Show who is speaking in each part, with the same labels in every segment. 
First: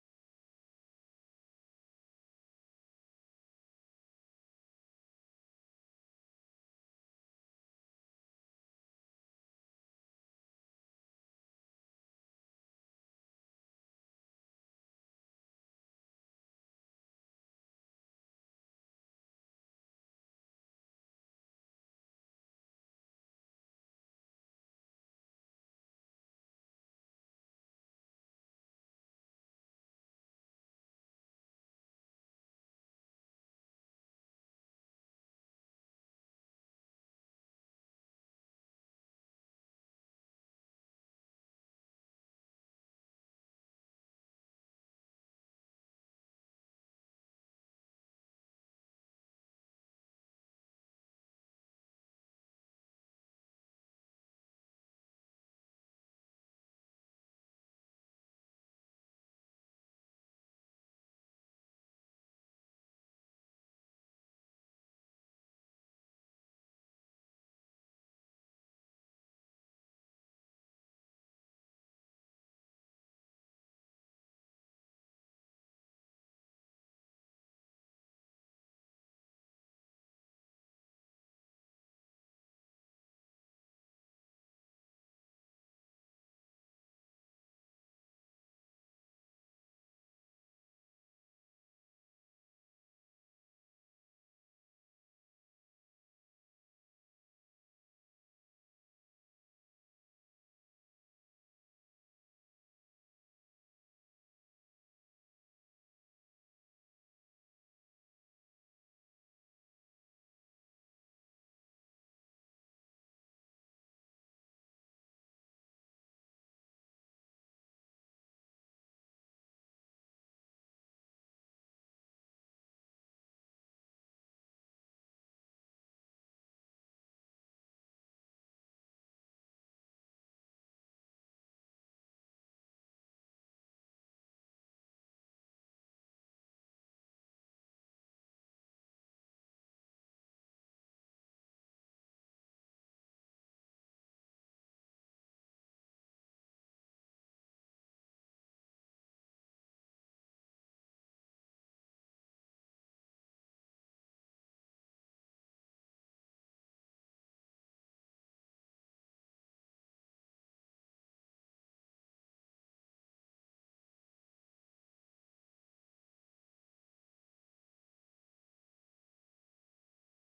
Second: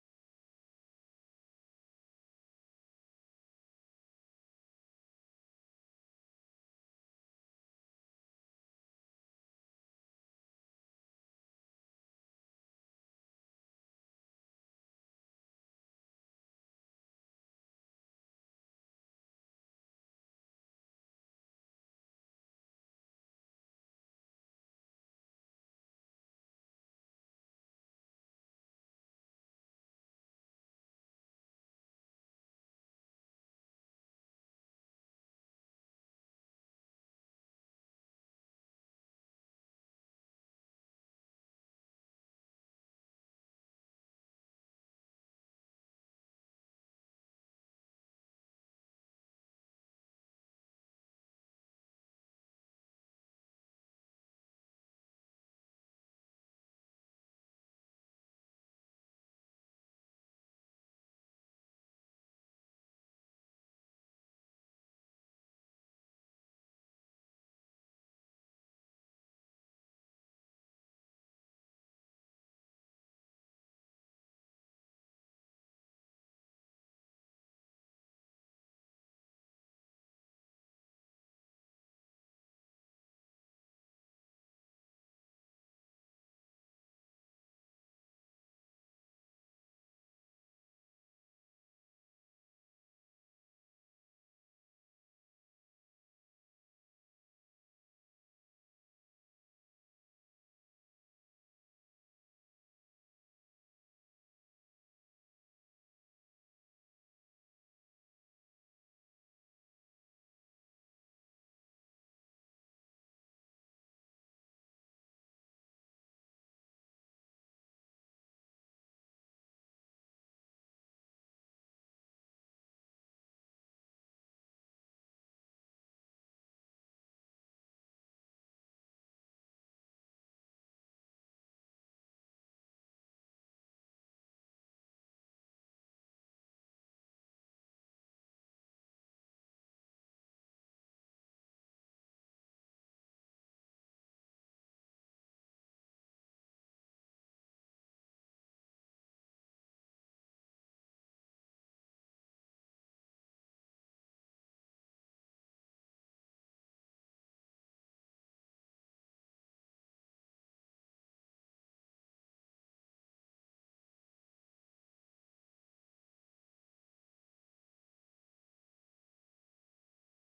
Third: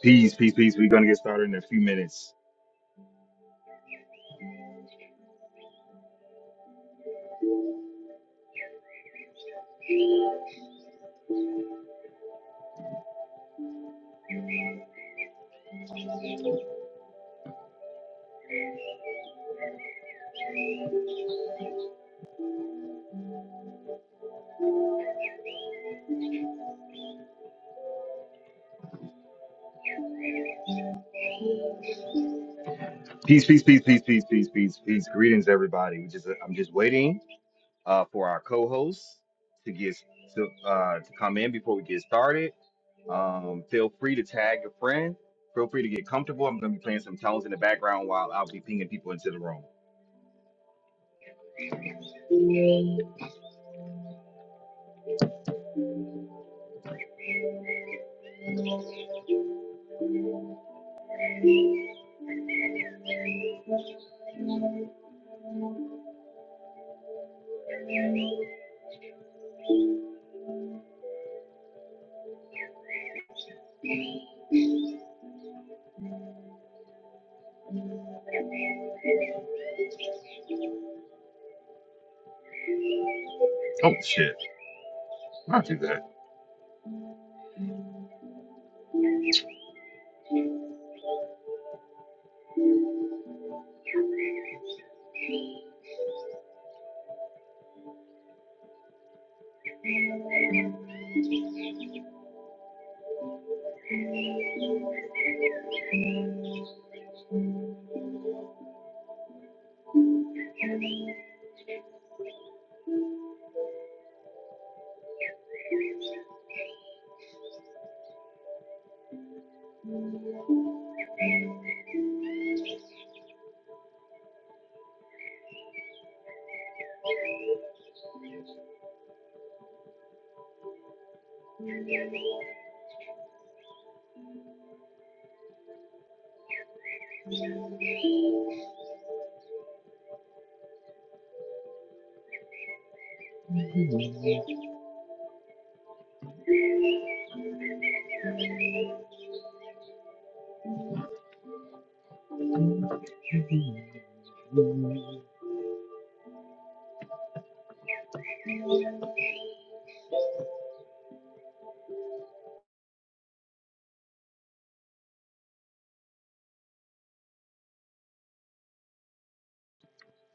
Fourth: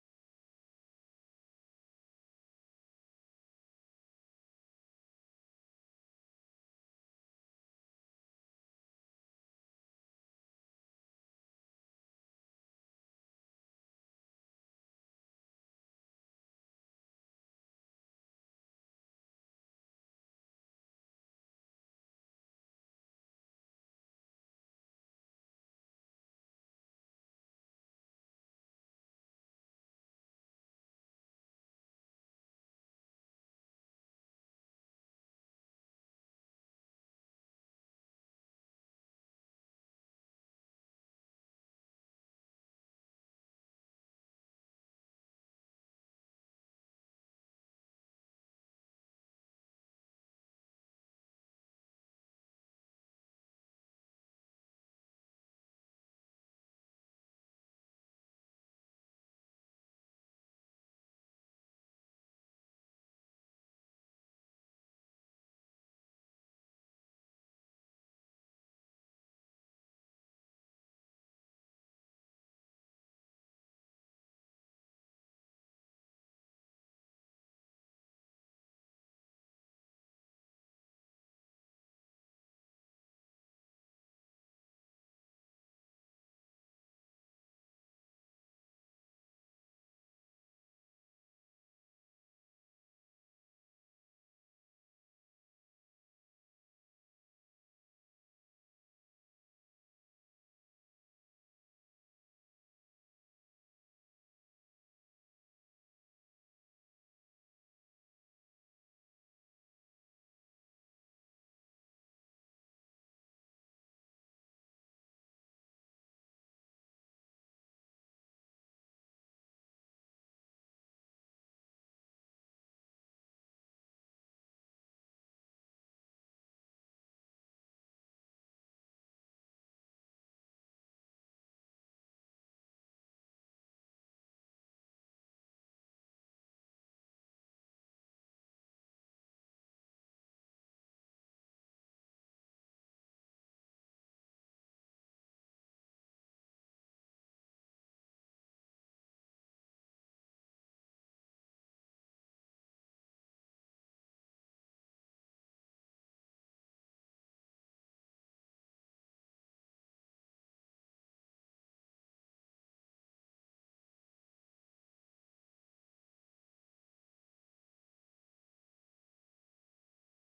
Speaker 1: Peace, peace, peace. We're gonna get started in a few minutes. Peace, peace, peace, peace, peace, peace, peace, peace. Greetings, everybody. We just I'm just waiting uh, for our co-hosts to get to uh, to come in before we get started. Um, feel free to tag a friend. Feel free to get comfortable. I'm gonna be playing some tones in the background while I'll be pinging people into the room. Oh shit! Not do that.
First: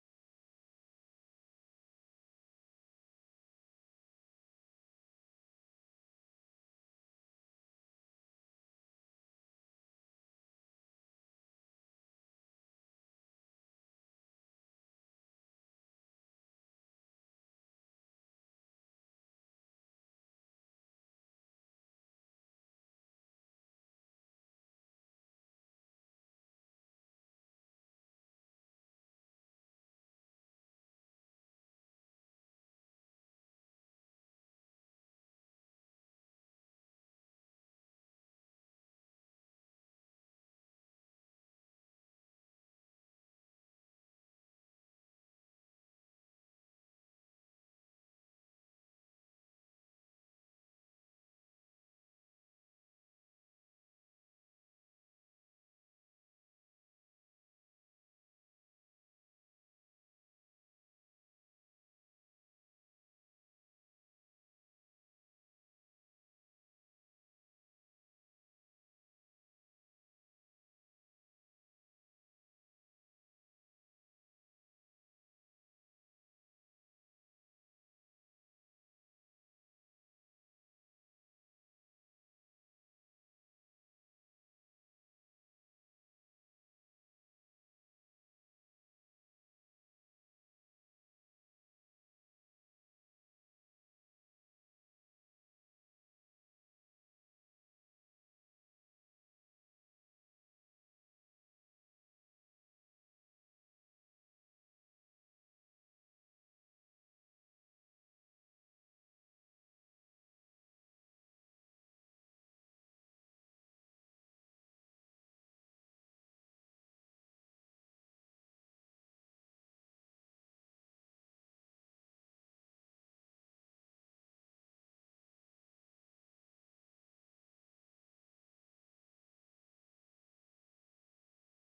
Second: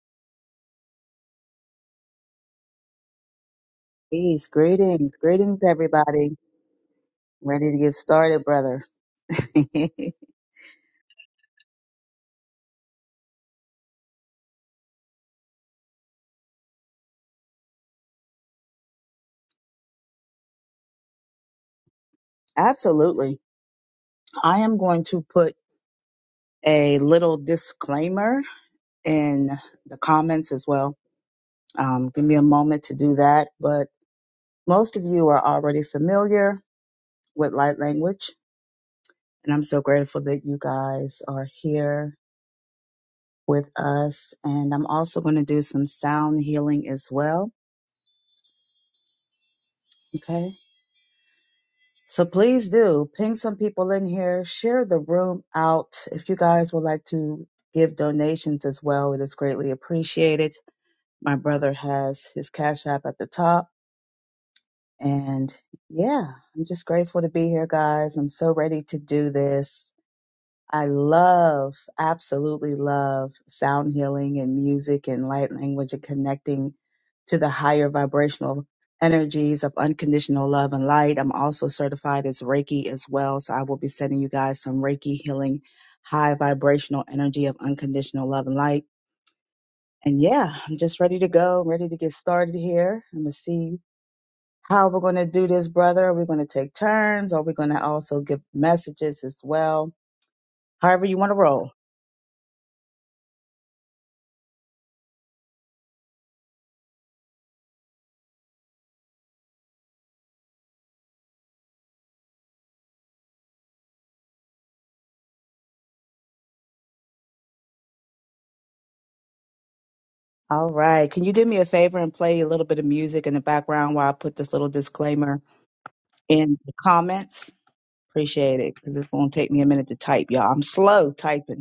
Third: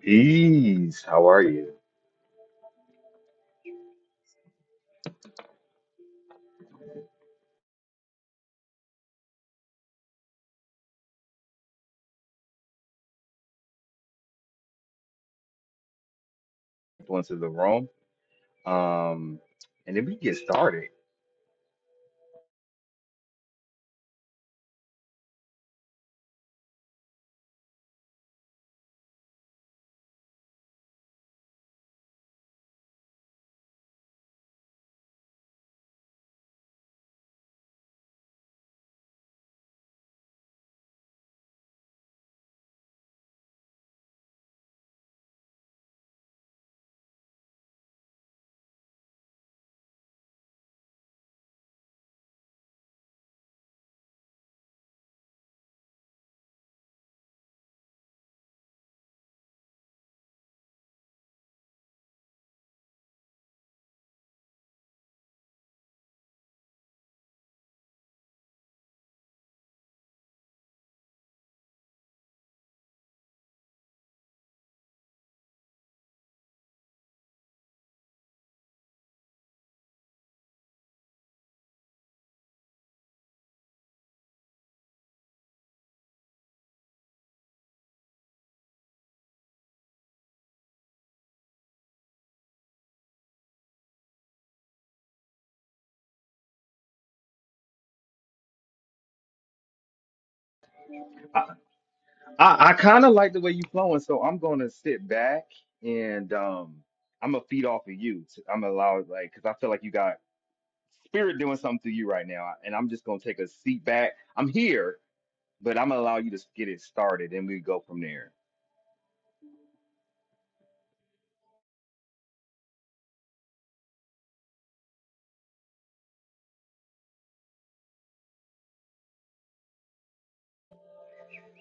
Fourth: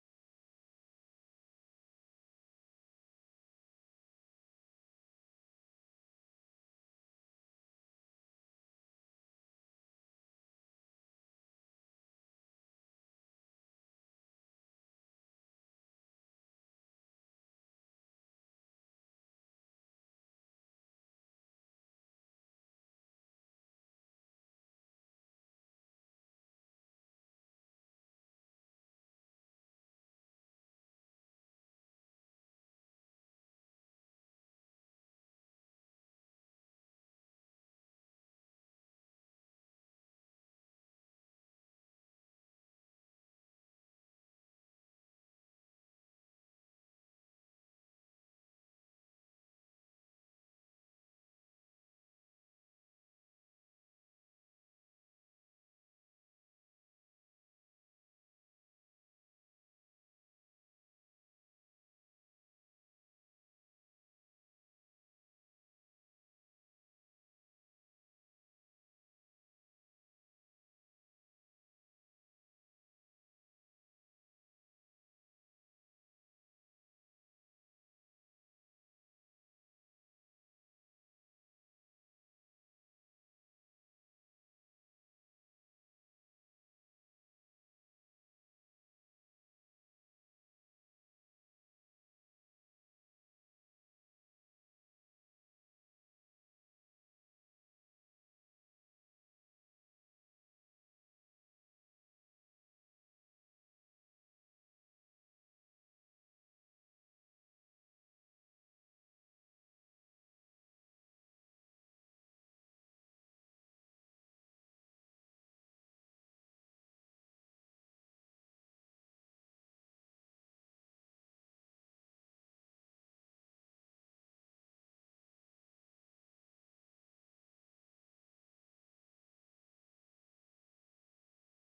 Speaker 1: Peace. How are you?
Speaker 2: Peace, greetings, greetings, everybody. Ready to get started, brother.
Speaker 1: People into the room. Um, and then we get started.
Speaker 2: Absolutely. I am going to put a little disclaimer in the comments as well. Um, give me a moment to do that. But most of you are already familiar with light language, and I'm so grateful that you guys are here with us. And I'm also going to do some sound healing as well. Okay. So please do ping some people in here, share the room out. If you guys would like to give donations as well, it is greatly appreciated. My brother has his Cash App at the top. And yeah, I'm just grateful to be here, guys. I'm so ready to do this. I love, absolutely love sound healing and music and light language and connecting to the higher vibrational energies of unconditional love and light. I'm also certified as Reiki as well. So I will be sending you guys some Reiki healing, high vibrational energy of unconditional love and light. And yeah, I'm just ready to go, ready to get started here. I'm going to see how we're going to do this, brother. Are we going to take turns? Are we going to also give messages as well? However you want to roll.
Speaker 1: I, I kind of like the way you flowing, so I'm gonna sit back and um, I'm gonna feed off of you. I'm gonna allow it, like because I feel like you got spirit doing something through you right now, and I'm just gonna take a seat back. I'm here, but I'm gonna allow you to get it started, and we go from there.
Speaker 2: All right. Can you do me a favor and play a little bit of music in the background while I put this little disclaimer in the comments? Appreciate it because it's going to take me a minute to type, y'all. I'm slow typing.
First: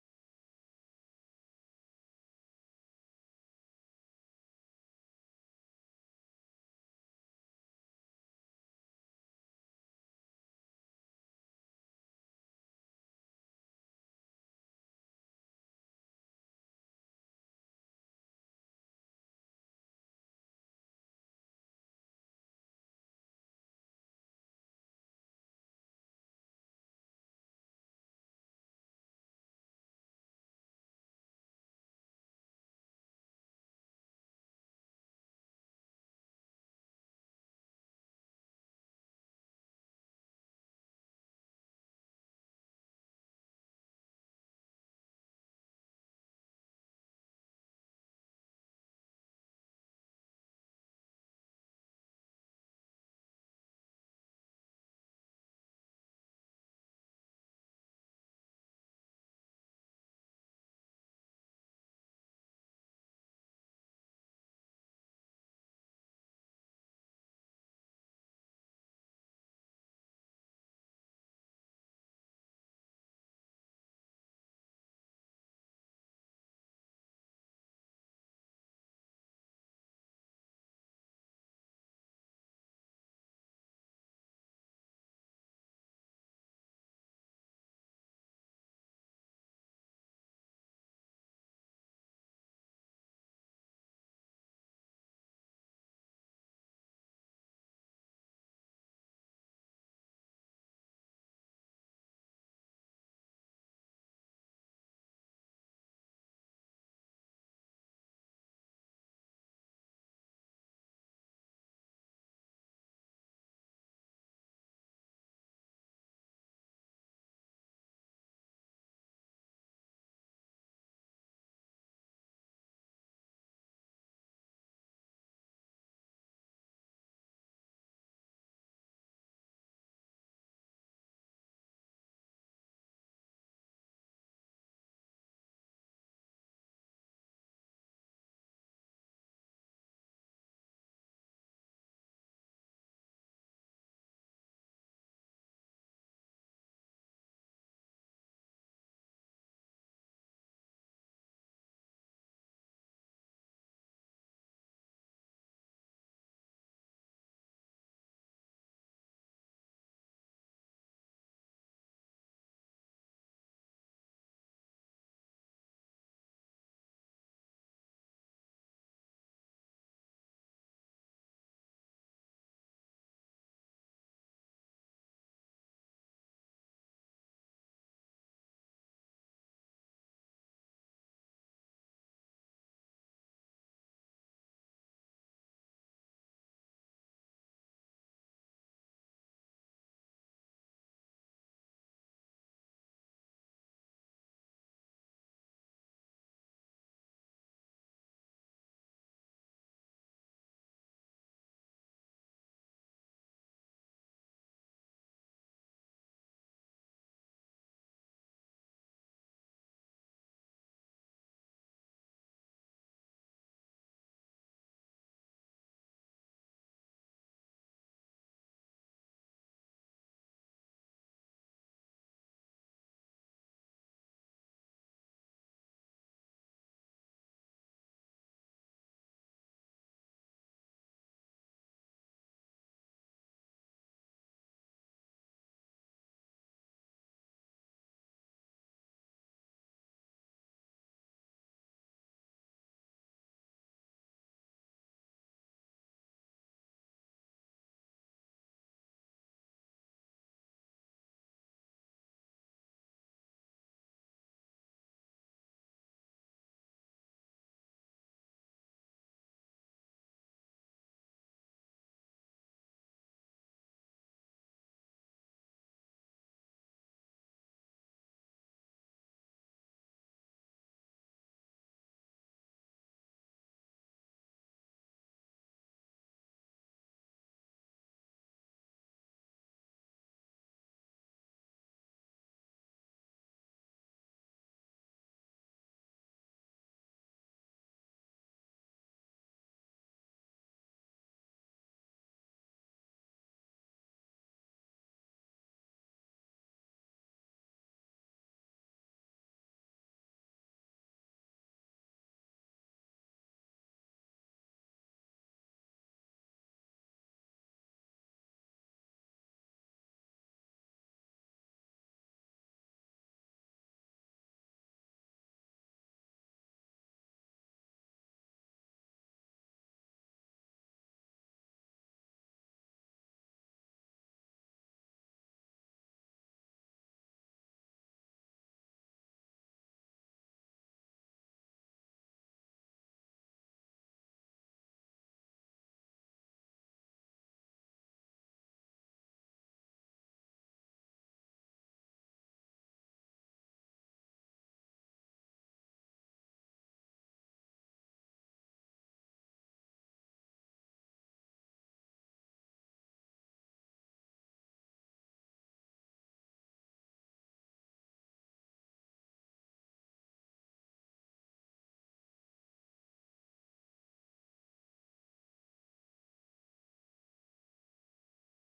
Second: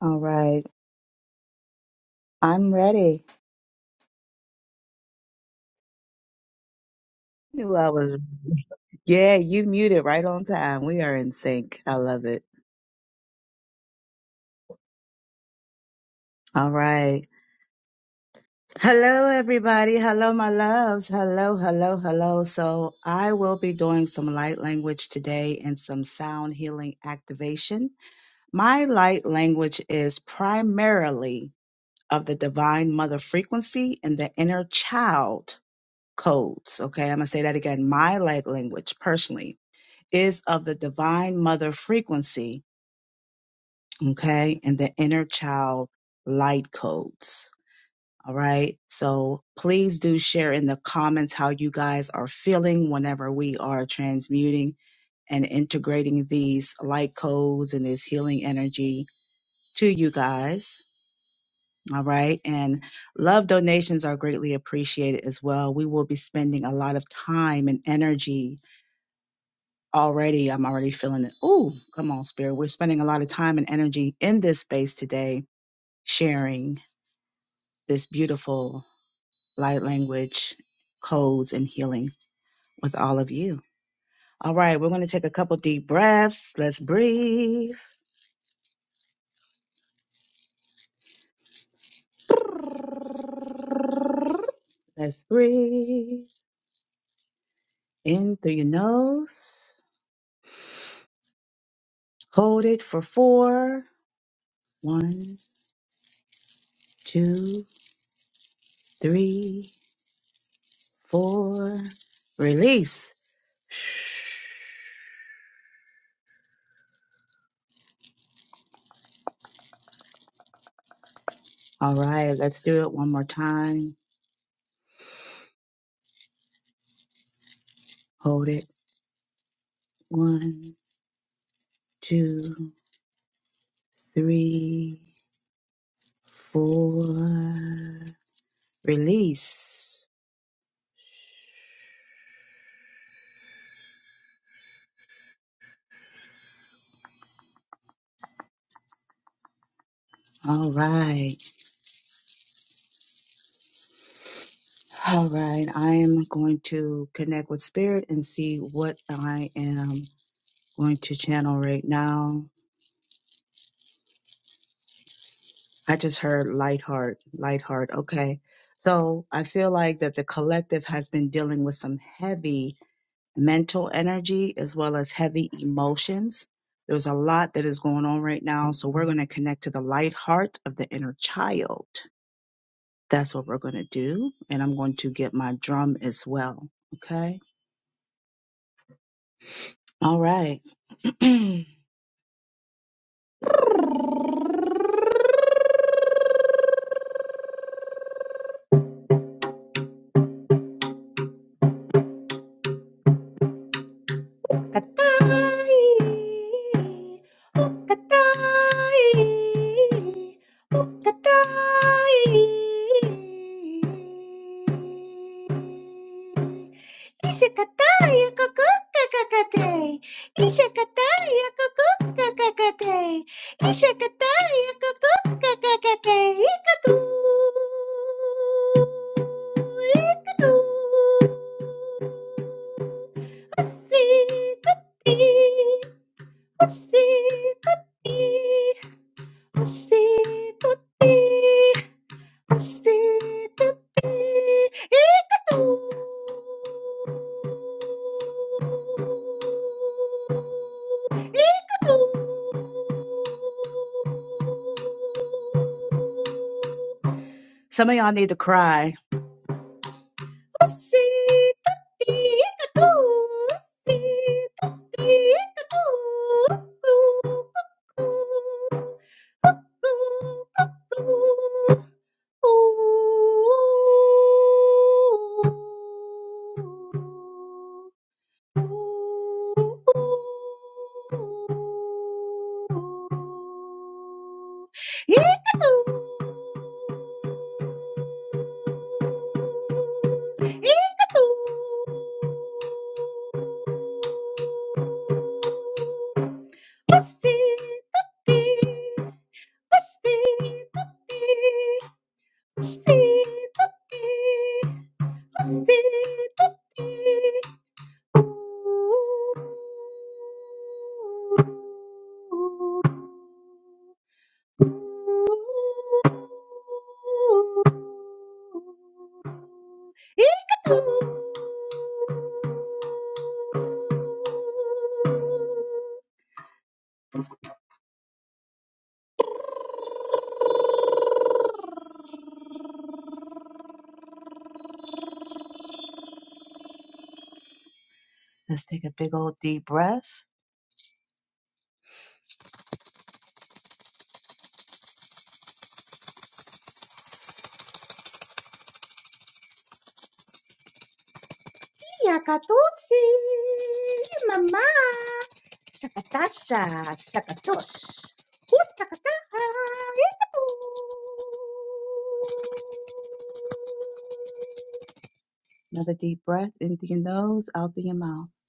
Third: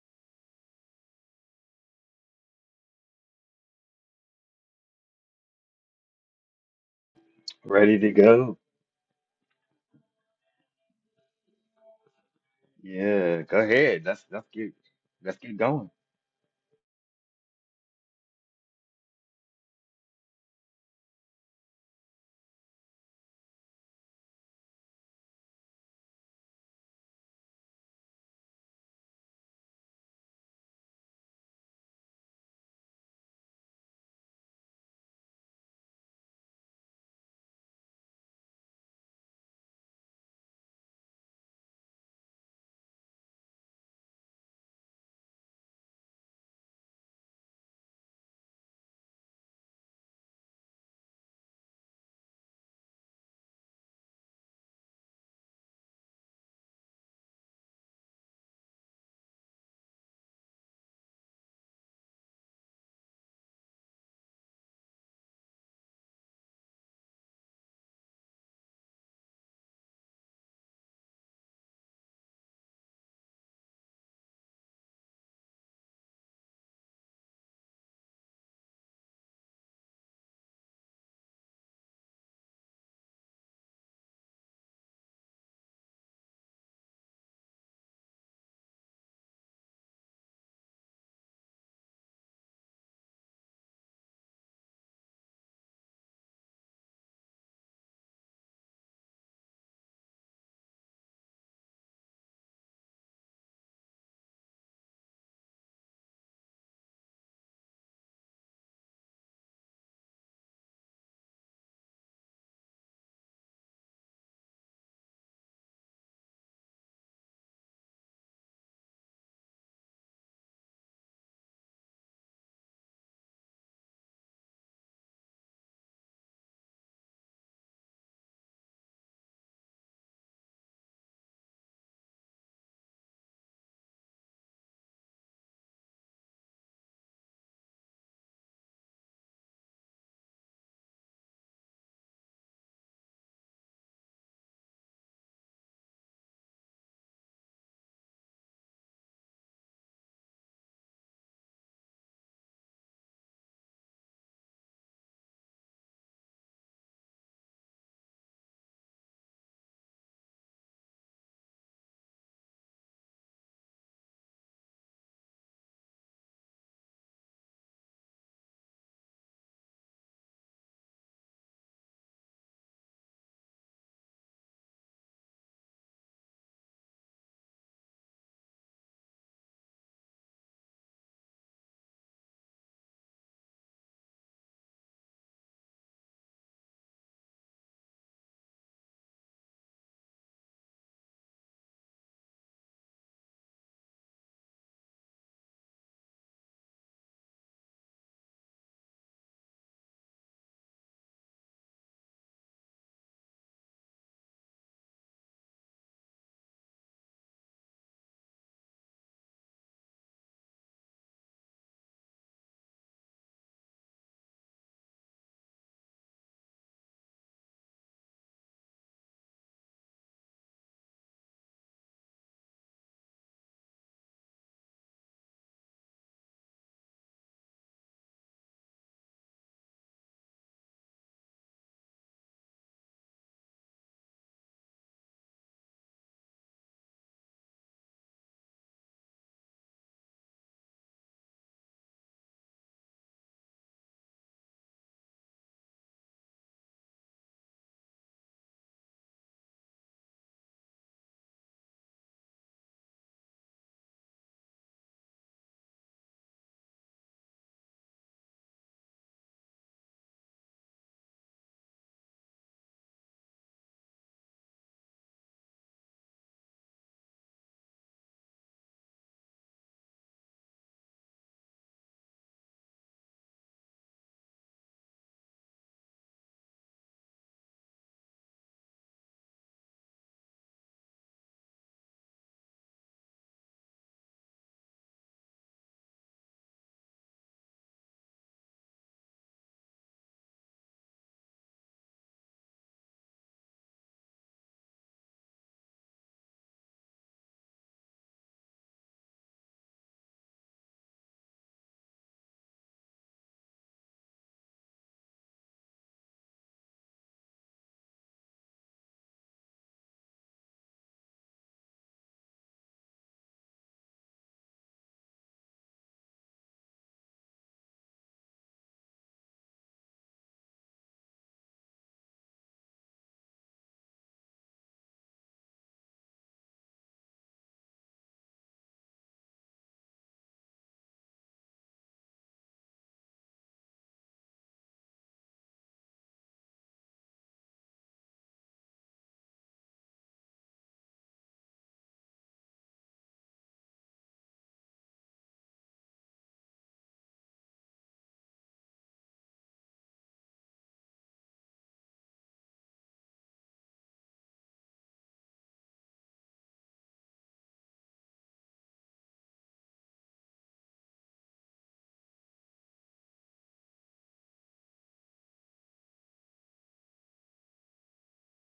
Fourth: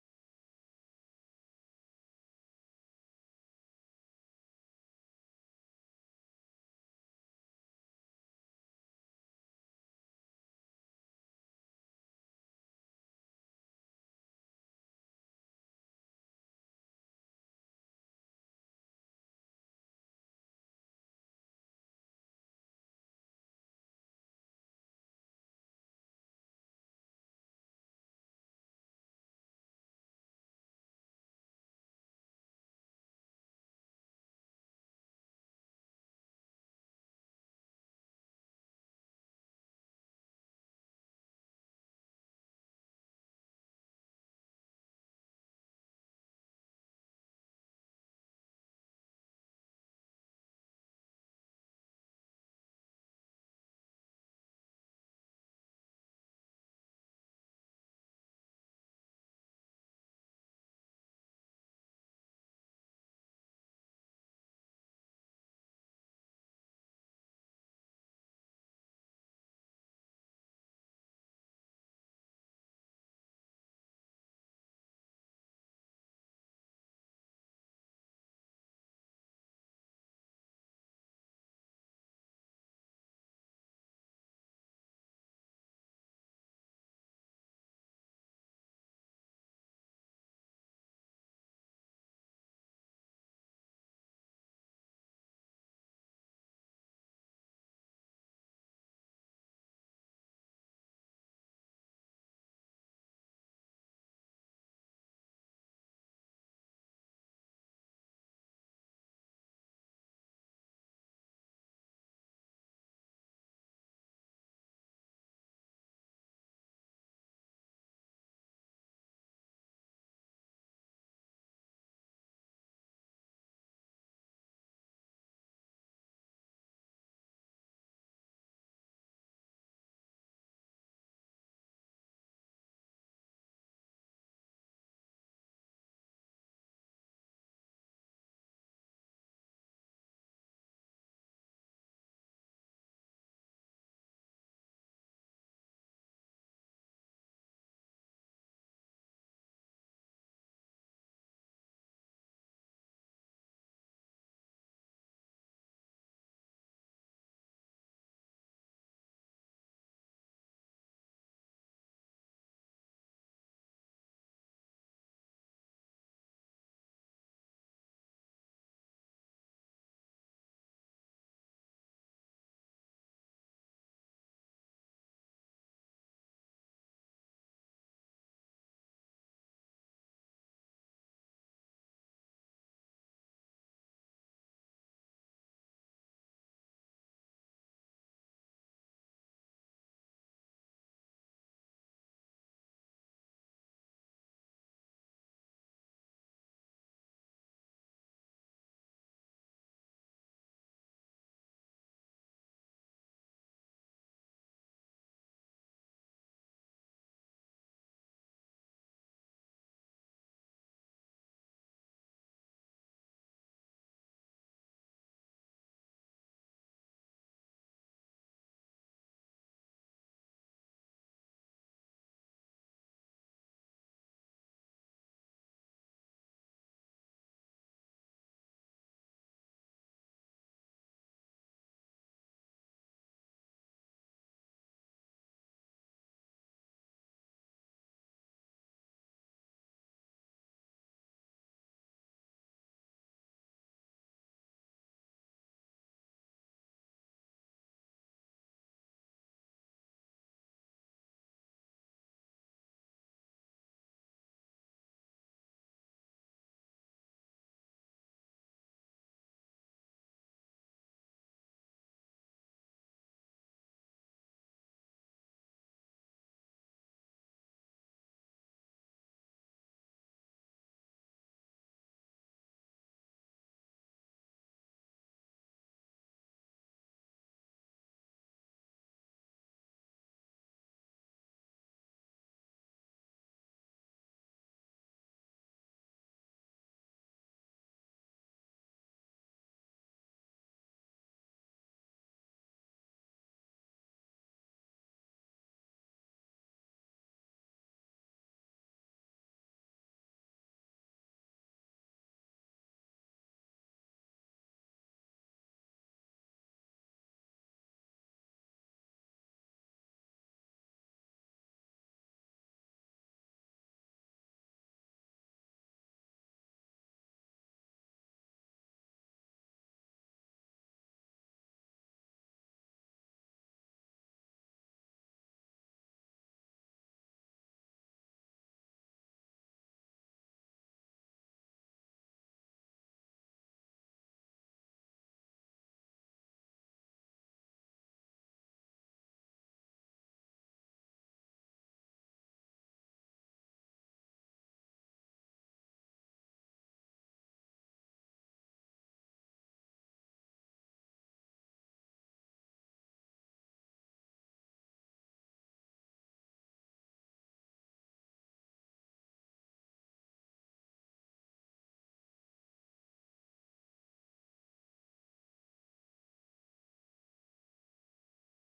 Speaker 2: All right. I'm ready. Knew I
Speaker 1: Ready to
Speaker 2: was.
Speaker 1: go?
Speaker 2: Yeah, you muted right on time. We are in sync. I love it.
Speaker 1: Yeah, go ahead. Let's let's get let's get going.
Speaker 2: All right. Hello, everybody. Hello, my loves. Hello, hello, hello. So, I will be doing some light language today and some sound healing activation. My light language is primarily of the divine mother frequency and the inner child codes. Okay, I'm gonna say that again. My light language, personally, is of the divine mother frequency. Okay, and the inner child light codes. All right. So please do share in the comments how you guys are feeling whenever we are transmuting and integrating these light codes and this healing energy to you guys. All right. And love donations are greatly appreciated as well. We will be spending a lot of time and energy already. I'm already feeling it. Ooh, come on, Spirit. We're spending a lot of time and energy in this space today, sharing this beautiful light language codes and healing with all of you. All right, we're going to take a couple deep breaths. Let's breathe. Let's breathe. In through your nose. Hold it for four. One, two, three, four. Release. All right, let's do it one more time. Hold it. One, two, three, four. Release. All right. All right, I am going to connect with spirit and see what I am going to channel right now. I just heard light heart, light heart. Okay. So I feel like that the collective has been dealing with some heavy mental energy as well as heavy emotions. There's a lot that is going on right now. So we're going to connect to the light heart of the inner child. That's what we're going to do. And I'm going to get my drum as well. Okay. All right. Okatai, okatai, okatai. Ishikatai, akakukakakate. Ishikatai, akakukakakate. Ishikatai, akakukakakate. Ikatu, ikatu. Pussy, Tutti, Pussy, tutti, Pussy, tutti, Pussy, tutti, Ikatu, Ikatu. Some of y'all need to cry. Pussy, tutti, Ikatu, Pussy, tutti, Ikatu, Cuckoo, cuckoo, cuckoo, cuckoo. Thank you. Let's take a big old deep breath. Yakatosi, mama, shakatasha, shakatosh, who's takataha, yakatosh. Another deep breath in through your nose, out through your mouth.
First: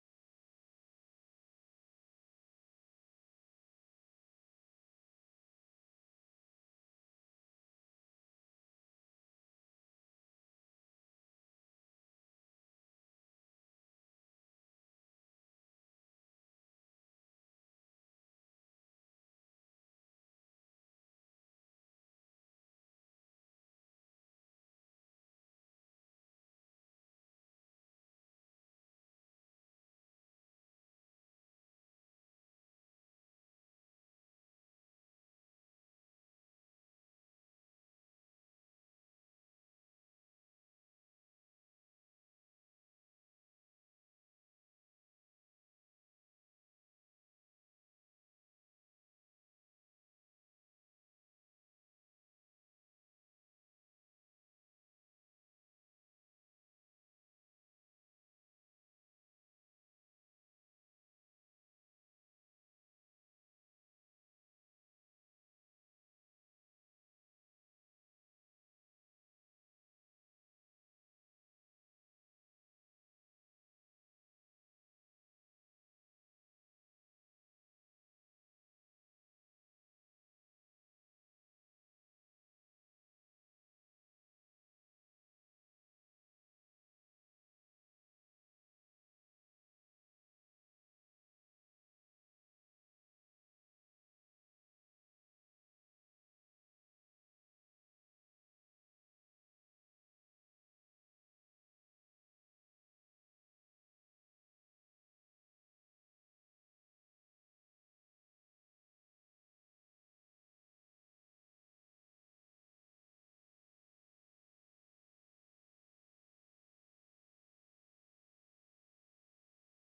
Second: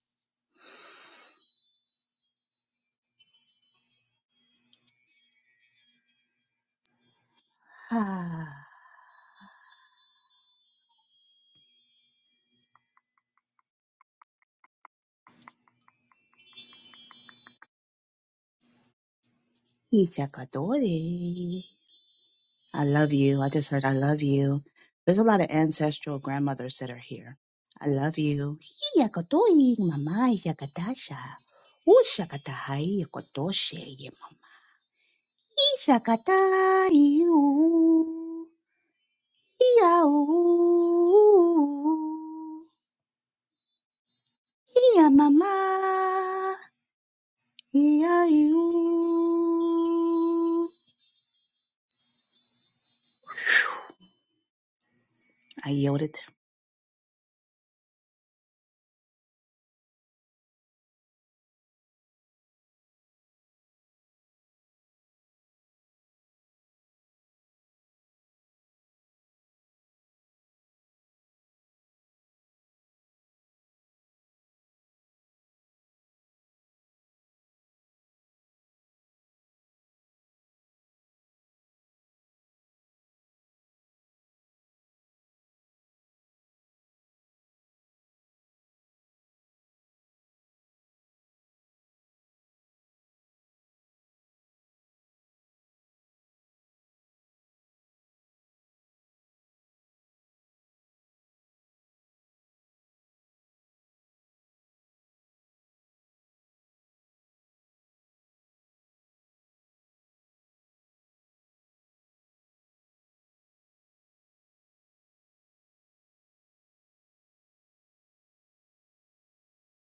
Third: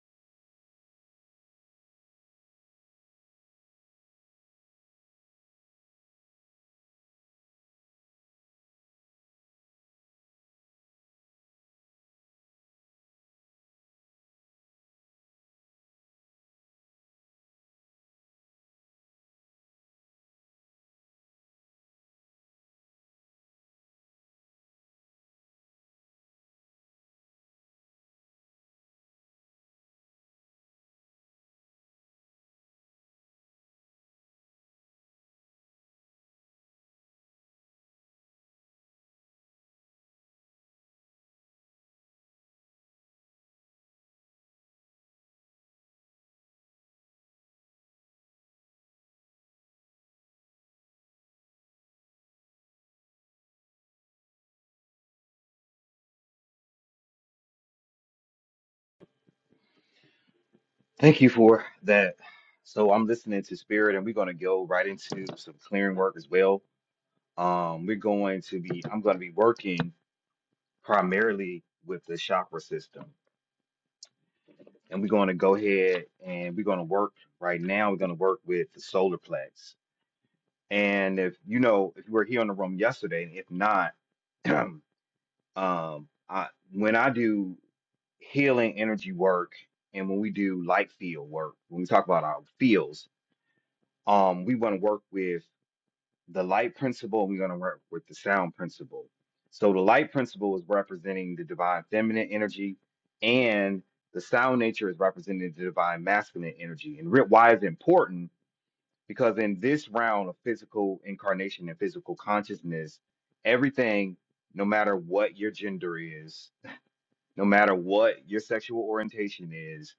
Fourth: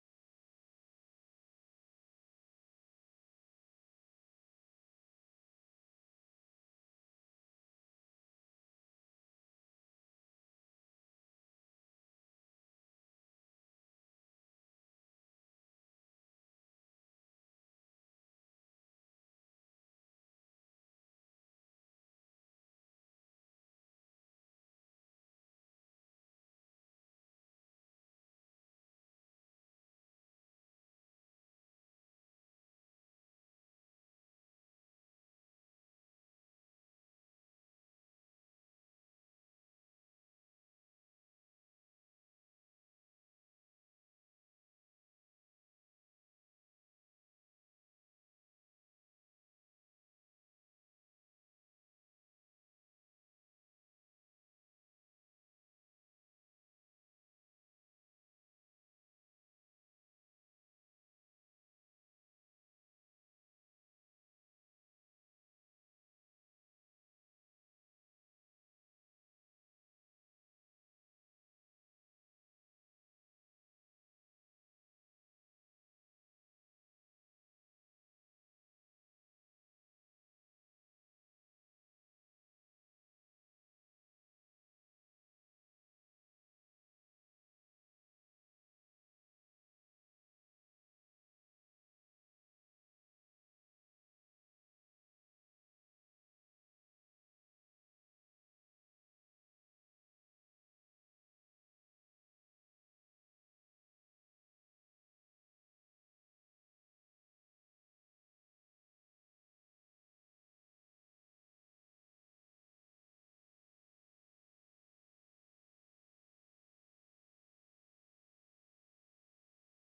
Speaker 2: Ah, Ishakadori. I love you. I just heard I love you. There's a lot of ancestral grandmothers that are here. I love you. Hiyakadoi, mama yakadasha. Ushakadahai yakadoshe. Ishakadayu. Yau. Yeah, mama. Yeah, you. I yielded
Speaker 1: Thank you for that. So I'm listening to spirit, and we're gonna go right into some clearing work as well. Um, we're going to be. I'm gonna be working. primarily with the chakra system. And we're going to go ahead and we're going to work right now. We're going to work with the solar plex. And if you know, if you were here in the room yesterday, and if not, um, I, when I do healing energy work and when we do light field work, when we talk about our fields, um, we want to work with the light principle, and we're going to work with the sound principle. So the light principle is representing the divine feminine energy, and the sound nature is representing the divine masculine energy. And re- why is it important? Because in this round of physical incarnation and physical consciousness, everything, no matter what your gender is, no matter what your sexual orientation is,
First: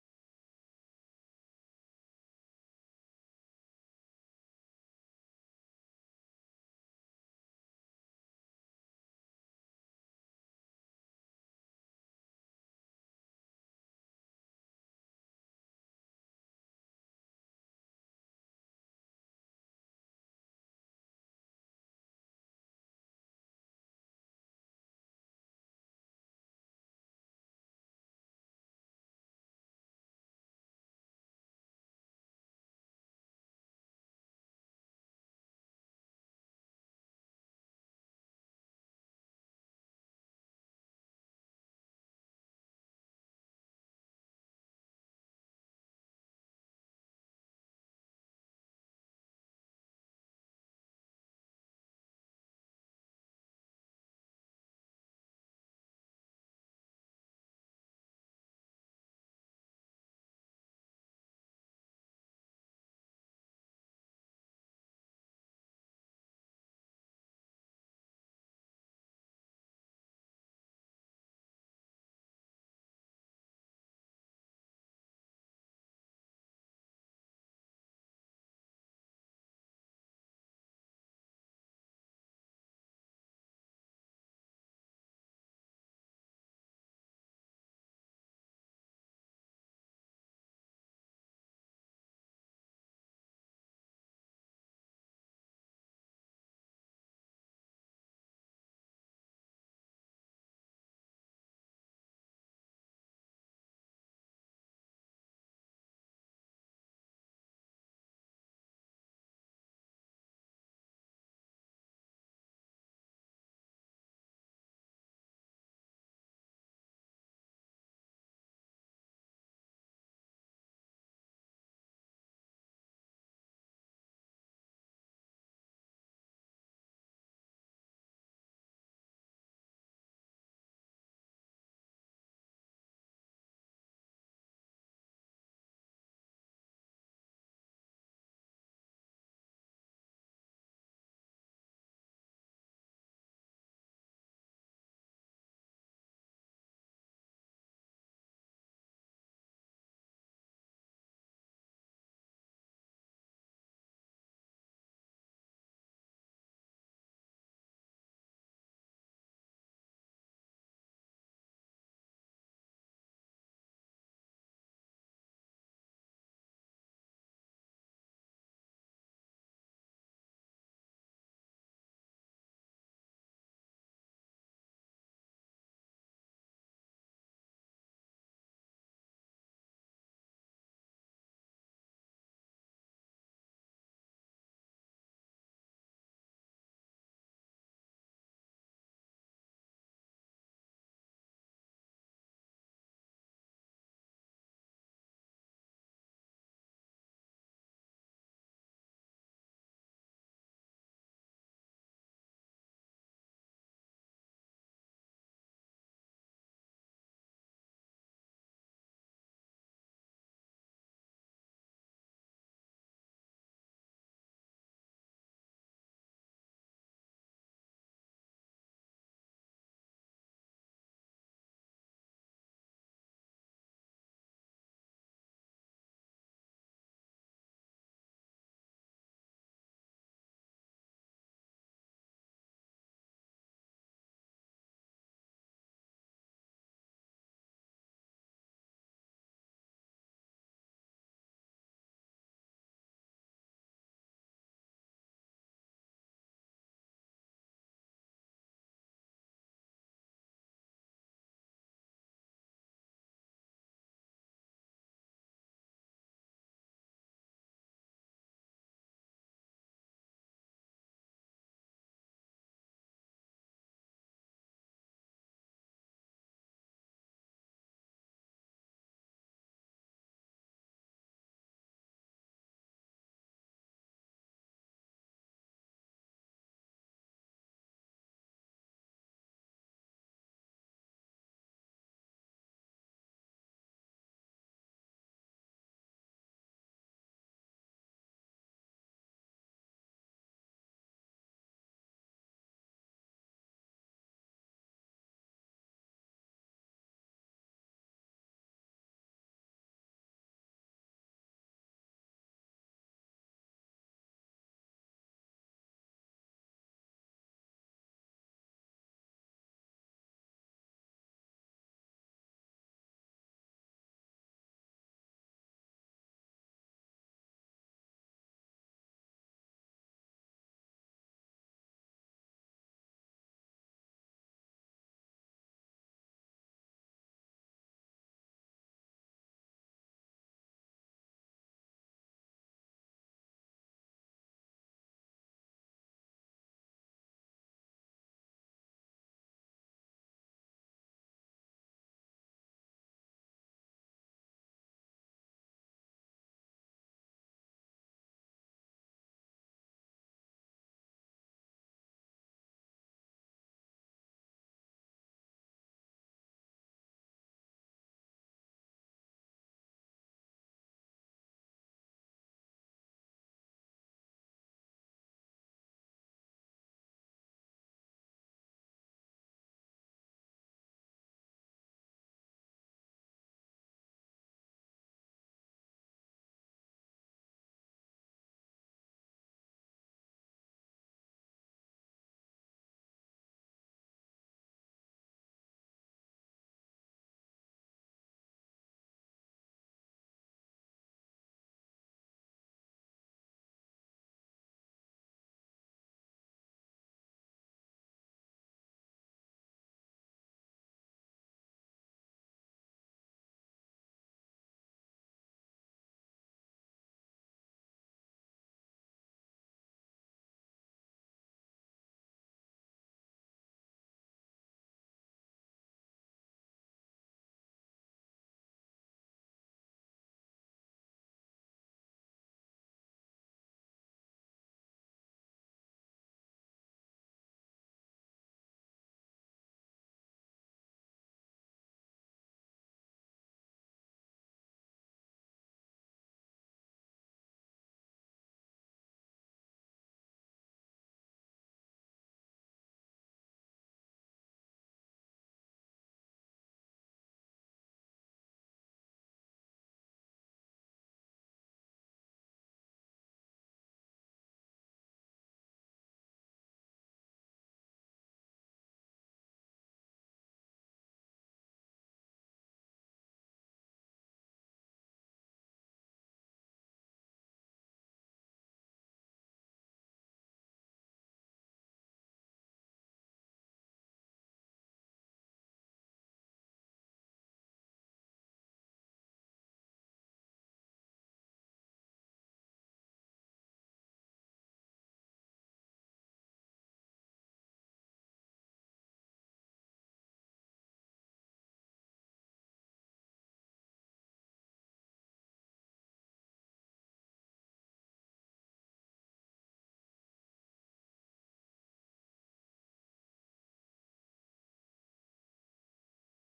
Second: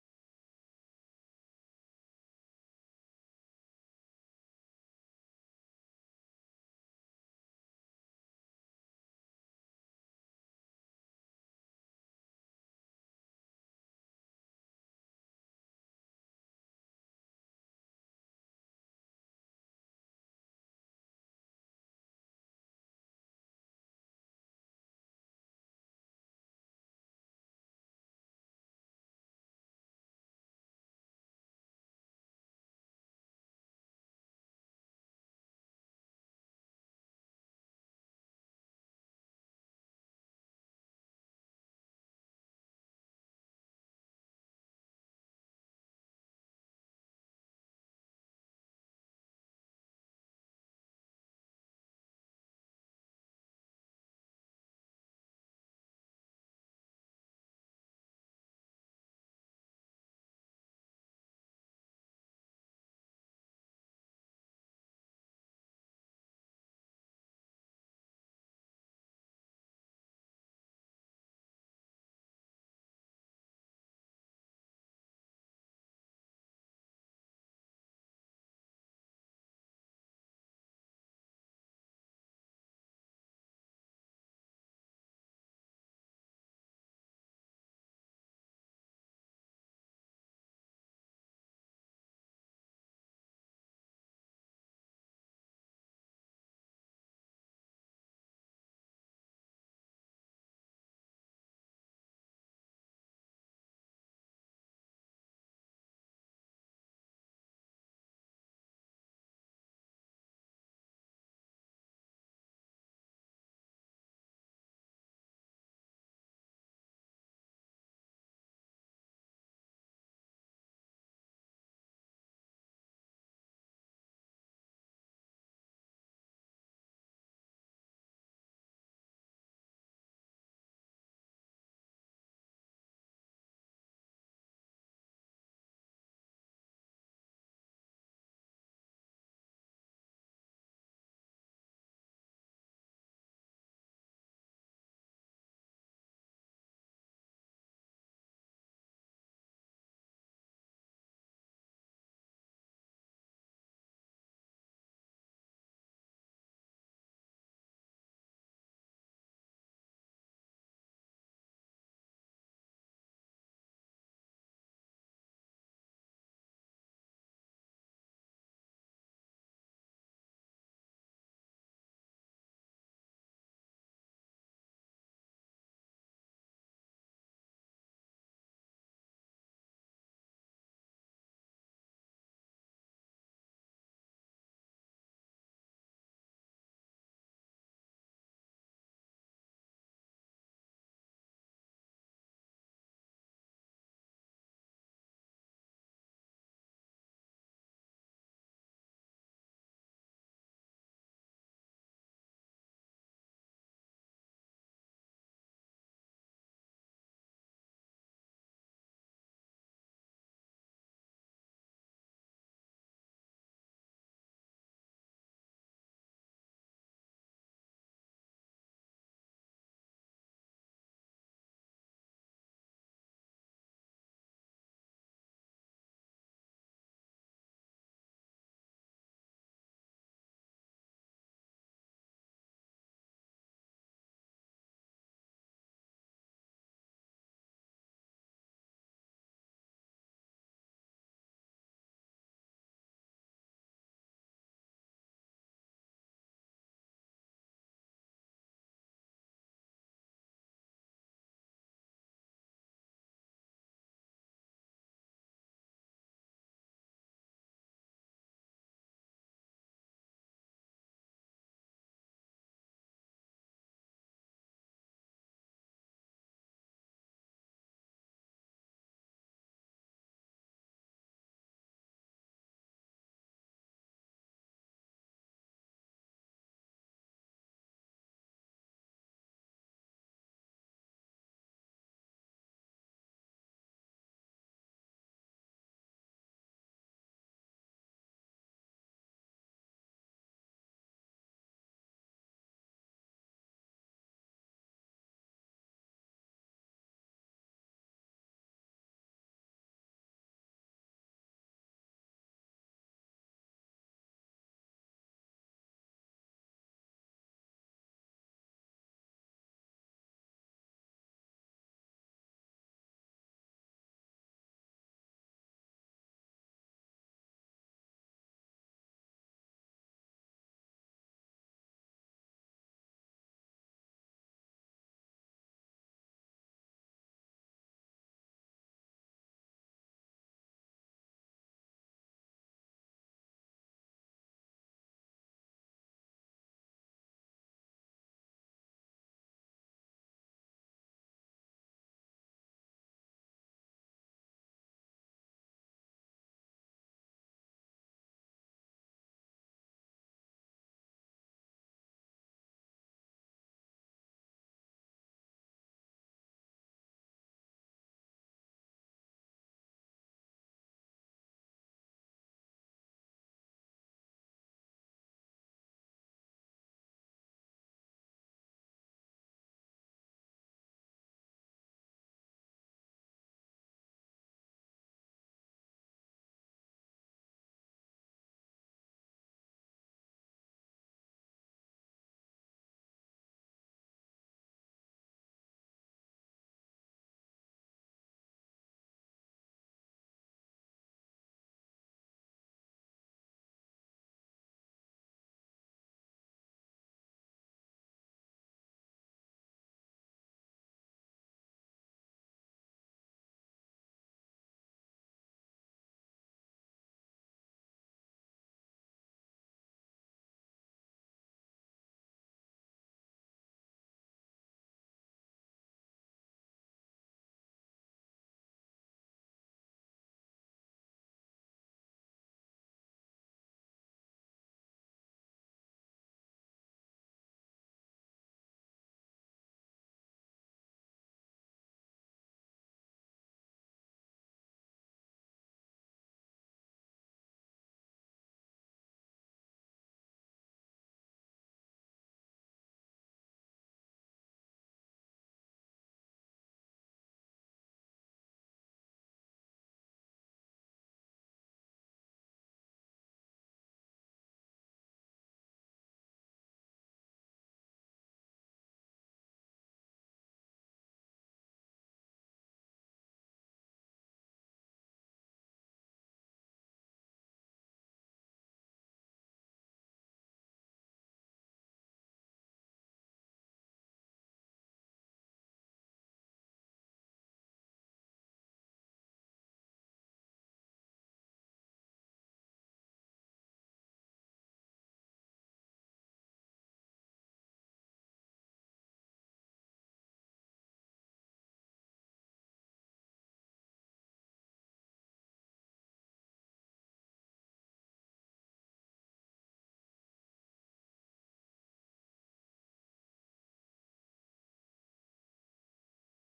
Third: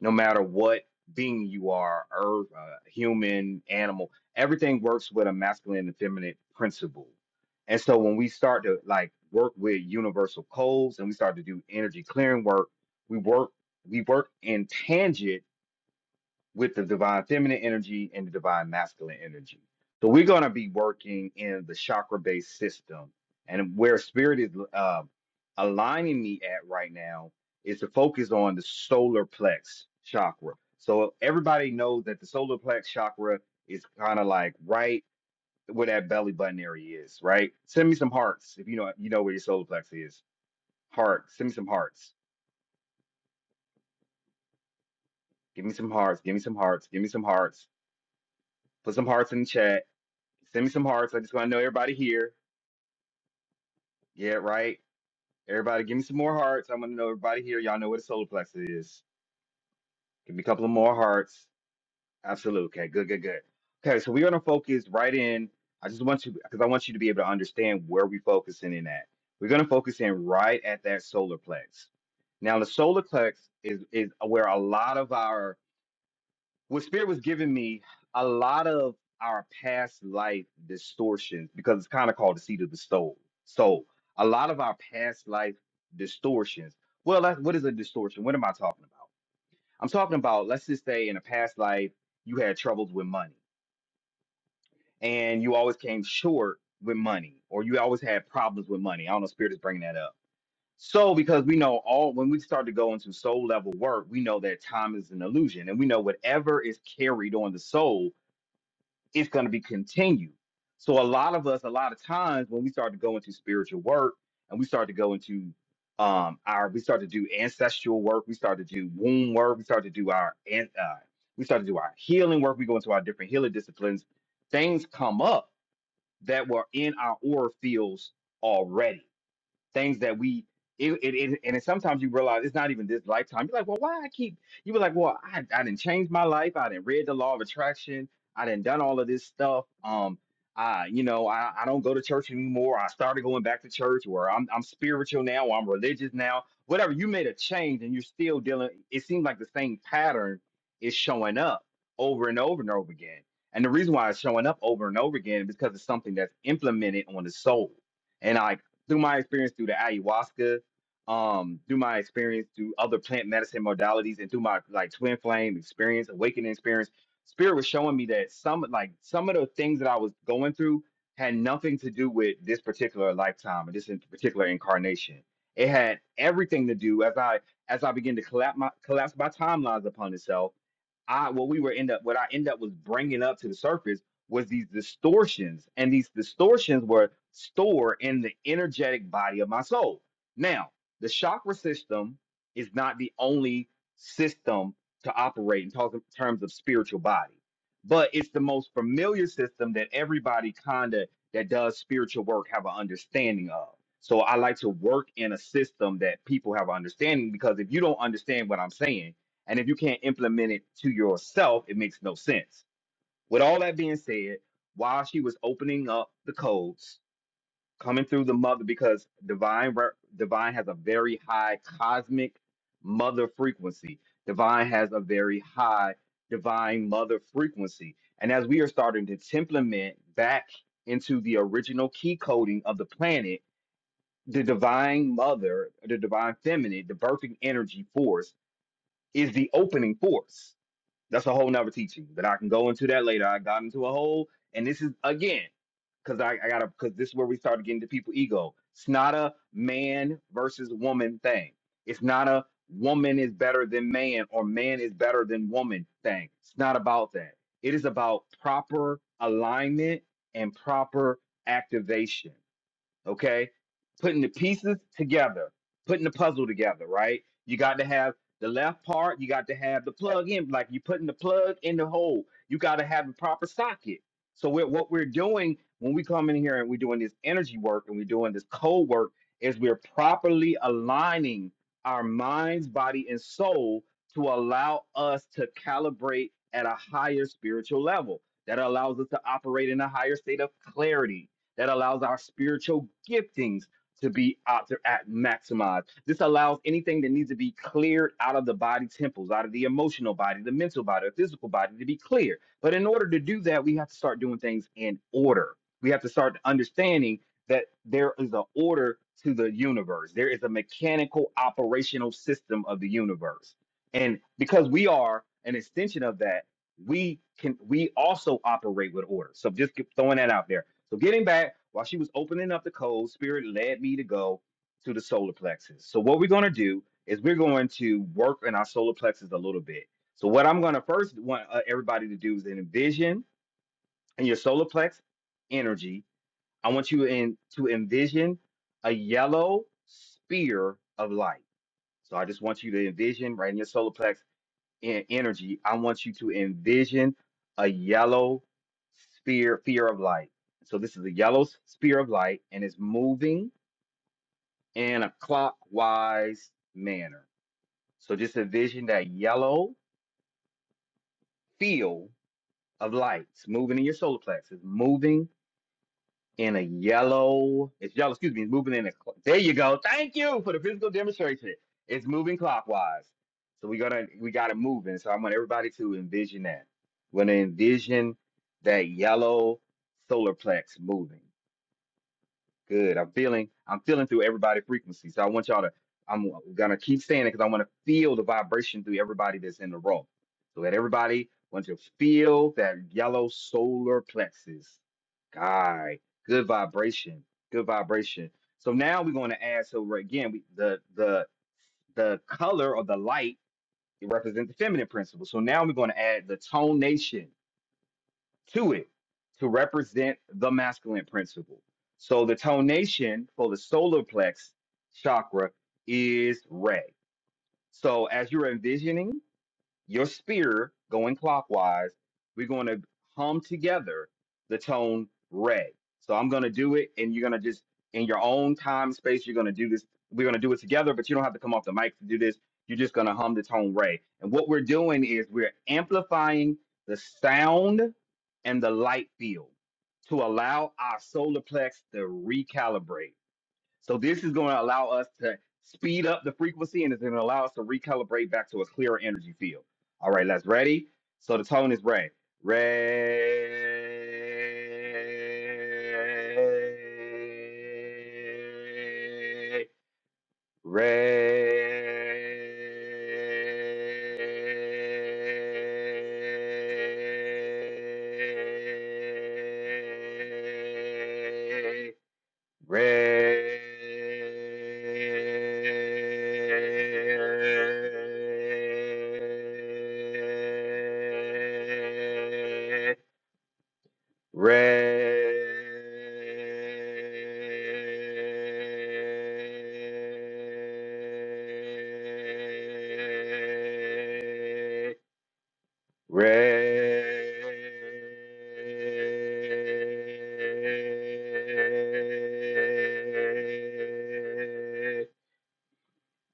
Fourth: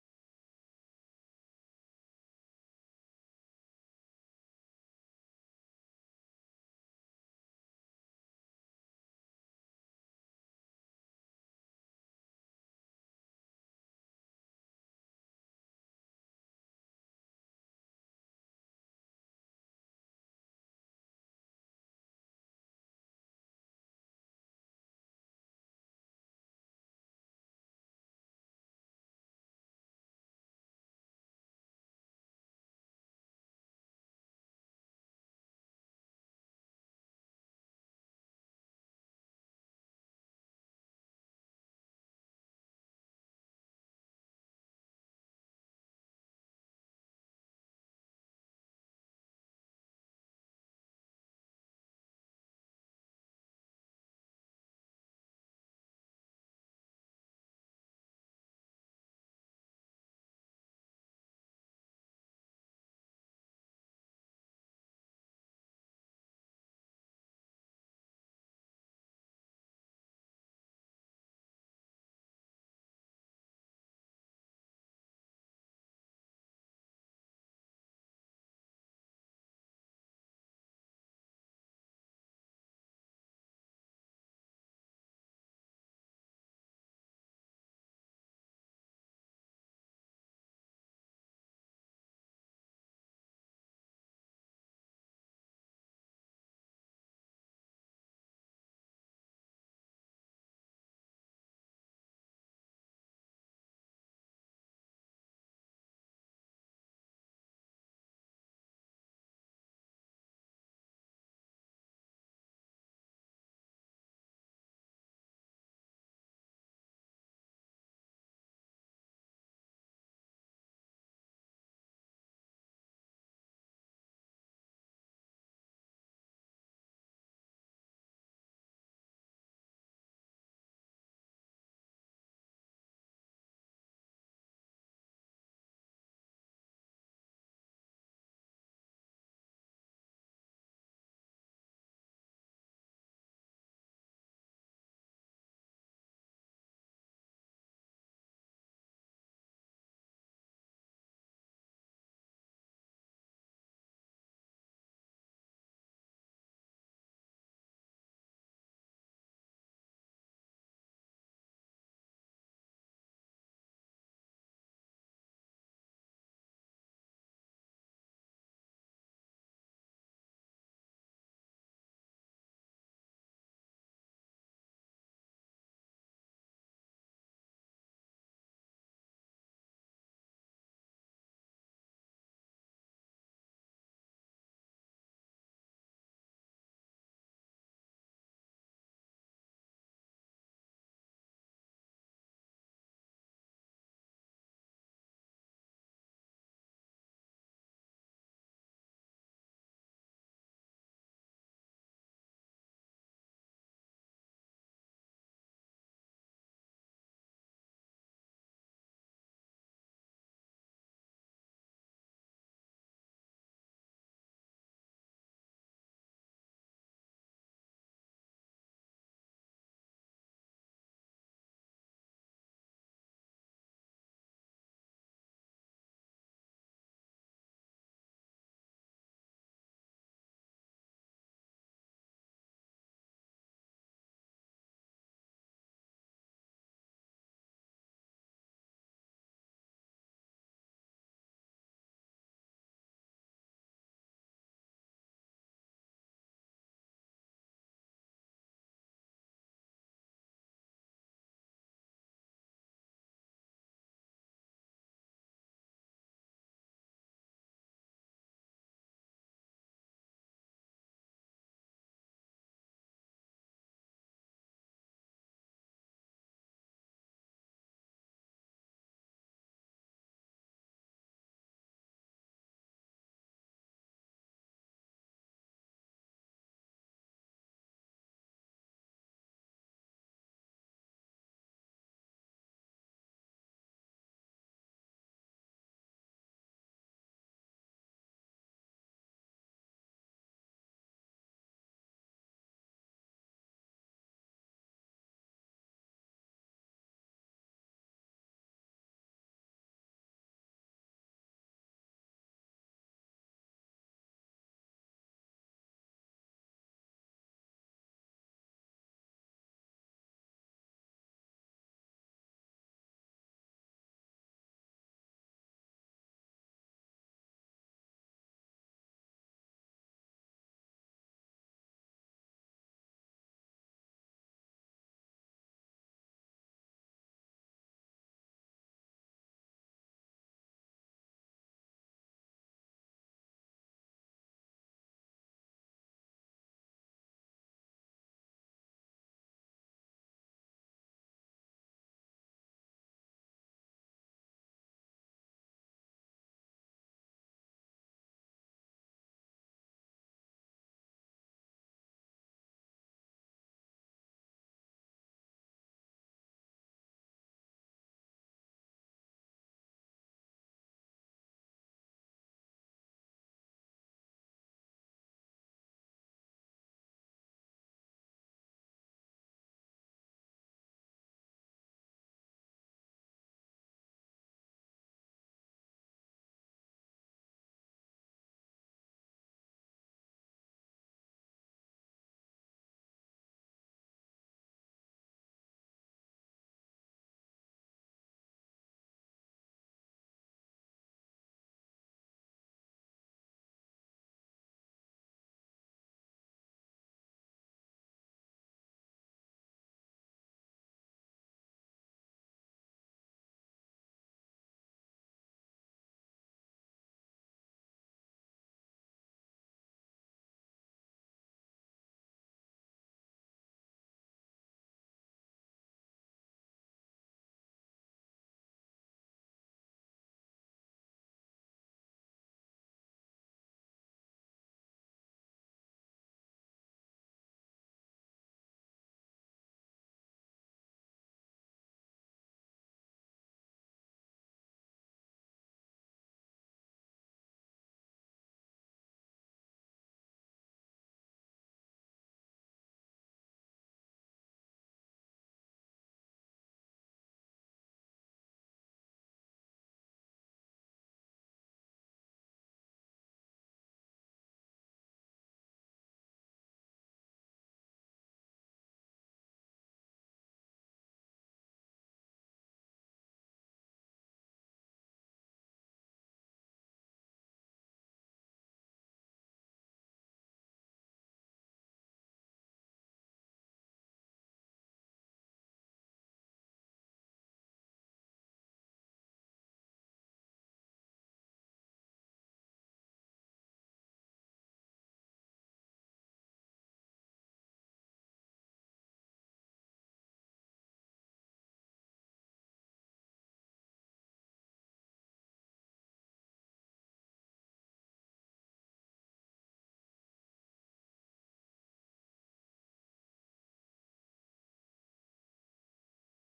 Speaker 1: no matter what being you are, earth, uh, human, animal, everything works with a masculine and feminine principle. And so when we start to like work with universal codes and we start to do energy clearing work, we work we work in tangent with the divine feminine energy and the divine masculine energy. So we're going to be working in the chakra based system. And where spirit is uh, aligning me at right now is to focus on the solar plex chakra. So everybody knows that the solar plex chakra is kind of like right where that belly button area is, right? Send me some hearts if you know you know where your solar plex is. Heart, send me some hearts. Give me some hearts. Give me some hearts. Give me some hearts. Put some hearts in the chat Send me some hearts. I just want to know everybody here. Yeah, right. Everybody, give me some more hearts. I want to know everybody here. Y'all know what a solar plexus is. Give me a couple of more hearts. Absolutely. Okay. Good. Good. Good. Okay. So we're gonna focus right in. I just want you because I want you to be able to understand where we're focusing in at. We're gonna focus in right at that solar plex. Now, the solar plex is is where a lot of our what spirit was giving me a lot of our past life distortions because it's kind of called the seat of the soul so a lot of our past life distortions well that, what is a distortion what am i talking about i'm talking about let's just say in a past life you had troubles with money and you always came short with money or you always had problems with money i don't know spirit is bringing that up so because we know all when we start to go into soul level work we know that time is an illusion and we know whatever is carried on the soul it's going to be continued. So a lot of us, a lot of times when we start to go into spiritual work and we start to go into um our we start to do ancestral work, we start to do womb work, we start to do our an- uh, we start to do our healing work, we go into our different healing disciplines, things come up that were in our aura fields already things that we it, it, it and it, sometimes you realize it's not even this lifetime. You're like, well, why I keep you were like, well, I I didn't change my life. I didn't read the law of attraction. I didn't done all of this stuff. Um, I you know I, I don't go to church anymore. I started going back to church, or I'm I'm spiritual now, or I'm religious now. Whatever you made a change, and you're still dealing. It seems like the same pattern is showing up over and over and over again. And the reason why it's showing up over and over again is because it's something that's implemented on the soul. And I through my experience through the ayahuasca, um, through my experience through other plant medicine modalities, and through my like twin flame experience, awakening experience, spirit was showing me that some like some of the things that I was going through had nothing to do with this particular lifetime or this in- particular incarnation. It had everything to do as I as I began to collapse my collapse my timelines upon itself. I what we were end up what I end up was bringing up to the surface was these distortions, and these distortions were stored in the energetic body of my soul. Now, the chakra system is not the only system to operate in talk- terms of spiritual body, but it's the most familiar system that everybody kind of that does spiritual work have an understanding of. So I like to work in a system that people have an understanding because if you don't understand what I'm saying, and if you can't implement it to yourself, it makes no sense. With all that being said, while she was opening up the codes, coming through the mother, because divine re- divine has a very high cosmic mother frequency. Divine has a very high divine mother frequency, and as we are starting to implement back into the original key coding of the planet, the divine mother, the divine feminine, the birthing energy force is the opening force that's a whole nother teaching that I can go into that later. I got into a hole, and this is again, because I, I gotta, because this is where we started getting to people ego. It's not a man versus woman thing. It's not a woman is better than man or man is better than woman thing. It's not about that. It is about proper alignment and proper activation okay? Putting the pieces together, putting the puzzle together, right? You got to have the left part, you got to have the plug in, like you're putting the plug in the hole. You got to have the proper socket. So we're, what we're doing when we come in here and we're doing this energy work and we're doing this cold work is we're properly aligning our minds, body, and soul to allow us to calibrate at a higher spiritual level. That allows us to operate in a higher state of clarity that allows our spiritual giftings to be out there at maximized. This allows anything that needs to be cleared out of the body temples, out of the emotional body, the mental body, the physical body to be clear. But in order to do that, we have to start doing things in order. We have to start understanding that there is an order to the universe. There is a mechanical operational system of the universe. And because we are an extension of that, we can we also operate with order. So just keep throwing that out there. So getting back, while she was opening up the code, spirit led me to go to the solar plexus. So what we're going to do is we're going to work in our solar plexus a little bit. So what I'm going to first want uh, everybody to do is envision in your solar plex energy. I want you in to envision a yellow spear of light. So I just want you to envision right in your solar plex in energy, I want you to envision a yellow sphere, sphere of light. So this is a yellow s- sphere of light, and it's moving in a clockwise manner. So just envision that yellow field of lights moving in your solar plexus, moving in a yellow. It's yellow. Excuse me. Moving in a. cl- There you go. Thank you for the physical demonstration. It's moving clockwise. So we gonna we got to it moving. So I want everybody to envision that. We're gonna envision that yellow solar plex moving. Good. I'm feeling. I'm feeling through everybody's frequency. So I want y'all to. I'm gonna keep saying it because I want to feel the vibration through everybody that's in the room. So that everybody wants to feel that yellow solar plexus. God, good vibration. Good vibration. So now we're going to add. So we're- again, we, the the the color or the light it represents the feminine principle. So now we're going to add the tonation to it to represent the masculine principle. So the tonation for the solar plex chakra is red. So as you're envisioning your spear going clockwise. We're going to hum together the tone re. So I'm going to do it, and you're going to just in your own time space. You're going to do this. We're going to do it together, but you don't have to come off the mic to do this. You're just going to hum the tone re. And what we're doing is we're amplifying the sound and the light field to allow our solar plex to recalibrate. So this is going to allow us to speed up the frequency and it's going to allow us to recalibrate back to a clearer energy field. All right, let's ready. So the tone is red. Red. Red. Red, red. Red,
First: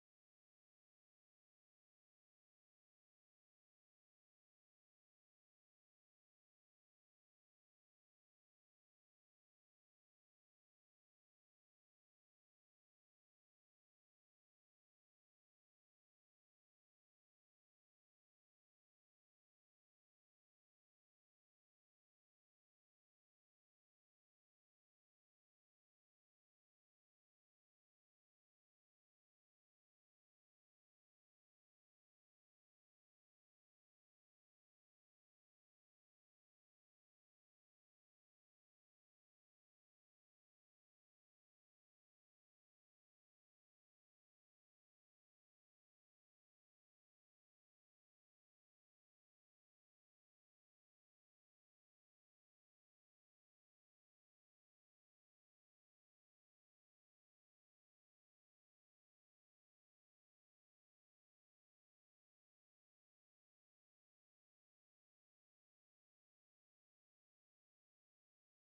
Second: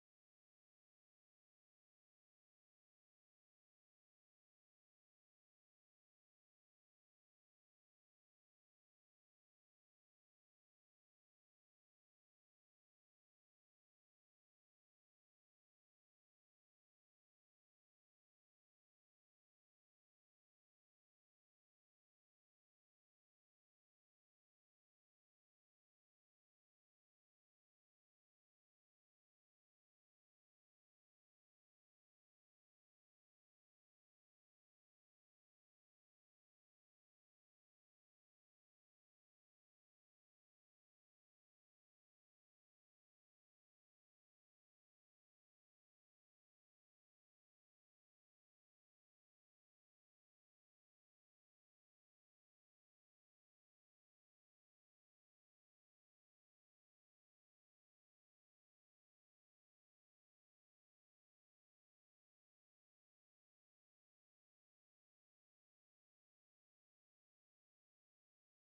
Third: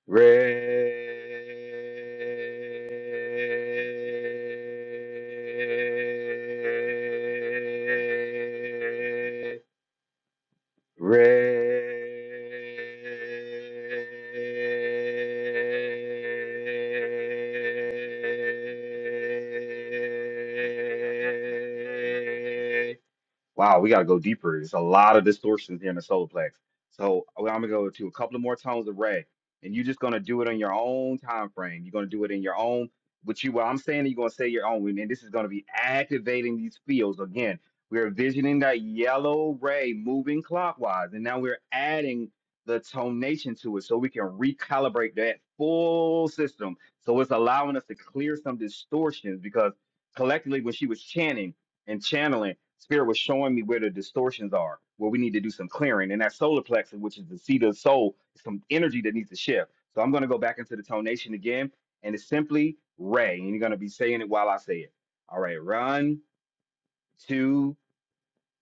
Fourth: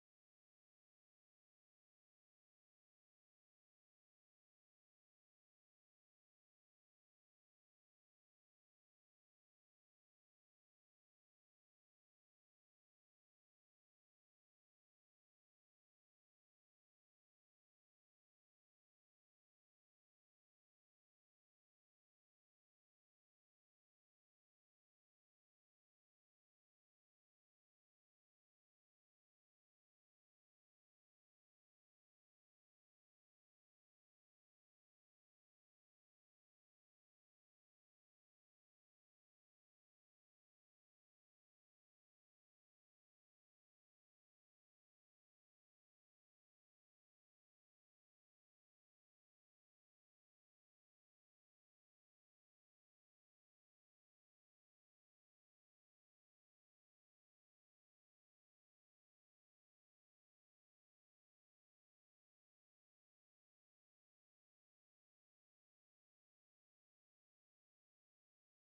Speaker 1: red. Red. Wow, we got to go deeper. There's a lot of distortions here in the solar So well, I'm gonna go to a couple of more tones of red, and you're just gonna do it on your own time frame. You're gonna do it in your own. What you, what I'm saying, you're gonna say your own, and this is gonna be activating these fields again. We're envisioning that yellow ray moving clockwise, and now we're adding the tonation to it so we can recalibrate that full system. So it's allowing us to clear some distortions because collectively, when she was chanting and channeling, Spirit was showing me where the distortions are, where we need to do some clearing. And that solar plexus, which is the seat of the soul, is some energy that needs to shift. So I'm going to go back into the tonation again, and it's simply Ray. And you're going to be saying it while I say it. All right, run, two,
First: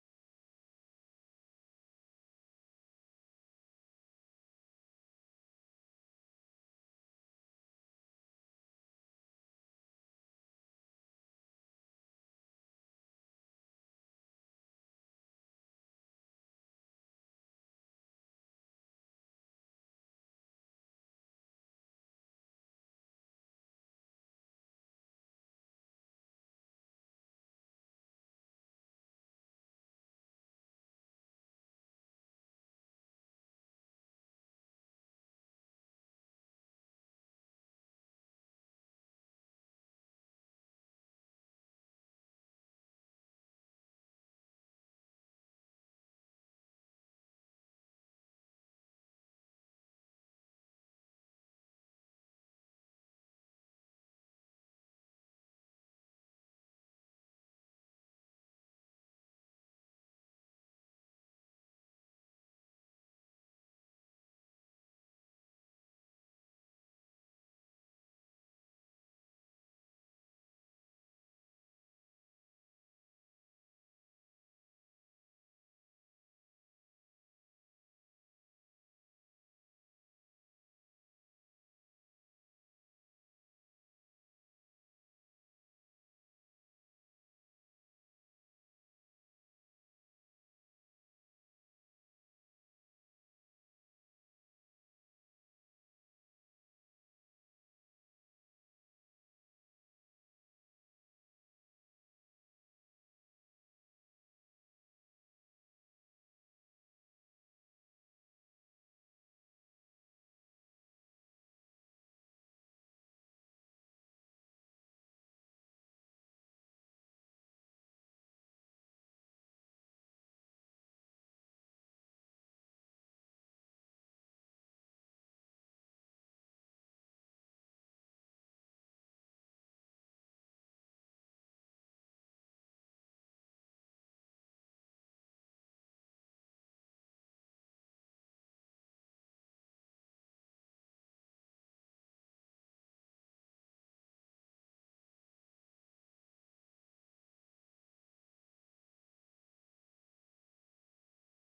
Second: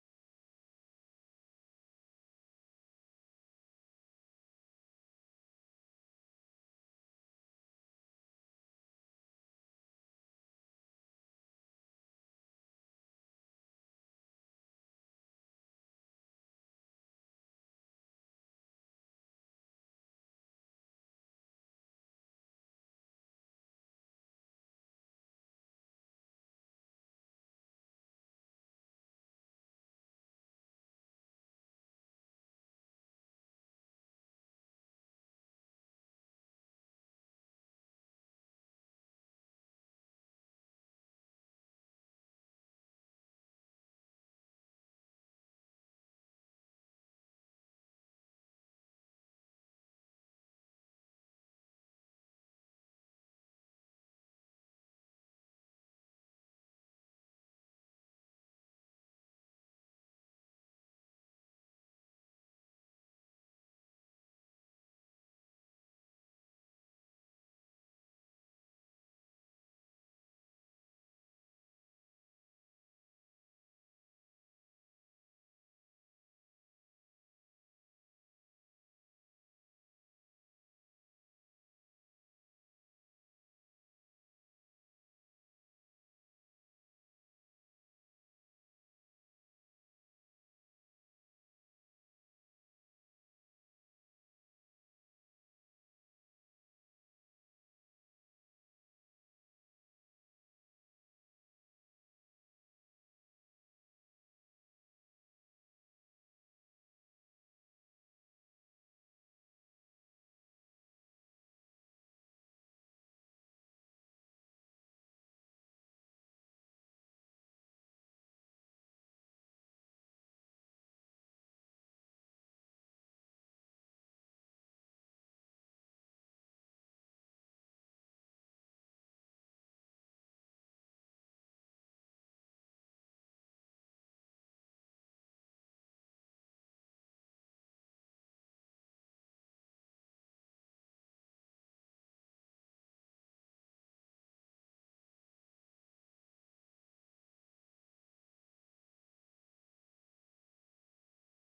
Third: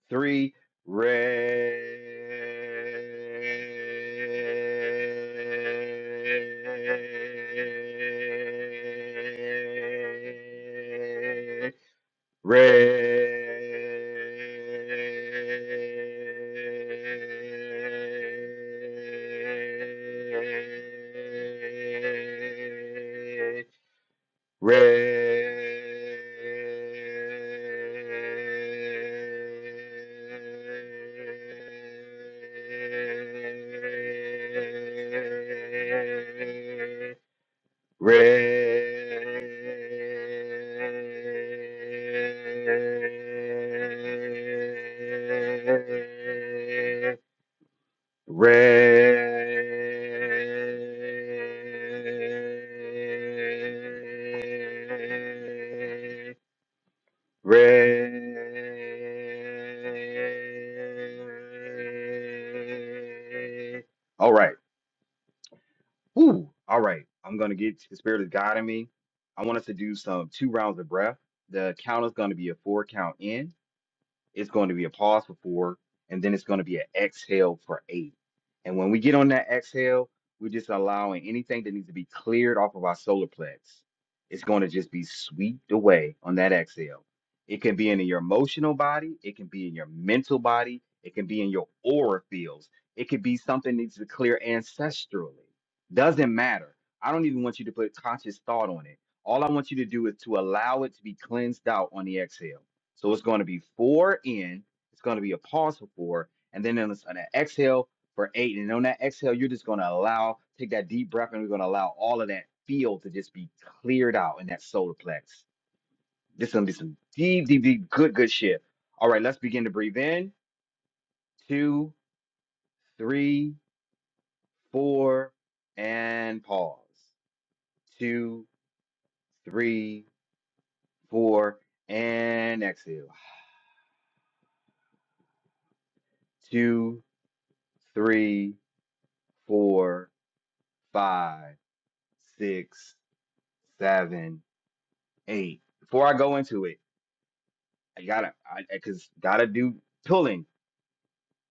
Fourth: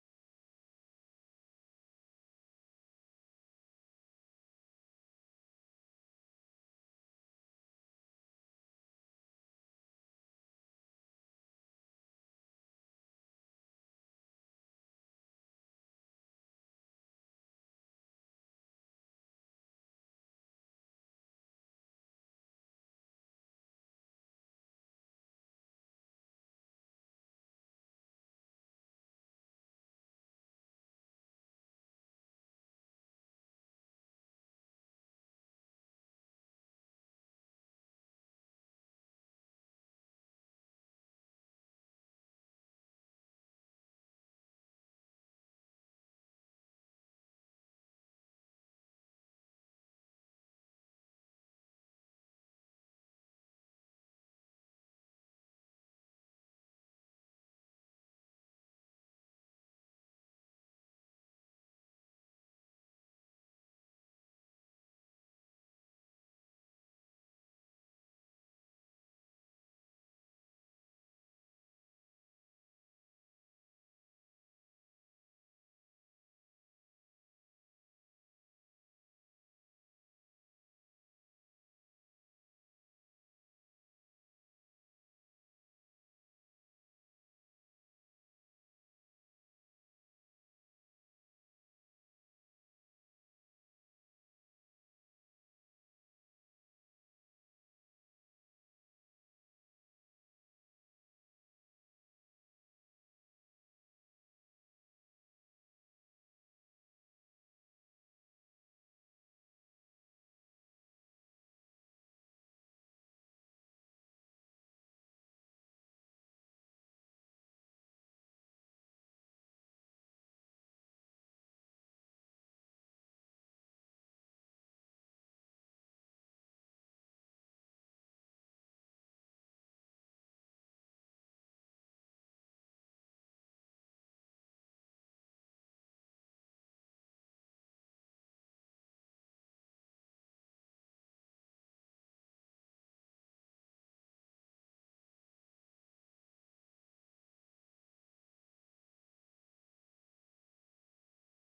Speaker 1: three, Ray. Red, red. Red, red, red. All right. Whew. All right. I'm going to get the spirit of God in me. I want us to do some two rounds of breath. The count is going to be a four count in. It's going to be a pause for four, and then it's going to be an exhale for eight. And when we get on that exhale, we're just allowing anything that needs to be cleared off of our solar plex. It's going to just be swept away on that exhale. It can be in your emotional body, it can be in your mental body, it can be in your aura fields, it could be something that needs to clear ancestrally. Doesn't matter. I don't even want you to put conscious thought on it. All I want you to do is to allow it to be cleansed out on the exhale. So it's going to be four in, it's going to be a pause for four, and then it's an exhale for eight. And on that exhale, you're just going to allow, take that deep breath, and we're going to allow all of that field to just be cleared out in that solar plex. This is going to be some deep, deep, deep, good, good shit. All right, let's begin to breathe in. Two, three, four, and pause. Two, three, four, and exhale. Two, three, four, five six, seven, eight. Before I go into it, I gotta, I, I cause gotta do pulling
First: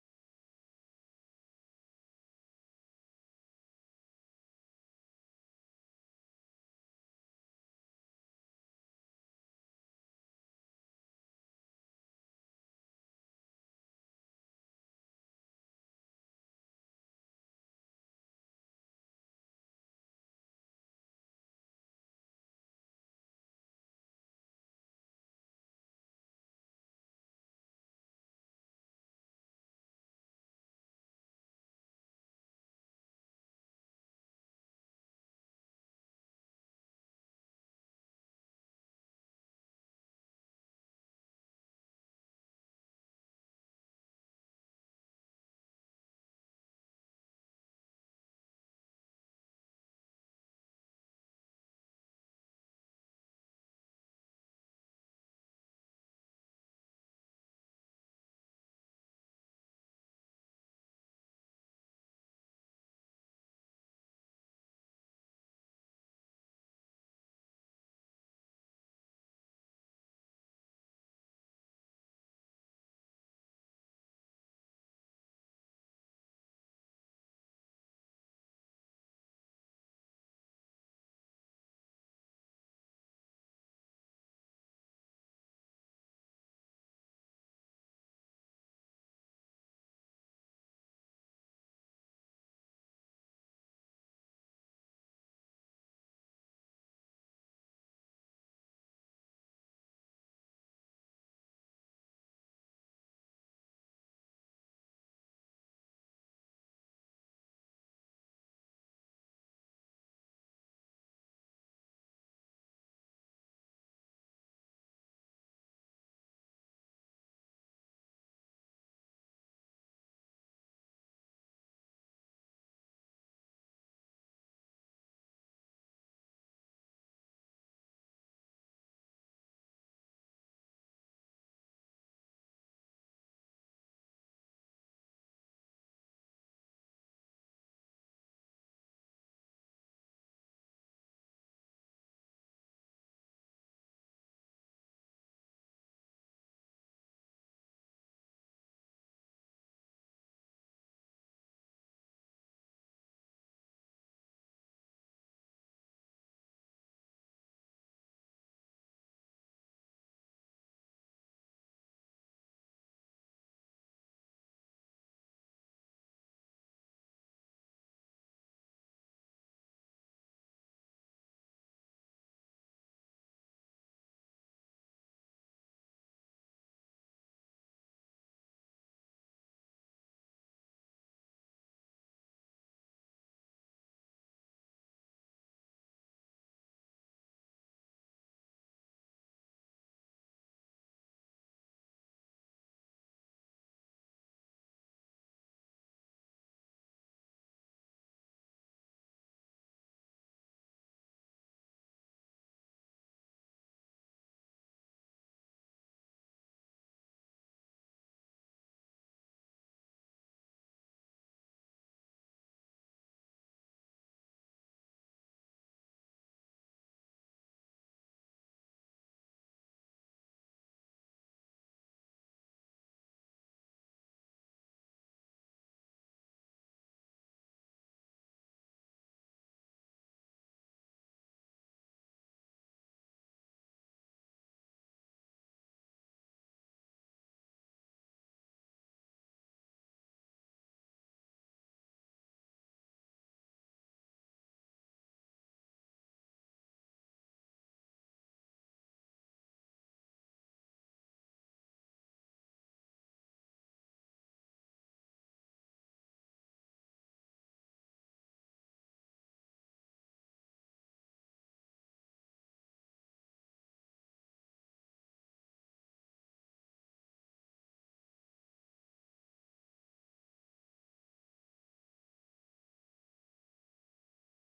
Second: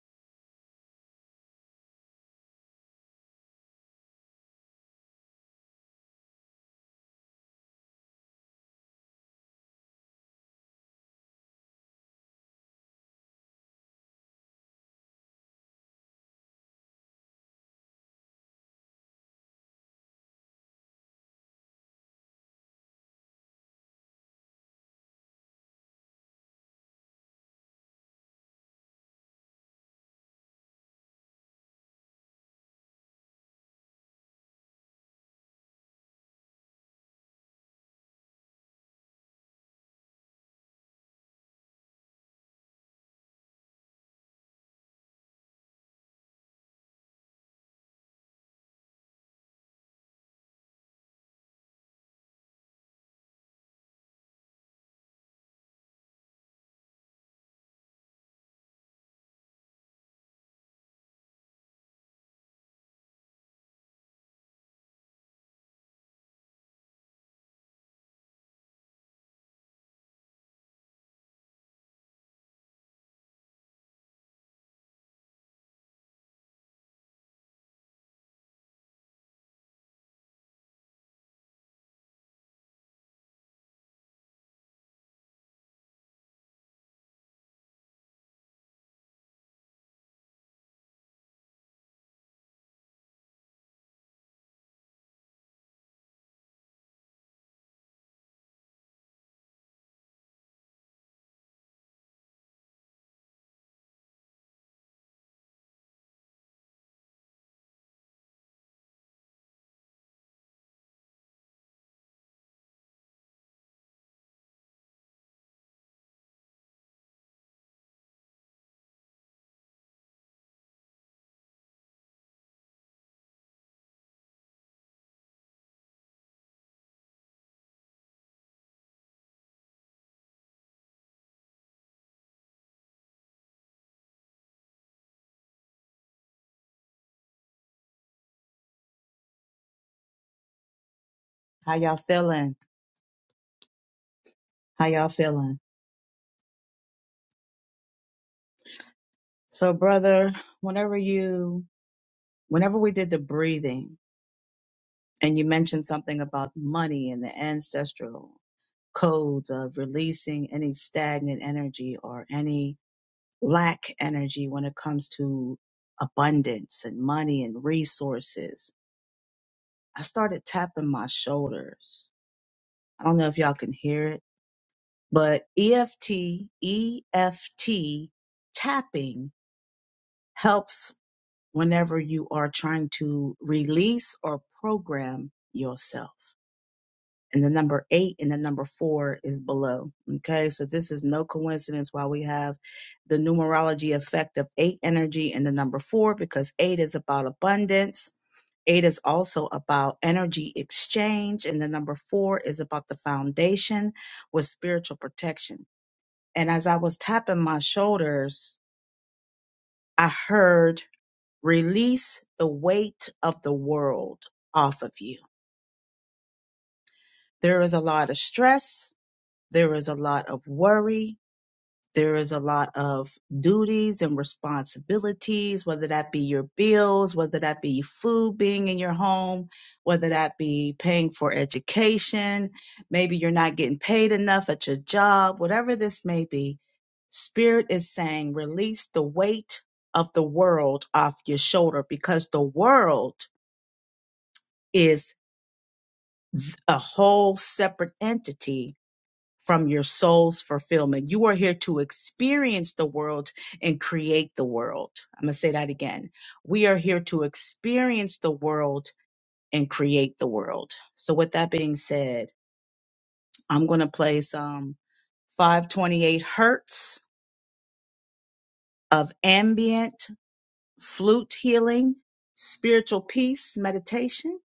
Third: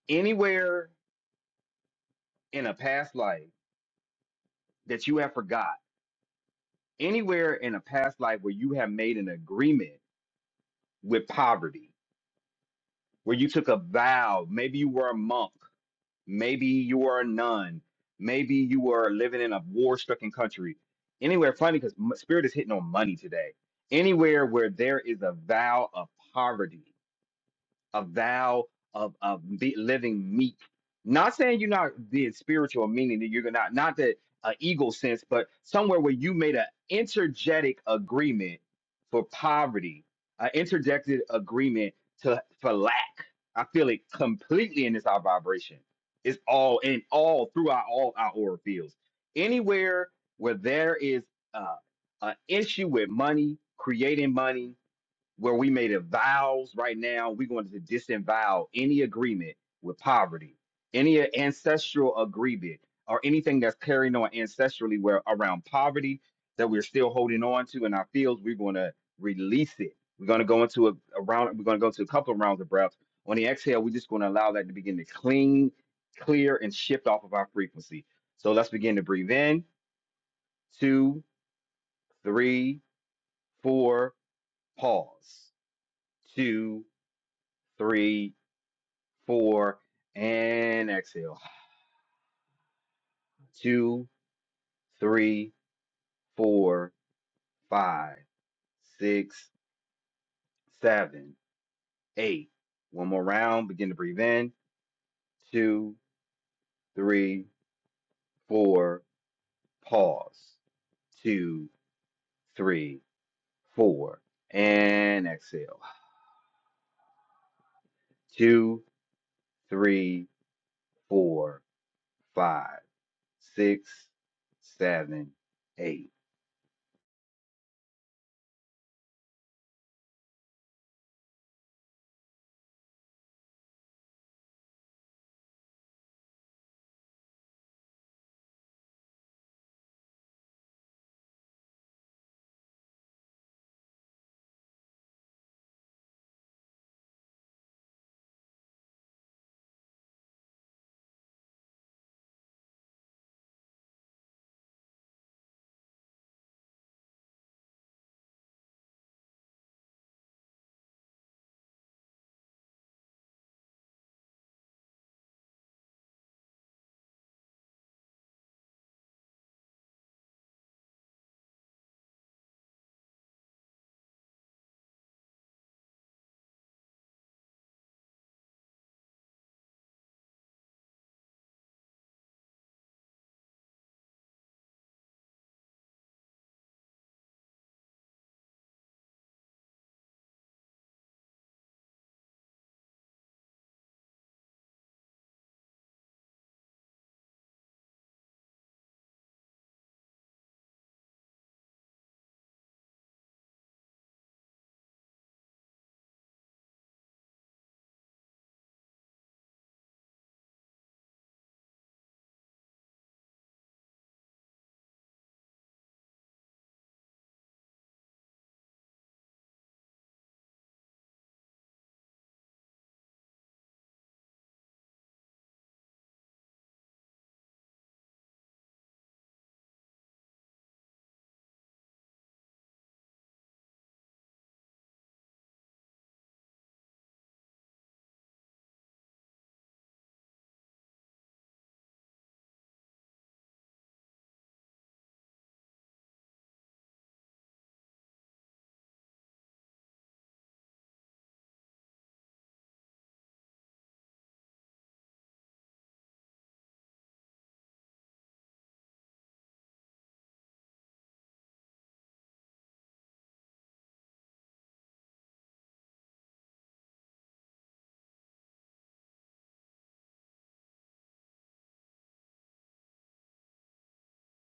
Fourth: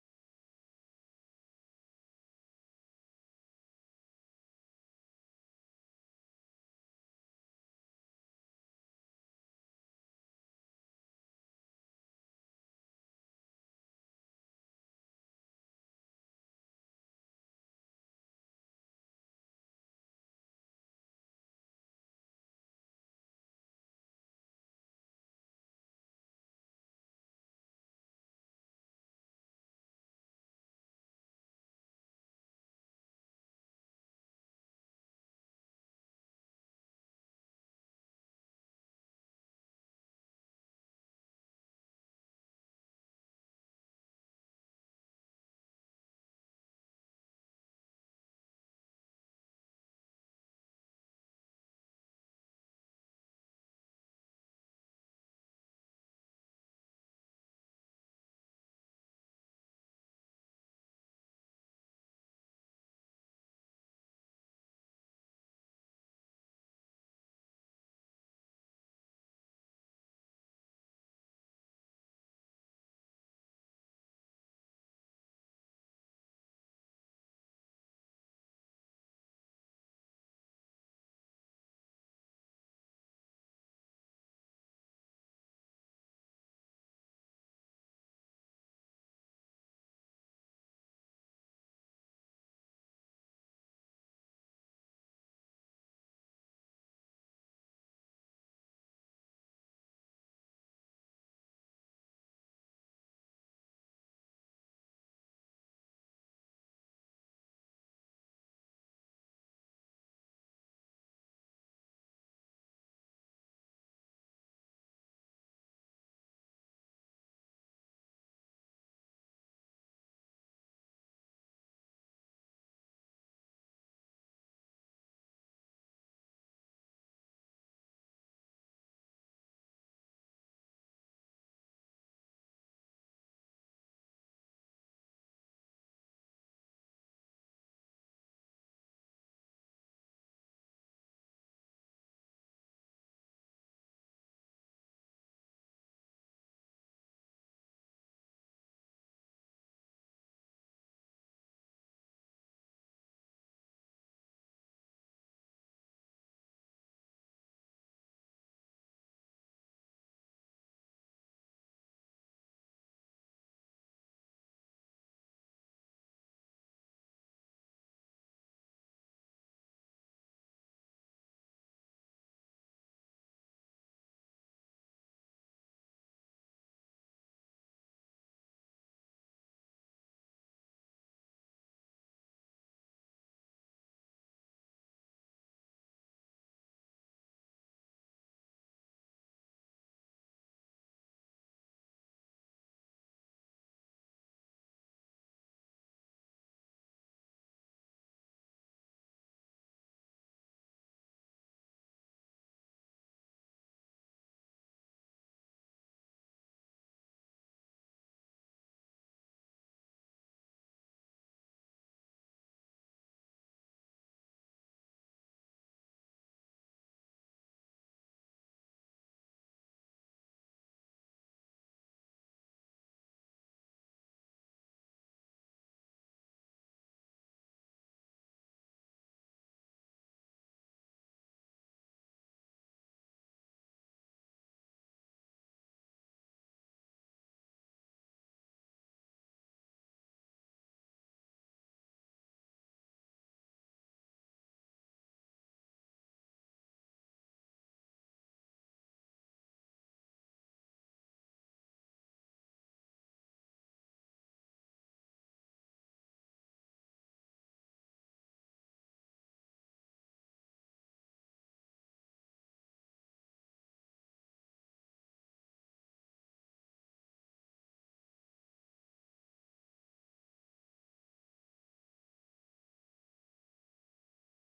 Speaker 1: anywhere in a past life that you have forgot, anywhere in a past life where you have made an agreement with poverty, where you took a vow. Maybe you were a monk, maybe you were a nun, maybe you were living in a war-stricken country. Anywhere, funny because spirit is hitting on money today. Anywhere where there is a vow of poverty a vow of of be, living meek. Not saying you're not being spiritual, meaning that you're not not that uh, ego sense, but somewhere where you made an intergetic agreement for poverty, an interjected agreement to for lack. I feel it completely in this our vibration. It's all in all throughout all our aura fields. Anywhere where there is uh, an issue with money, creating money, where we made a vows right now we're going to disavow any agreement with poverty any ancestral agreement or anything that's carrying on ancestrally where around poverty that we're still holding on to in our fields we're going to release it we're going to go into a, a round we're going to go to a couple of rounds of breaths on the exhale we're just going to allow that to begin to clean clear and shift off of our frequency so let's begin to breathe in two three four pause two three four, and exhale. Two, three, four, five, six, seven, eight. One more round. Begin to breathe in. Two, three, four. Pause. Two, three, four. And exhale. Two, three, four, five, six, seven, eight.
Speaker 2: How y'all feeling? How y'all feeling? So, brother, whenever you, whenever we did the breathing and you mentioned something about money and the ancestral codes of releasing any stagnant energy or any lack energy when it comes to abundance and money and resources, I started tapping my shoulders. I don't know if y'all can hear it, but EFT, EFT tapping helps whenever you are trying to release or program yourself. And the number eight and the number four is below. Okay, so this is no coincidence why we have the numerology effect of eight energy and the number four, because eight is about abundance. Eight is also about energy exchange. And the number four is about the foundation with spiritual protection. And as I was tapping my shoulders, I heard Release the weight of the world off of you. There is a lot of stress. There is a lot of worry. There is a lot of duties and responsibilities, whether that be your bills, whether that be food being in your home, whether that be paying for education. Maybe you're not getting paid enough at your job, whatever this may be. Spirit is saying, release the weight of the world off your shoulder because the world is a whole separate entity from your soul's fulfillment. You are here to experience the world and create the world. I'm going to say that again. We are here to experience the world and create the world. So, with that being said, I'm going to play some 528 hertz of ambient flute healing, spiritual peace meditation,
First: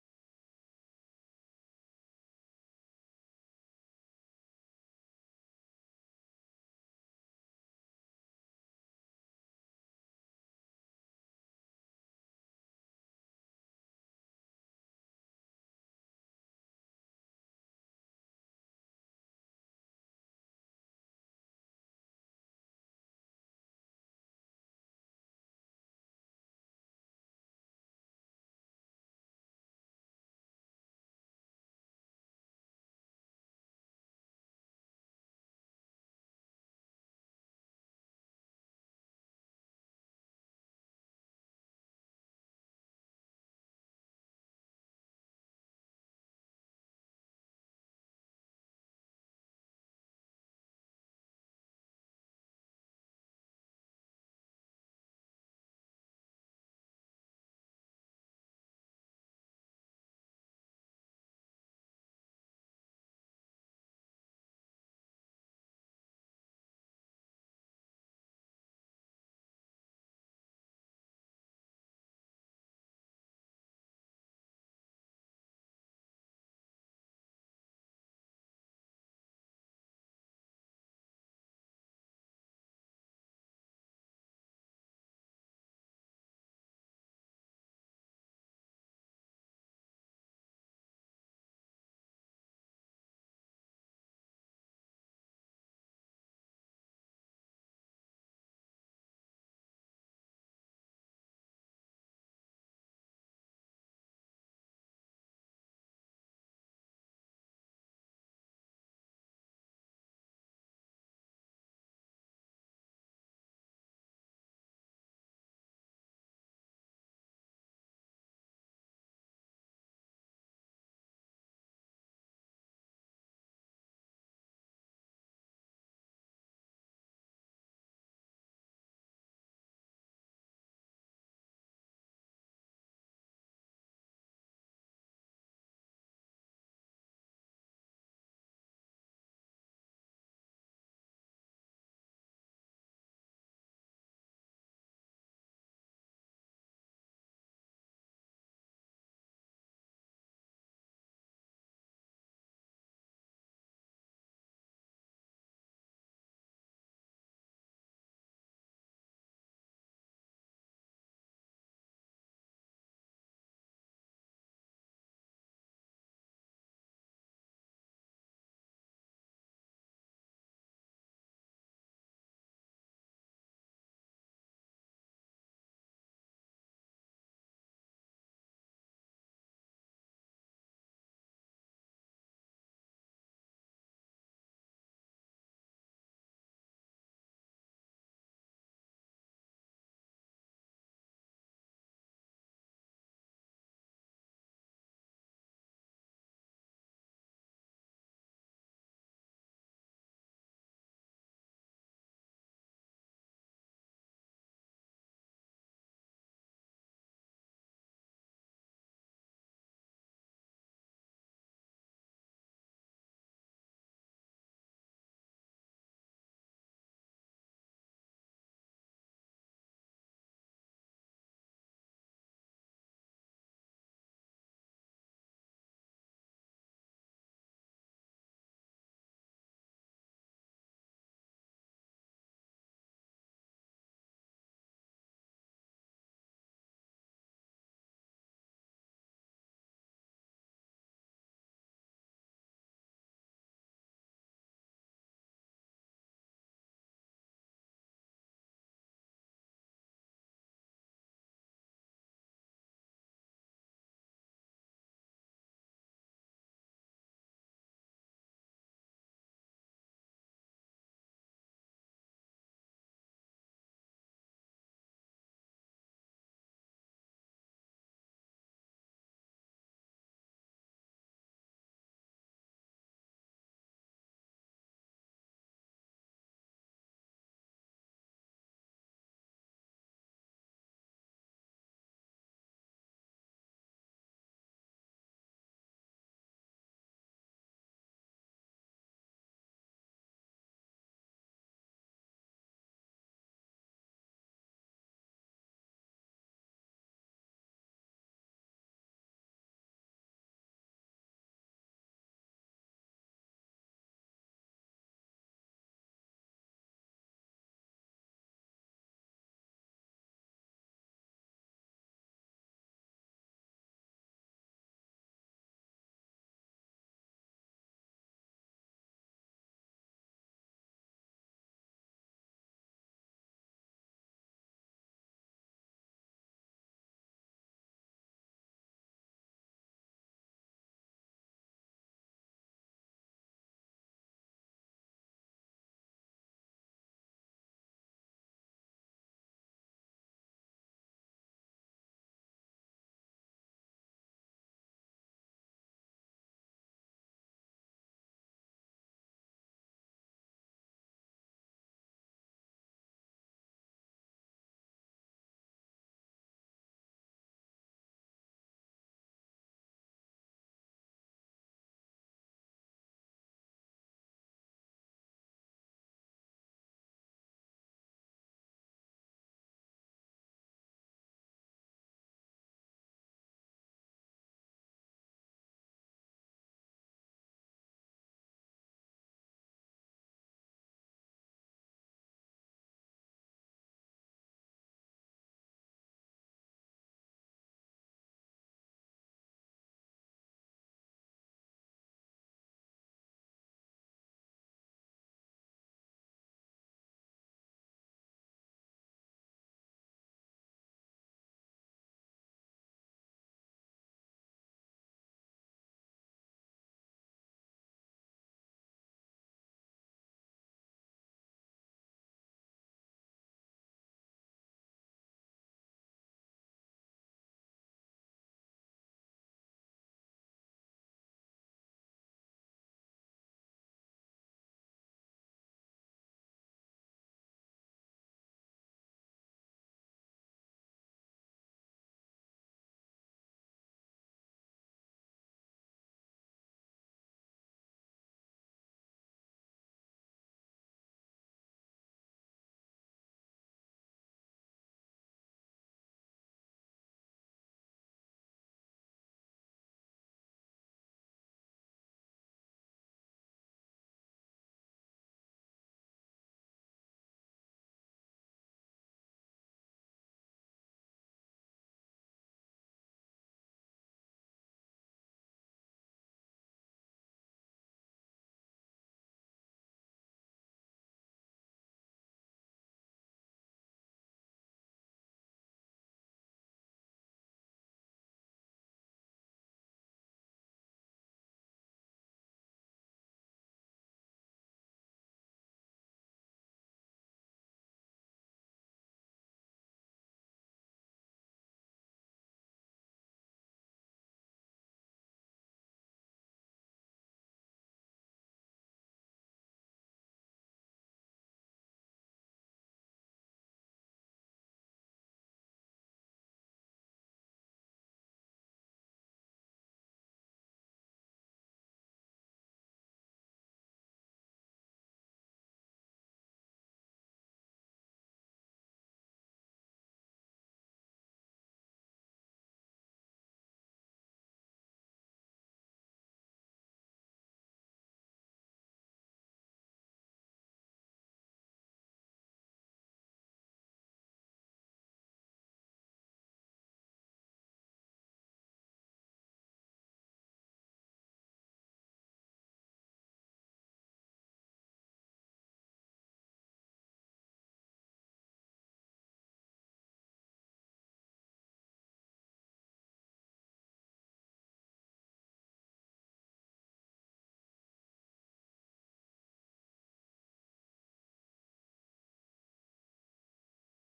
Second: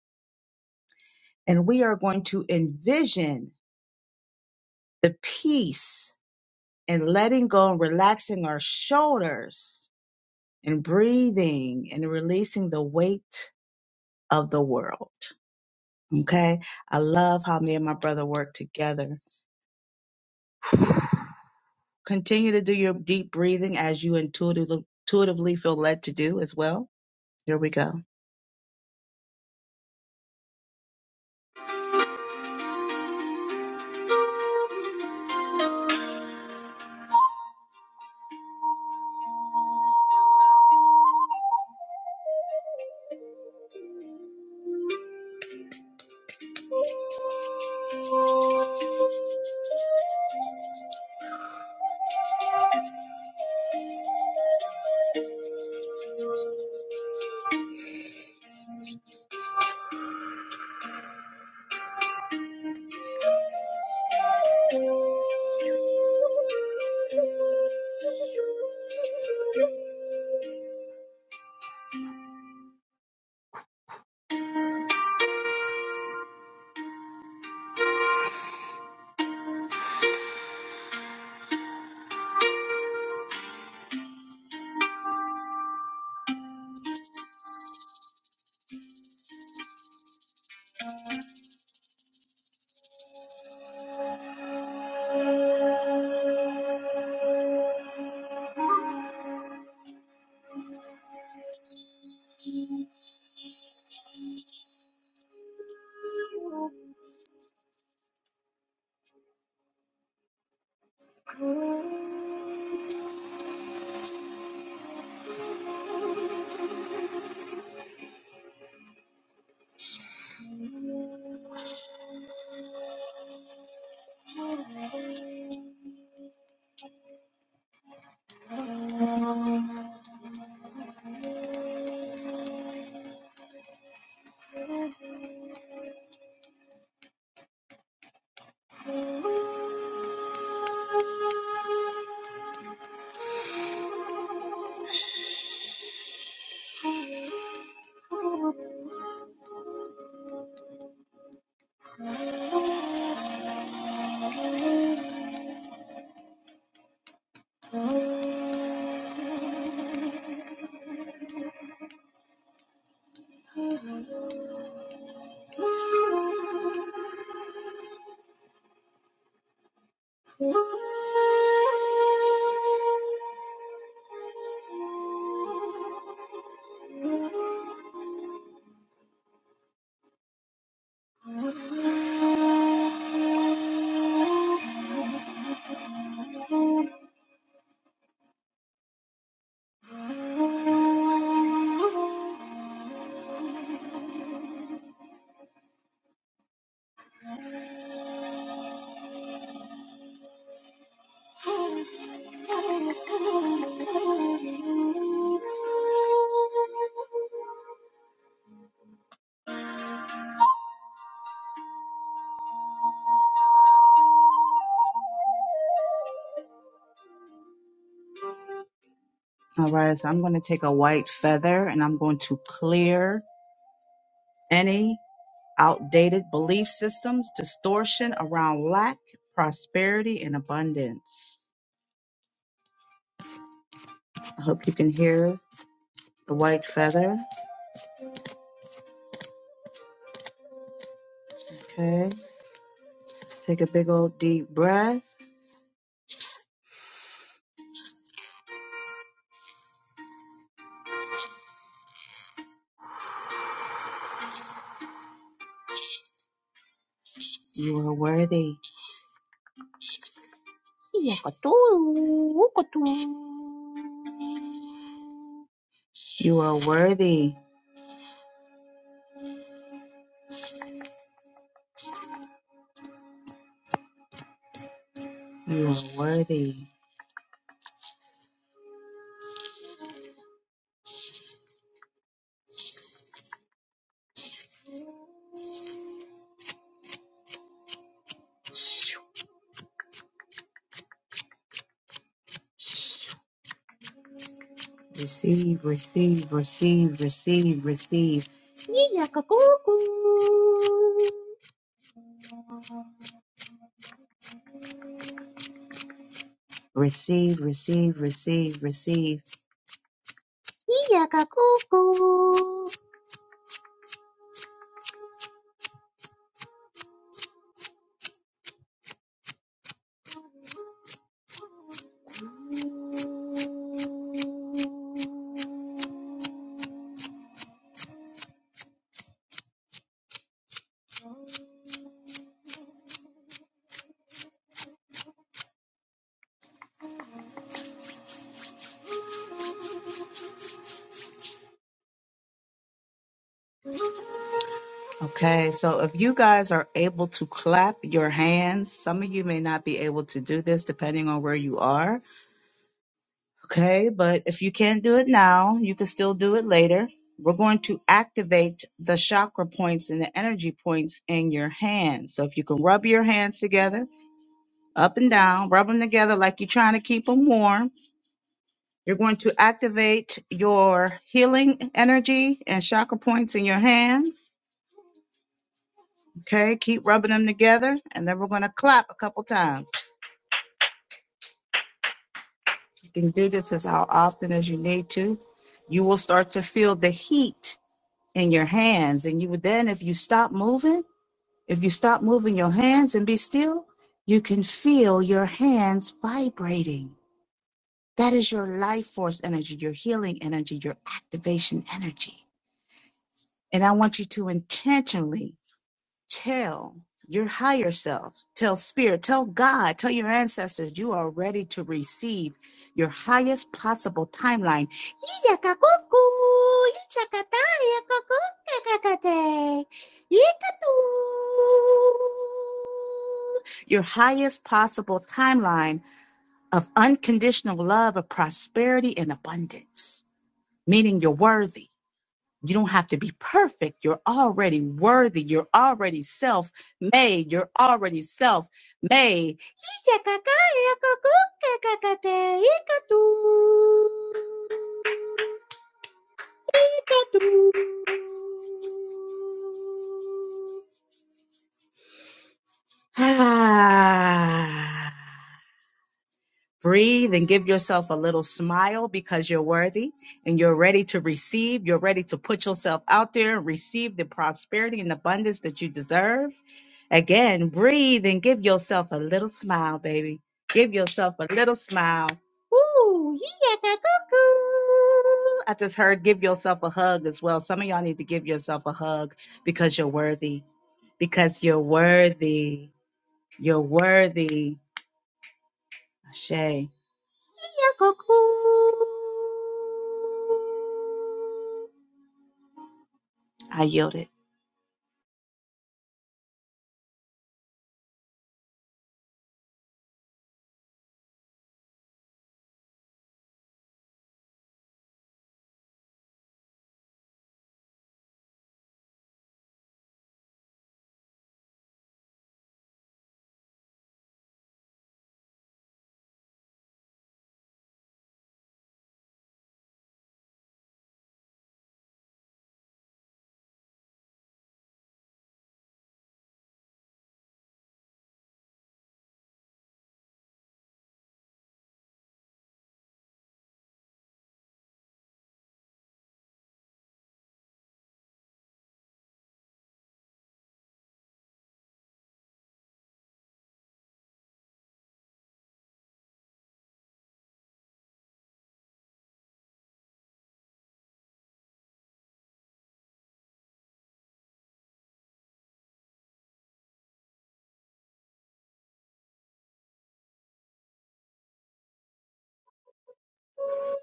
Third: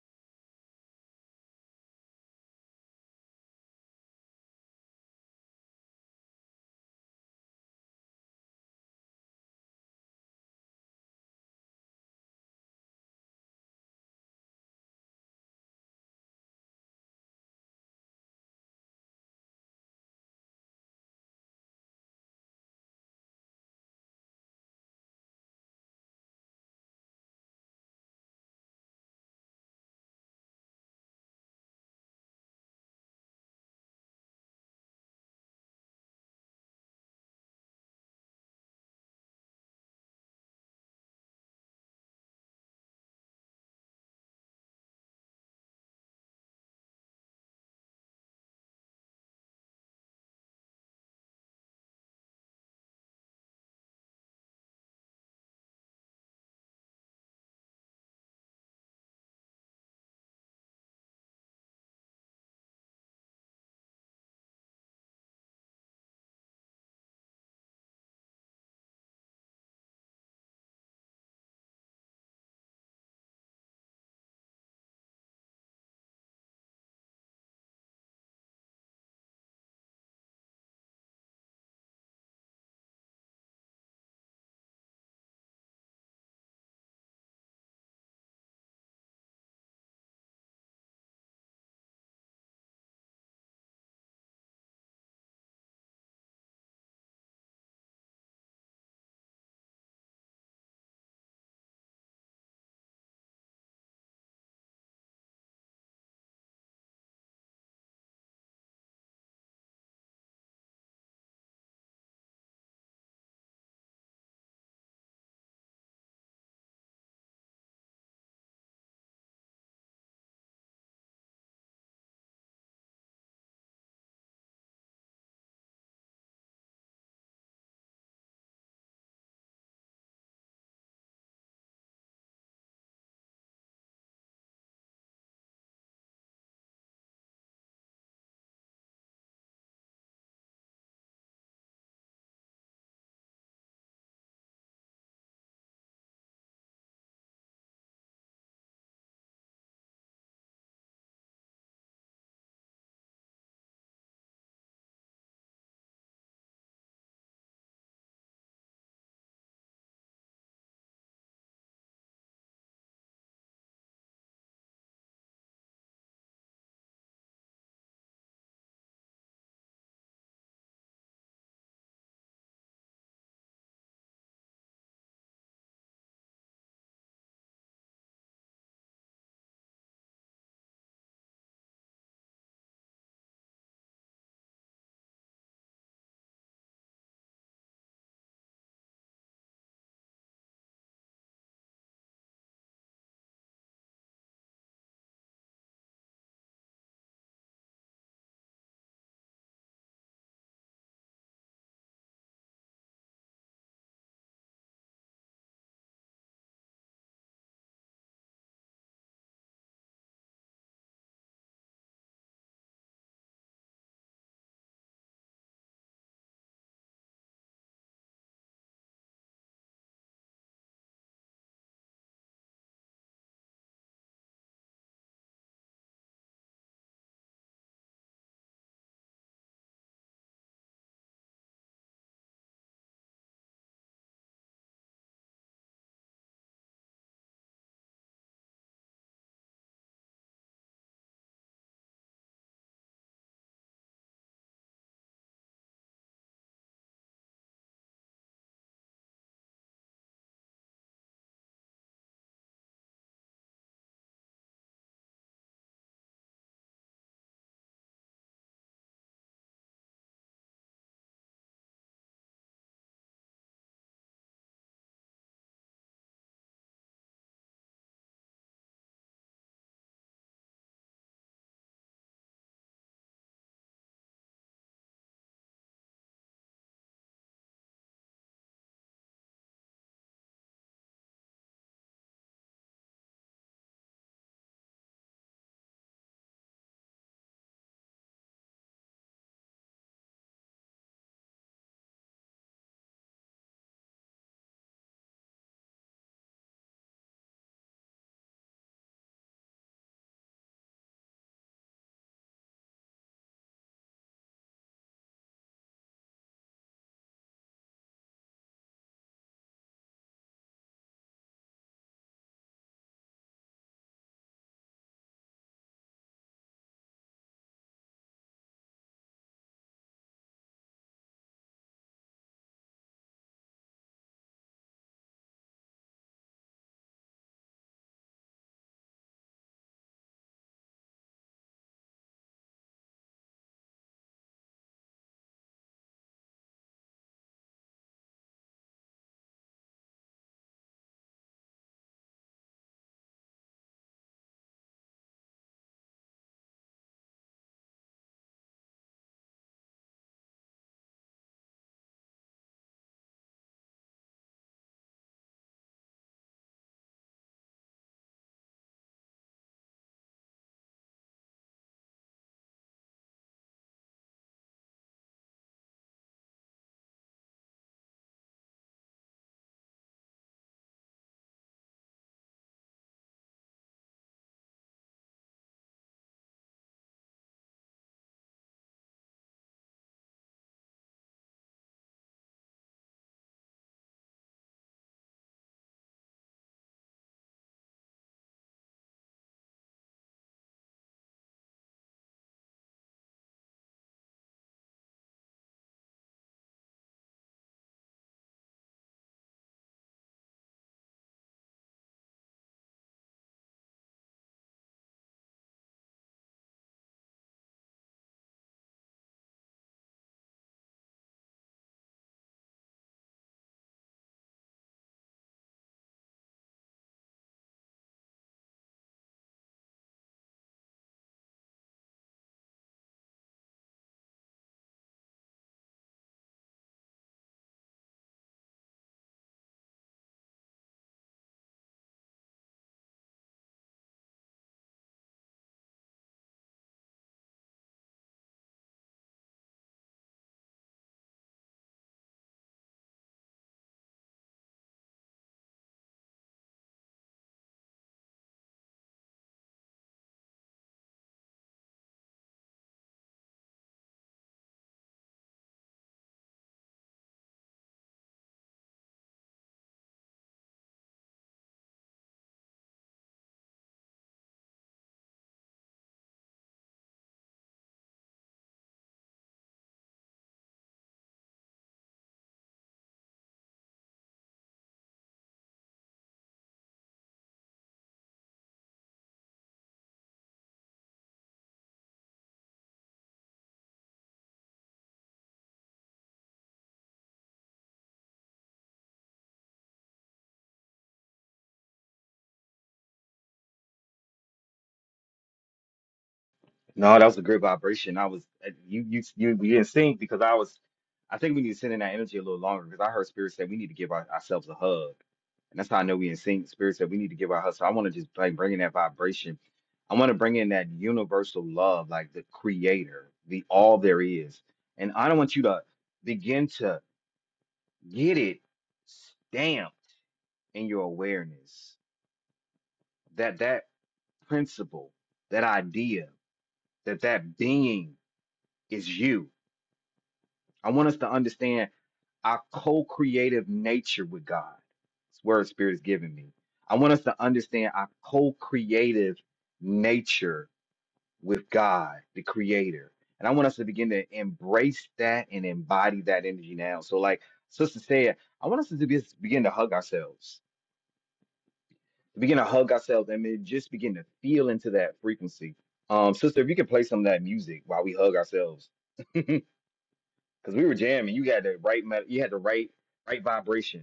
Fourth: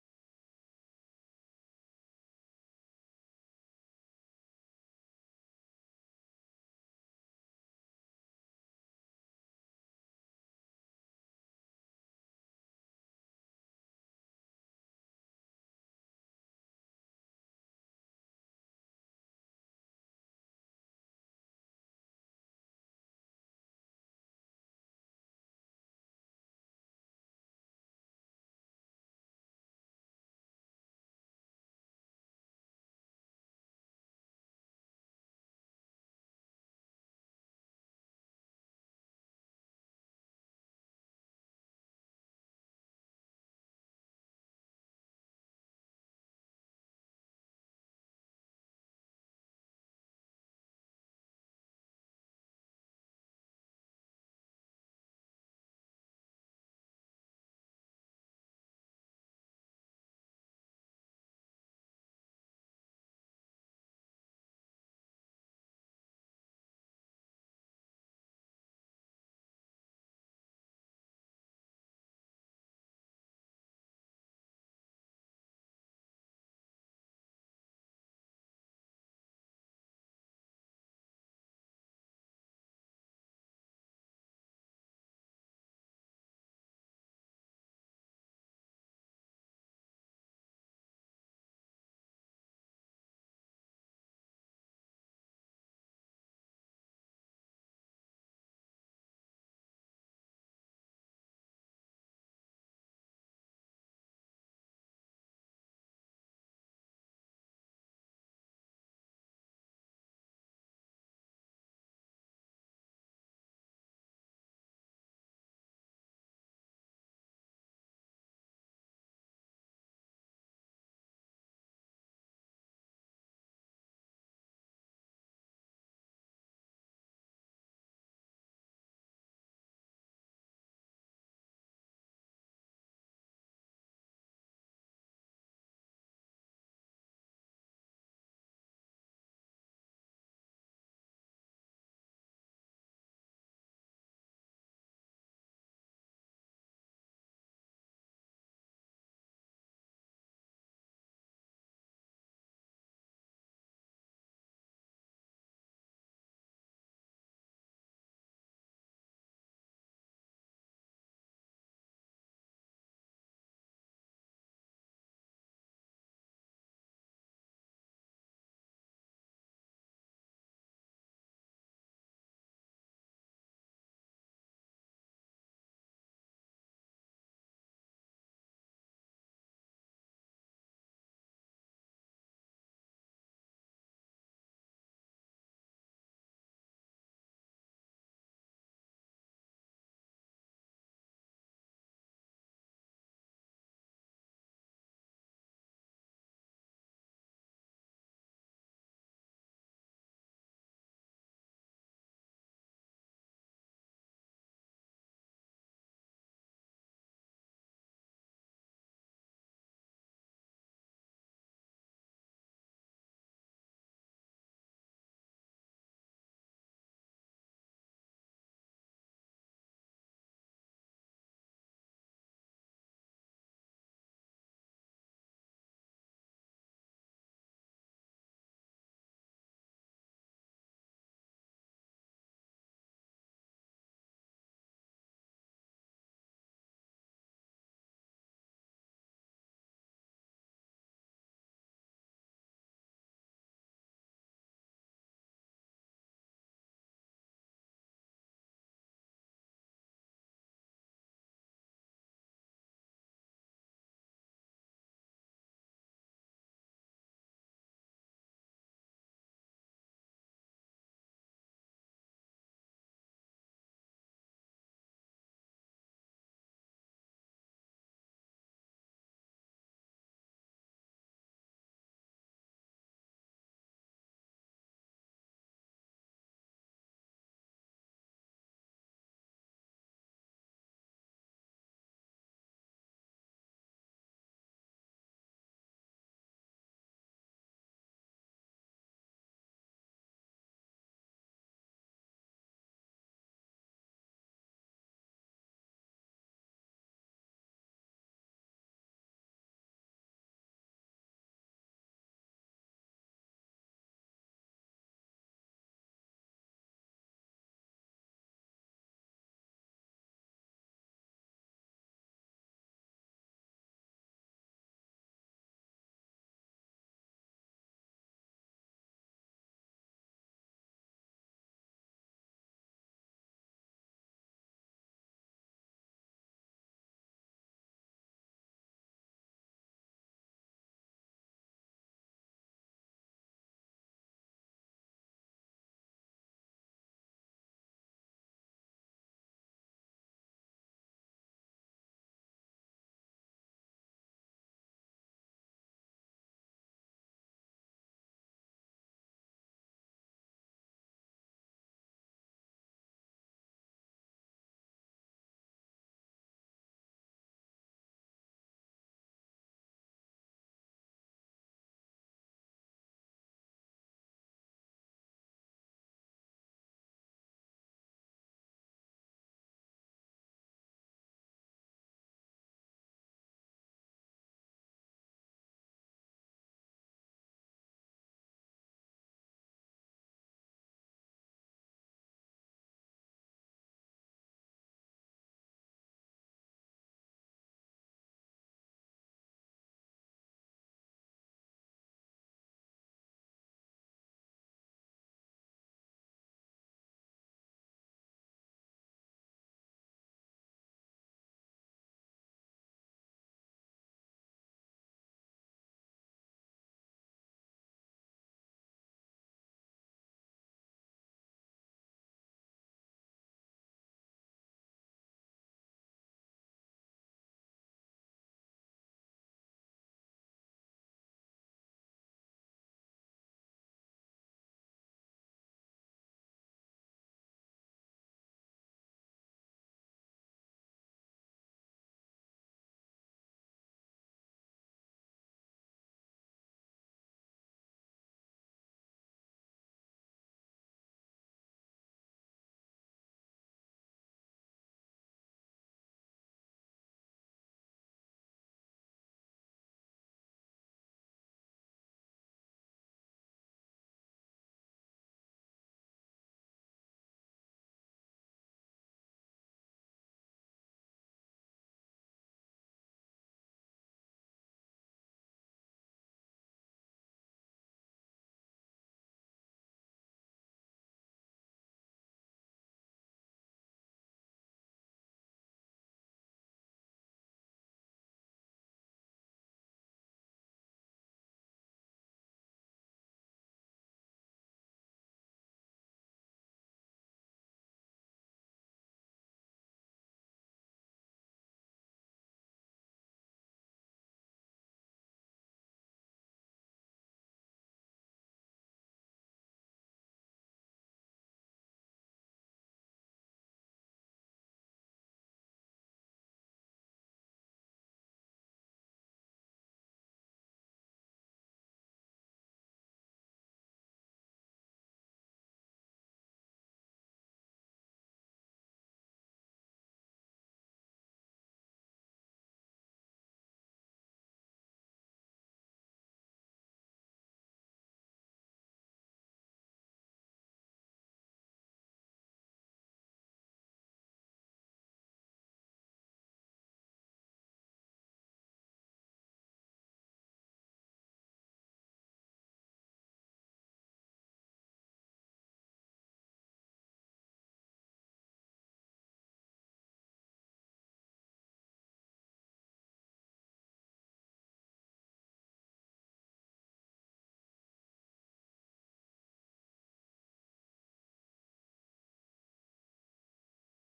Speaker 2: and we are going to envision the peace and letting go and relaxing our shoulders and breathing and releasing the weight of the world. Okay. I love how me and my brother work together. Continue to do your deep breathing as you intuitively, intuitively feel led to do as well. Here we go. Oh. All right, so I'm going to take a white feather and I'm going to clear any outdated belief systems, distortion around lack, prosperity, and abundance. I hope you can hear the white feather. Okay, let's take a big old deep breath. You are worthy. You are worthy. You are worthy. Receive, receive, receive, receive, receive. Yee-yaka-coo-coo. Receive, receive, receive, receive. Yee-yaka-coo-coo. Okay, so if you guys are able to clap your hands, some of you may not be able to do this depending on where you are. Okay, but if you can't do it now, you can still do it later. We're going to activate the chakra points and the energy points in your hands. So if you can rub your hands together, up and down, rub them together like you're trying to keep them warm. You're going to activate your healing energy and chakra points in your hands. Okay, keep rubbing them together, and then we're going to clap a couple times. You can do this as how often as you need to. You will start to feel the heat in your hands and you then if you stop moving if you stop moving your hands and be still you can feel your hands vibrating that is your life force energy your healing energy your activation energy and i want you to intentionally Tell your higher self, tell spirit, tell God, tell your ancestors you are ready to receive your highest possible timeline. Your highest possible timeline of unconditional love, of prosperity, and abundance, meaning you're worthy. You don't have to be perfect. You're already worthy. You're already self made. You're already self made. Breathe and give yourself a little smile because you're worthy and you're ready to receive. You're ready to put yourself out there and receive the prosperity and abundance that you deserve. Again, breathe and give yourself a little smile, baby. Give yourself a little smile. Ooh, yeah, cuckoo. I just heard give yourself a hug as well. Some of y'all need to give yourself a hug because you're worthy. Because you're worthy. You're worthy. Ashe. Yeah, cuckoo. I yielded.
Speaker 1: No, that was a great vibration. I was you you you, you didn't sing because I was. I think we need to send in that energy a little longer because I heard Spirit say we need to give our, ourselves a hug, and that's how I know we in sync. Spirit said we need to give our hug. So I want to just like bring in that vibration. I want to bring in that universal love, like the Creator, the all there is, and I don't want you to begin to get it stamped in your awareness that that principle, that idea, that that being is you I want us to understand our co-creative nature with God. This word spirit is giving me. I want us to understand our co-creative nature with God, the creator. And I want us to begin to embrace that and embody that energy now. So like sister said, I want us to be, begin to hug ourselves, to begin to hug ourselves and then just begin to feel into that frequency. Um, sister, if you could play some of that music while we hug ourselves, because we were jamming, you had the right, me- you had the right right vibration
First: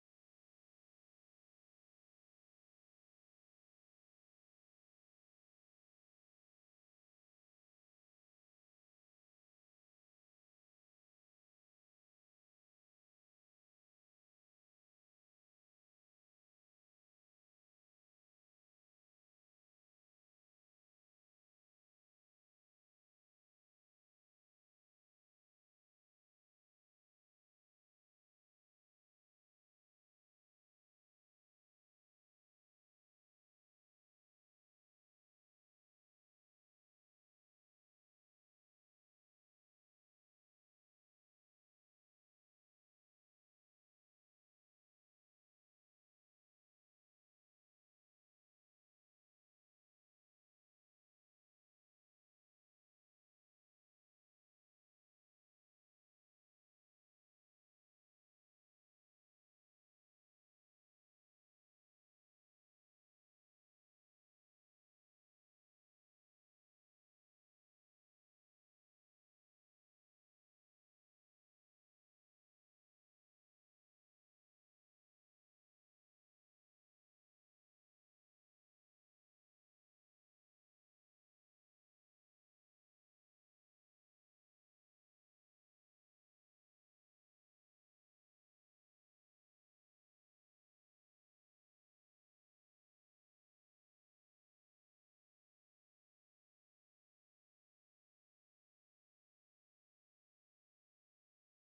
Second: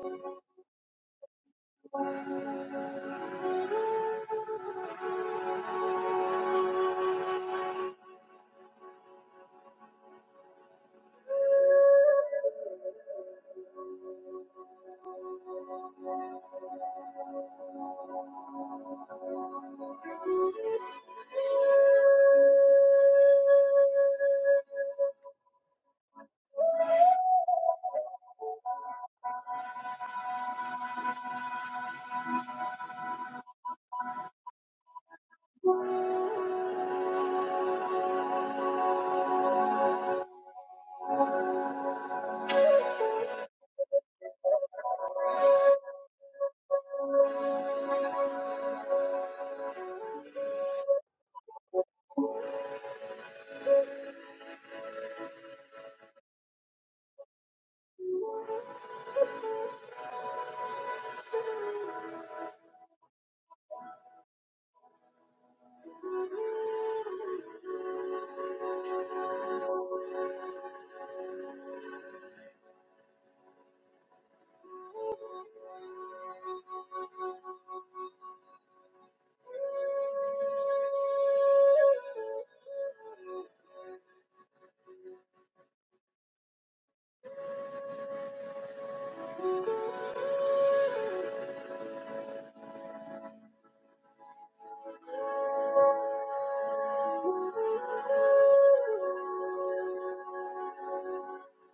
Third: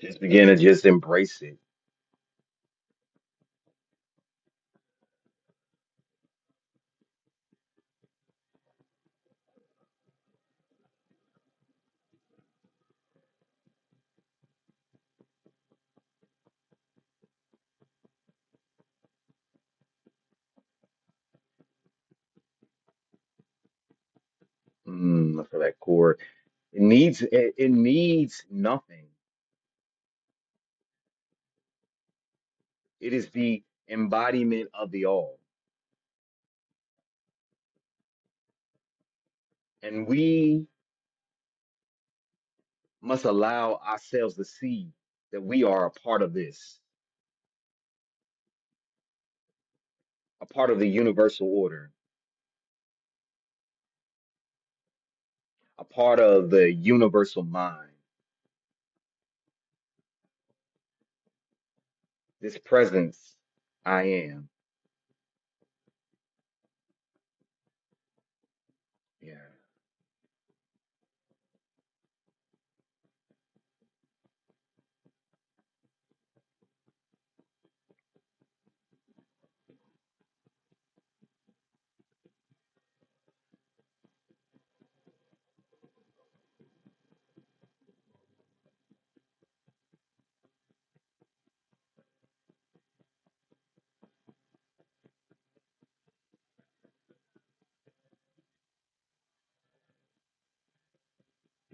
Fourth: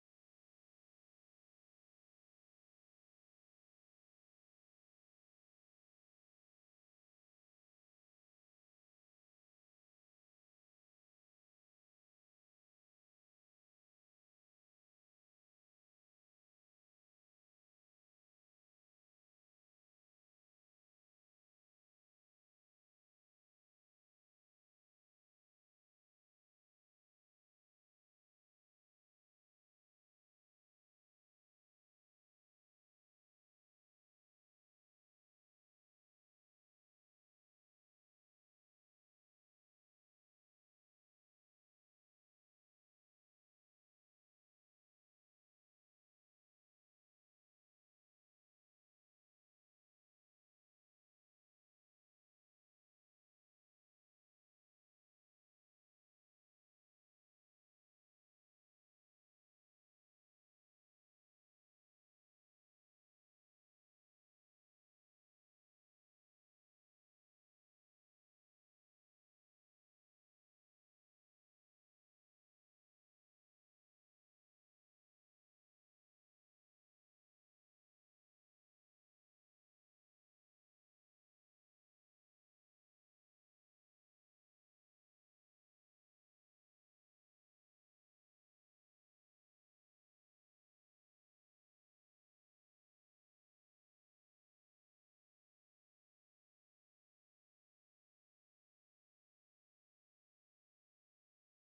Speaker 1: Just begin to just embrace it. Mm, I feel that chord, it needs it, it needs nothing. It is the embodiment of the all, and we must allow ourselves to see that we are a part of this, a part of the universal order, a part of the universal mind. This presence, I am. Yeah.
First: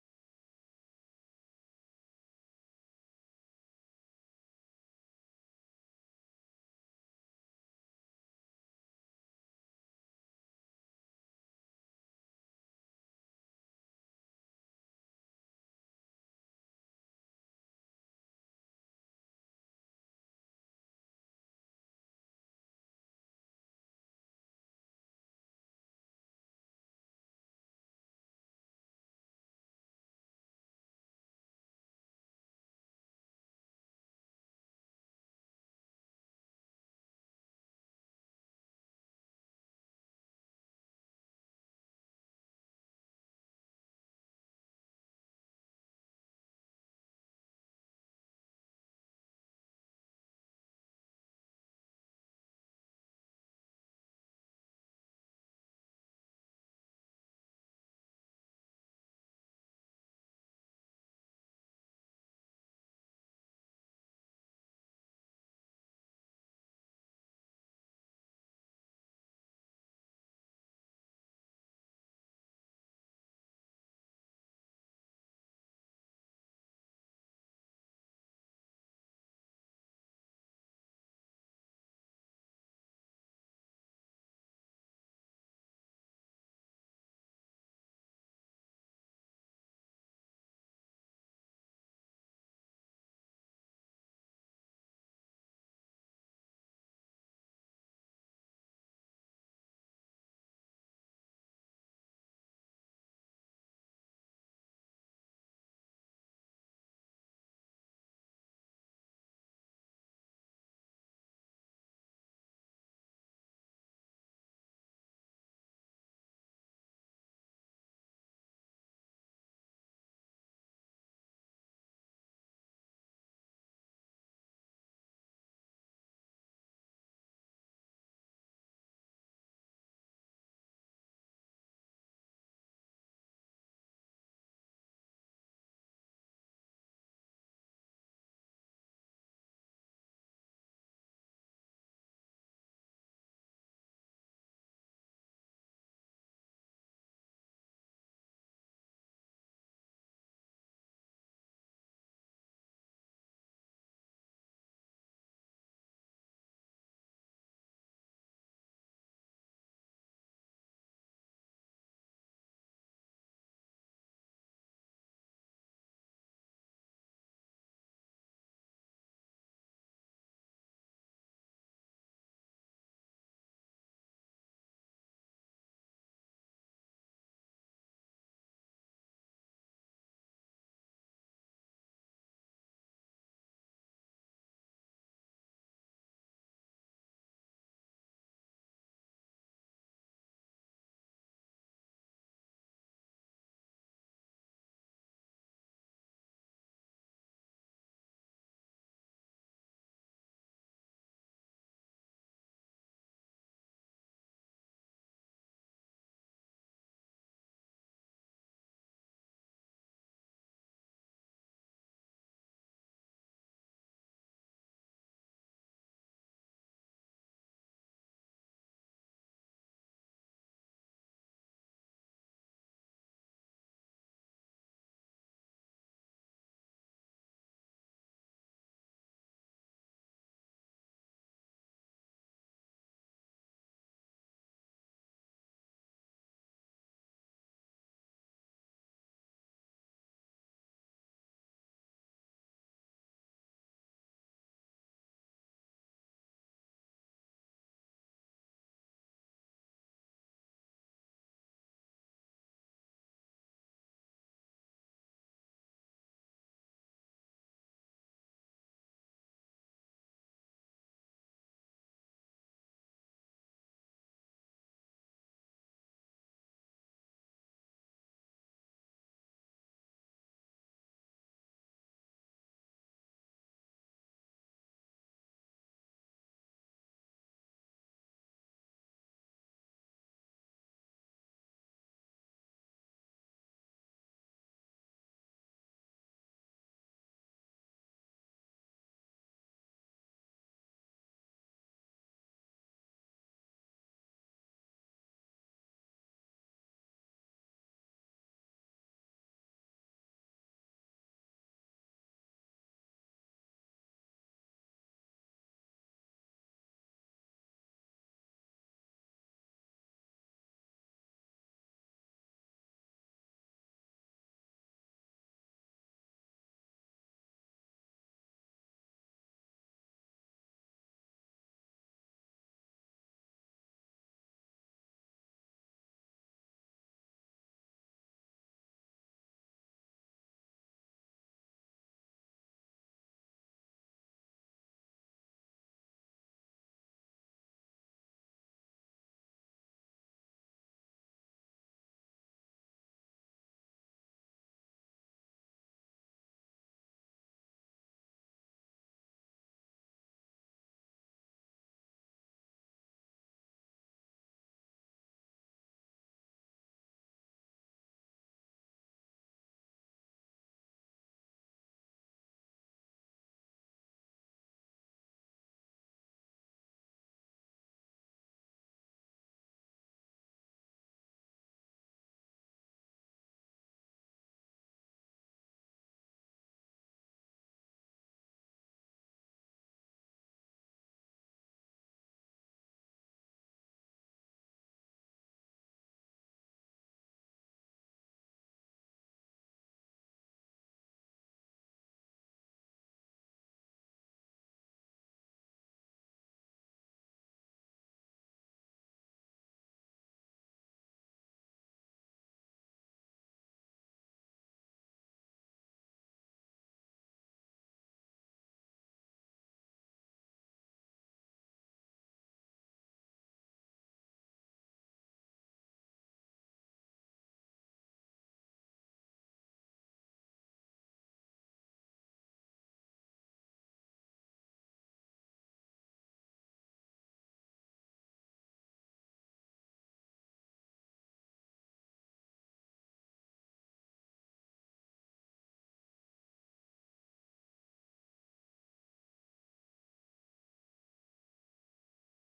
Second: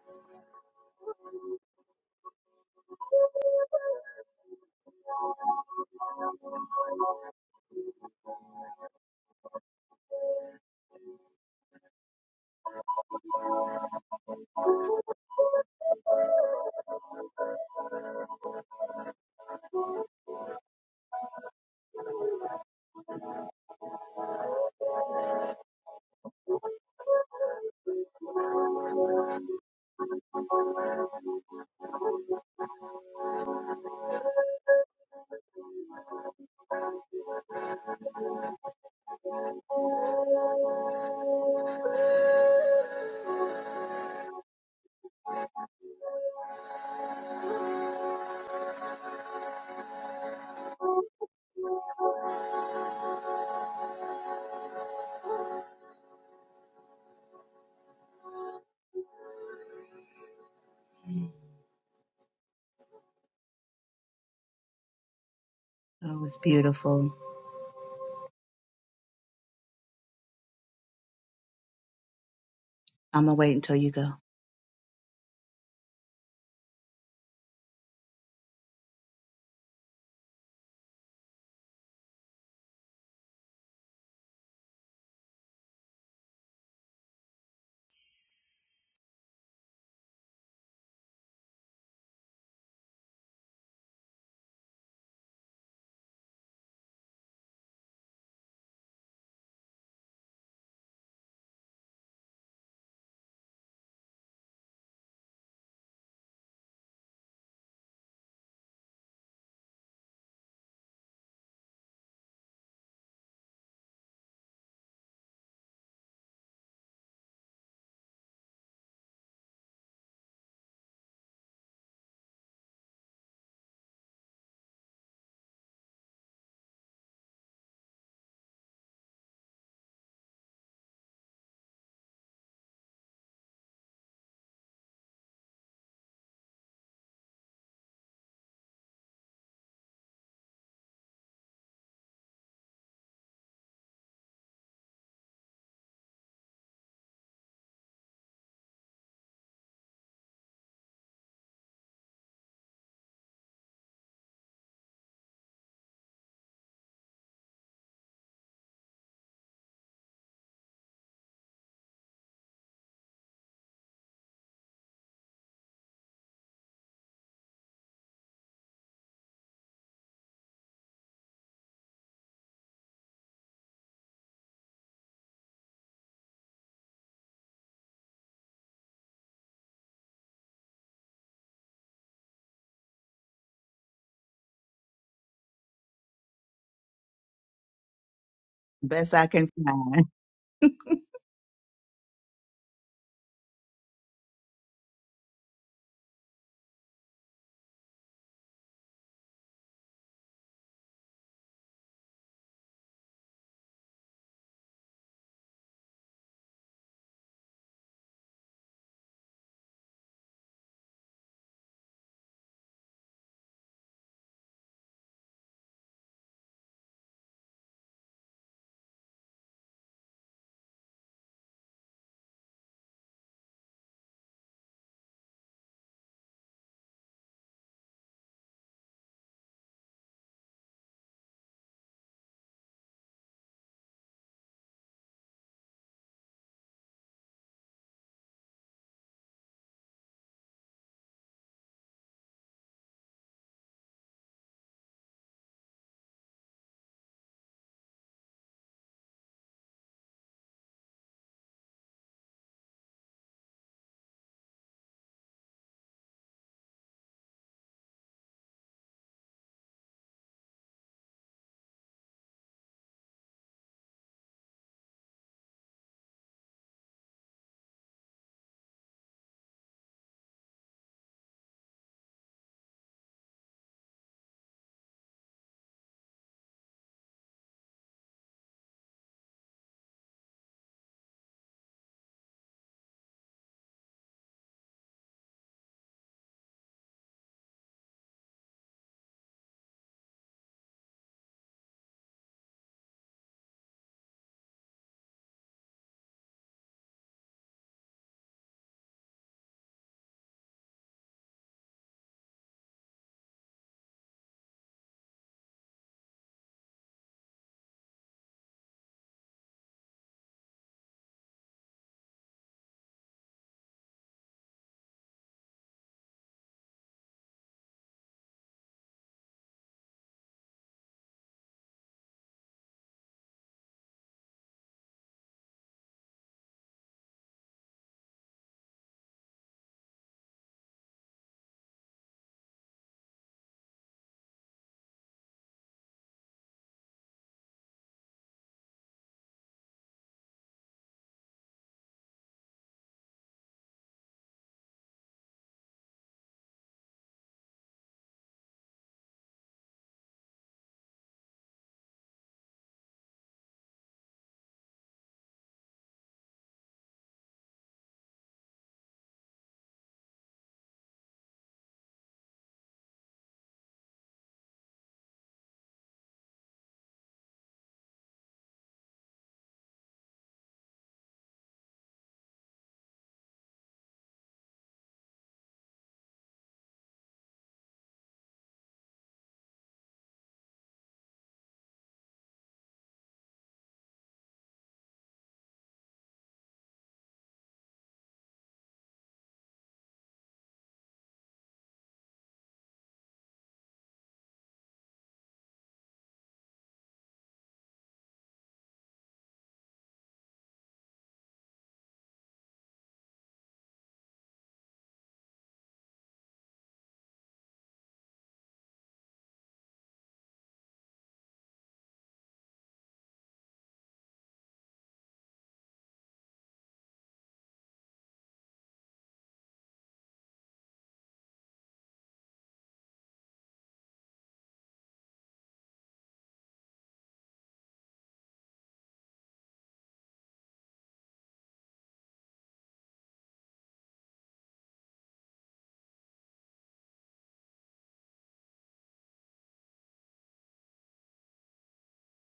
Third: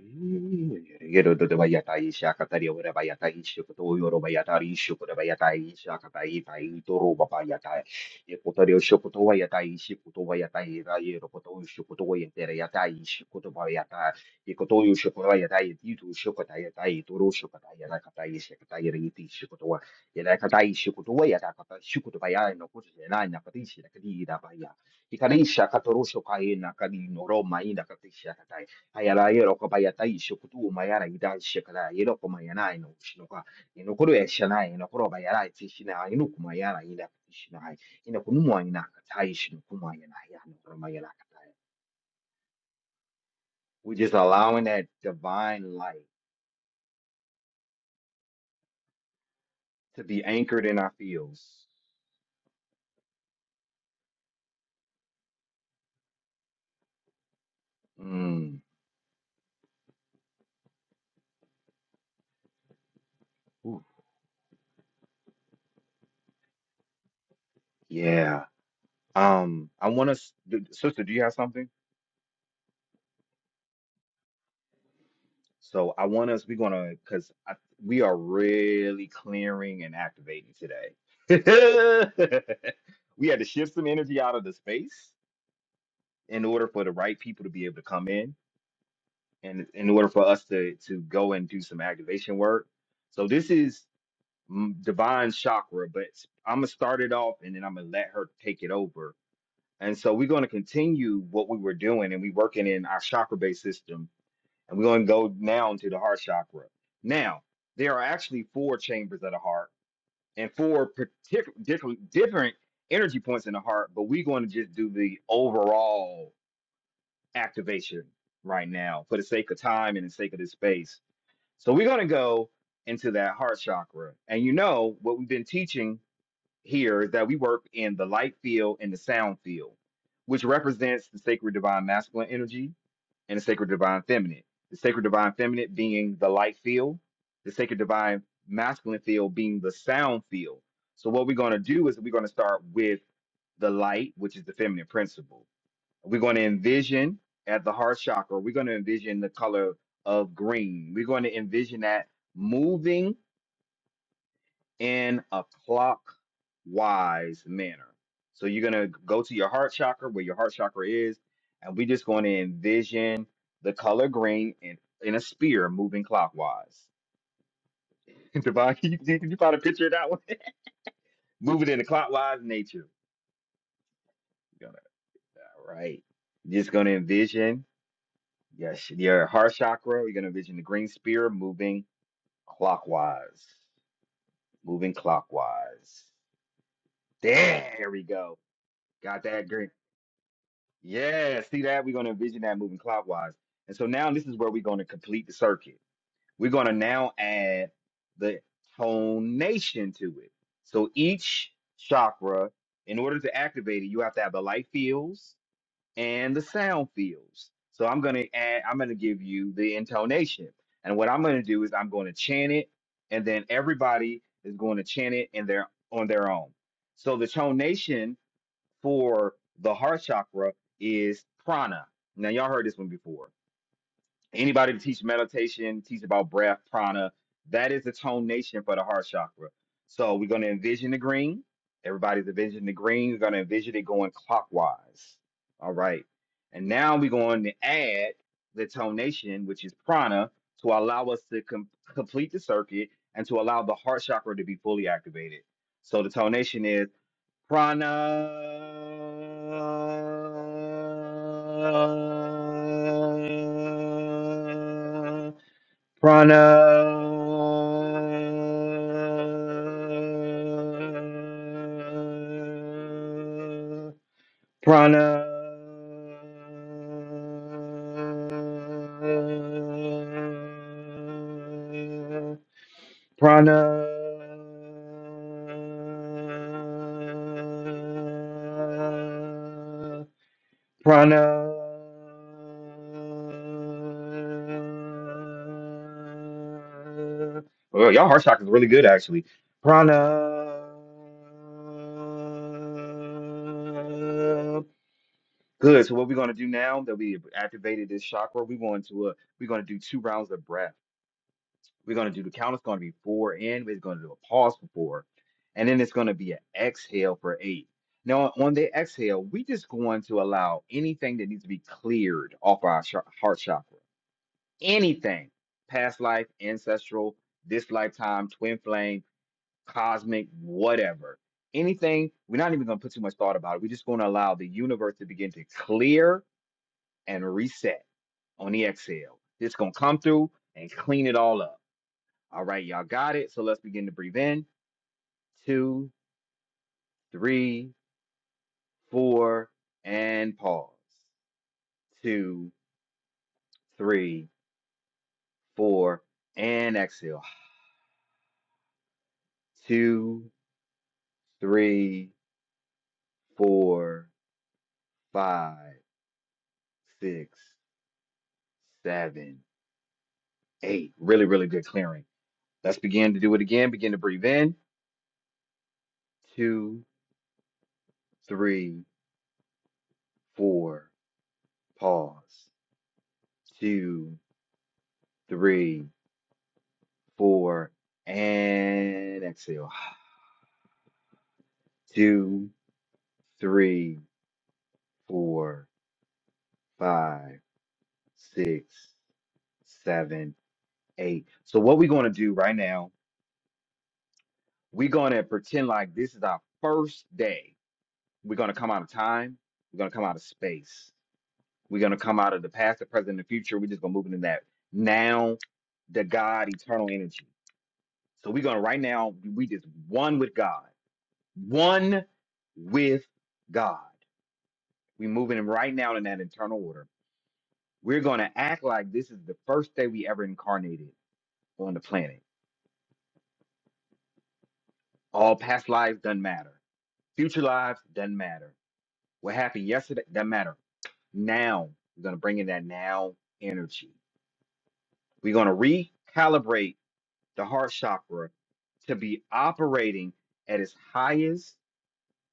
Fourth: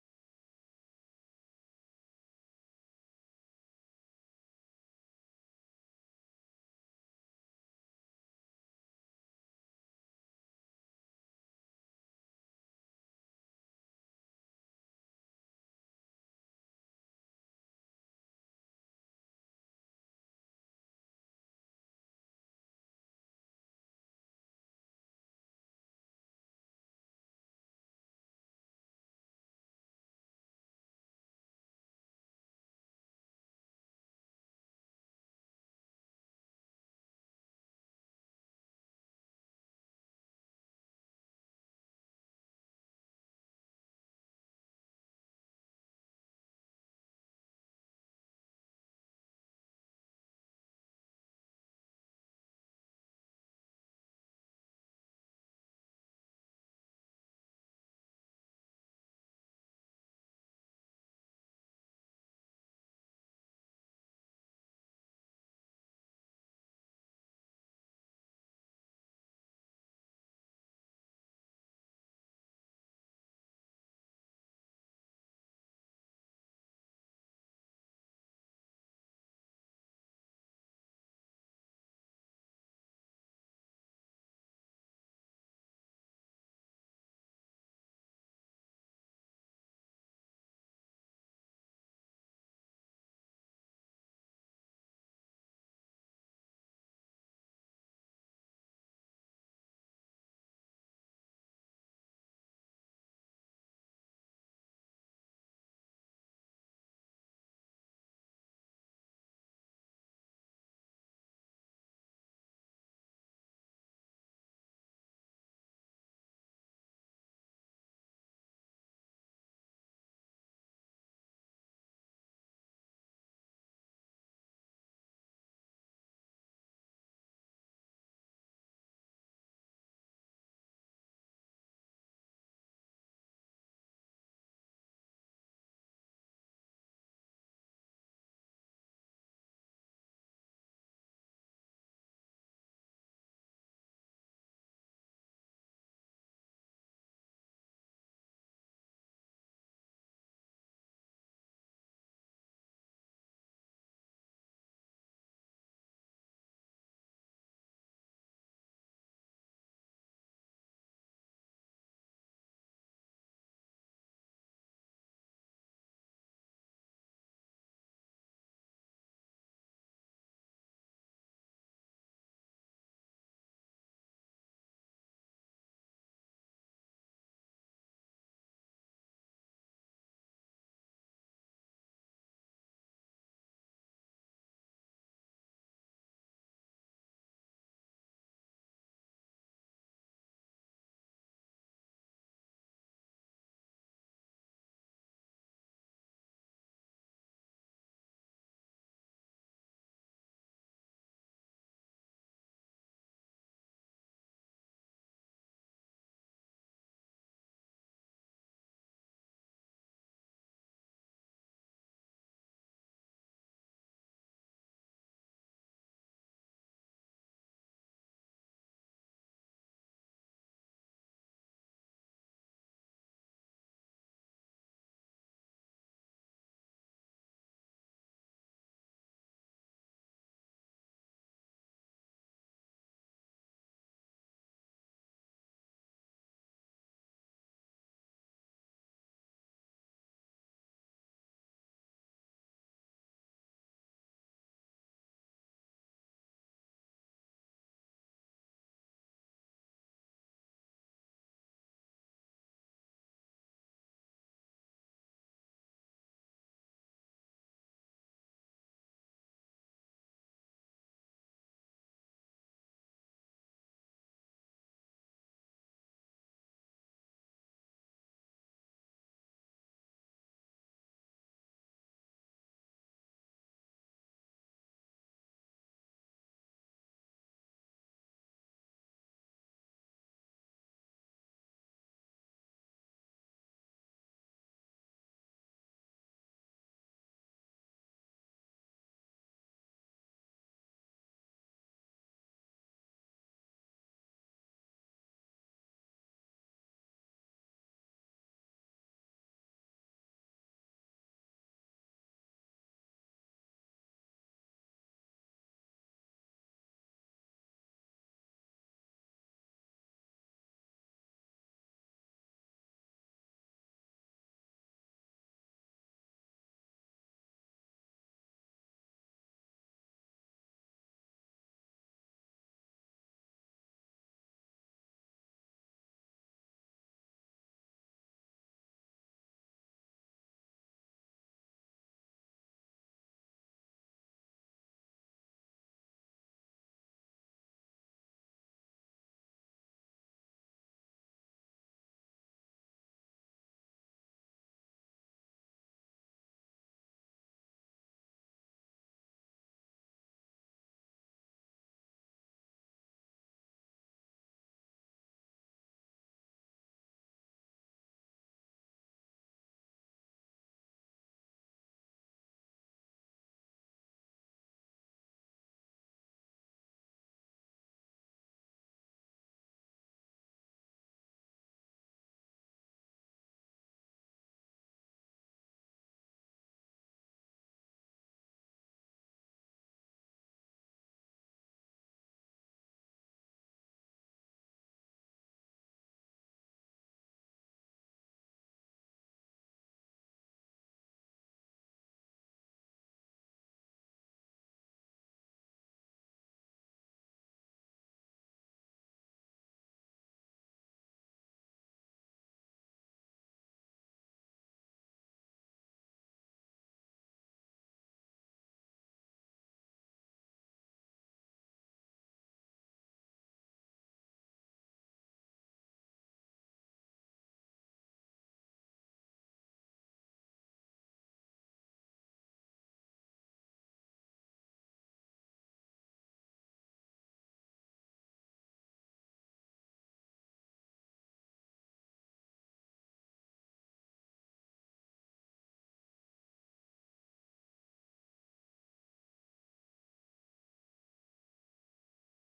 Speaker 1: yatai toro toro Babayatai, Epotario Shokoto Vayatai, Shikoto Vayatai, Yerokoto Shokoto Yatai, Shikoto Vayata, ekoto Ikarisha katorosho kaina kadino roma ina katisha katai. Hayala no We're just allowing that divine light to be anchored in our fields. Mm. Ooh,
Speaker 2: Oh, it's beautiful.
Speaker 1: yeah. Um, I want to, sister, do you have something?
Speaker 2: I'm gonna wait until you go.
Speaker 1: So I want us, we're gonna, because I, we are really clearing and activating today. We had to shift some energy out of the space in order for the right people to be able to come in and in order for us to to go and do some activation work. So this is mm, divine chakra, but I'm gonna start it off and then I'm gonna let her take it over. And so we're gonna continue what we were doing and we working in our chakra based system and we're going to go now into the heart chakra. Now, there are actually four chambers of the heart and four particular different, different energy points in the heart, but we're going to just do the overall activation right now for the sake of time and the sake of this space. So we're going to go into that heart chakra. And you know what we've been teaching here is that we work in the light field and the sound field, which represents the sacred divine masculine energy and the sacred divine feminine. The sacred divine feminine being the light field, the sacred divine masculine field being the sound field. So what we're going to do is we're going to start with the light, which is the feminine principle. We're going to envision at the heart chakra, we're going to envision the color of green. We're going to envision that moving in a clockwise manner. So you're gonna go to your heart chakra where your heart chakra is, and we're just going to envision the color green in, in a spear moving clockwise. Devon, can you, can you find a picture of that one? moving in a clockwise nature. You're gonna all right. You're just gonna envision yes your heart chakra. You're gonna envision the green spear moving clockwise, moving clockwise. There we go.
Speaker 2: Best
Speaker 1: Got
Speaker 2: I can
Speaker 1: that
Speaker 2: find.
Speaker 1: Yeah, see that? We're going to envision that moving clockwise. And so now this is where we're going to complete the circuit. We're going to now add the tonation to it. So each chakra, in order to activate it, you have to have the light fields and the sound fields. So I'm going to add, I'm going to give you the intonation. And what I'm going to do is I'm going to chant it, and then everybody is going to chant it in their on their own. So the tonation for the heart chakra is prana. Now y'all heard this one before. Anybody that teach meditation, teach about breath, prana, that is the tonation for the heart chakra. So we're going to envision the green. Everybody's envisioning the green. We're going to envision it going clockwise. All right. And now we're going to add the tonation, which is prana, to allow us to com- complete the circuit and to allow the heart chakra to be fully activated. So the tonation is Prana. Prana. Prana. Prana. Prana. Well, y'all heart chakra is really good, actually. Prana. Good. So what we're gonna do now that we activated this chakra, we're going to uh, we're gonna do two rounds of breath. We're going to do the count. It's going to be four in. We're going to do a pause for four. And then it's going to be an exhale for eight. Now, on the exhale, we just going to allow anything that needs to be cleared off our ch- heart chakra. Anything, past life, ancestral, this lifetime, twin flame, cosmic, whatever. Anything, we're not even going to put too much thought about it. We're just going to allow the universe to begin to clear and reset on the exhale. It's going to come through and clean it all up. All right, y'all got it. So let's begin to breathe in. Two, three, four, and pause. Two, three, four, and exhale. Two, three, four, five, six, seven, eight. Really, really good clearing. Let's begin to do it again. Begin to breathe in. Two, three, four, pause. Two, three, four, and exhale. two, three, four, five, six, seven, eight. So what we're gonna do right now, we're gonna pretend like this is our first day. We're gonna come out of time, we're gonna come out of space, we're gonna come out of the past, the present, and the future. We're just gonna move into that now, the God, eternal energy. So we're gonna right now, we just one with God, one with God. we moving him right now in that internal order. We're going to act like this is the first day we ever incarnated on the planet. All past lives doesn't matter. Future lives doesn't matter. What happened yesterday doesn't matter. Now, we're going to bring in that now energy. We're going to recalibrate the heart chakra to be operating at its highest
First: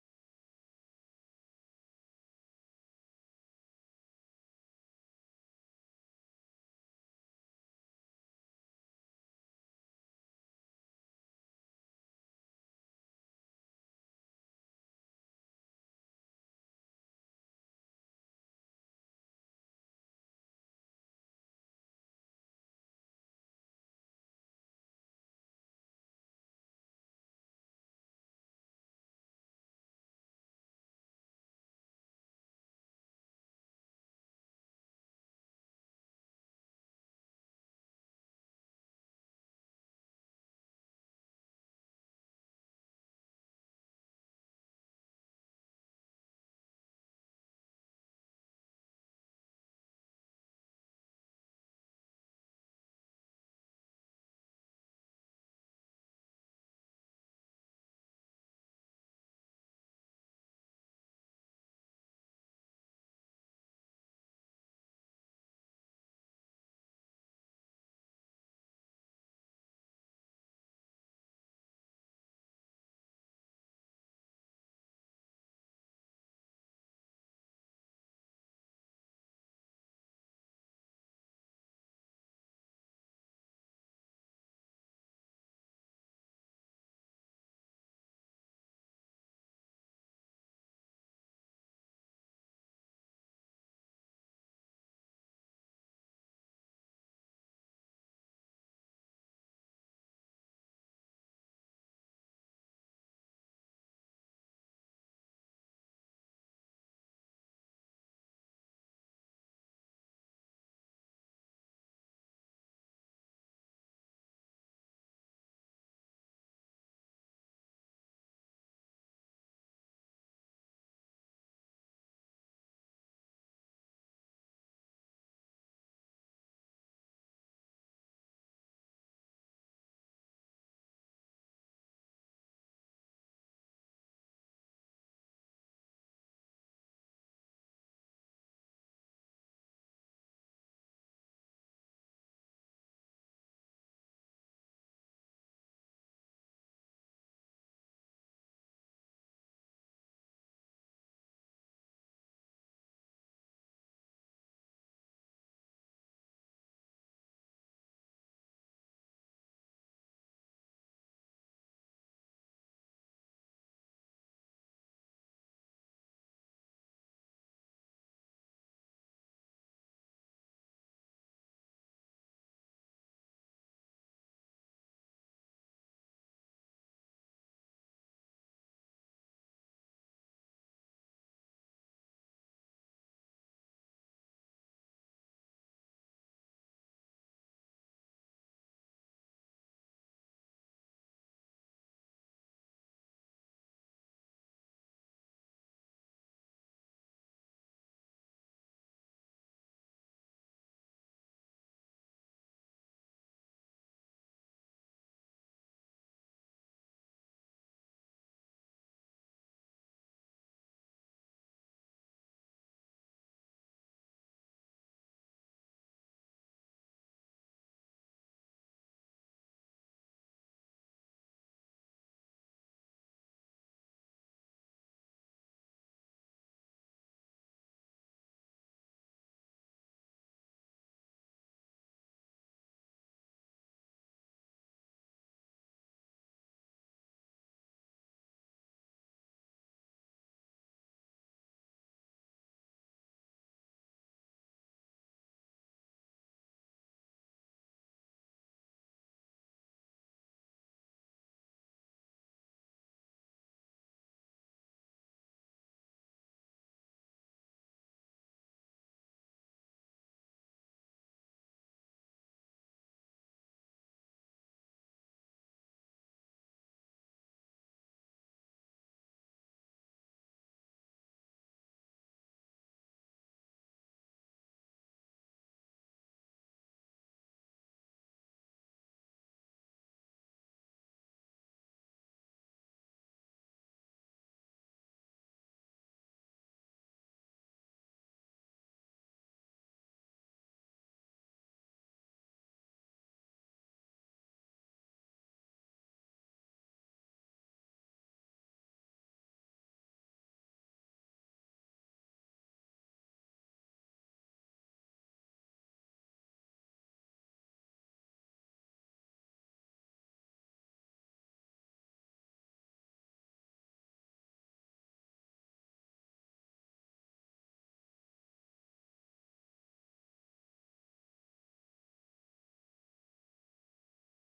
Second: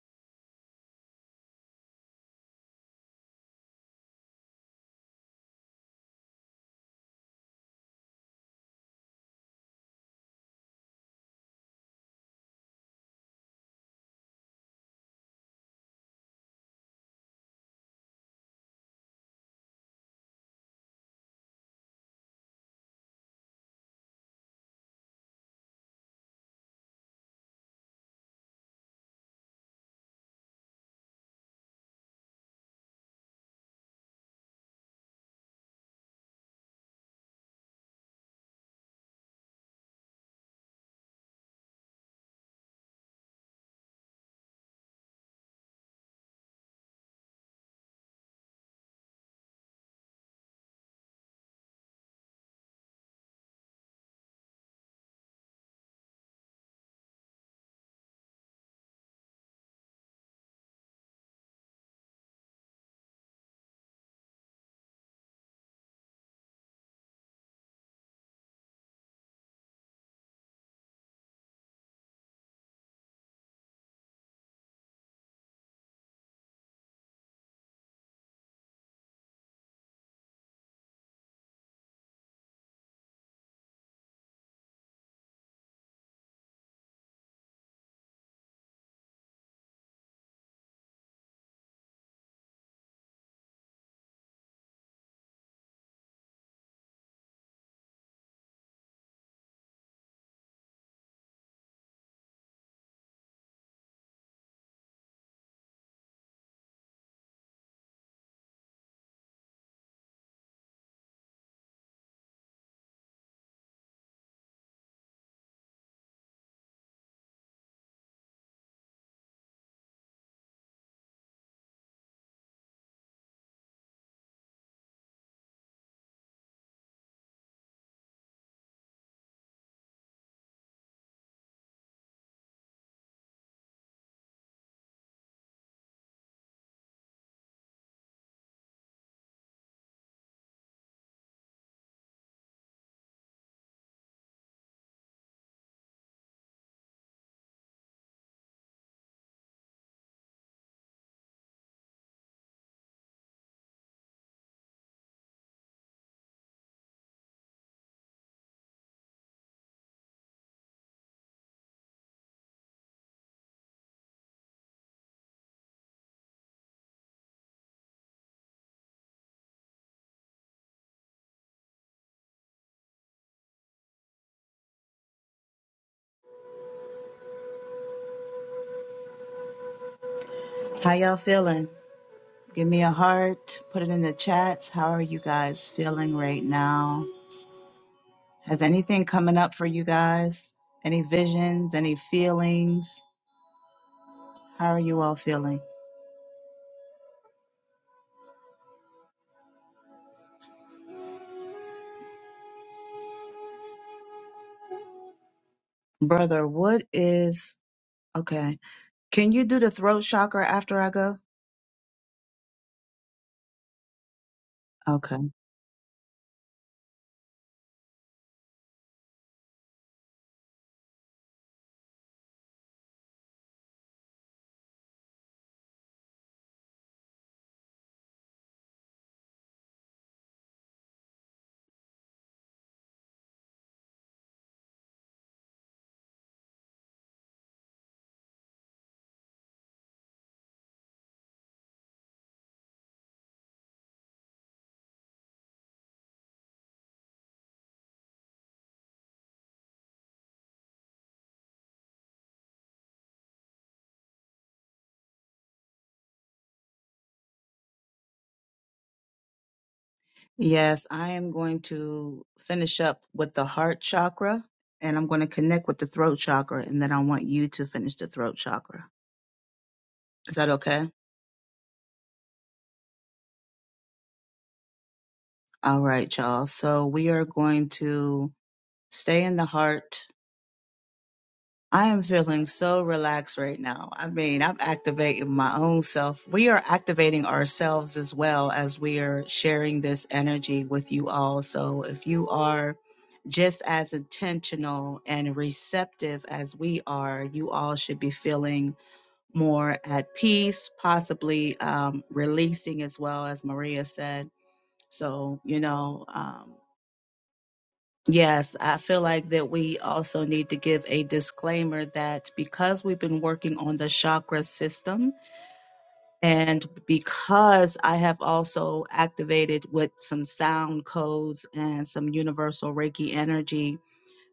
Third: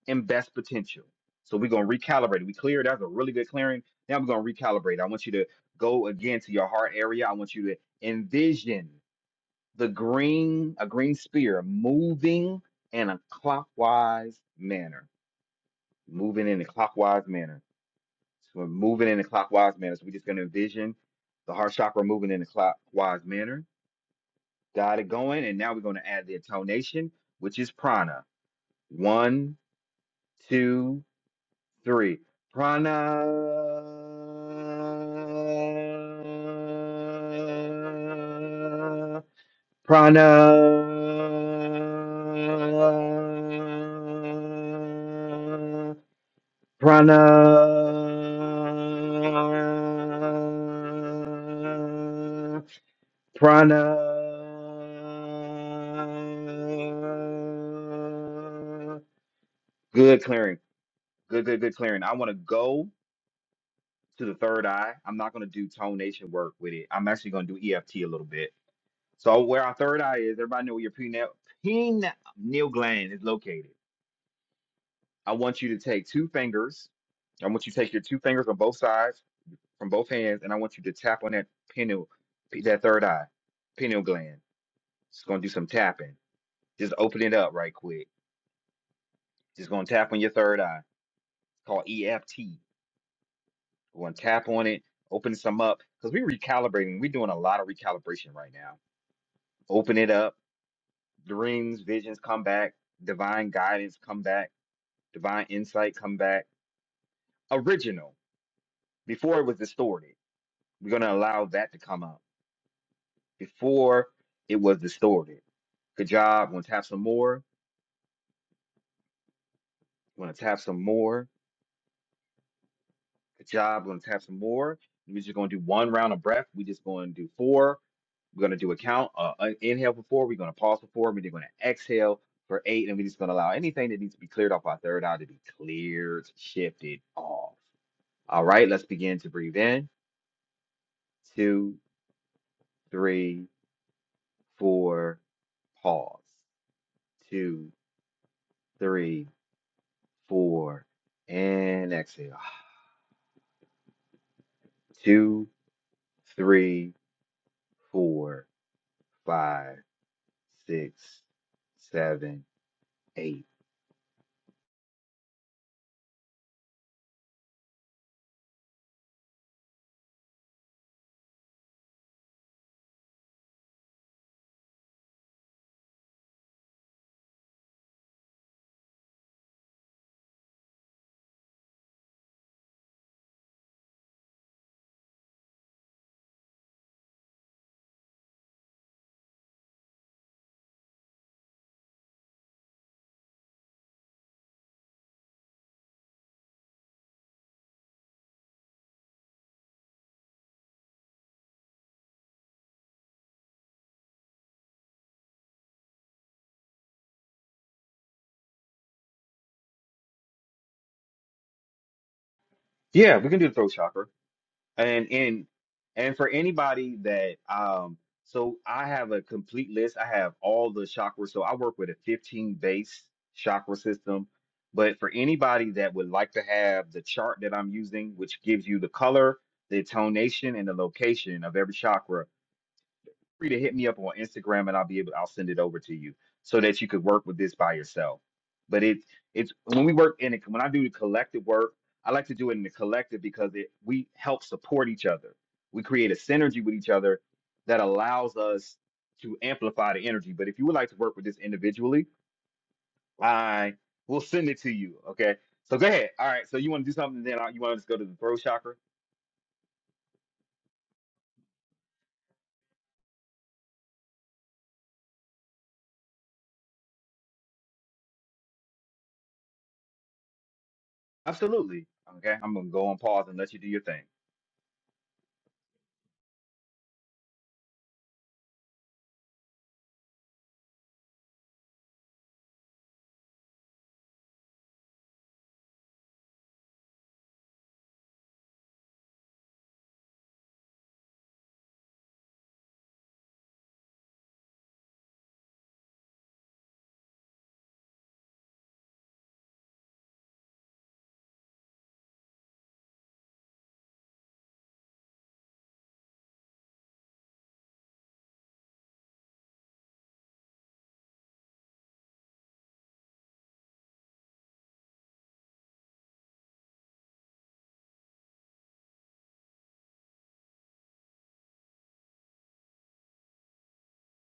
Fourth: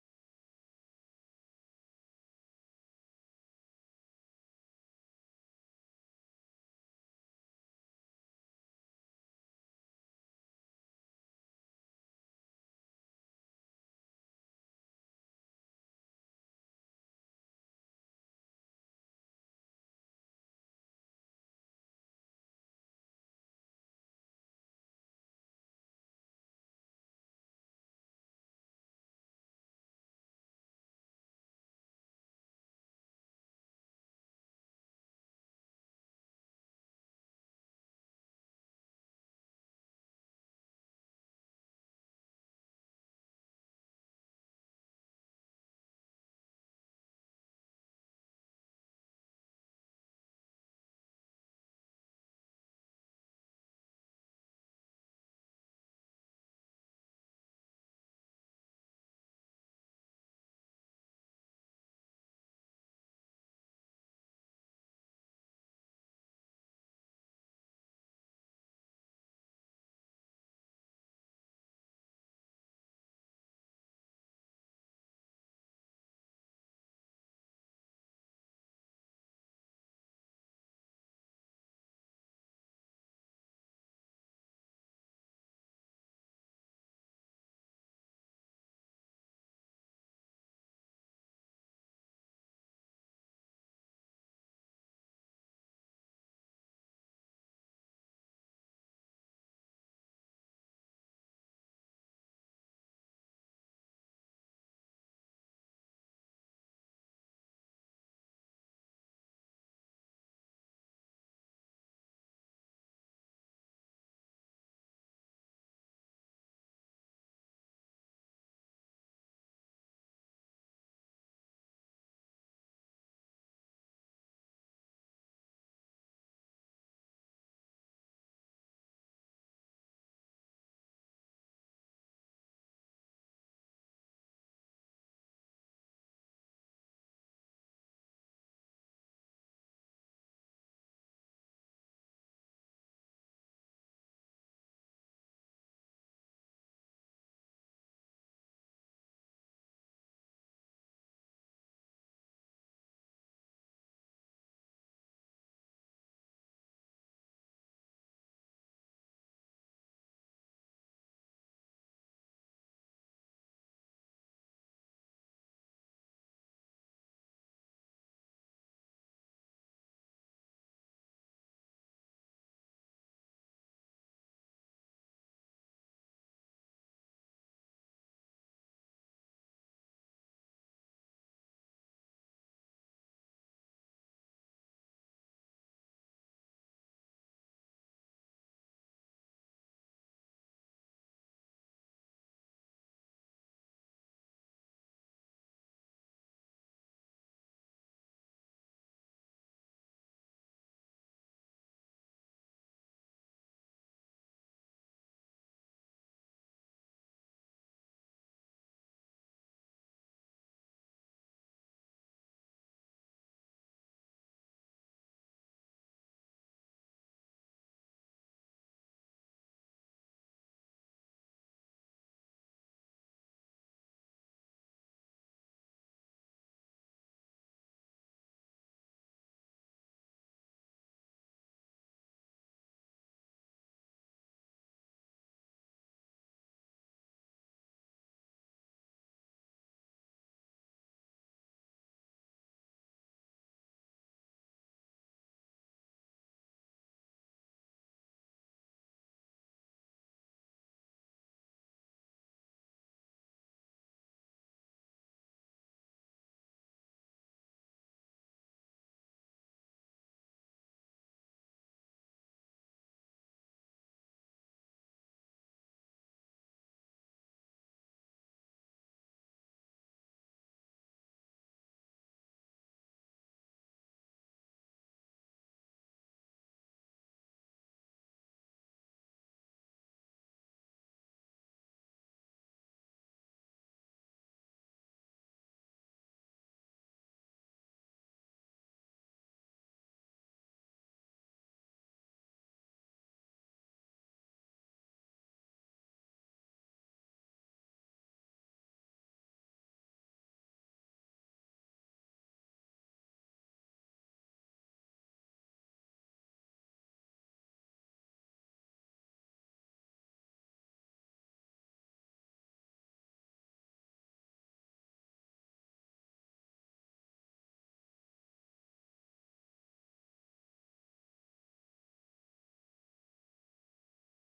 Speaker 1: and best potential. So we're going to recalibrate. We cleared. That's a really good clearing. Now we're going to recalibrate. I want you to go again to your heart area. I want you to envision. the green, a green spear moving in a clockwise manner, moving in a clockwise manner. So we're moving in a clockwise manner. So we're just going to envision the heart chakra moving in a clockwise manner. Got it going. And now we're going to add the intonation, which is prana. One, two, three. Prana. Prana, prana, prana. Good clearing. Good, good, good clearing. I want to go to the third eye. I'm not going to do tone nation work with it. I'm actually going to do EFT a little bit. So where our third eye is, everybody know where your pineal, pineal gland is located. I want you to take two fingers. I want you to take your two fingers on both sides from both hands, and I want you to tap on that pineal, that third eye, pineal gland. Just gonna do some tapping. Just open it up right quick. Just gonna tap on your third eye. It's called EFT. We're gonna tap on it, open some up, because we're recalibrating. We're doing a lot of recalibration right now. Open it up. Dreams, visions come back. Divine guidance come back divine insight come back original before it was distorted we're going to allow that to come up before it was distorted good job We're going to tap some more We're going to tap some more good job We're going to tap some more we're just going to do one round of breath we're just going to do four we're going to do a count uh, uh, inhale for four we're going to pause for four we're going to exhale for eight and we're just going to allow anything that needs to be cleared off our third eye to be cleared shifted off all right let's begin to breathe in two three four, pause, two, three, four, and exhale. Two, three, four, five, six, seven, eight.
Speaker 2: How y'all feeling? Give me a heart. Put it in the chats. How are you guys feeling right now? Has anything coming up for you guys? Any visions? Any feelings? How are you all feeling? Brother, what is okay? Can you do the throat chakra after I go?
Speaker 1: Yeah, we can do the throat chakra. and
Speaker 2: Okay.
Speaker 1: and and for anybody that um so i have a complete list i have all the chakras so i work with a 15 base chakra system but for anybody that would like to have the chart that i'm using which gives you the color the tonation and the location of every chakra free to hit me up on Instagram and I'll be able I'll send it over to you so that you could work with this by yourself. But it's it's when we work in it when I do the collective work, I like to do it in the collective because it we help support each other. We create a synergy with each other that allows us to amplify the energy. But if you would like to work with this individually, I will send it to you. Okay. So go ahead. All right. So you want to do something, then I- you want to just go to the throw chakra?
Speaker 2: Yes, I am going to finish up with the heart chakra and I'm going to connect with the throat chakra and then I want you to finish the throat chakra. Is that okay?
Speaker 1: Absolutely. Okay. I'm gonna go on pause and let you do your thing.
Speaker 2: All right, y'all. So we are going to stay in the heart I am feeling so relaxed right now. I mean, I'm activating my own self. We are activating ourselves as well as we are sharing this energy with you all. So if you are just as intentional and receptive as we are, you all should be feeling more at peace, possibly um, releasing as well, as Maria said. So, you know, um, Yes, I feel like that we also need to give a disclaimer that because we've been working on the chakra system and because I have also activated with some sound codes and some universal Reiki energy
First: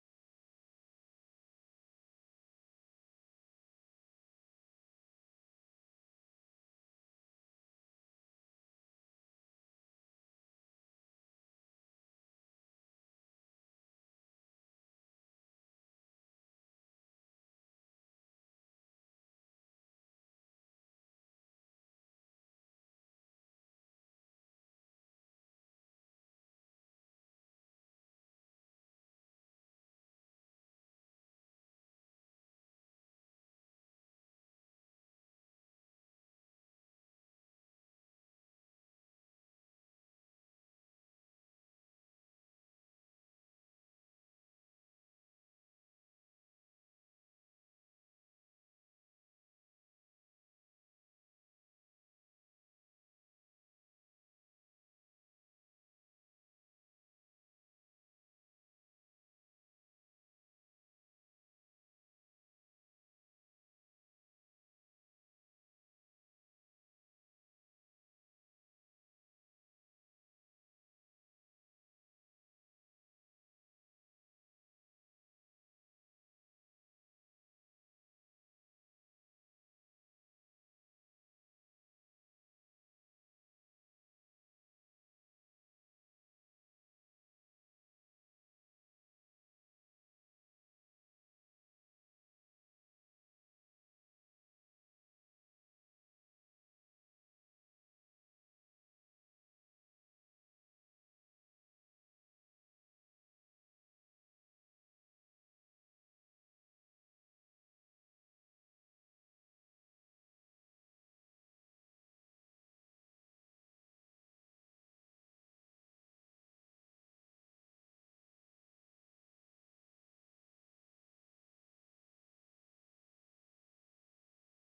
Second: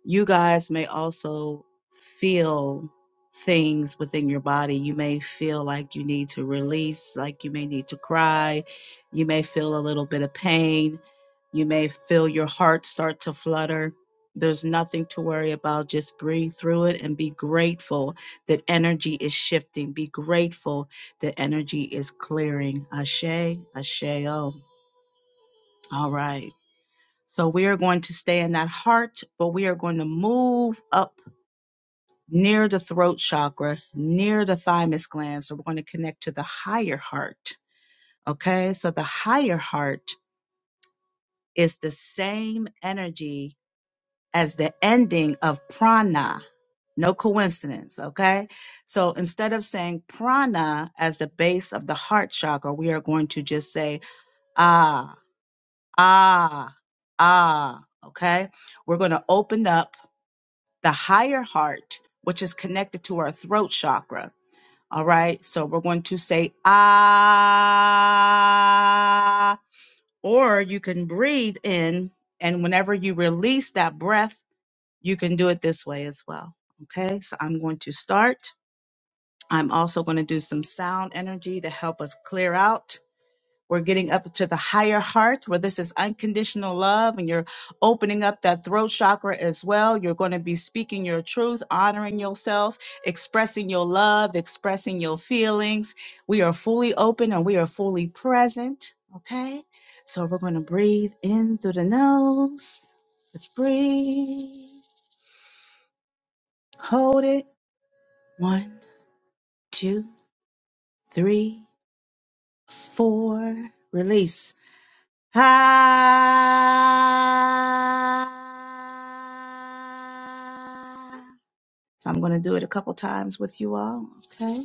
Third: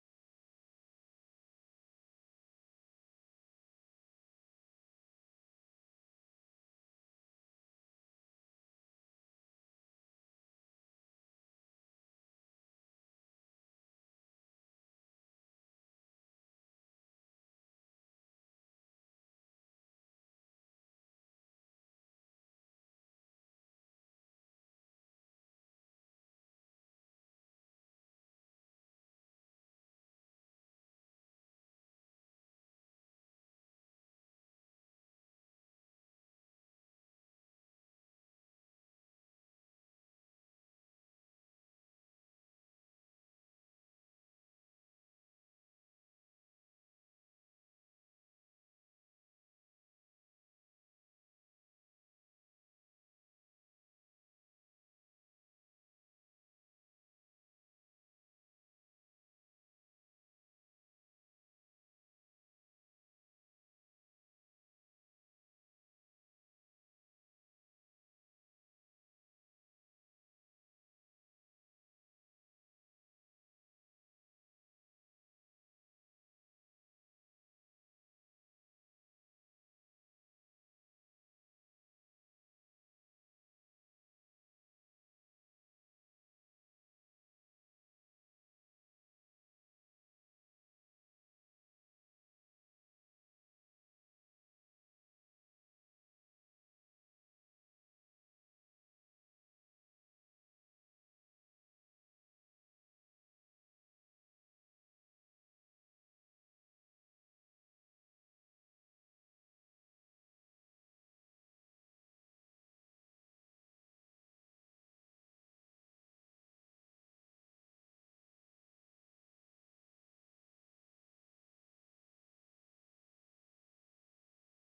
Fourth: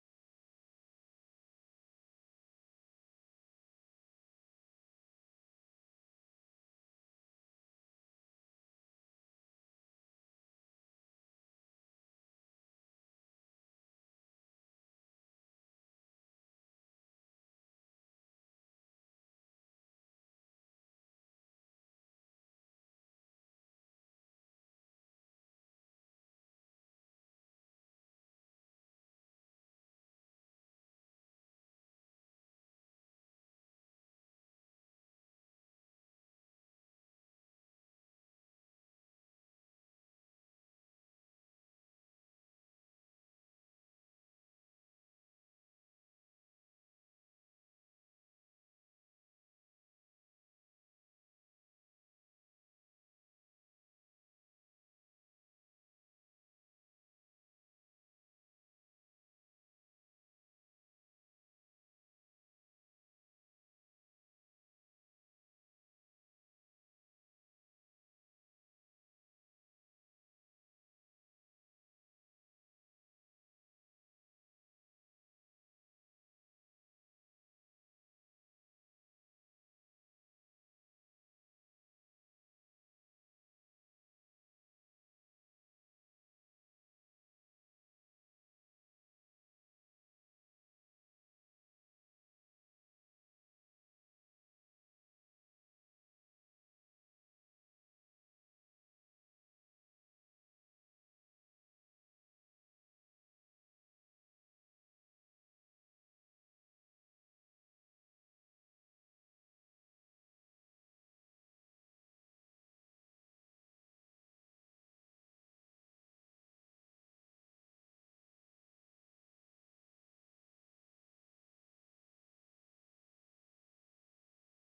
Speaker 2: you guys may also feel things within your body. You may feel like you need to release, like you may need to cry. You may feel a little bit of pain. You may feel your heart start to flutter. There's nothing to worry about. Just breathe through it and be grateful that energy is shifting. Be grateful that energy is clearing. Ashe, ashe, oh. All right. So we are going to stay in that heart, but we are going to move up near the throat chakra, near the thymus gland. So we're going to connect to the higher heart. Okay. So the higher heart is the same energy as the ending of prana. No coincidence. Okay. So instead of saying prana as the base of the heart chakra, we are going to just say ah, ah, ah. Okay. We're going to open up the higher heart, which is connected to our throat chakra All right. So we're going to say ah, or you can breathe in. And whenever you release that breath, you can do it this way as well. Okay. So I'm going to start. I'm also going to do some sound energy to help us clear out. We're getting up to the higher heart where this is unconditional love and you're opening up that throat chakra as well. You're going to be speaking your truth, honoring yourself, expressing your love, expressing your feelings. We are fully open and we are fully present. Okay. So we're going to breathe in through the nose. Let's breathe. Hold it. One, two, three, four. Release. Ha. So I'm going to do it a couple times with you all. Okay.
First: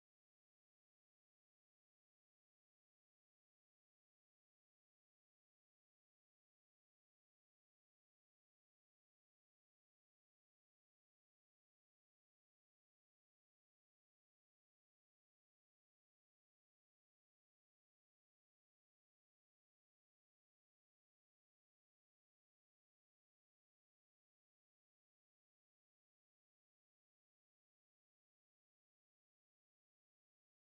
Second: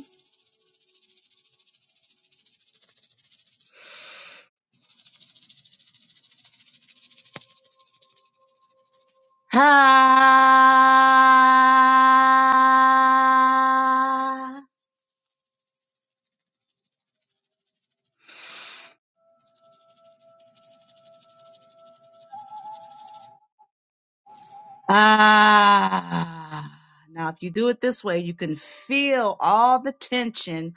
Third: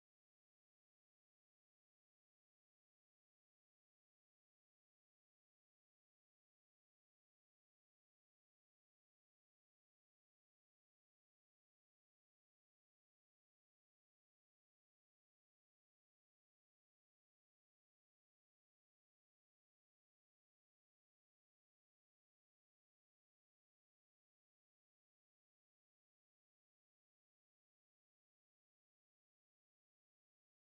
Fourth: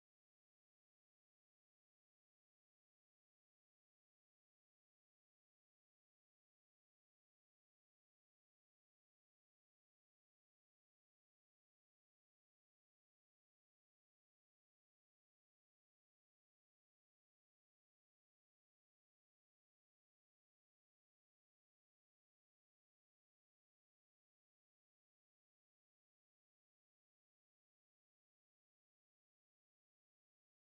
Speaker 2: Ha. Ah. Now, if you do it this way, you can feel all the tension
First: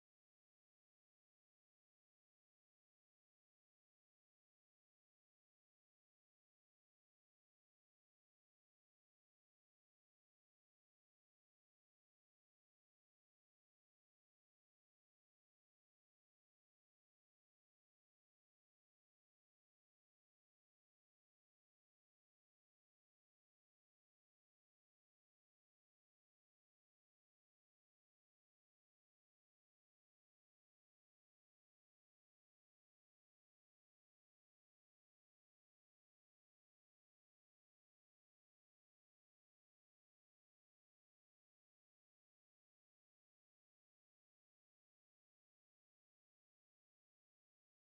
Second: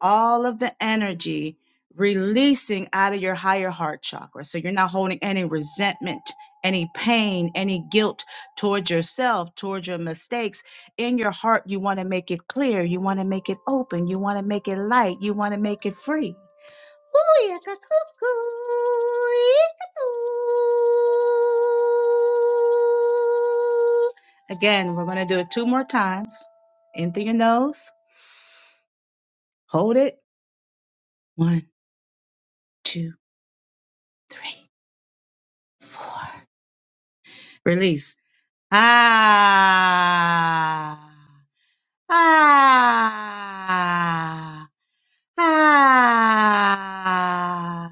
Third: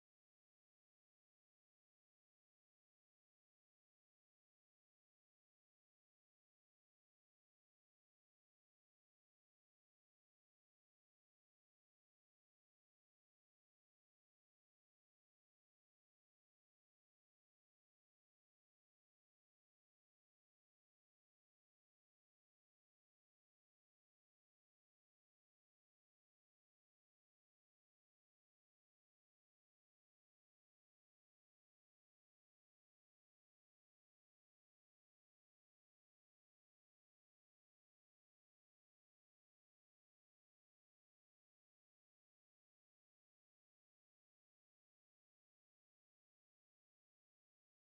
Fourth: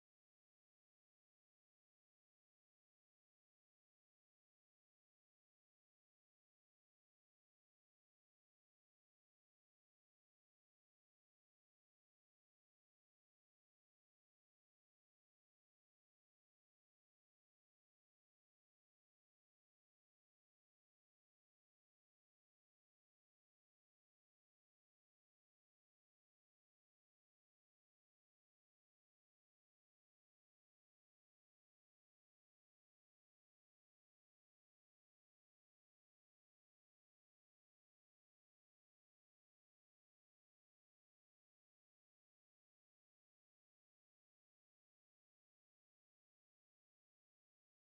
Speaker 2: all of the energy releasing out of your higher heart chakra. So you're not holding any resentment, any pain, any guilt towards yourself, towards your mistakes. In your heart, you want to make it clear. You want to make it open. You want to make it light. You want to make it free. Ooh, yes, yes, yes, ooh, yes, yes, ooh. Again, we're going to do it two more times. In through your nose, hold it. One, two. three, four. Release. Ah, ah, ah.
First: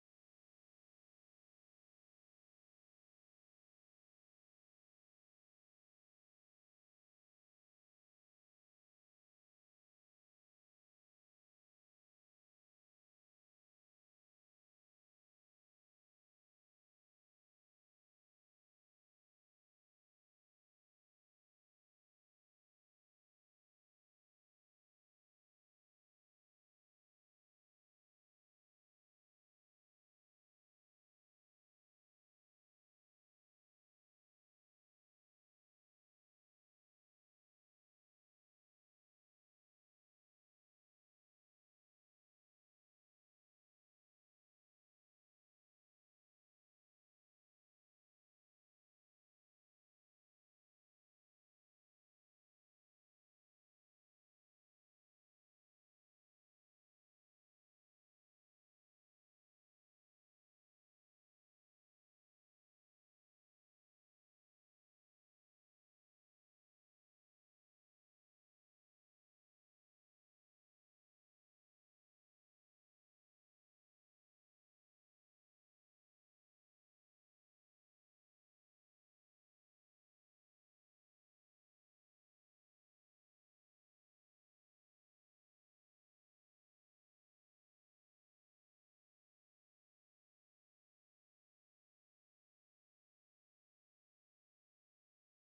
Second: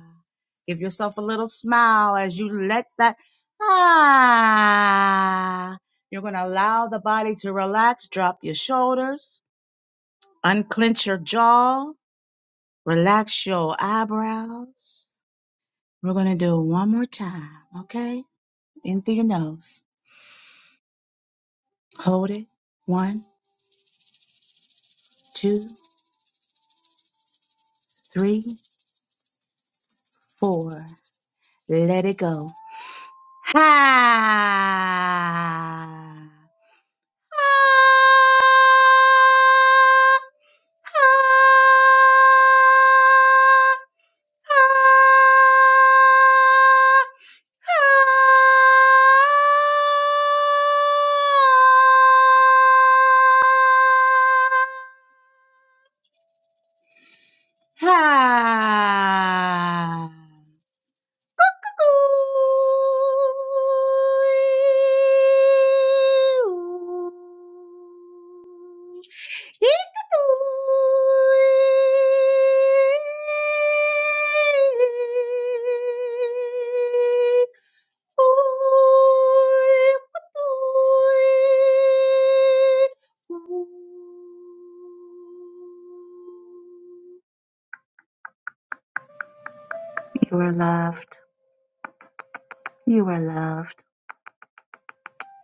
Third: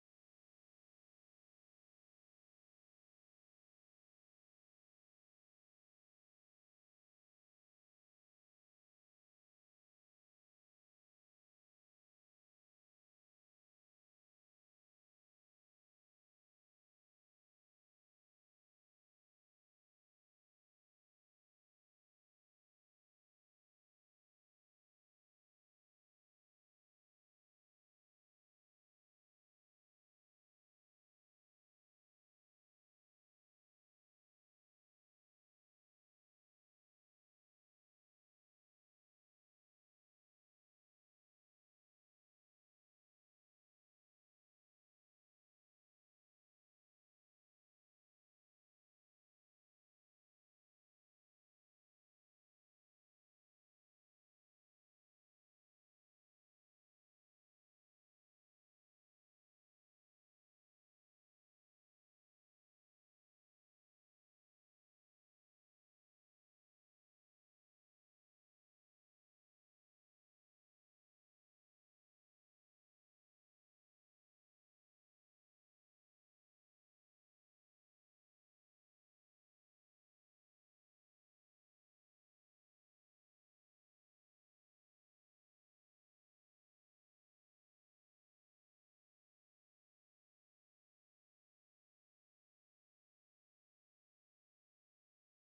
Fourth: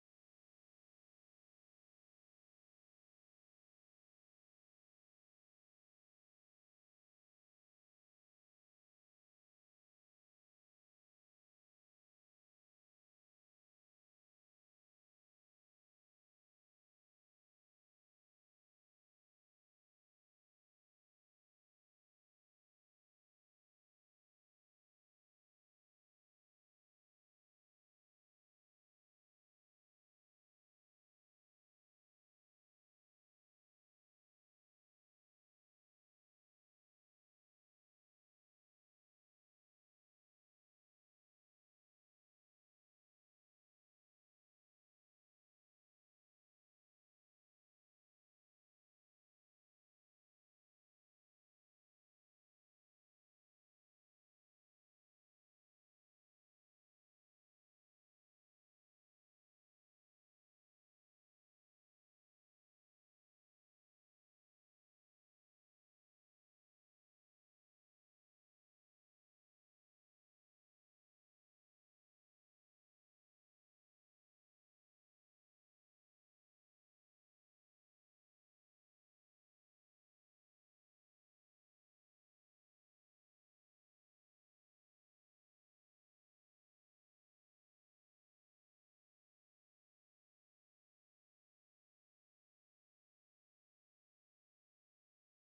Speaker 2: Give yourself a little smile as you let that ah. You're going to allow the body to relax. Drop your shoulders, unclench your jaw, relax your eyebrows. We're going to do it one more time, okay? In through your nose. Hold it. One two, three, four. Let it go. Ha! Ha! You are loved. You are loved.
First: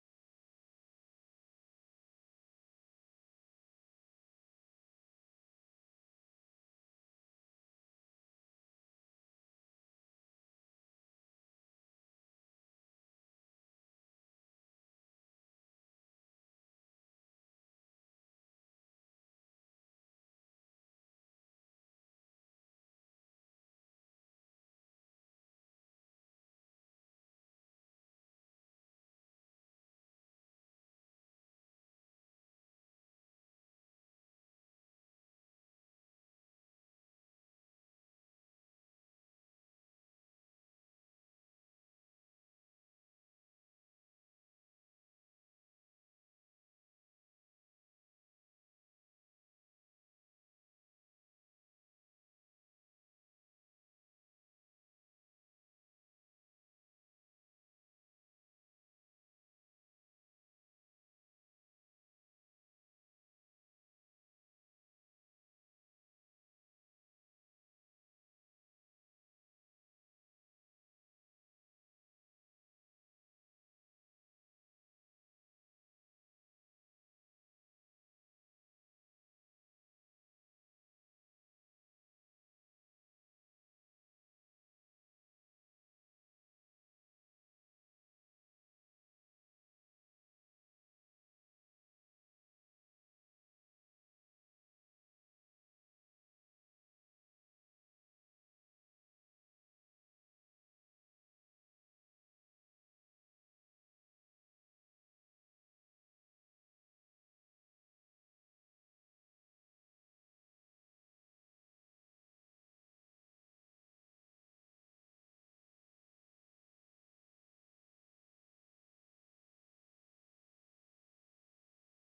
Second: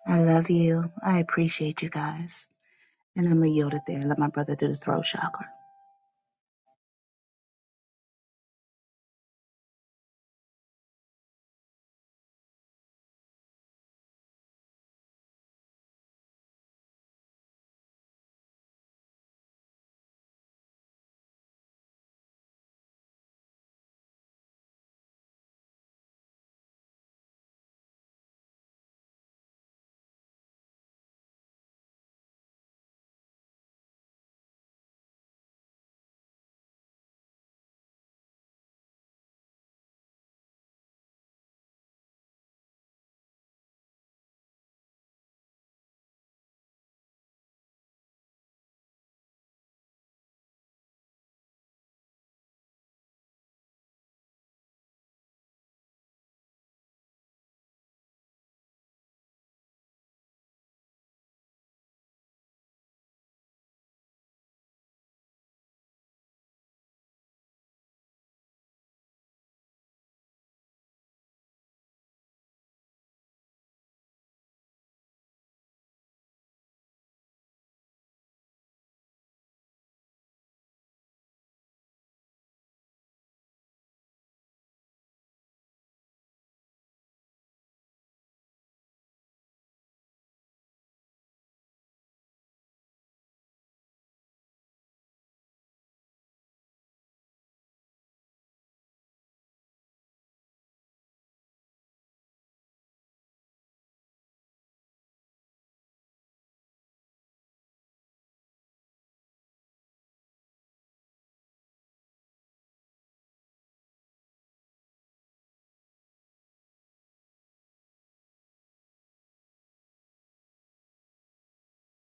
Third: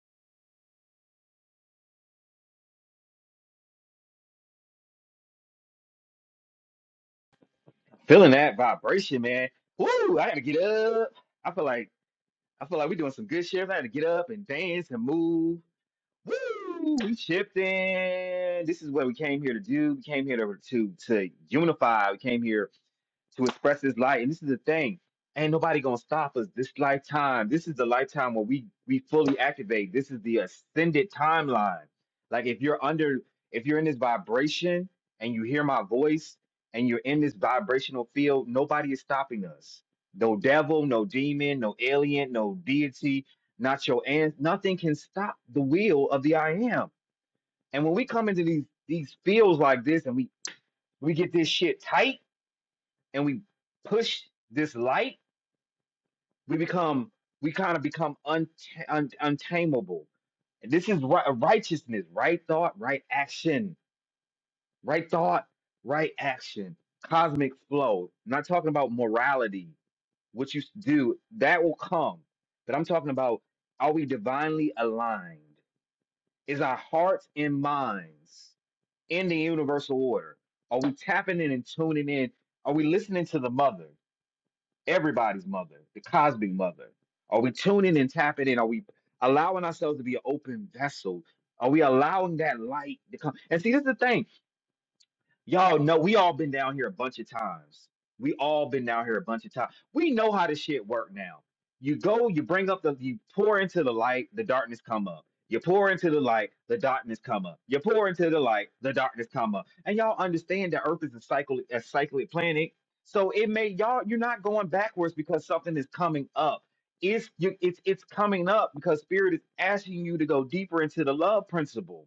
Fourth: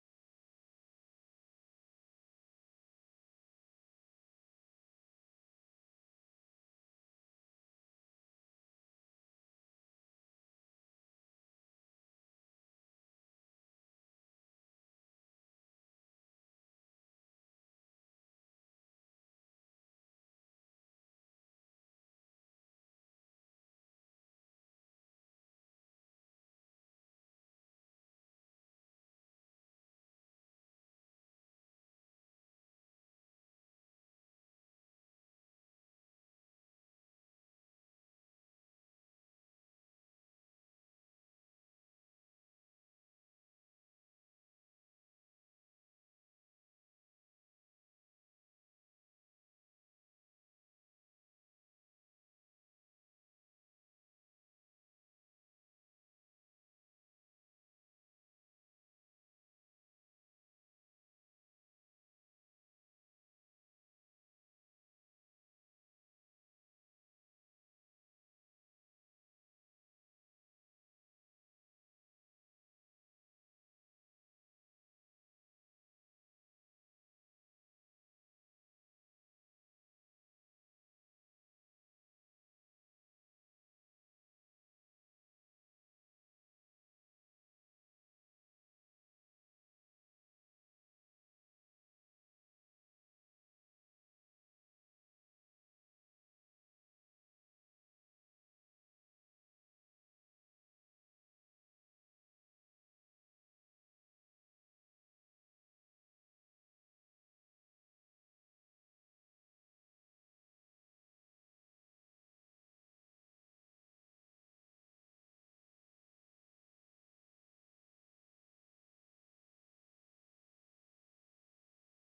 Speaker 2: I love you. I appreciate you guys. And I'm going to yield it there and let my brother do the throat chakra.
Speaker 1: Feeling that vibration, man. Woo! I gotta get up. I feel like I feel like we're doing some good shit. I gotta get up and dance and move. Woo! We shifting. This is what we came here to do. We came here to to, to unify. We came here to express his light. And this is the thing. Ain't nobody gonna stop us this lifetime. This is the lifetime where we we fully activate. This is the ascended timeline. Like if you're under if you're in this vibration and you hear my voice and you're in this vibrational field, nobody is stopping us. No devil, no demon, no alien, no deity, not your aunt. Nothing can stop the wheel of the I am. And when we come into these these fields like this and we we get this shit tight and we push this light, we become we kind of become un, un, untamable. And This is ri- righteousness, right thought, right action, right thought, right action. Cosmic flow. I'm not talking about morality, what you s- do that will come, but I'm talking about are we divinely aligned? Is our hearts and minds in the universal order? Are we tapping in and tuning in? Are we listening to the mother? everybody's mother, the cosmic mother? Are we tuning and tapping in? Are we allowing ourselves to be an open vessel? Are we allowing that light to come? And see, this is the thing. Y'all know we all been down here a bunch of times. We all been down here a bunch of times. We know how this shit work now. You go, you bring up the, you pour into the light, the darkness come up. You pour into the light, the darkness come up. You pour into the light, the darkness come up. And y'all understand that Earth is a cycle, a cyclic planet. So it may y'all, you're not going backwards because something is coming up. It's you, it's it's coming up because spirit is asking you to go deeper into the love principle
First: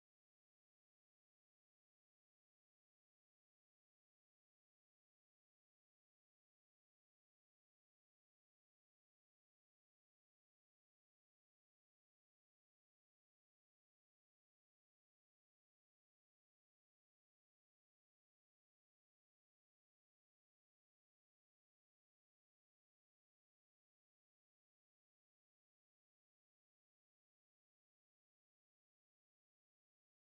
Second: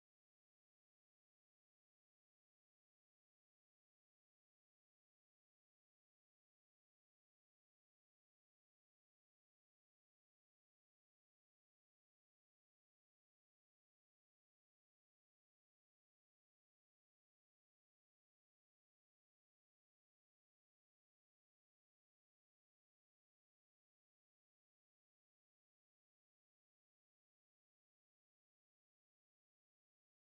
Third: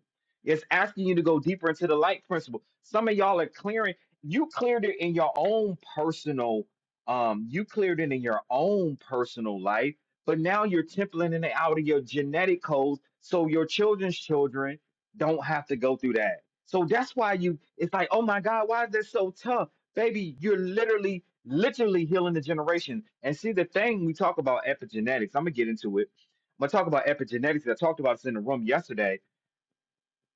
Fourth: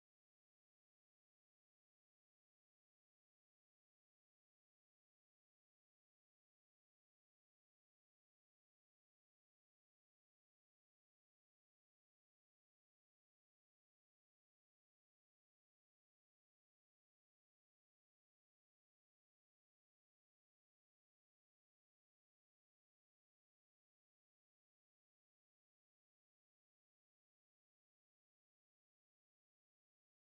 Speaker 1: it's asking you to go deeper into the light principle. Some of y'all are clearing. You cleared it in your own personal. Um, you cleared it in your own personal life, but now you're templating it out of your genetic codes, so your children's children don't have to go through that. So that's why you. It's like, oh my God, why is this so tough, baby? You're literally, literally healing the generation. And see, the thing we talk about epigenetics. I'm gonna get into it. I'm gonna talk about epigenetics. I talked about this in the room yesterday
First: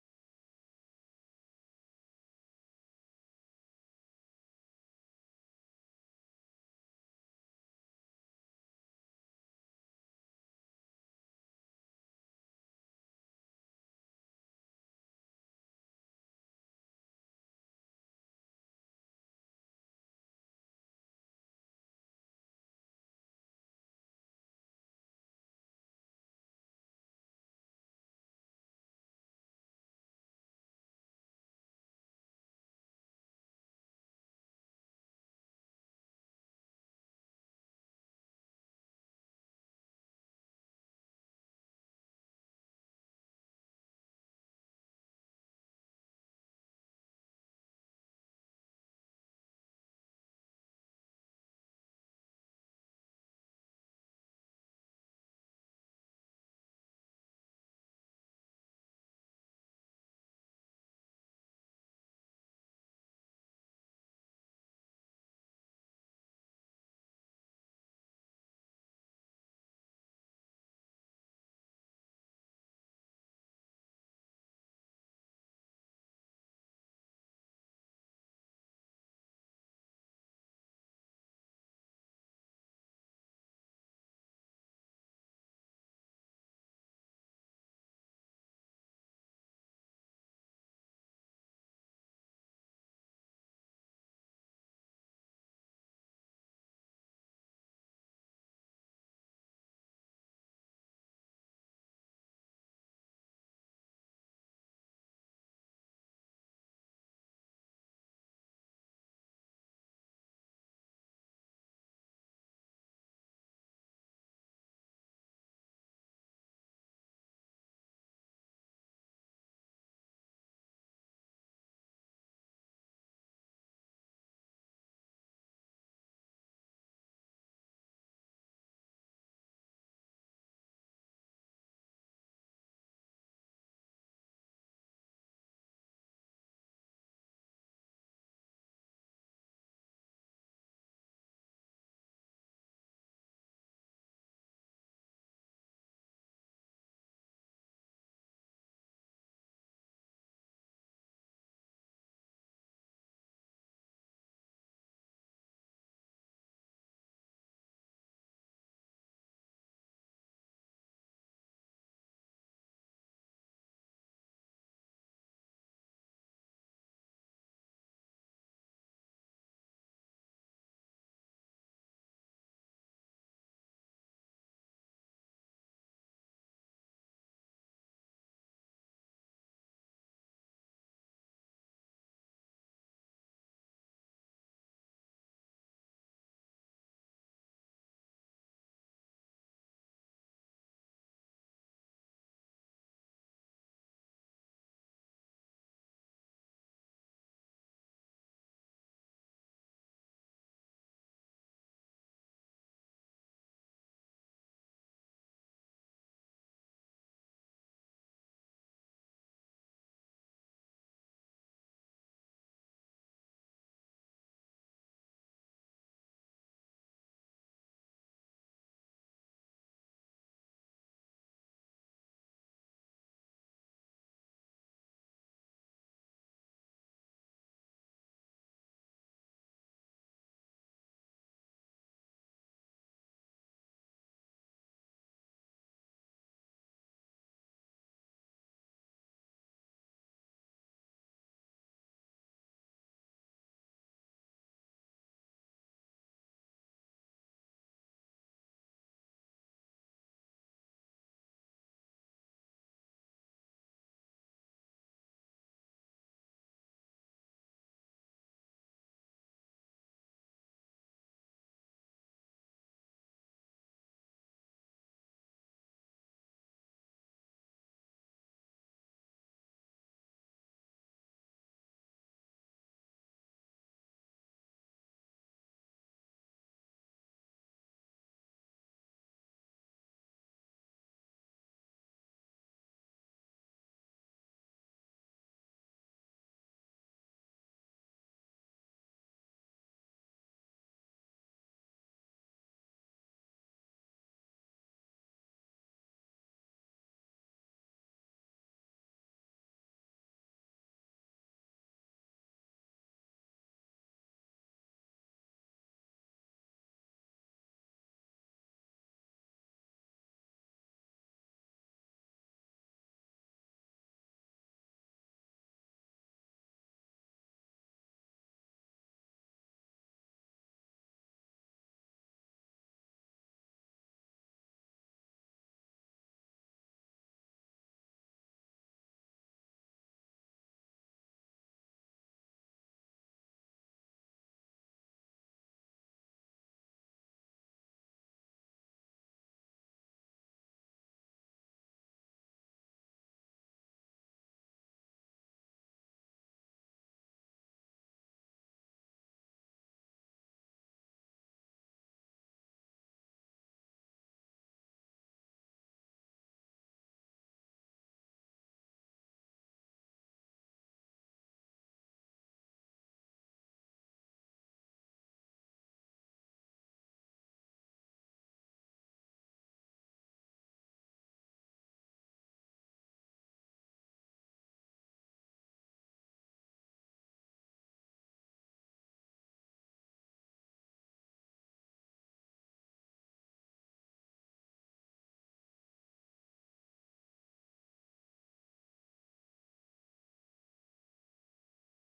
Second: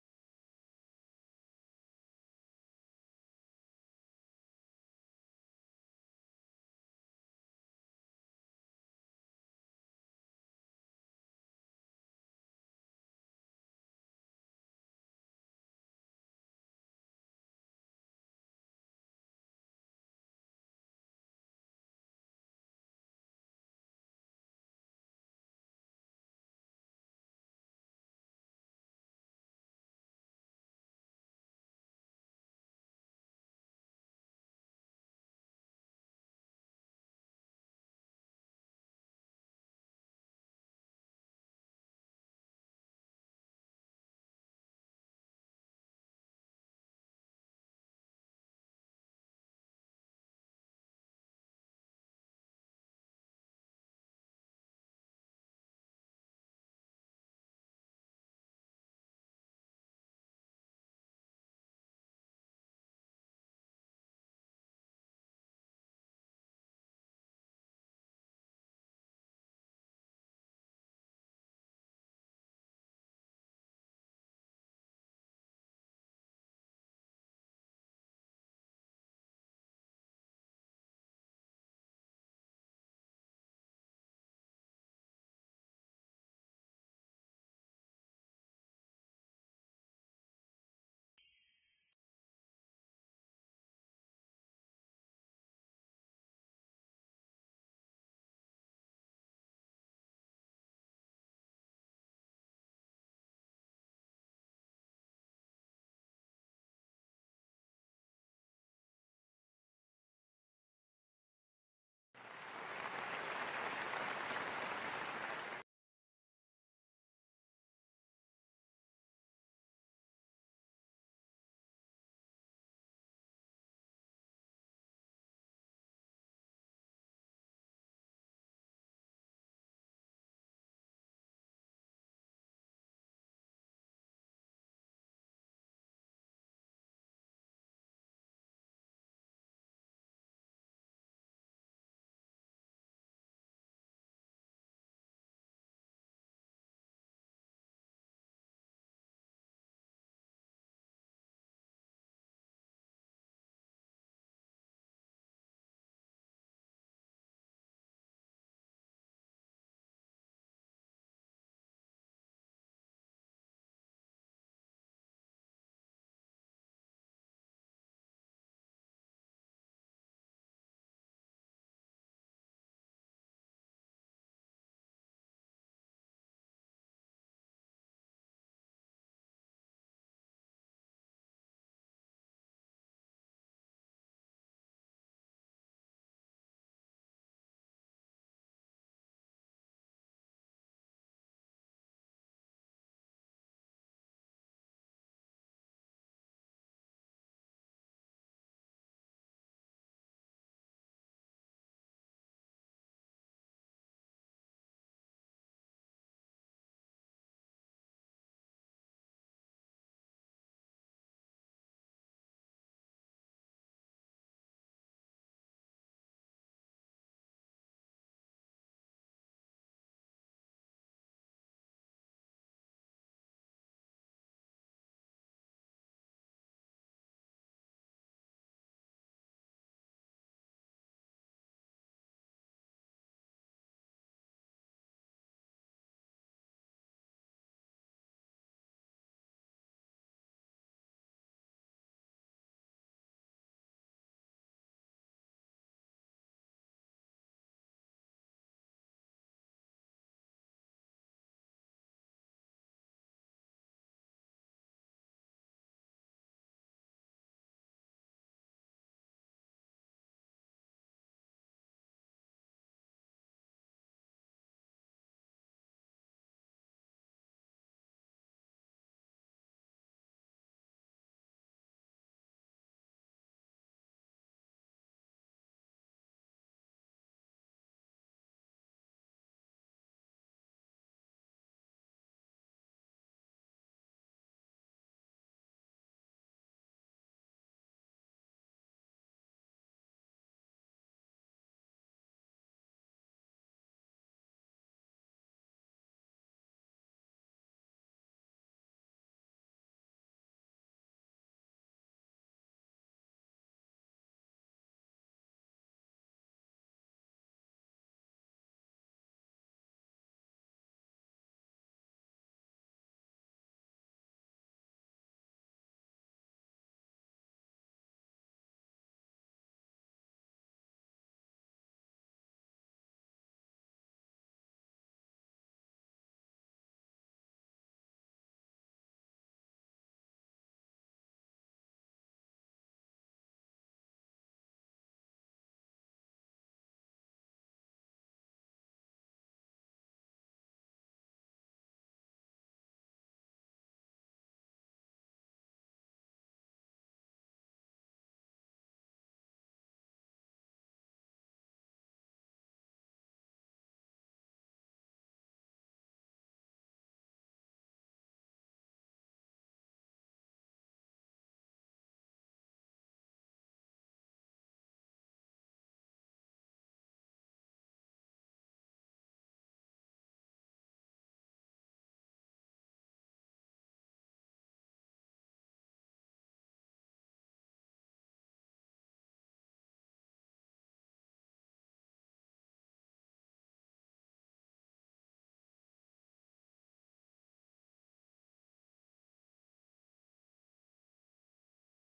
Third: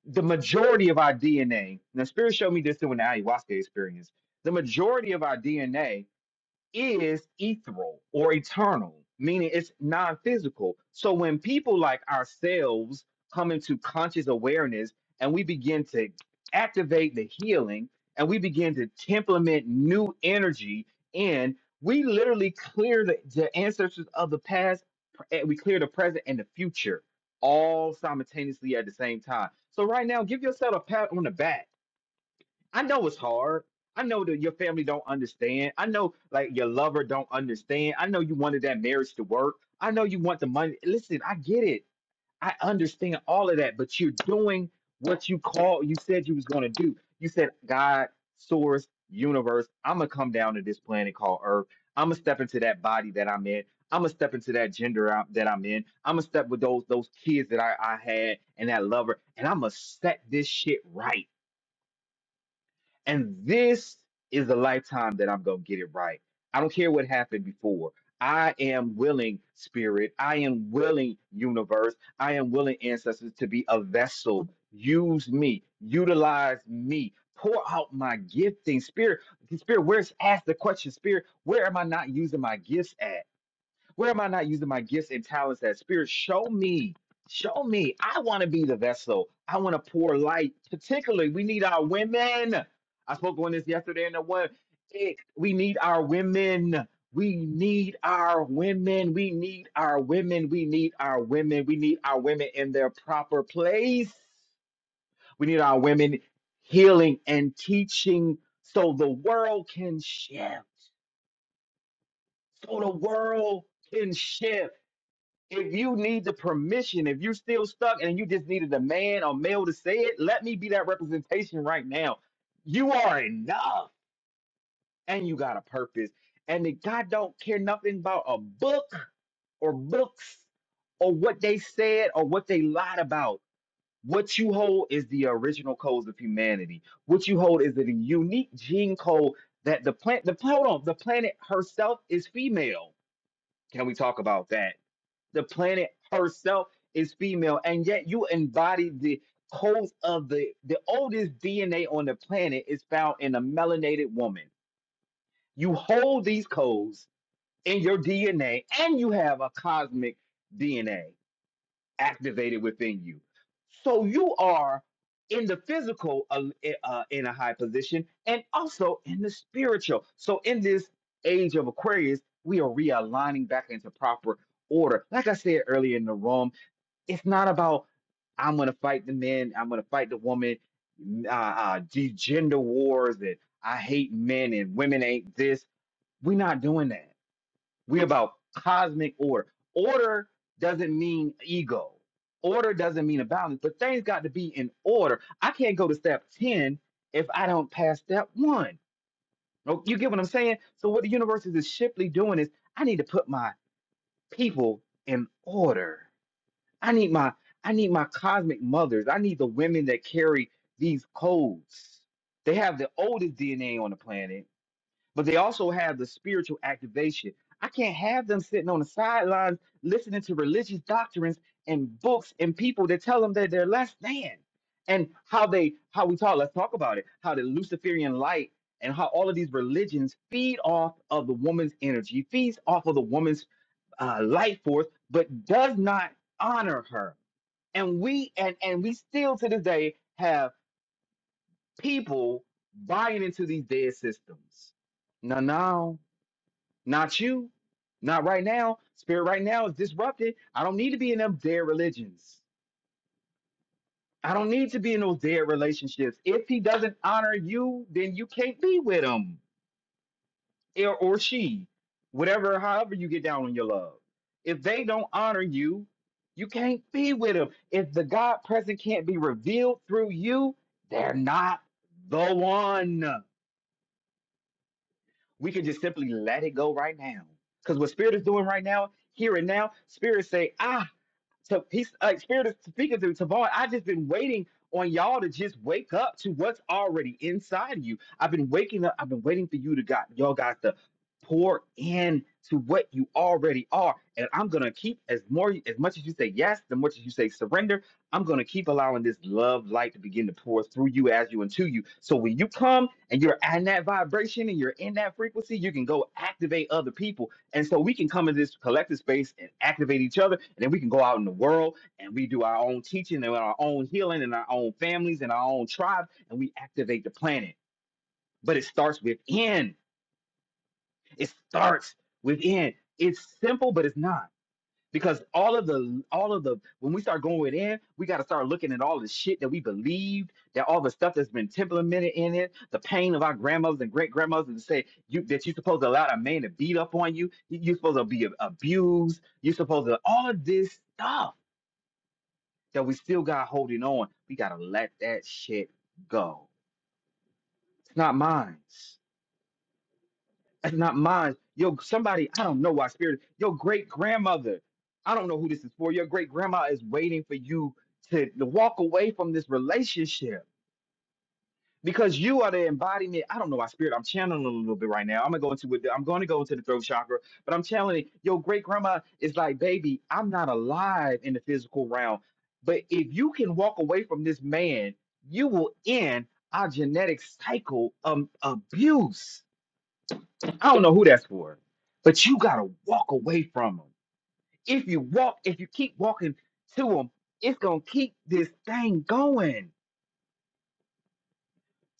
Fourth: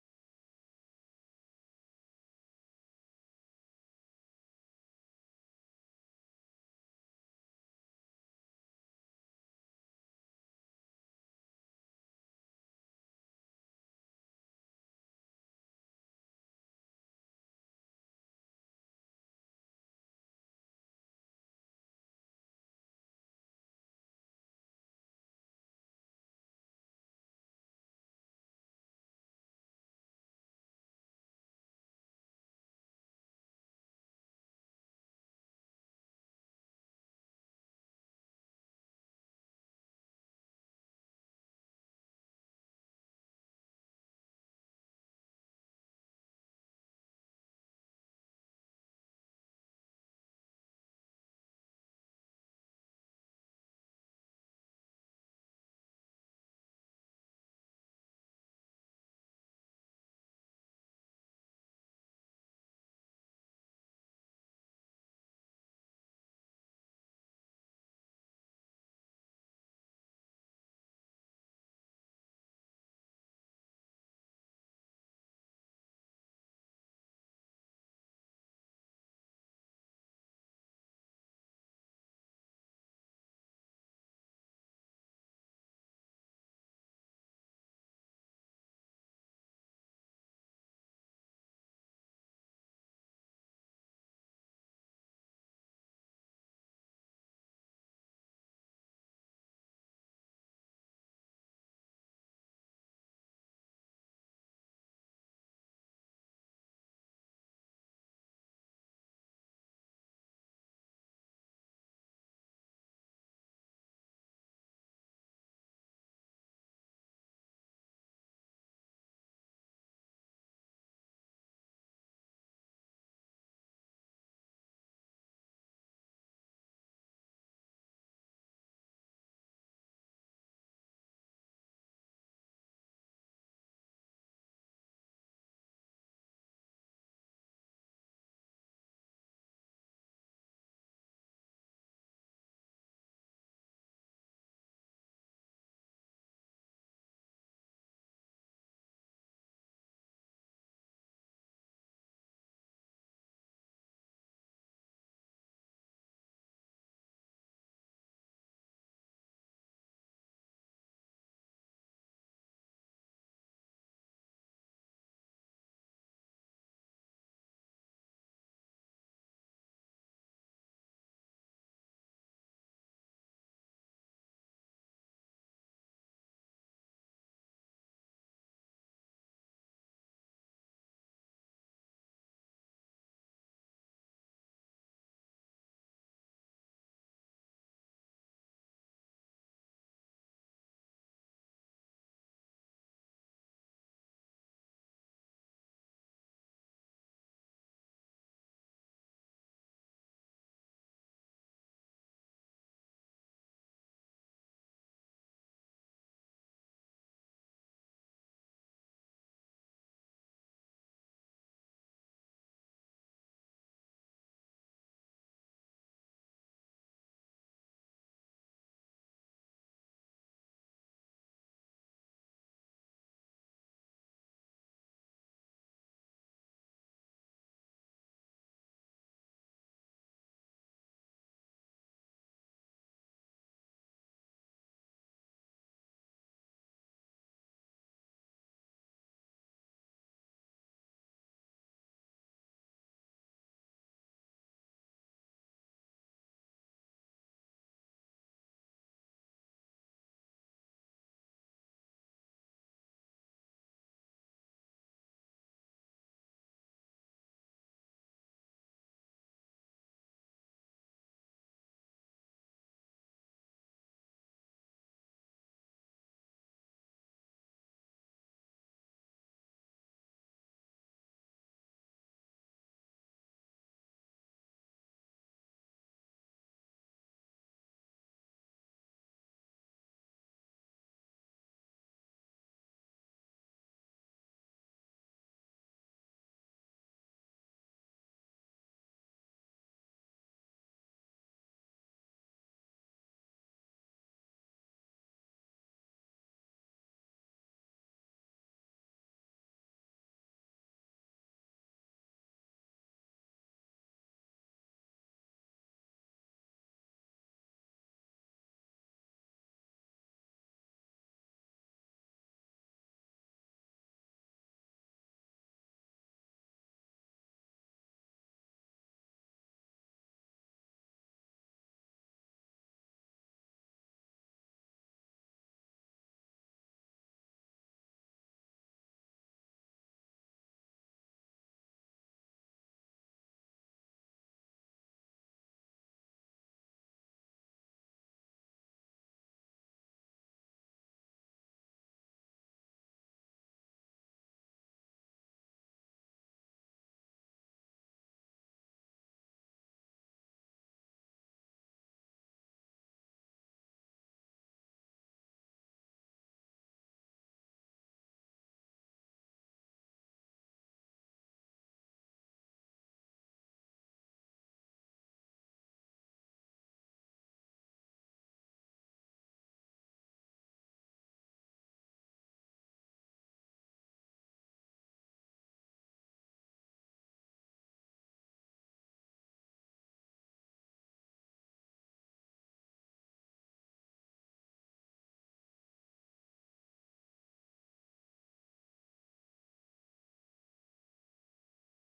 Speaker 1: the majority of our DNA. Now, Spirit showed me this through an ayahuasca experience. The majority of our DNA is ethereal or eternal, meaning it's non physical. So when people like ourselves come into conscious awareness and we begin to activate the healing and we begin to implement new energy in, we literally clear the, the ancestors of the past, eh, we clear the present and the future all simultaneously at the same time. So right now, give yourself a pat on the back I know it's hard. I know that your family don't understand. I know like your lover don't understand. I know you wanted that marriage to work. I know you want the money. Listen, I get it. I understand all of that, but you're doing what you call you said you was going to do. You said God, source, universe, I'm going to come down to this planet called Earth. I'm going to step into that body that I'm in. I'm gonna step into that gender I- that I'm in. I'm gonna step with those those kids that I, I had and that lover, and I'm gonna set this shit right. And this is the lifetime that I'm going to get it right. I don't care what happened before. I am willing, Spirit. I am willing, universe. I am willing, ancestors, to be a vessel. Use me, utilize me, pour out my gifting. Spirit, Spirit, where's asked the question, Spirit, where am I not using my gifts at? Where am I not using my gifts and talents that spirit? Show me. Show me. I want to be the vessel. I want to pour light. Particularly, we need our women. I spoke on this yesterday in the one. It, we need our women. We need our women. We need our women. We need our women. We need our women in their proper place. We need our women healing and teaching so the world can shift. So the world can shift if you need the permission, if you're still stuck and you just needed a man or male to say it, let me be that representation right now. You are enough and you got a purpose. And that God don't care nothing about a book or books or what they said or what they lied about. What you hold is the original codes of humanity. What you hold is the unique gene code that the plant the hold on, the planet herself is female. Can we talk about that? The planet herself is female, and yet you embody the codes of the the oldest DNA on the planet is found in a melanated woman. You hold these codes in your DNA, and you have a cosmic DNA activated within you. So you are in the physical uh, eh, uh, in a high position, and also in the spiritual. So in this age of Aquarius, we are realigning back into proper order. Like I said earlier in the room it's not about I'm gonna fight the men, I'm gonna fight the woman, uh, uh, de- gender wars, and I hate men and women ain't this. We're not doing that. We're about cosmic order. Order doesn't mean ego. Order doesn't mean a balance, but things got to be in order. I can't go to step 10 if I don't pass step one. Oh, You get what I'm saying? So what the universe is simply doing is I need to put my people in order. I need my I need my cosmic mothers. I need the women that carry these codes. They have the oldest DNA on the planet, but they also have the spiritual activation. I can't have them sitting on the sidelines listening to religious doctrines and books and people that tell them that they're less than and how they how we talk. Let's talk about it. How the Luciferian light and how all of these religions feed off of the woman's energy, feeds off of the woman's uh, life force, but does not honor her and we and and we still to this day have people buying into these dead systems. No, no, not you, not right now. Spirit right now is disrupted. I don't need to be in them dead religions. I don't need to be in those dead relationships. If he doesn't honor you, then you can't be with him. or, or she, whatever, however you get down on your love. If they don't honor you, you can't be with them. If the God present can't be revealed through you, they're not the one. We can just simply let it go right now. Because what Spirit is doing right now, here and now, Spirit say, I to he's like spirit is speaking to Tavon. I just been waiting on y'all to just wake up to what's already inside of you. I've been waking up. I've been waiting for you to got y'all got to pour in to what you already are. And I'm gonna keep as more as much as you say yes, the much as you say surrender. I'm gonna keep allowing this love light to begin to pour through you as you and to you. So when you come and you're in that vibration and you're in that frequency, you can go activate other people and so we can come in this collective space and activate each other, and then we can go out in the world and we do our own teaching and our own healing and our own families and our own tribe, and we activate the planet. But it starts within. It starts within. It's simple, but it's not because all of the all of the when we start going in we got to start looking at all the shit that we believed that all the stuff that's been implemented in it the pain of our grandmothers and great grandmothers and say you that you're supposed to allow a man to beat up on you you- you're supposed to be ab- abused you're supposed to all of this stuff that we still got holding on we got to let that shit go it's not mine That's not mine. Yo, somebody, I don't know why spirit, your great grandmother, I don't know who this is for. Your great grandma is waiting for you to, to walk away from this relationship because you are the embodiment. I don't know why spirit, I'm channeling a little bit right now. I'm gonna go into it, I'm gonna go into the throat chakra, but I'm channeling your great grandma is like, baby, I'm not alive in the physical realm. But if you can walk away from this man, you will end our genetic cycle of abuse I don't know who that's for, but you gotta walk away from them. If you walk, if you keep walking to them, it's gonna keep this thing going.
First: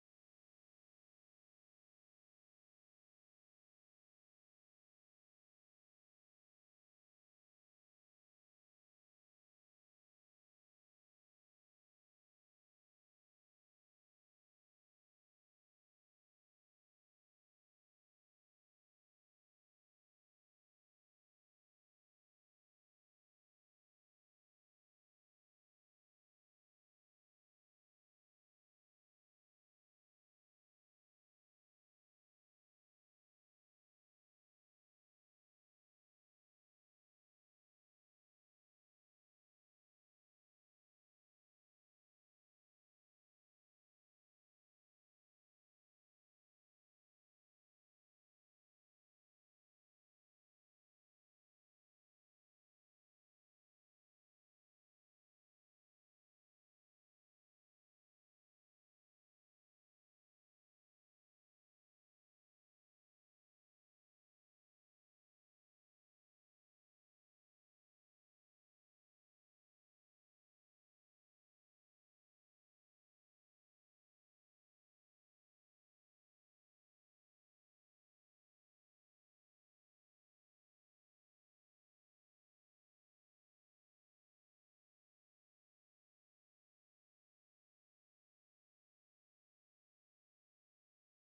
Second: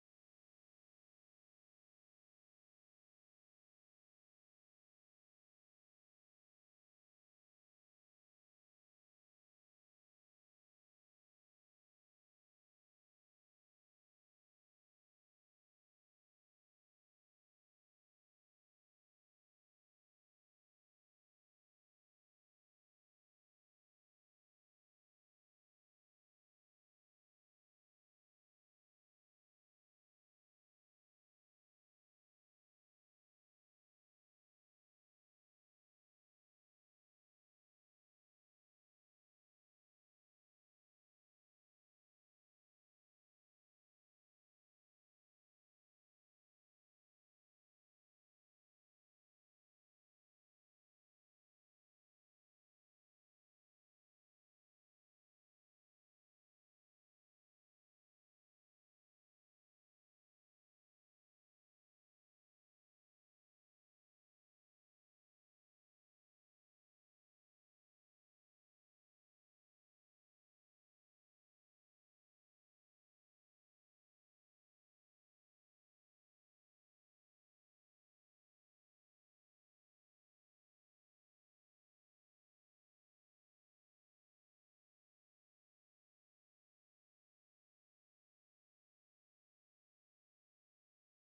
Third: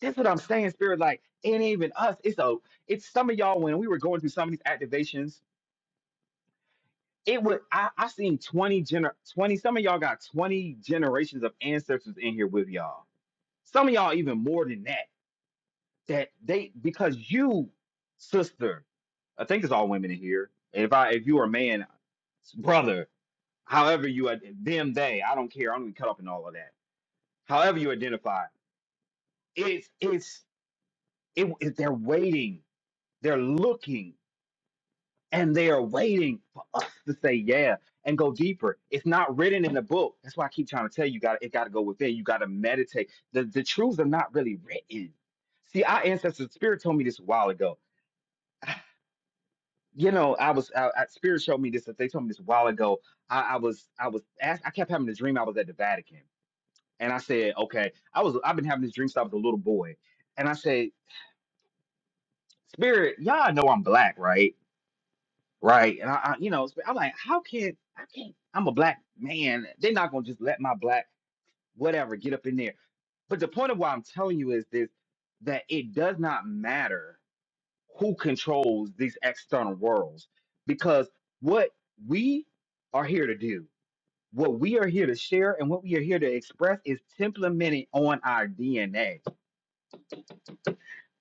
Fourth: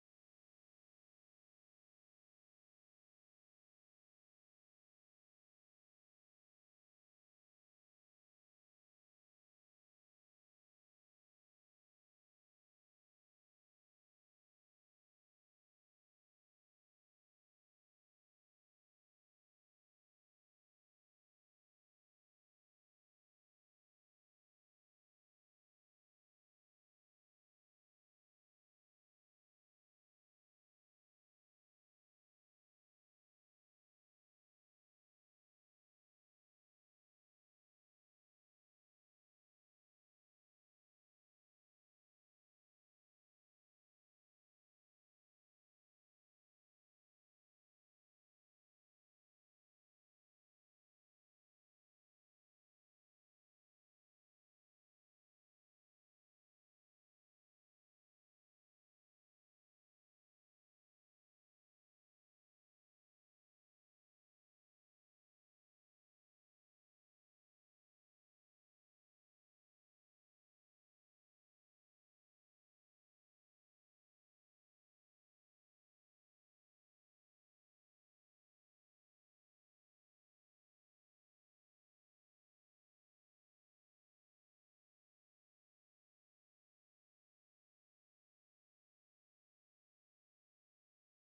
Speaker 1: That's what I'm saying, Spirit. Like, it ain't even us. It's a, it's some of y'all when we were going through some of these activations. It would I, I seen 20 gener 20, some of y'all got 20 generations of ancestors in here with y'all. Some of y'all even more than that. That they because you, sister, I think it's all women in here. If I if you are a man, brother, however you ad- them they i don't care i'm gonna cut up in all of that however you identify it's it's it, it- they're waiting they're looking and they are waiting for us to say yeah and go deeper it's not written in the book that's why i keep trying to tell you got it got to go within you got to meditate the the truths are not really written see our ancestors spirit told me this a while ago you know i was I, I- spirit showed me this they told me this a while ago i, I was i was asked, i kept having a dream i was at the vatican And I said, okay, I was I've been having this dream since I a little boy. And I said, Spirit, y'all know I'm black, right? Right. And I, I you know, Sp- I'm like, how can I can't I'm a black man. They're not gonna just let my black whatever get up in there. But the point of why I'm telling you is this that it does not matter who controls these external worlds because what we are here to do, what we are here to share, and what we are here to express is implemented on our DNA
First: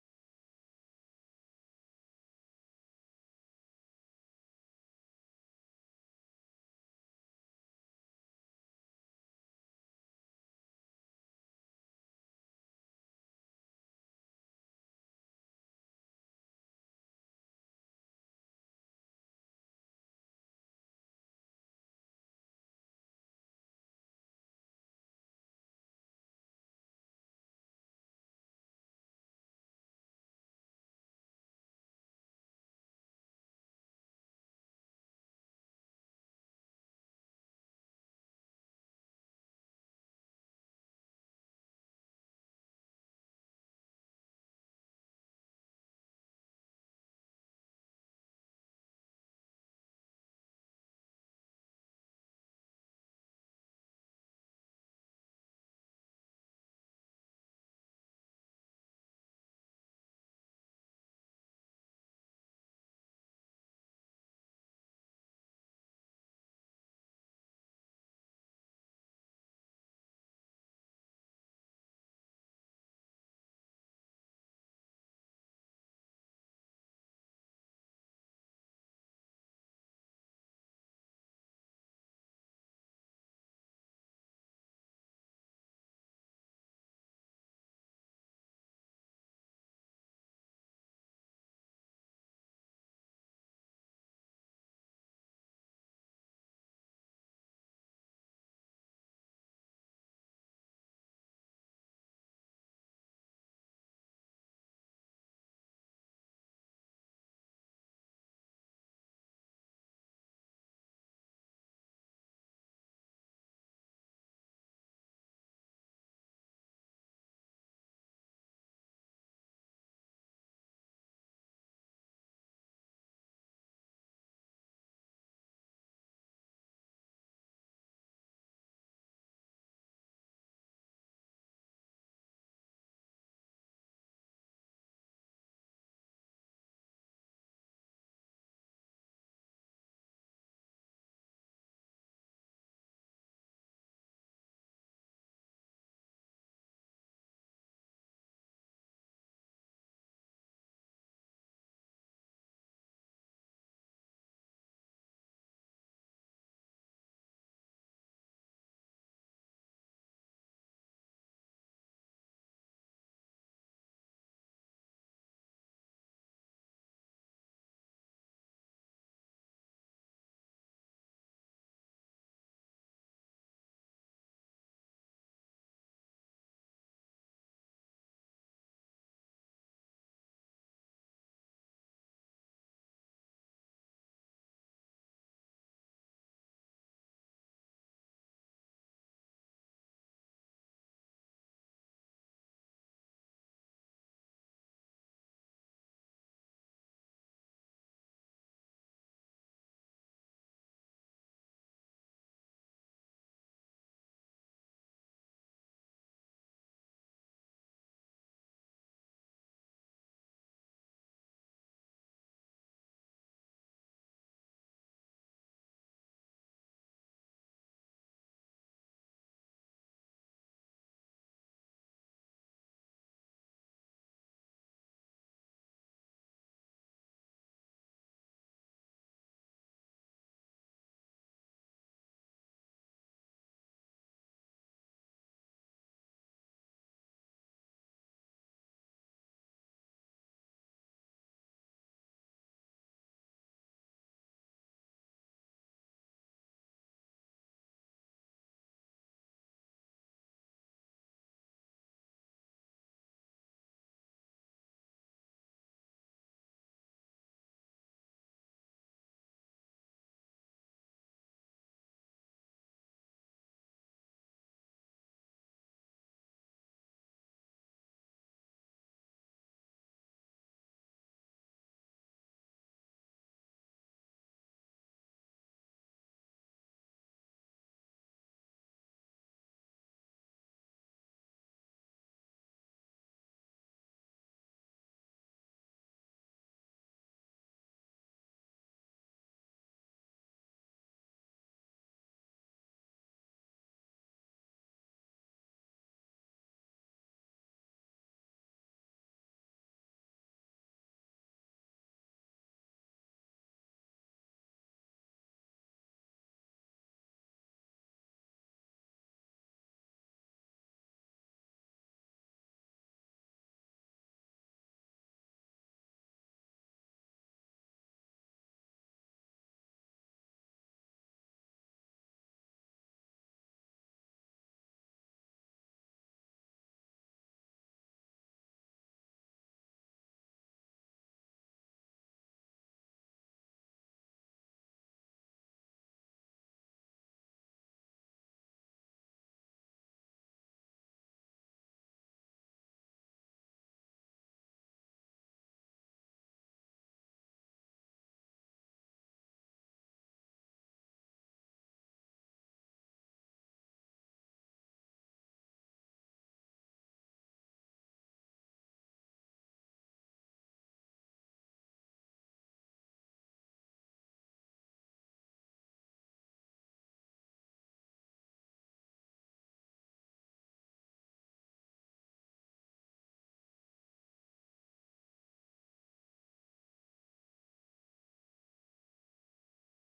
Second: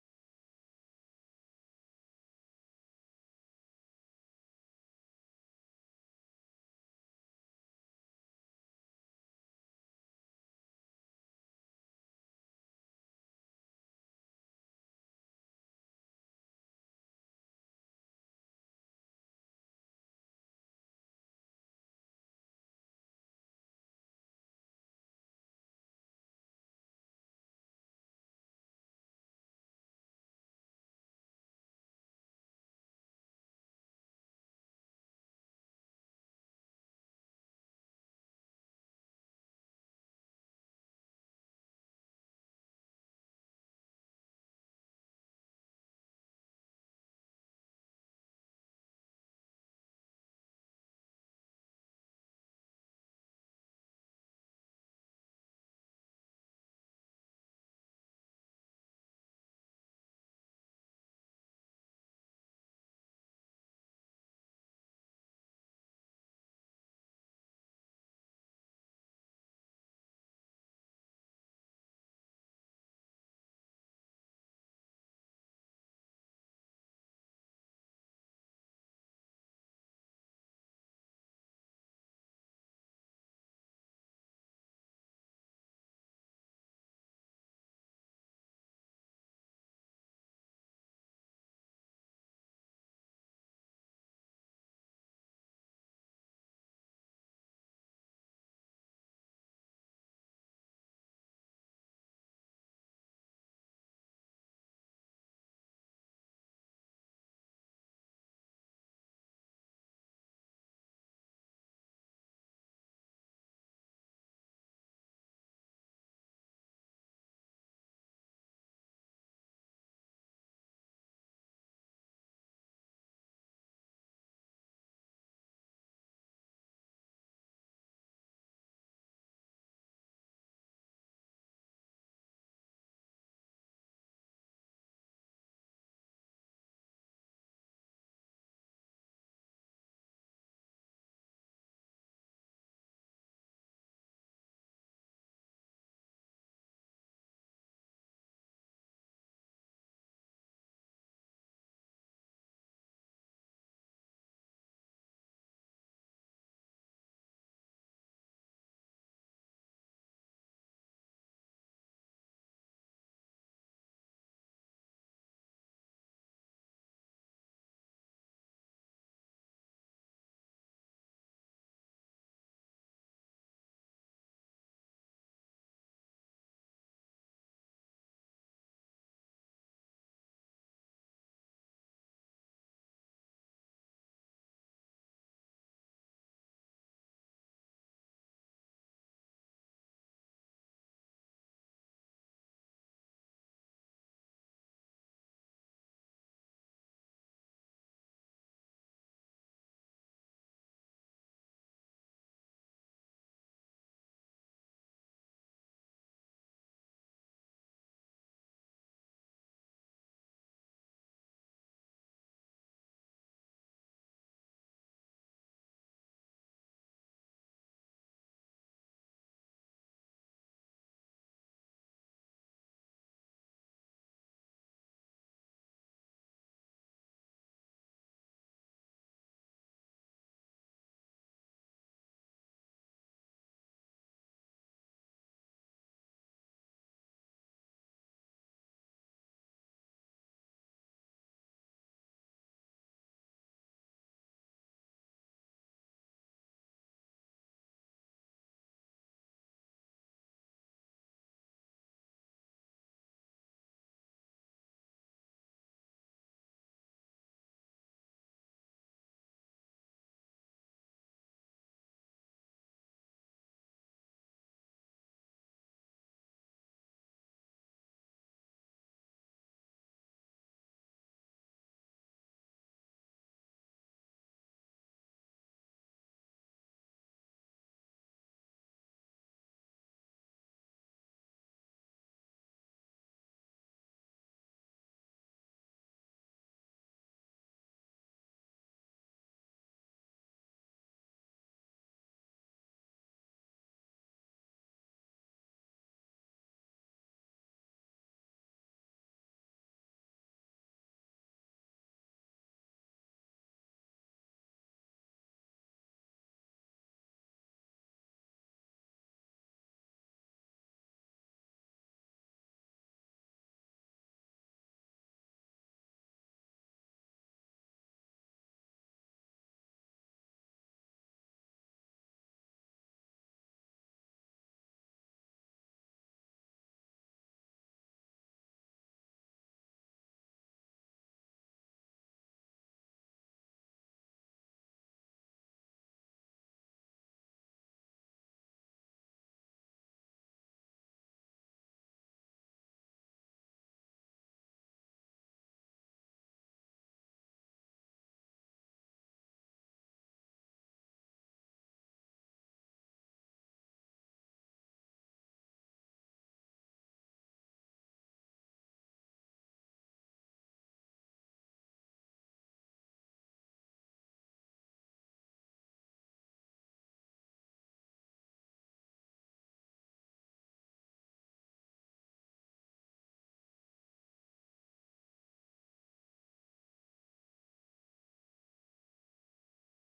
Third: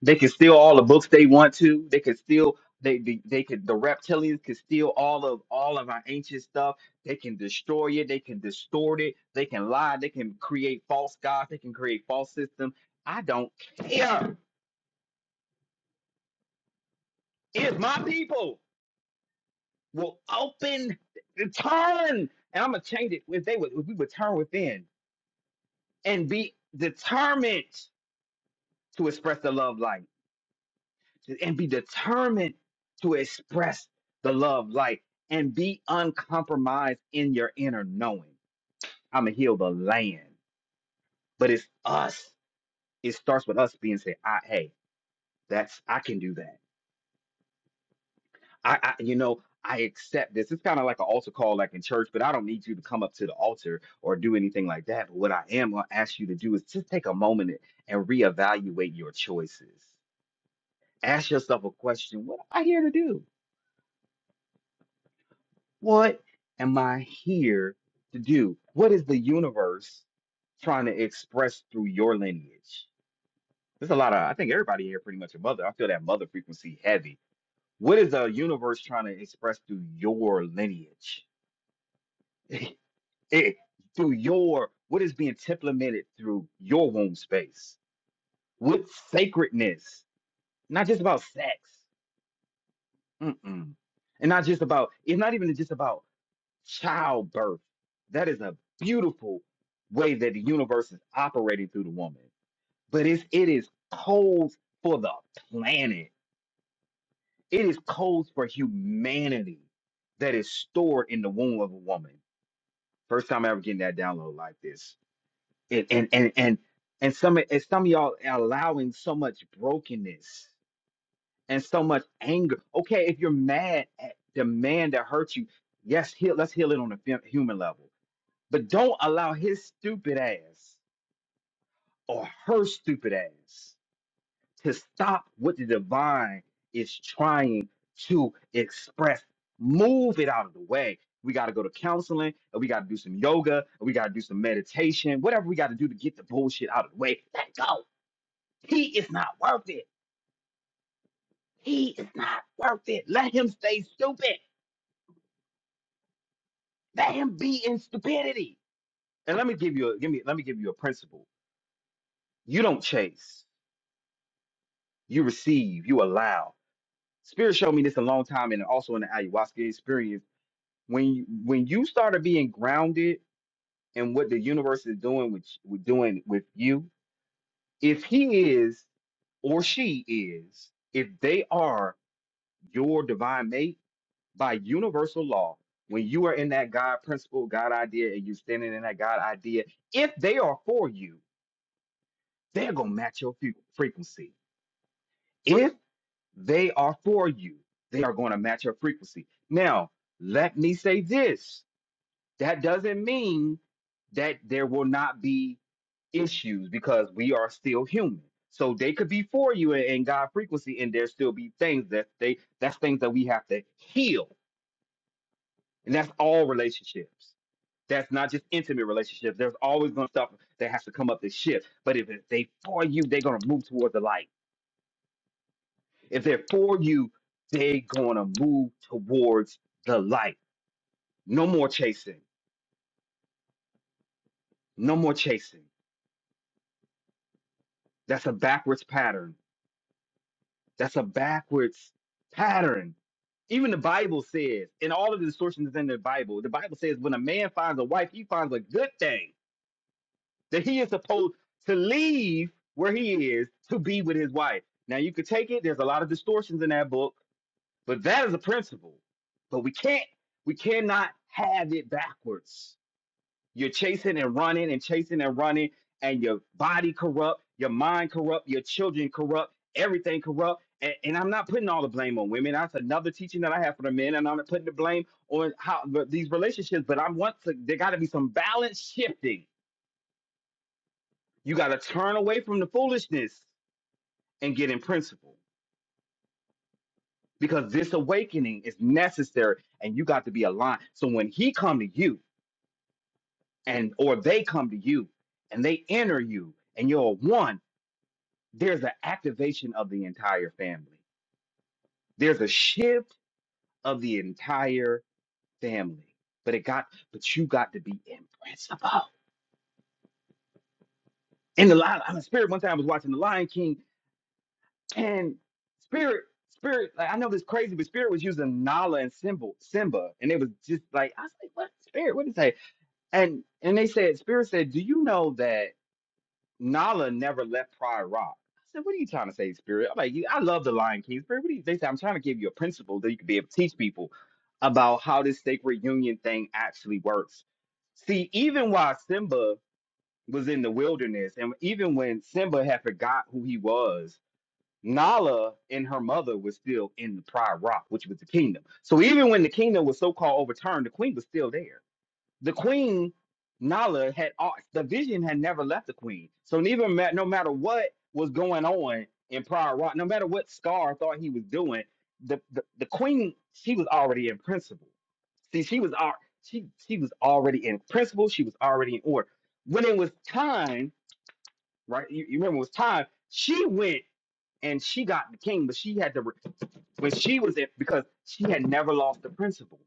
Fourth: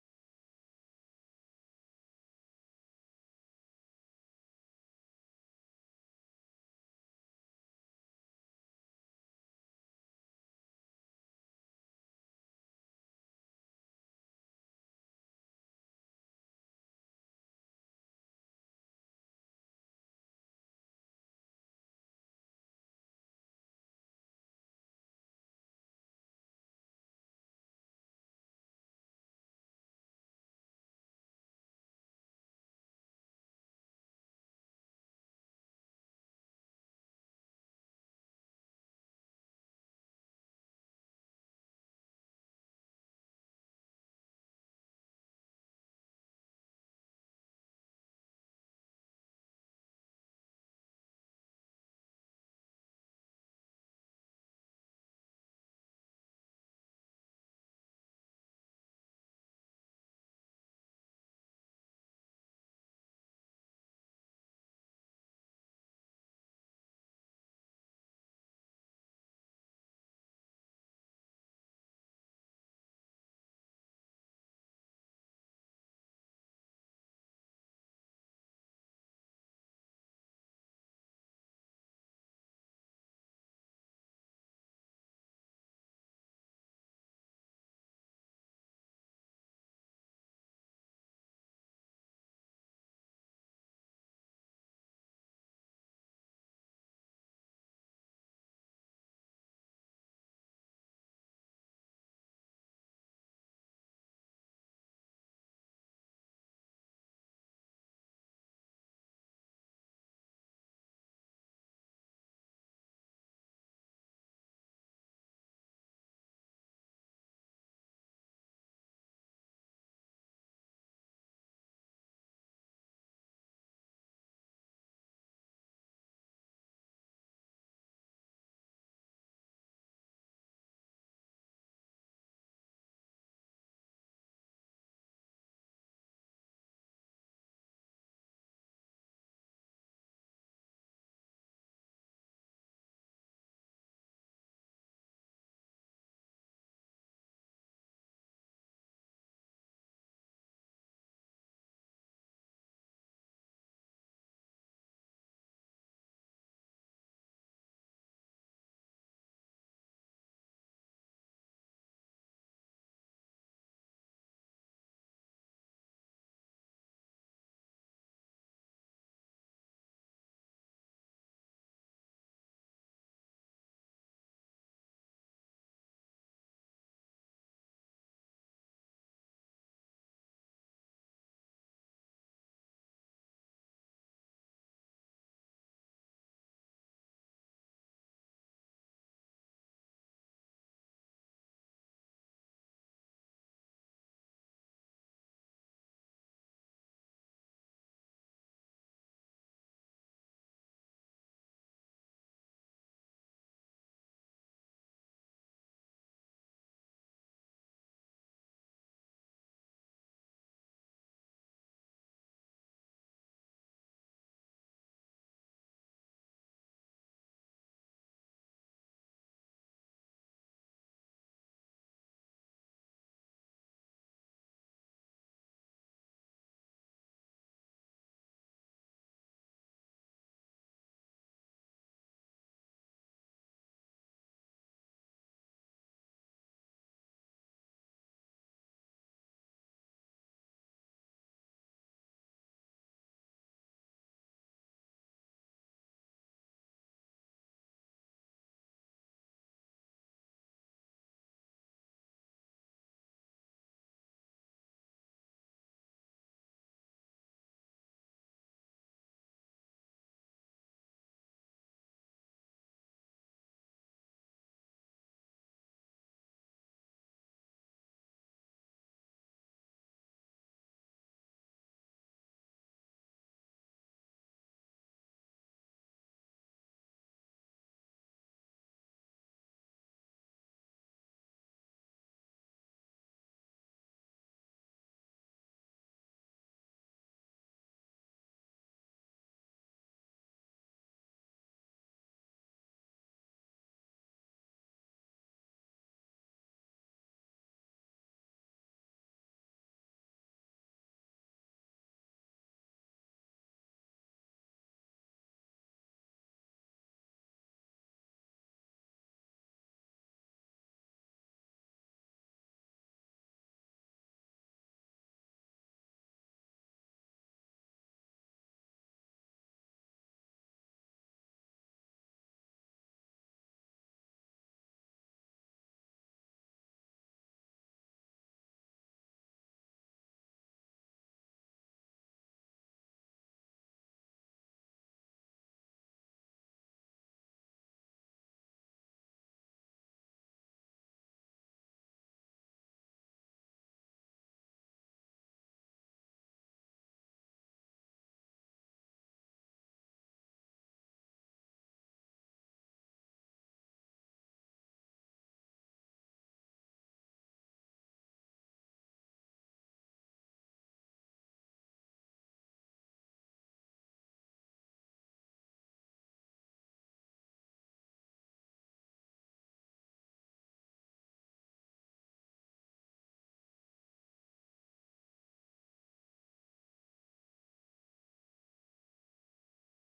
Speaker 1: They can steal all the books they want to. They could steal they, they they could the reptilians could steal all of all of our ancient stuff. They can destroy it, they can distort it, they can lie, they can create false gods, they can create false systems. I don't care. If my people will open the turn and I'm gonna change it if they would if we would turn within and be determined to express the love light. and be determined to express the love light, and be uncompromised in your inner knowing. I'm gonna heal the land, but it's us. It starts with us being said, I, hey, that's I can do that. I, I you know, I accept this. It's kind of like an altar call, like in church, but I don't need you to come up to the altar or do anything like that. But what I am gonna ask you to do is just take a moment and reevaluate your choices. Ask yourself a question: What am I here to do? What am I here to do? What is the universe trying to express through your lineage? There's a lot of, I think everybody here pretty much a mother. I feel that mother frequency heavy. What is the universe trying to express through your lineage? It, through your, what is being implemented through your womb space? What sacredness? Not just about sex. Mm-mm. And not just about, it's not even just about childbirth. That is a beautiful way that the universe is operating through the woman. But it's, it is codes for the planet. It is codes for humanity that is stored in the womb of a woman. First time ever getting that download like this. It, and and and and some and some of y'all are allowing so much brokenness and so much anger. Okay, if you're mad at the man that hurt you, yes, heal, let's heal it on a fem- human level But don't allow his stupid ass or her stupid ass to stop what the divine is trying to express. Move it out of the way. We got to go to counseling, and we got to do some yoga, and we got to do some meditation, whatever we got to do to get the bullshit out of the way. Let go. He is not worth it. He is not worth it. Let him stay stupid. Let him be in stupidity. And let me give you a give me let me give you a principle. You don't chase. You receive. You allow. Spirit showed me this a long time, and also in the ayahuasca experience. When you, when you started being grounded in what the universe is doing with with doing with you, if he is or she is, if they are your divine mate by universal law, when you are in that God principle, God idea, and you're standing in that God idea, if they are for you, they're gonna match your fre- frequency. If They are for you. They are going to match your frequency. Now, let me say this. That doesn't mean that there will not be issues because we are still human. So they could be for you in, in God frequency, and there still be things that they that's things that we have to heal. And that's all relationships. That's not just intimate relationships. There's always gonna stuff that has to come up to shift. But if it- they for you, they're gonna move towards the light If they're for you, they're going to move towards the light. No more chasing. No more chasing. That's a backwards pattern. That's a backwards pattern. Even the Bible says, in all of the distortions in the Bible, the Bible says when a man finds a wife, he finds a good thing that he is supposed to leave where he is to be with his wife. Now, you could take it, there's a lot of distortions in that book, but that is a principle. But we can't, we cannot have it backwards You're chasing and running and chasing and running, and your body corrupt, your mind corrupt, your children corrupt, everything corrupt. And, and I'm not putting all the blame on women. That's another teaching that I have for the men, and I'm not putting the blame on how but these relationships. But I want to. There got to be some balance shifting. You got to turn away from the foolishness and get in principle because this awakening is necessary, and you got to be aligned. So when he come to you, and or they come to you, and they enter you, and you're one there's an activation of the entire family. There's a shift of the entire family. But it got, but you got to be in principle. In the lion, I'm a spirit. One time I was watching The Lion King, and spirit, spirit. Like I know this crazy, but spirit was using Nala and Simba, Simba, and it was just like I was like, what spirit? What did it say? And and they said, spirit said, do you know that? Nala never left Prior Rock. I said, what are you trying to say, Spirit? I'm like, "You- I love the Lion King, Spirit. What are you? They said, I'm trying to give you a principle that you can be able to teach people about how this sacred union thing actually works. See, even while Simba was in the wilderness, and even when Simba had forgot who he was, Nala and her mother was still in the Prior Rock, which was the kingdom. So even when the kingdom was so called overturned, the queen was still there the queen Nala had all the vision had never left the queen. So neither ma- no matter what was going on in Prior Rock, no matter what Scar thought he was doing, the, the, the queen she was already in principle. See, she was al- she she was already in principle. She was already in order. When it was time, right? You, you remember it was time. She went and she got the king, but she had to re- when she was it because she had never lost the principle.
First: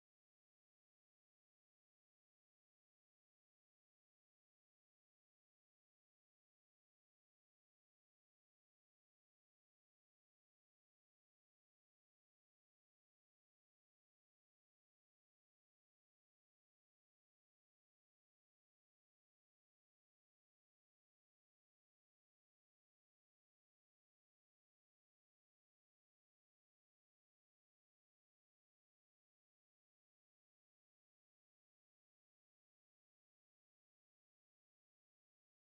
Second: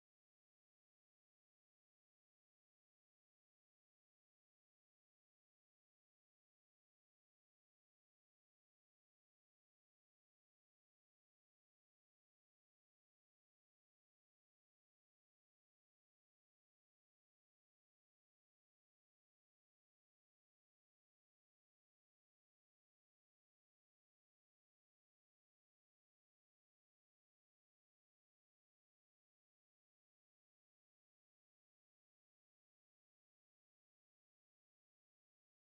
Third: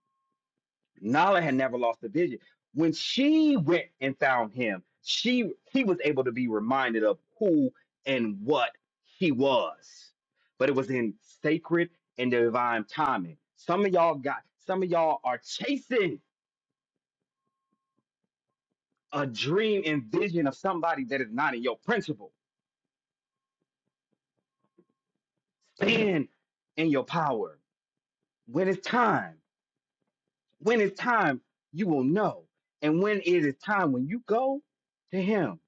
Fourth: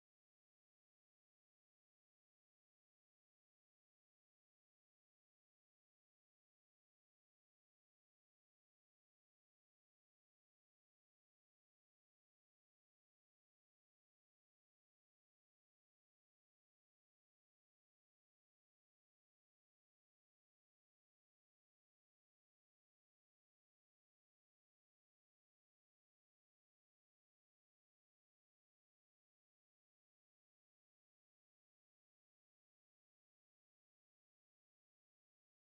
Speaker 1: Nala had never lost the vision. When she went and found him, she he was able to be reminded of who and what he was. But it was in sacred and divine timing. Some of y'all got some of y'all are chasing a dream and vision of somebody that is not in your principle. Stand in your power. When it's time, when it's time, you will know. And when it is time, when you go to him,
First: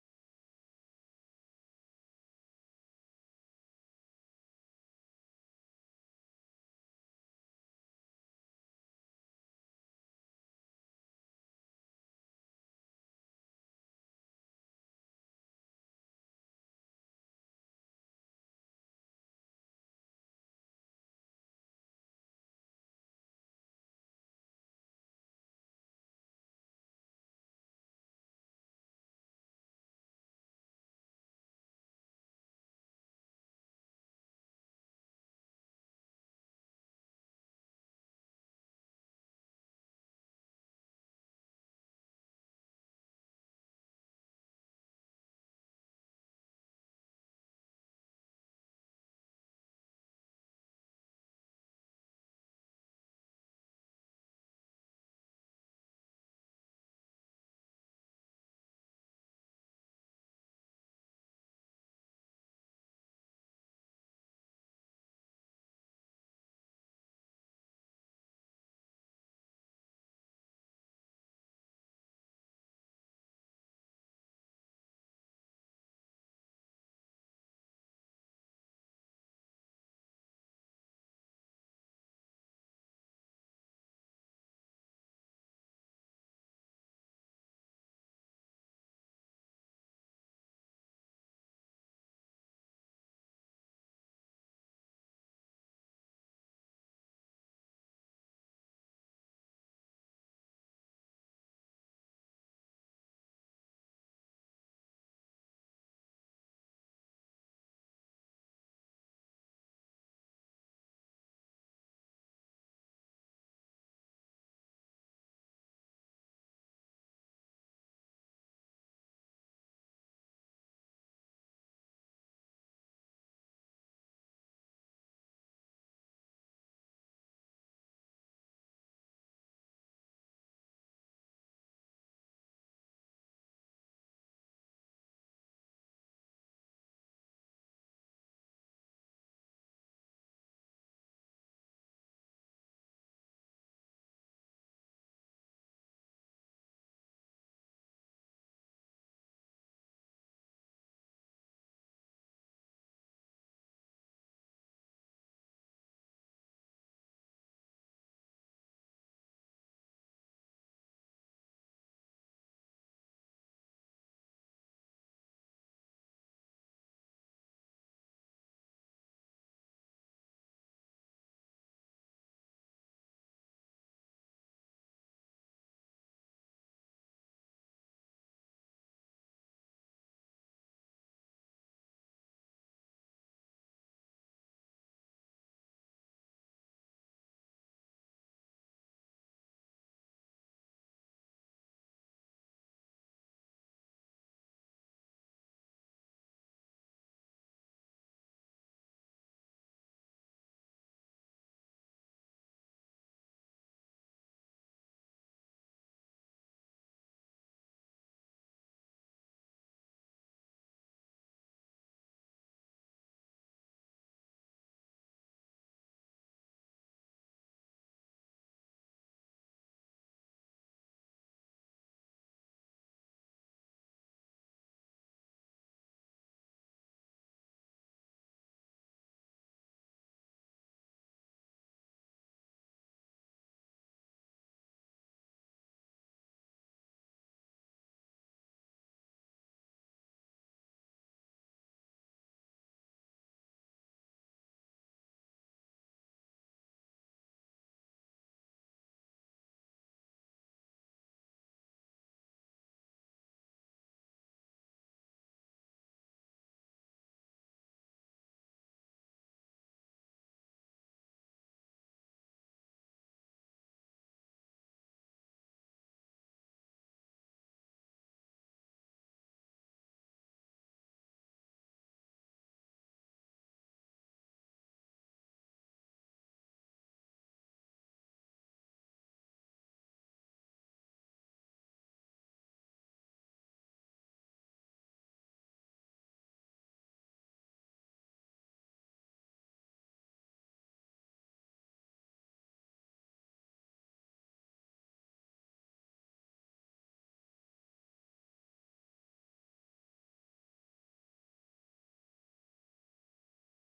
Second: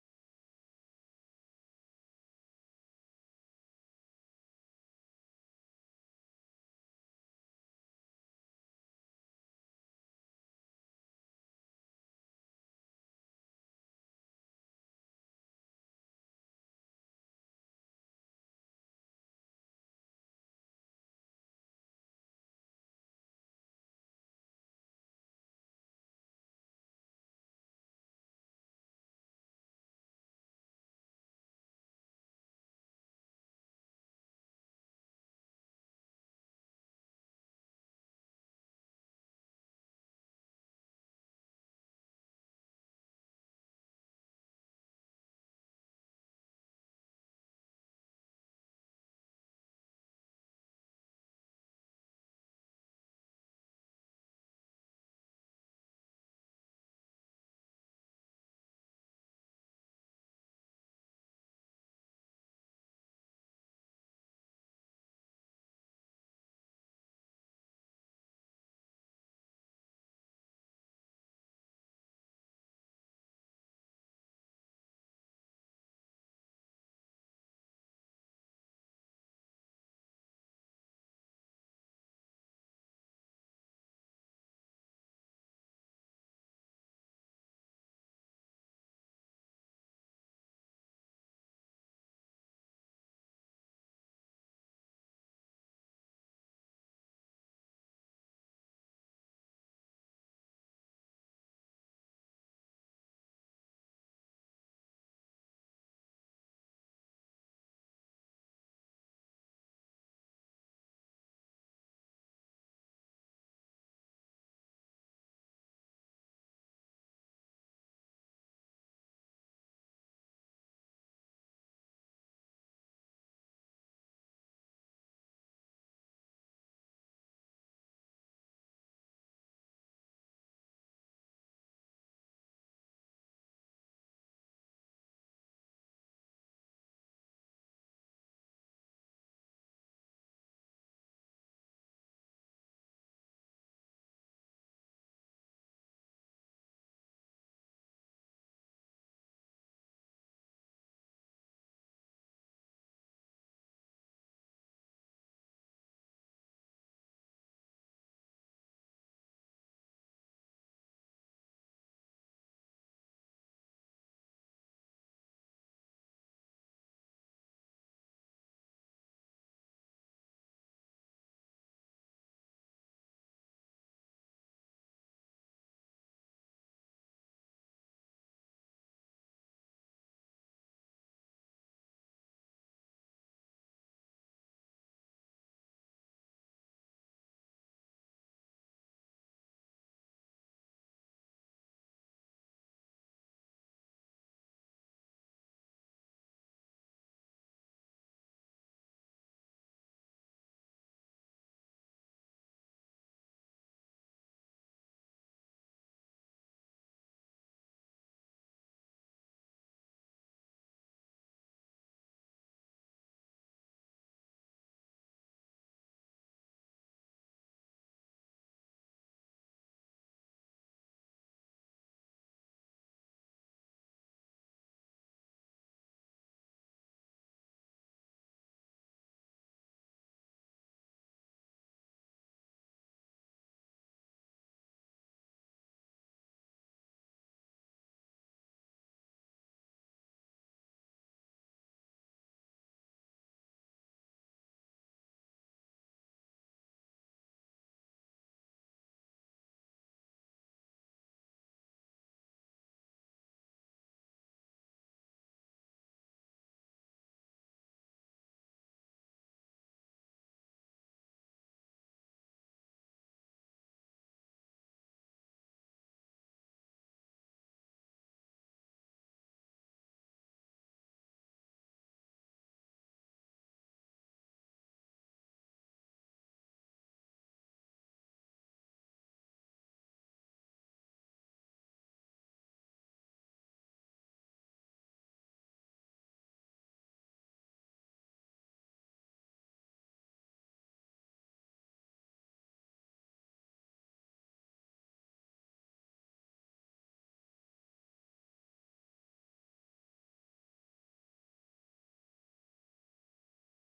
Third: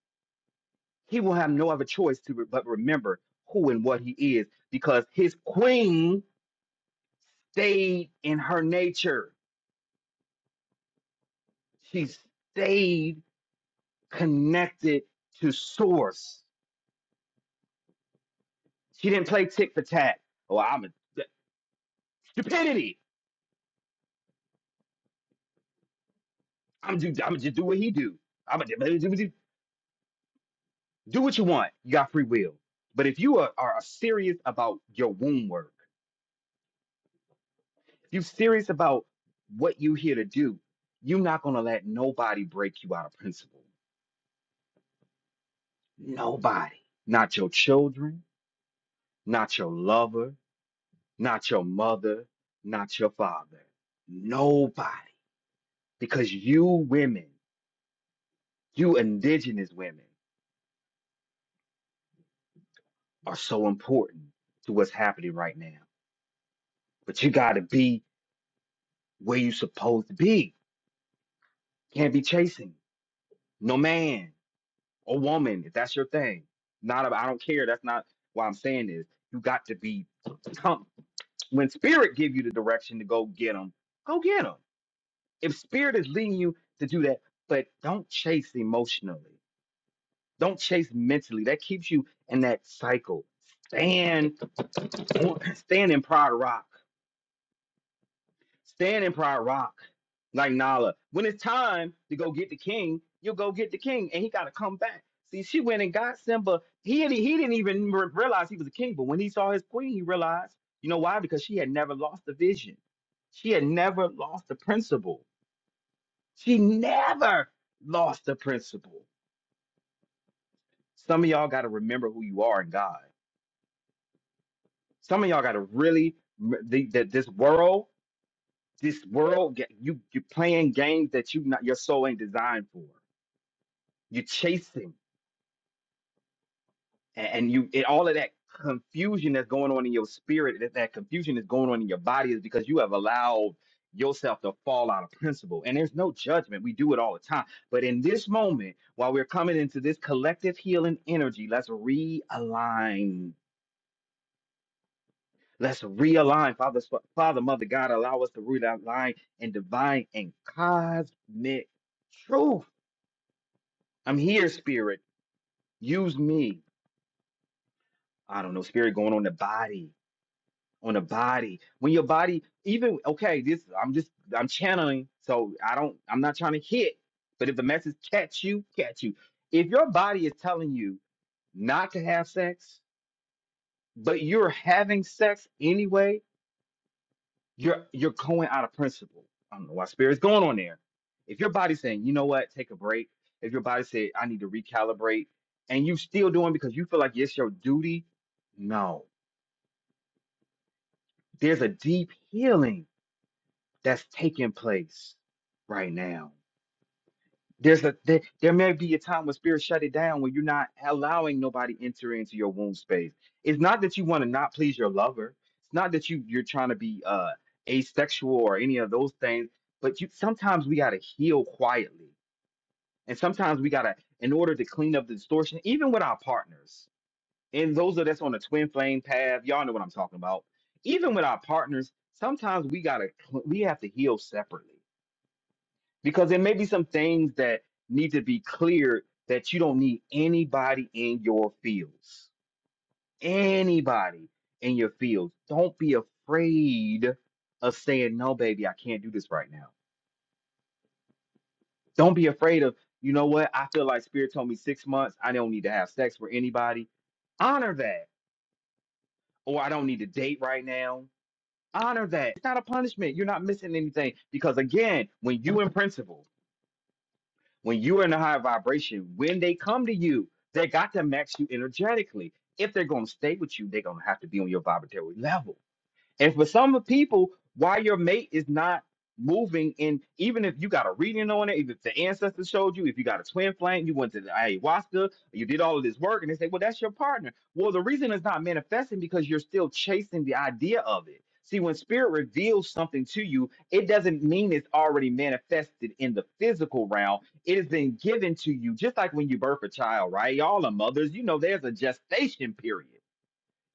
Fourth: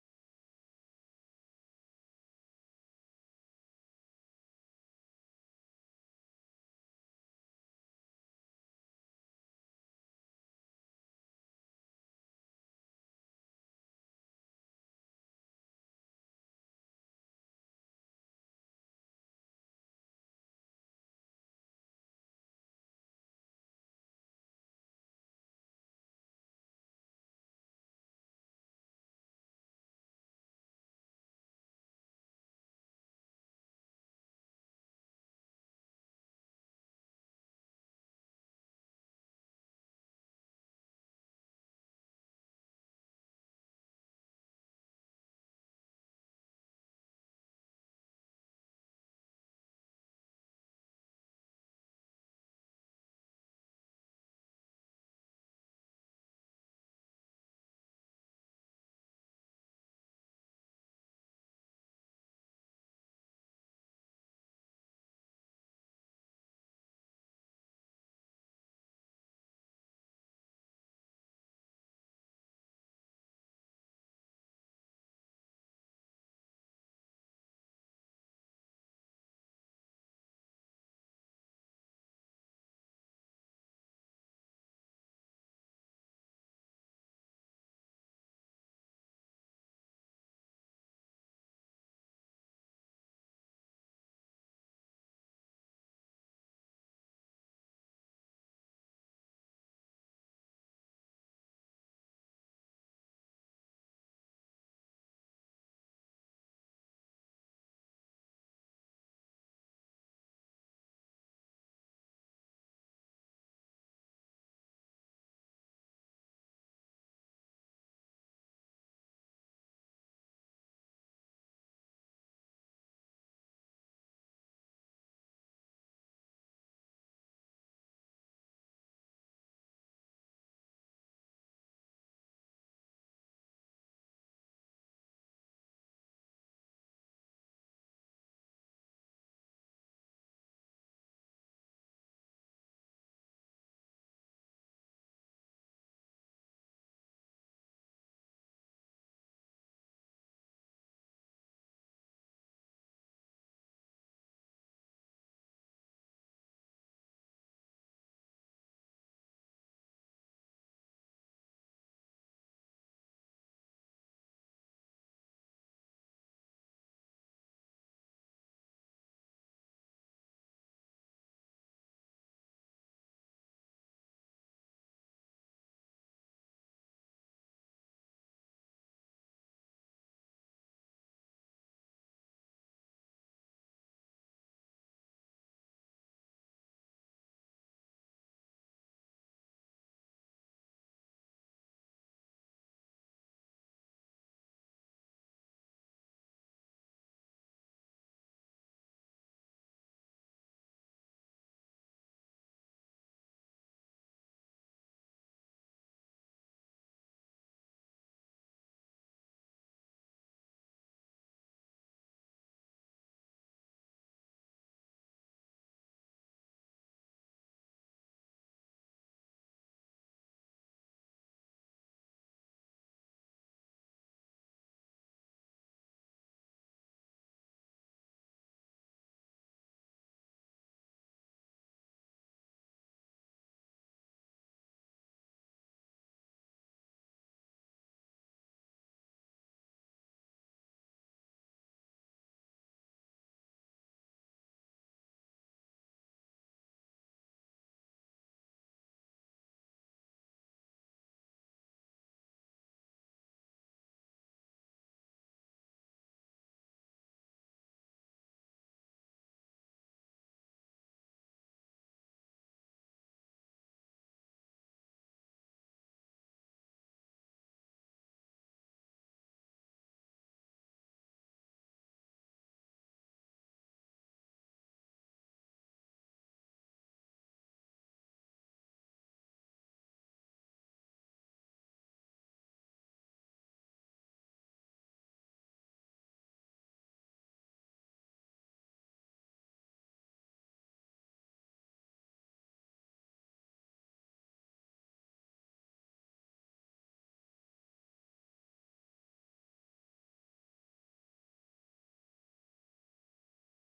Speaker 1: he will have no other choice to re- but remember who and what he is because his queen stayed in her nature. She stayed connected to source. She didn't play tit for tat. Oh, I'm a th- stupidity. I'm do I'm just do what he do. I'm a, do do what you want. You got free will. But if you are, are serious about your womb work, if you're serious about what you here to do, you're not gonna let nobody break you out of principle Nobody. Not your children, not your lover, not your mother, not your father. Nobody. Because you women, you indigenous women, are so important to what's happening right now. But you got to be where you supposed to be. Can't be chasing no man or woman if that's your thing. Not a, I don't care. That's not why I'm saying this. You got to be. Come when spirit give you the direction to go get them. Go get them. if spirit is leading you to do that, but don't chase emotionally. Don't chase mentally. That keeps you in that cycle. Stand on, stand in pride rock. Stand in pride rock. Like Nala. When it's time to go get the king, you'll go get the king and he gotta come back. See, she went and got Simba. He didn't, he didn't even re- realize he was a king, but when he saw his queen, he realized. You know why? Because she had never lost the vision. She had never lost the principle. She never lost the principle. Some of y'all got to remember who you are in God. Some of y'all got to really m- the- that this world, this world, get- you you playing games that you not your soul ain't designed for. You're chasing. A- and, you it, all of that confusion that's going on in your spirit that, that confusion that's going on in your body is because you have allowed yourself to fall out of principle and there's no judgment we do it all the time but in this moment while we're coming into this collective healing energy let's realign let's realign father Sp- father mother god allow us to realign in divine and cosmic truth i'm here spirit use me i don't know spirit going on the body on the body when your body even okay this i'm just i'm channeling so i don't i'm not trying to hit but if the message catch you catch you if your body is telling you not to have sex but you're having sex anyway you're you're going out of principle i don't know why spirit's going on there if your body's saying you know what take a break if your body said i need to recalibrate and you still doing because you feel like it's your duty no there's a deep healing that's taking place right now. There's a there, there may be a time when spirit shut it down when you're not allowing nobody enter into your womb space. It's not that you want to not please your lover. It's not that you you're trying to be uh asexual or any of those things, but you sometimes we gotta heal quietly. And sometimes we gotta, in order to clean up the distortion, even with our partners, and those of us on the twin flame path, y'all know what I'm talking about. Even with our partners, sometimes we gotta cl- we have to heal separately because there may be some things that need to be cleared that you don't need anybody in your fields. Anybody in your fields. Don't be afraid of saying, no, baby, I can't do this right now. Don't be afraid of, you know what? I feel like Spirit told me six months. I don't need to have sex with anybody. Honor that. Or I don't need to date right now. Honor that. It's not a punishment. You're not missing anything. Because again, when you in principles. When you are in a high vibration, when they come to you, they got to match you energetically. If they're going to stay with you, they're going to have to be on your vibratory level. And for some of people, why your mate is not moving, and even if you got a reading on it, if the ancestors showed you, if you got a twin flame, you went to the ayahuasca, you did all of this work, and they say, well, that's your partner. Well, the reason it's not manifesting because you're still chasing the idea of it. See, when spirit reveals something to you, it doesn't mean it's already manifested in the physical realm. It has been given to you, just like when you birth a child, right? Y'all are mothers, you know, there's a gestation period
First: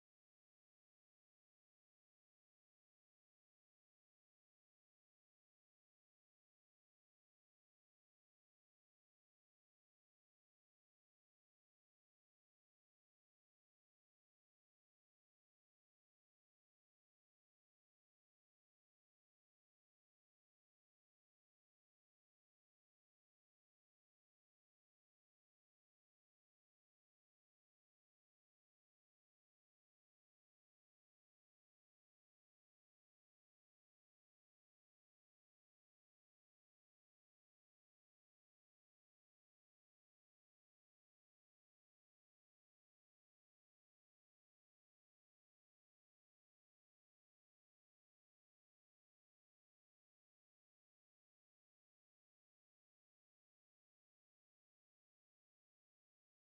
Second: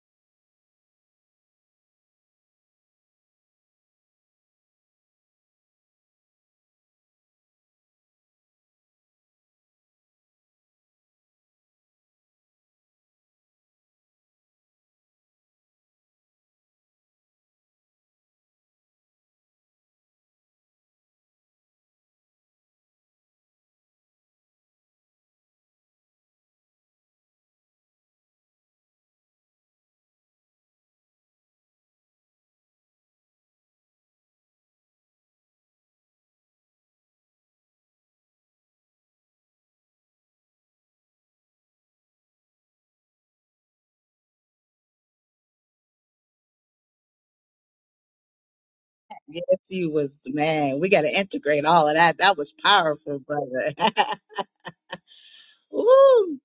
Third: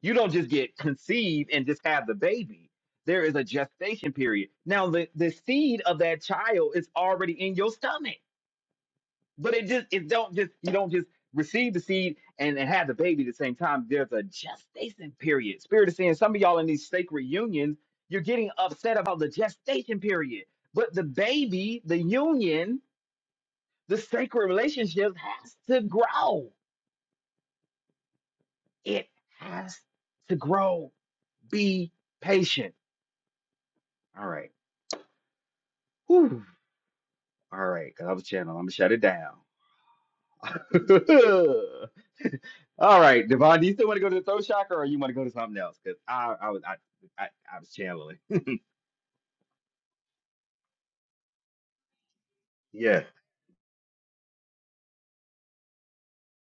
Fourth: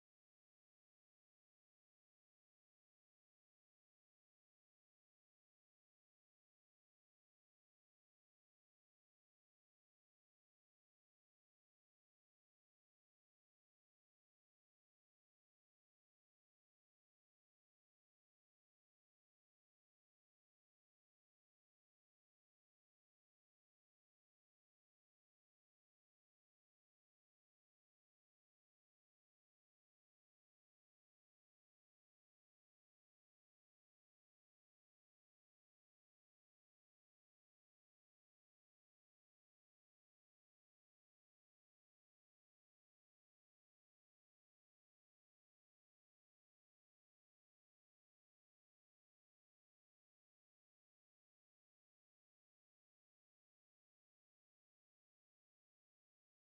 Speaker 1: you don't just get conceived and just have the baby. There is a gestation period. Now the, the seed of that child is already in your stomach. But it just it don't just you don't just receive the seed and, and have the baby at the same time. There's a gestation period. Spirit is saying some of y'all in these sacred unions, you're getting upset about the gestation period. But the baby, the union, the sacred relationship has to grow. It has to grow. Be patient. All right. Whew. All right, because I was channeling. I'm gonna shut it down. All right, Devon, do you still want to go to the throat chakra, or you want to go to something else? Because I, I was, I, I, I was channeling.
Speaker 2: Yes, you was man. We got to integrate all of that. That was
Speaker 1: yeah.
Speaker 2: powerful, brother. Woo!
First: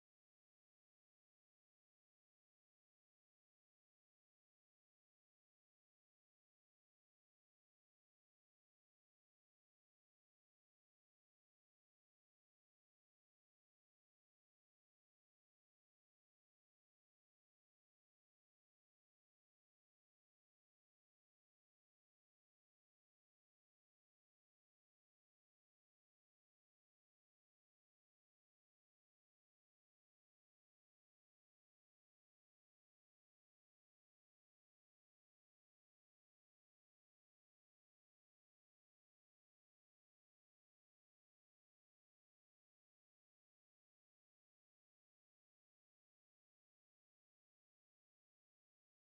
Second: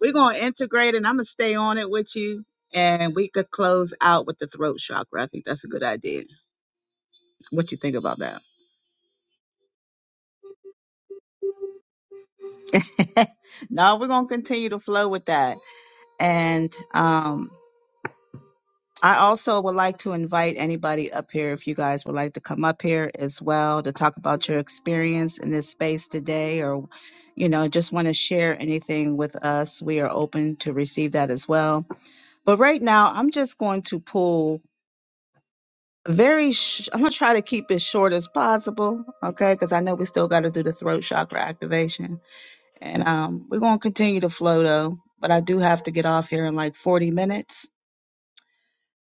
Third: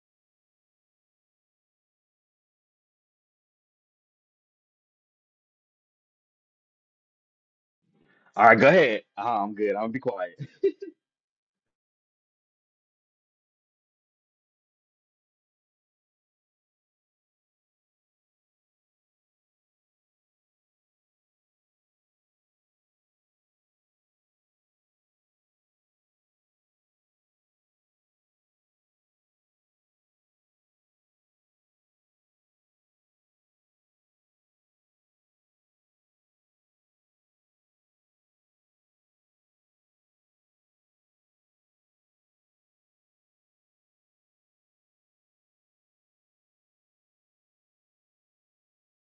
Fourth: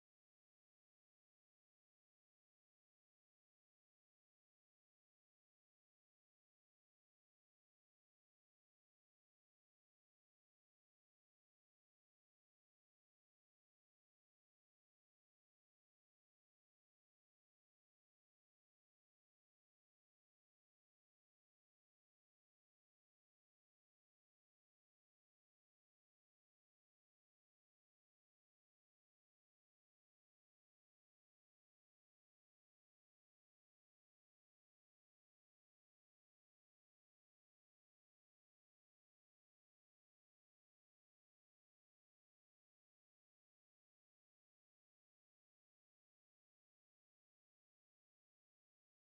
Speaker 2: We're gonna integrate, and I'm gonna stay on it with you. And we could close out with the throat chakra. I think that's a good idea. What you think about
Speaker 1: All
Speaker 2: that?
Speaker 1: right, go ahead. Uh, I'm good. I'll be quiet.
Speaker 2: no, we're gonna continue to flow with that. And um, I also would like to invite anybody up here if you guys would like to come up here as well to talk about your experience in this space today or you know just want to share anything with us. We are open to receive that as well. But right now, I'm just going to pull very sh- I'm going to try to keep it short as possible, okay? Cuz I know we still got to do the throat chakra activation. And um we're going to continue to flow though, but I do have to get off here in like 40 minutes.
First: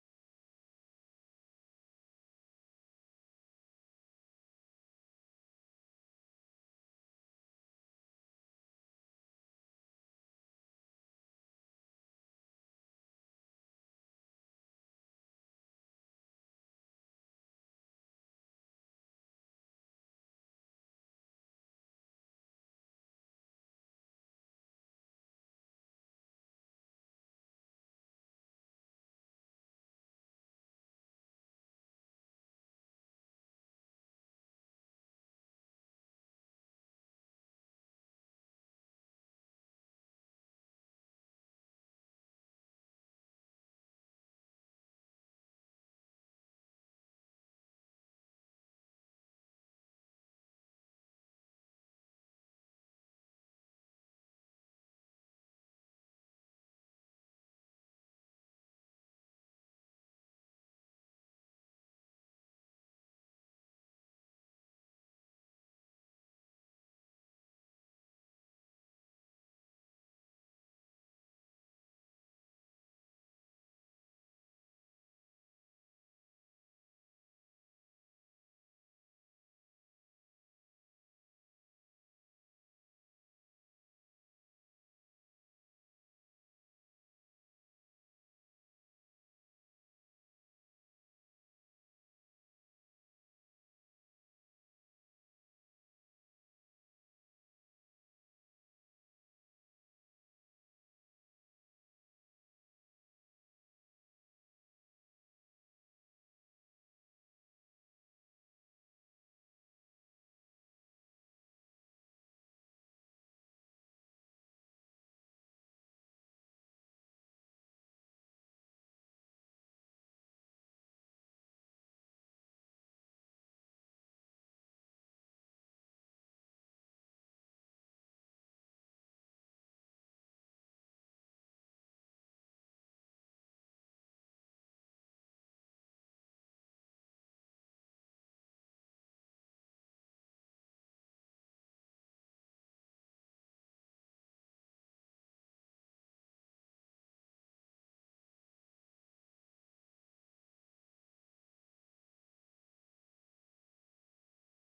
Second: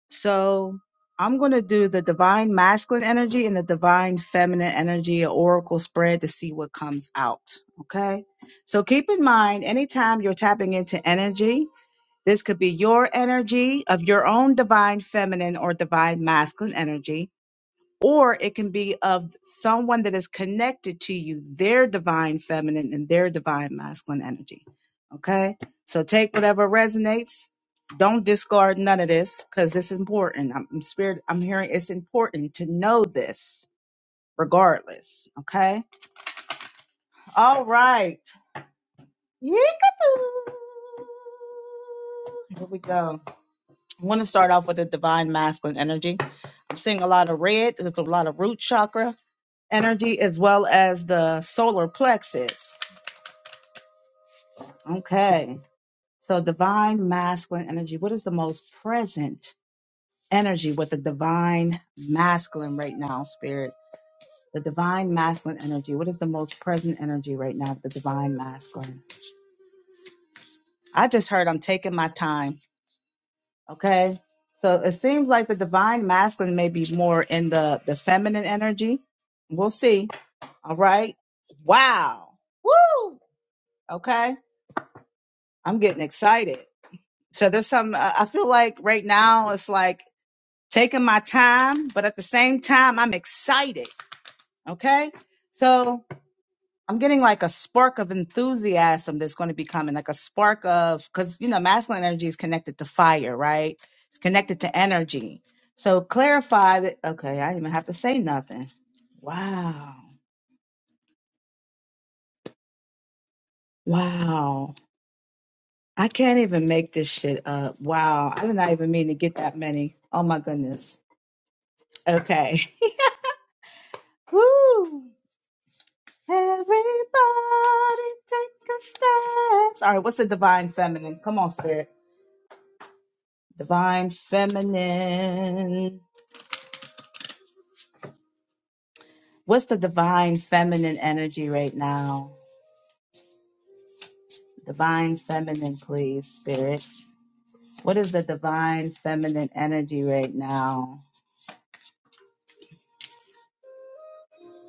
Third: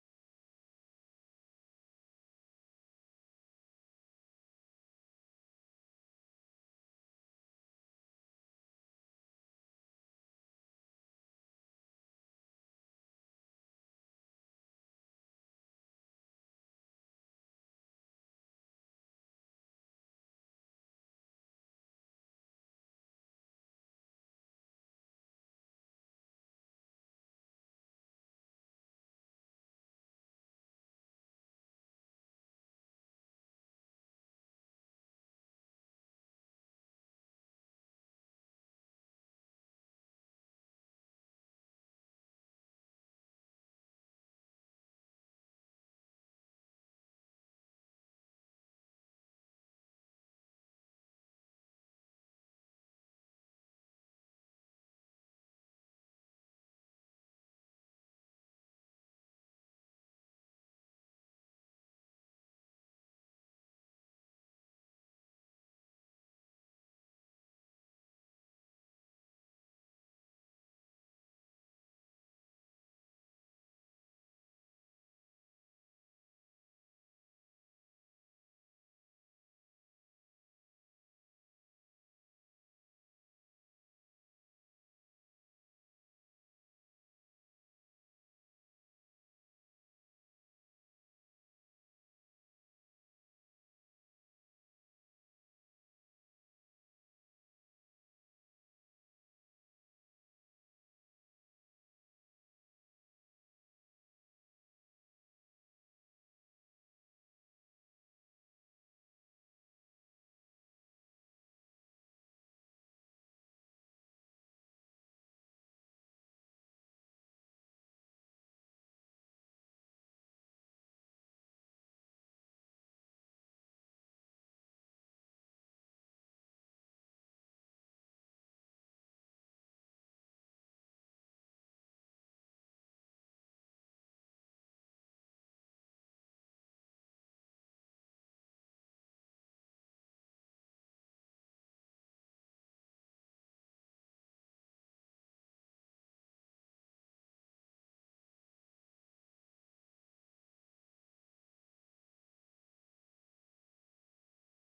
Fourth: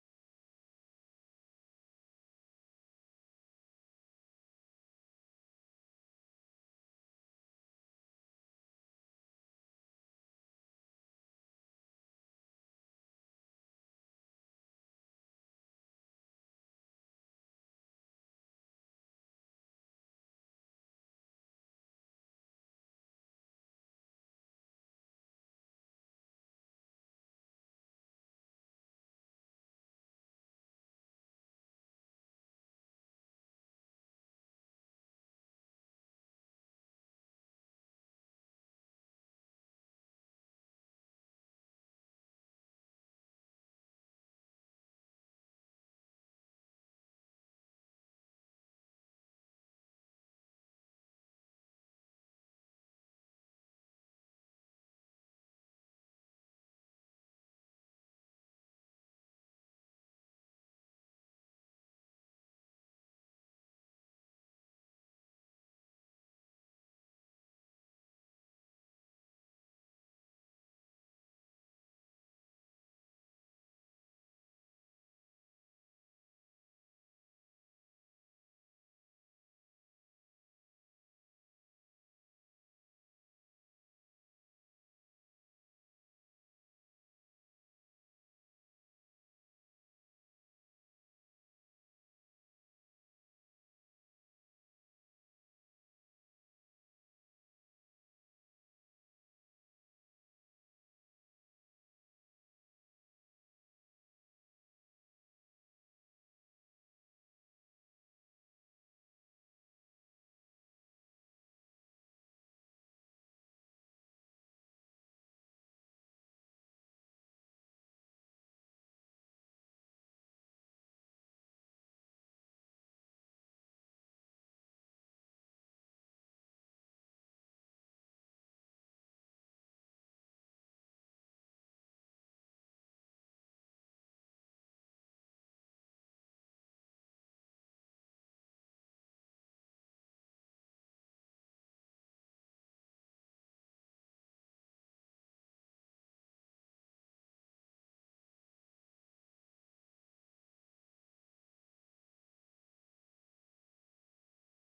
Speaker 2: So I'm going to do the divine masculine energy and the divine feminine energy, an oracle spread to see what comes out. Okay. So keep in mind, anytime you're tapping into energy, this could be your energy of your own divine feminine or divine masculine energy or it can be of someone that is connected to you, their divine feminine and their divine masculine energy. Okay. So take whatever resonates. Don't discard none of this because it's important. I'm, I'm spirit. I'm hearing it's important to know this regardless. Okay. All right. Yeekatoo. Here we go. I want to start off with the divine masculine energy. I'm seeing a lot of red. There's a lot of root chakra energy as well as the solar plexus. Okay. So divine masculine energy. What is the most present energy with the divine masculine right now, spirit? The divine masculine energy. What is the most present energy right now with the divine masculine? I just heard I'm taking my time. Okay. So it seems like the divine masculine may be more in the, the feminine energy. We'll see. All right. Wow. Woo. Okay. I'm getting excited. So there's some, I I feel like right now it's like taking my time, but at the same time, I'm excited. Okay. So I'm getting like a spark of enthusiasm that's going to be coming, like a spark of, because, you know, masculine energy is connected to fire, right? It's connected to energy. So clarify that. Okay. I didn't even have to say nothing. Wow. Wow. I can't even make this shit up. Wow. I did not even mean to get that many. Oh my goodness. Okay. Woo. Everybody take a stance. All right, what's the divine feminine? Come on, spirit. Divine feminine. What's the divine feminine energy right now? Divine feminine, please, spirit. What is the divine feminine energy right now?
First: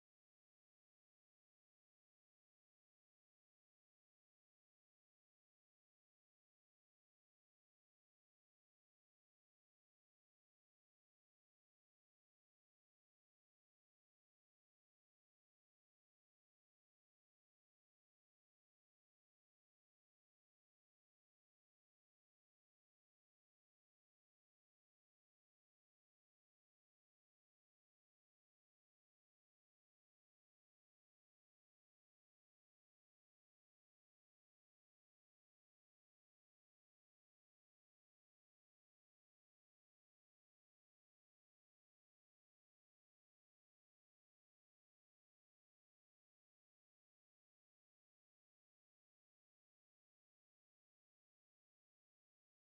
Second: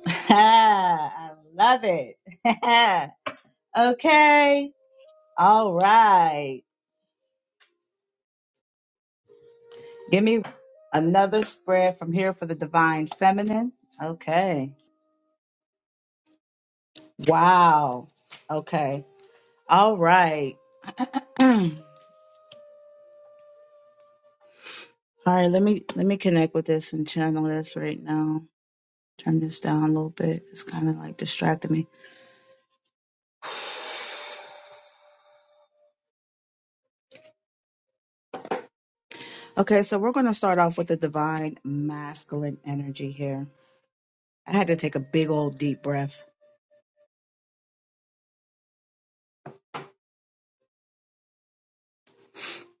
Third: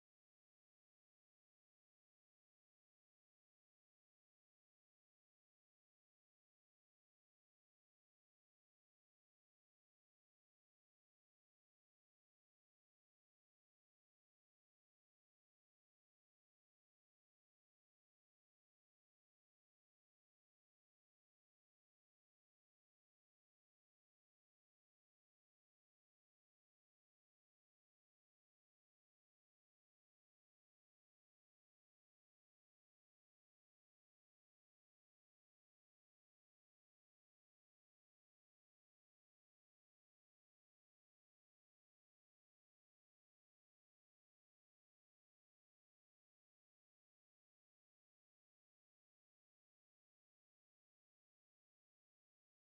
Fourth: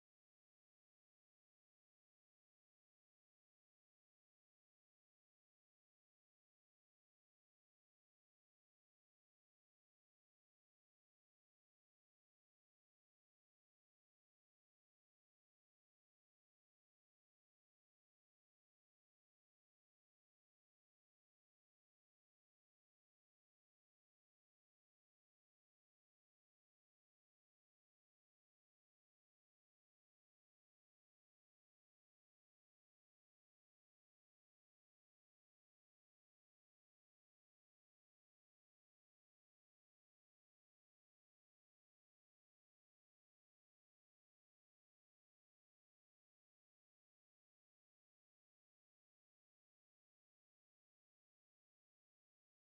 Speaker 2: I love it. okay. All right. Give me another spread from here for the divine feminine. Okay. Wow. Okay. All right. All right. Let me let me connect with this and channel this right now. Turn this down a little bit. It's kind of like distracting me. Okay, so we're going to start off with the divine masculine energy here. I had to take a big old deep breath.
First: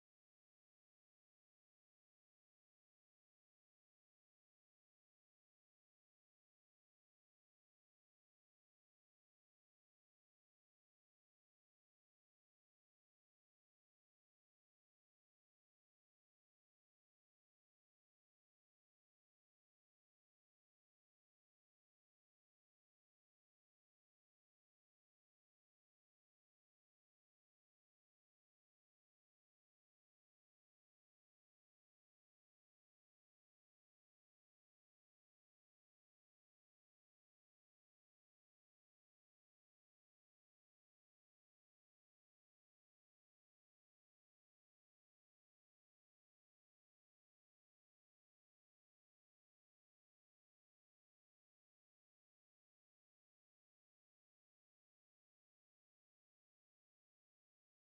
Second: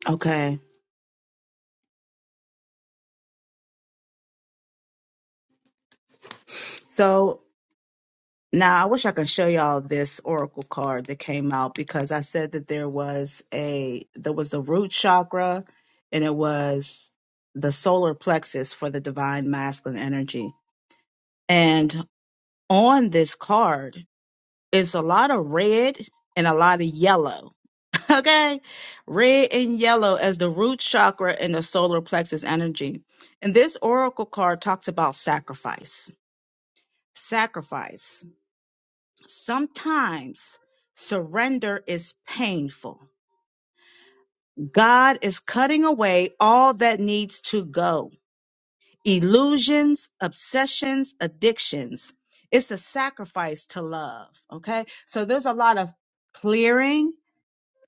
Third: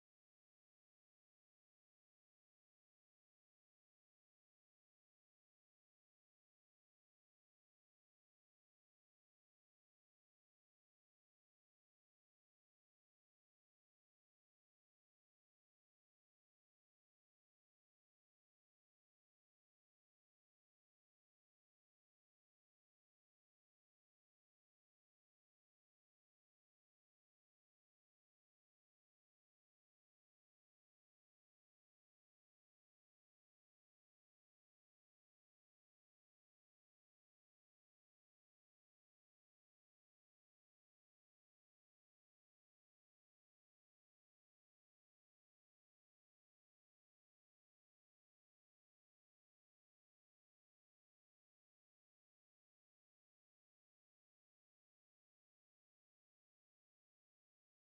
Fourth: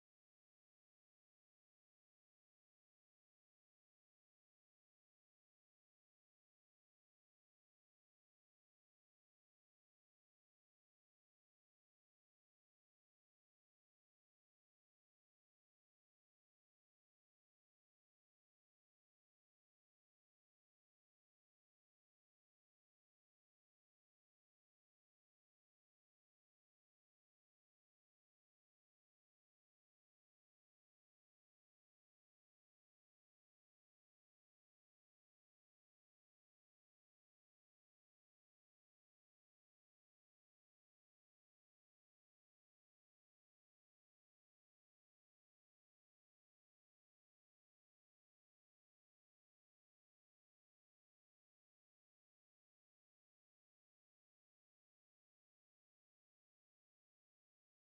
Speaker 2: Okay. So. Now, I wish I could show y'all this oracle card that came out because I said that there was a there was the root chakra and it was the solar plexus for the divine masculine energy. And on this card, it's a lot of red and a lot of yellow. Okay? Red and yellow as the root chakra and the solar plexus energy. And this oracle card talks about sacrifice. Sacrifice Sometimes surrender is painful. God is cutting away all that needs to go illusions, obsessions, addictions. It's a sacrifice to love. Okay. So there's a lot of clearing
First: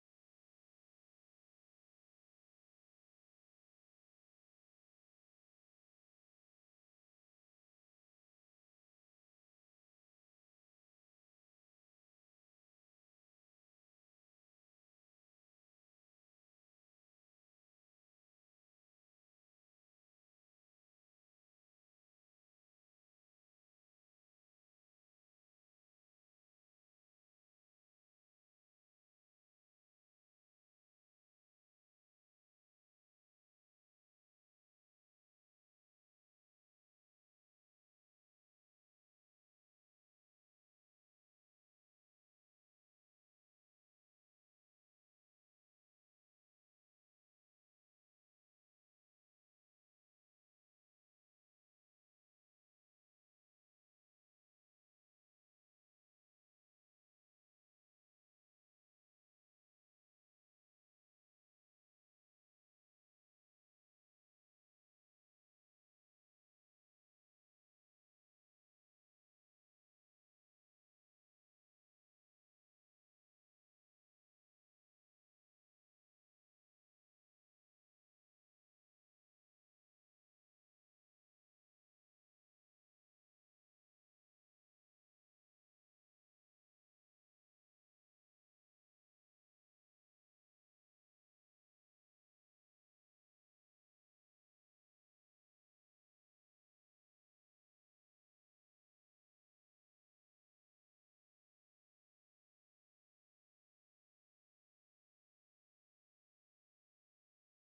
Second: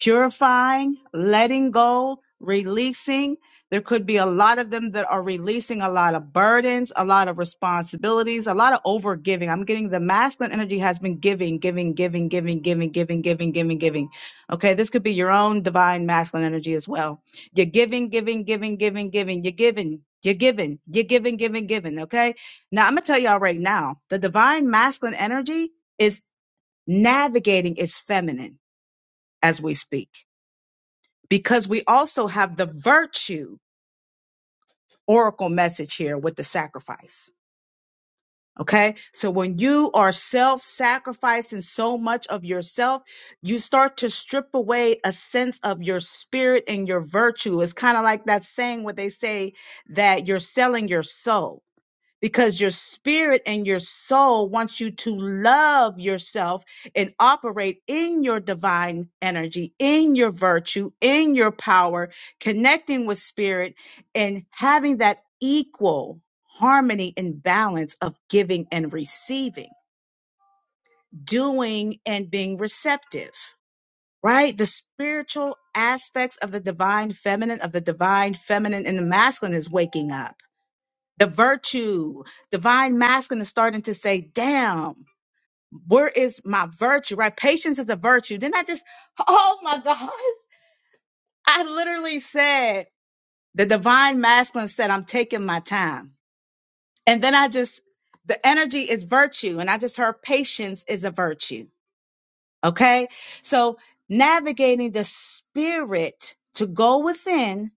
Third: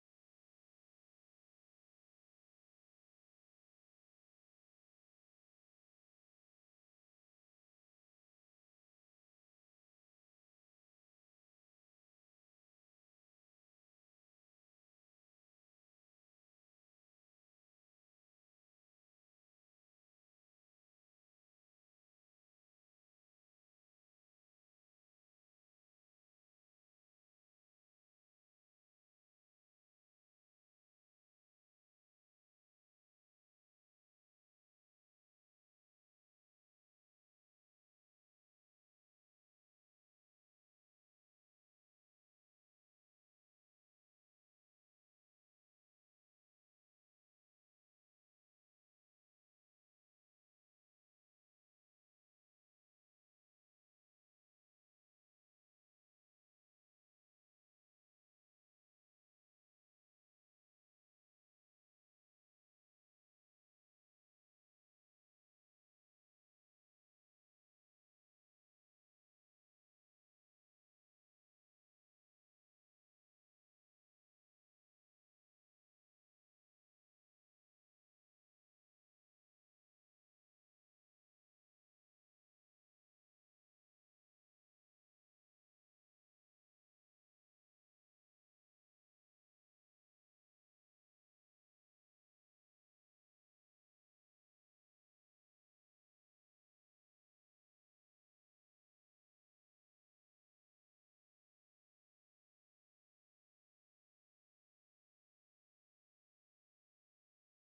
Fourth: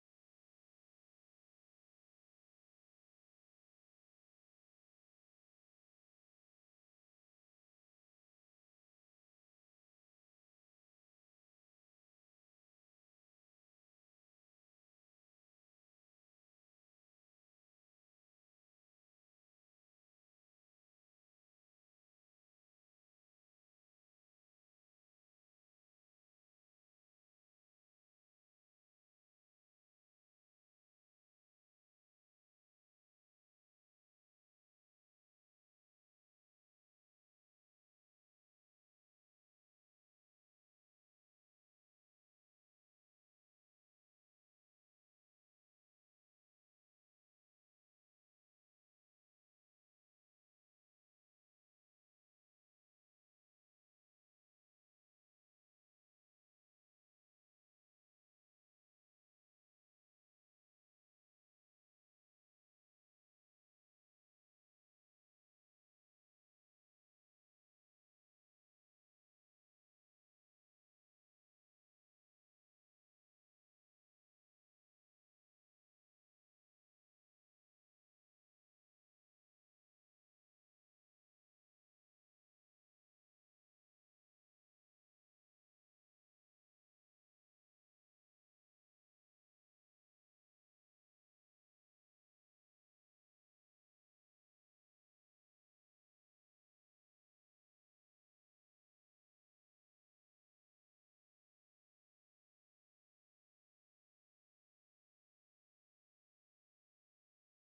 Speaker 2: purifying, letting go, releasing. There could be a lot of them that are releasing a lot of burdens, a lot of responsibilities, a lot of over giving. I'm getting the masculine energy has been giving, giving, giving, giving, giving, giving, giving, giving, giving. Okay, this could be your own divine masculine energy as well. You're giving, giving, giving, giving, giving. You're giving. You're giving, you're giving, giving, giving. Okay. Now I'm going to tell y'all right now the divine masculine energy is navigating its feminine as we speak because we also have the virtue oracle message here with the sacrifice. Okay. So when you are self sacrificing so much of yourself, you start to strip away a sense of your spirit and your virtue. It's kind of like that saying where they say that you're selling your soul because your spirit and your soul wants you to love yourself and operate in your divine energy, in your virtue, in your power, connecting with spirit and having that equal harmony and balance of giving and receiving, doing and being receptive. Right? The spiritual aspects of the divine feminine, of the divine feminine and the masculine is waking up the virtue, divine masculine is starting to say, damn, where is my virtue? Right? Patience is a virtue. Then I just, oh my God. I literally said, the divine masculine said, I'm taking my time. And then I just, the energy is virtue. And I just heard patience is a virtue. Okay. So navigating the spirit to go within,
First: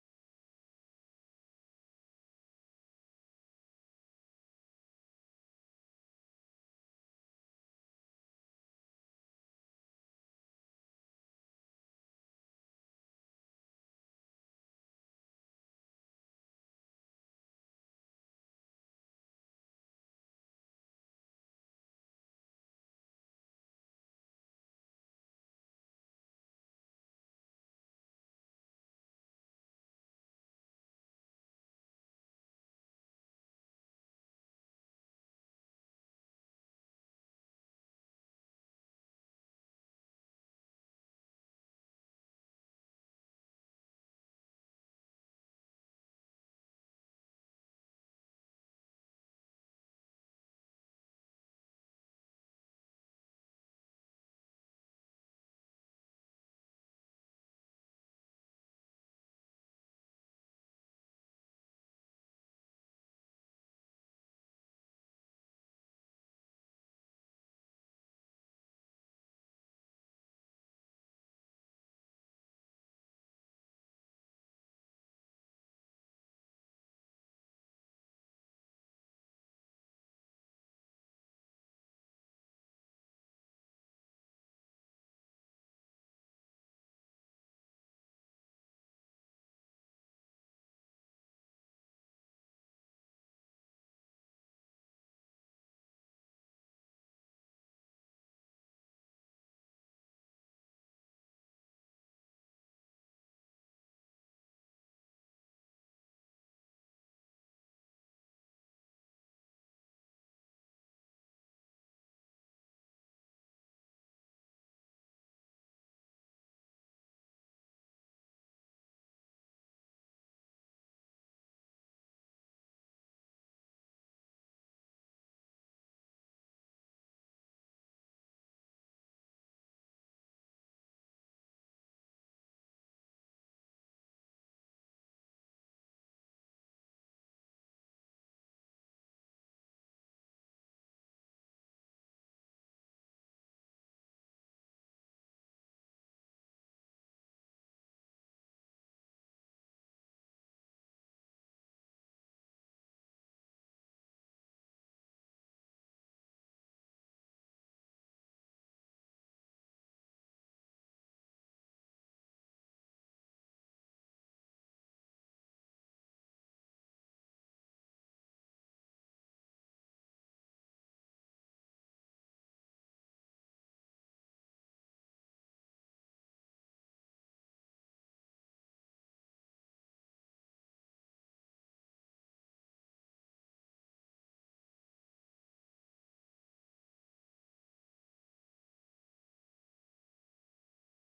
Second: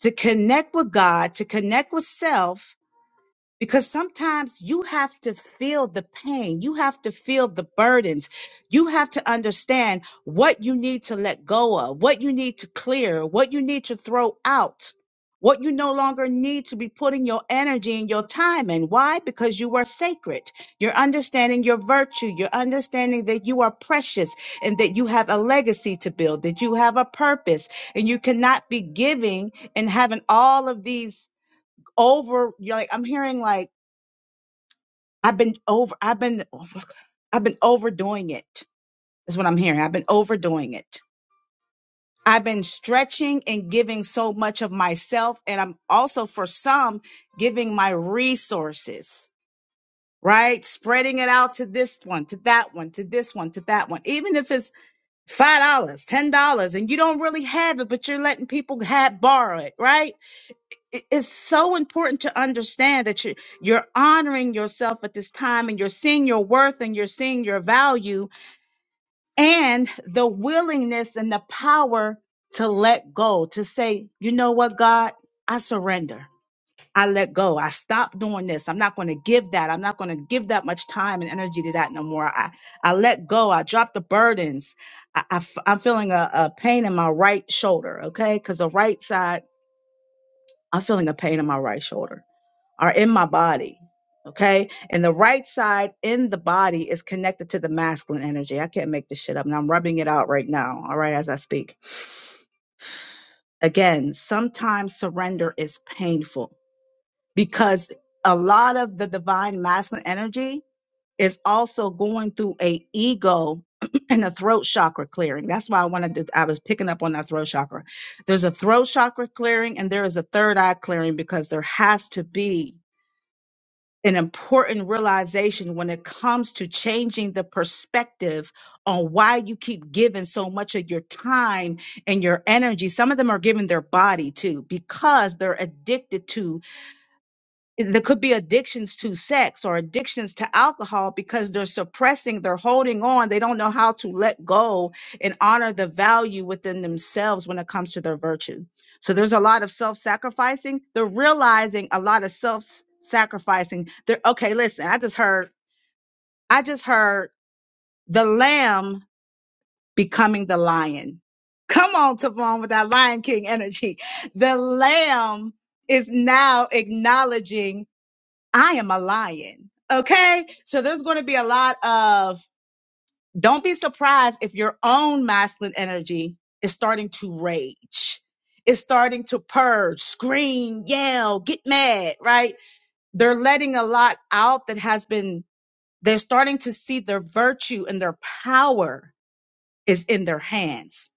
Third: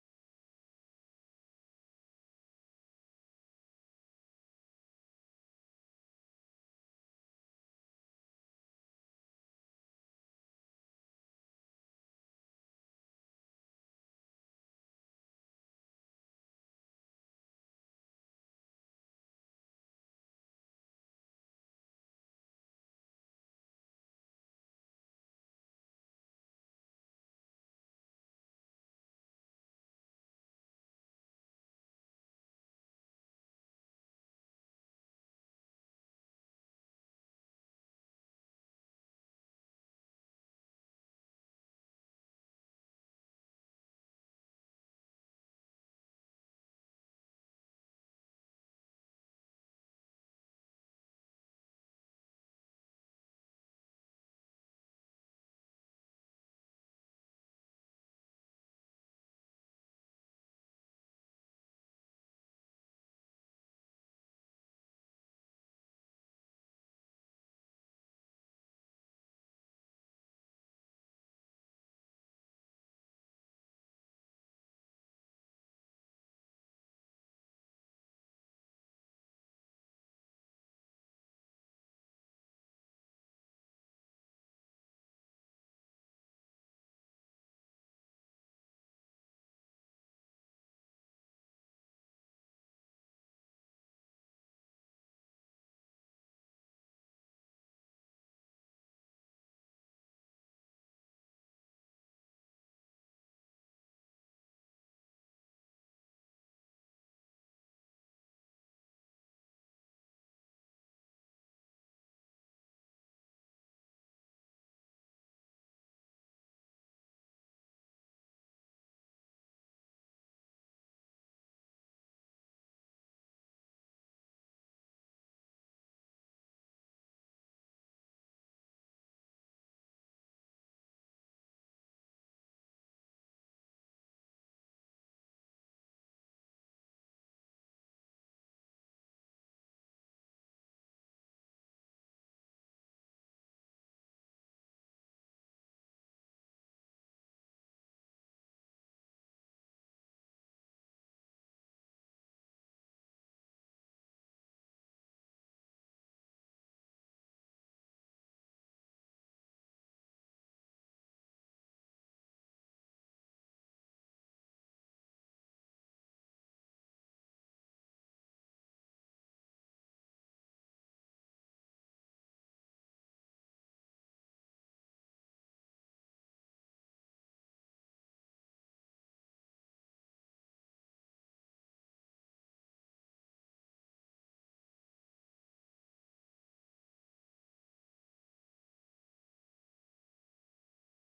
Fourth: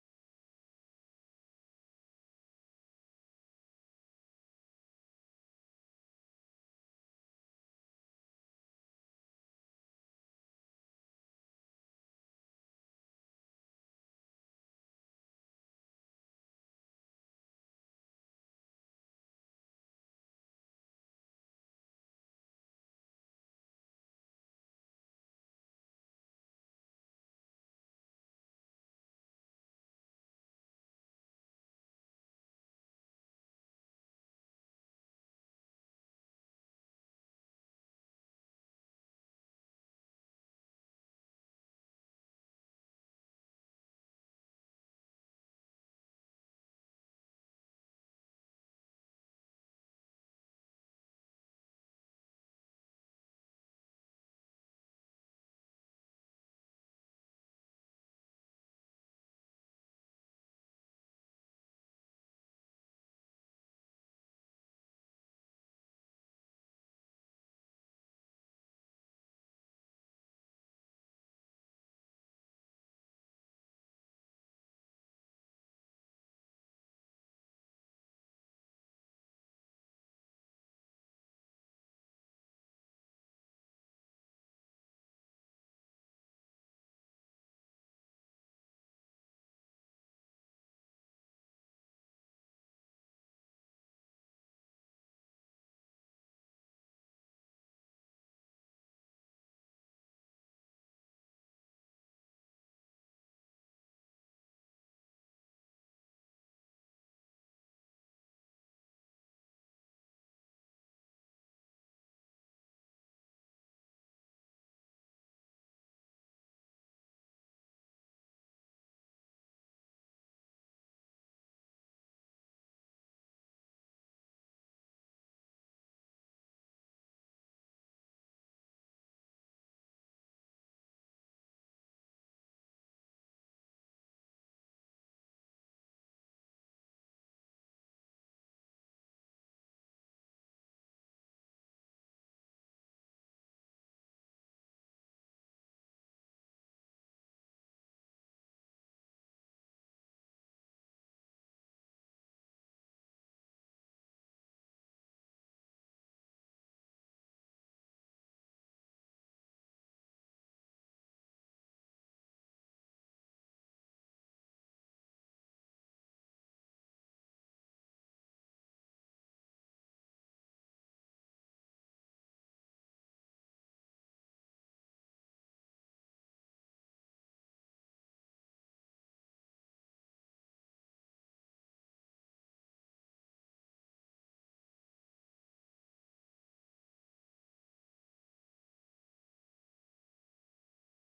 Speaker 2: to connect with God, to connect with self, because sometimes you have to feel the pain. You have to feel the burdens. You have to understand what you need to let go of, what you need to clear, what you need to throw out, what you no longer need to be putting your energy and your time in. Why? Because you are sacred. You're understanding your virtue. You're understanding that you are precious and that you have a legacy to build, that you have a purpose and you cannot be giving and having all of these over, you're like, I'm hearing like, I've been over I've been I've been overdoing it. Is what I'm hearing. I've been overdoing it. I've been stretching and giving so much of myself and I'm also for some giving my resources, right? Spreading it out to this one, to that one, to this one, to that one. Even if it's $5, dollars, $10 and you don't really have it, but you're letting people have borrow it, right? it- it's so important to understand that you you're honoring yourself at this time and you're seeing your worth and you're seeing your value and the willingness and the power to let go to say you know what god i surrender i let go i stop doing this i'm not going to give that i'm not going to give that much time and energy to that no more i i let go i drop the burdens i, I f- i'm feeling a, a pain in my right shoulder okay because the right side i'm feeling a pain in my right shoulder are in my body. Okay. And the right side in the body is connected to the masculine energy. I can't make this shit up. And I'm rubbing it out right now. All right. As I speak. Again, sometimes surrender is painful because a lot of the divine masculine energy is also going through a ego and a throat chakra clearing. That's why I wanted to, I was picking up on that throat chakra. There's a throat chakra clearing and there is a third eye clearing because there has to be an important realization when it comes to changing the perspective on why you keep giving so much of your time and your energy. Some of them are giving their body too because they're addicted to there could be addictions to sex or addictions to alcohol because they're suppressing, they're holding on, they don't know how to let go and honor the value within themselves when it comes to their virtue. So there's a lot of self sacrificing. They're realizing a lot of self sacrificing. They're okay, listen, I just heard, I just heard the lamb becoming the lion. Come on, Tavon, with that Lion King energy. The lamb is now acknowledging I am a lion. Okay. So there's going to be a lot of, don't be surprised if your own masculine energy is starting to rage, is starting to purge, scream, yell, get mad, right? They're letting a lot out that has been, they're starting to see their virtue and their power is in their hands.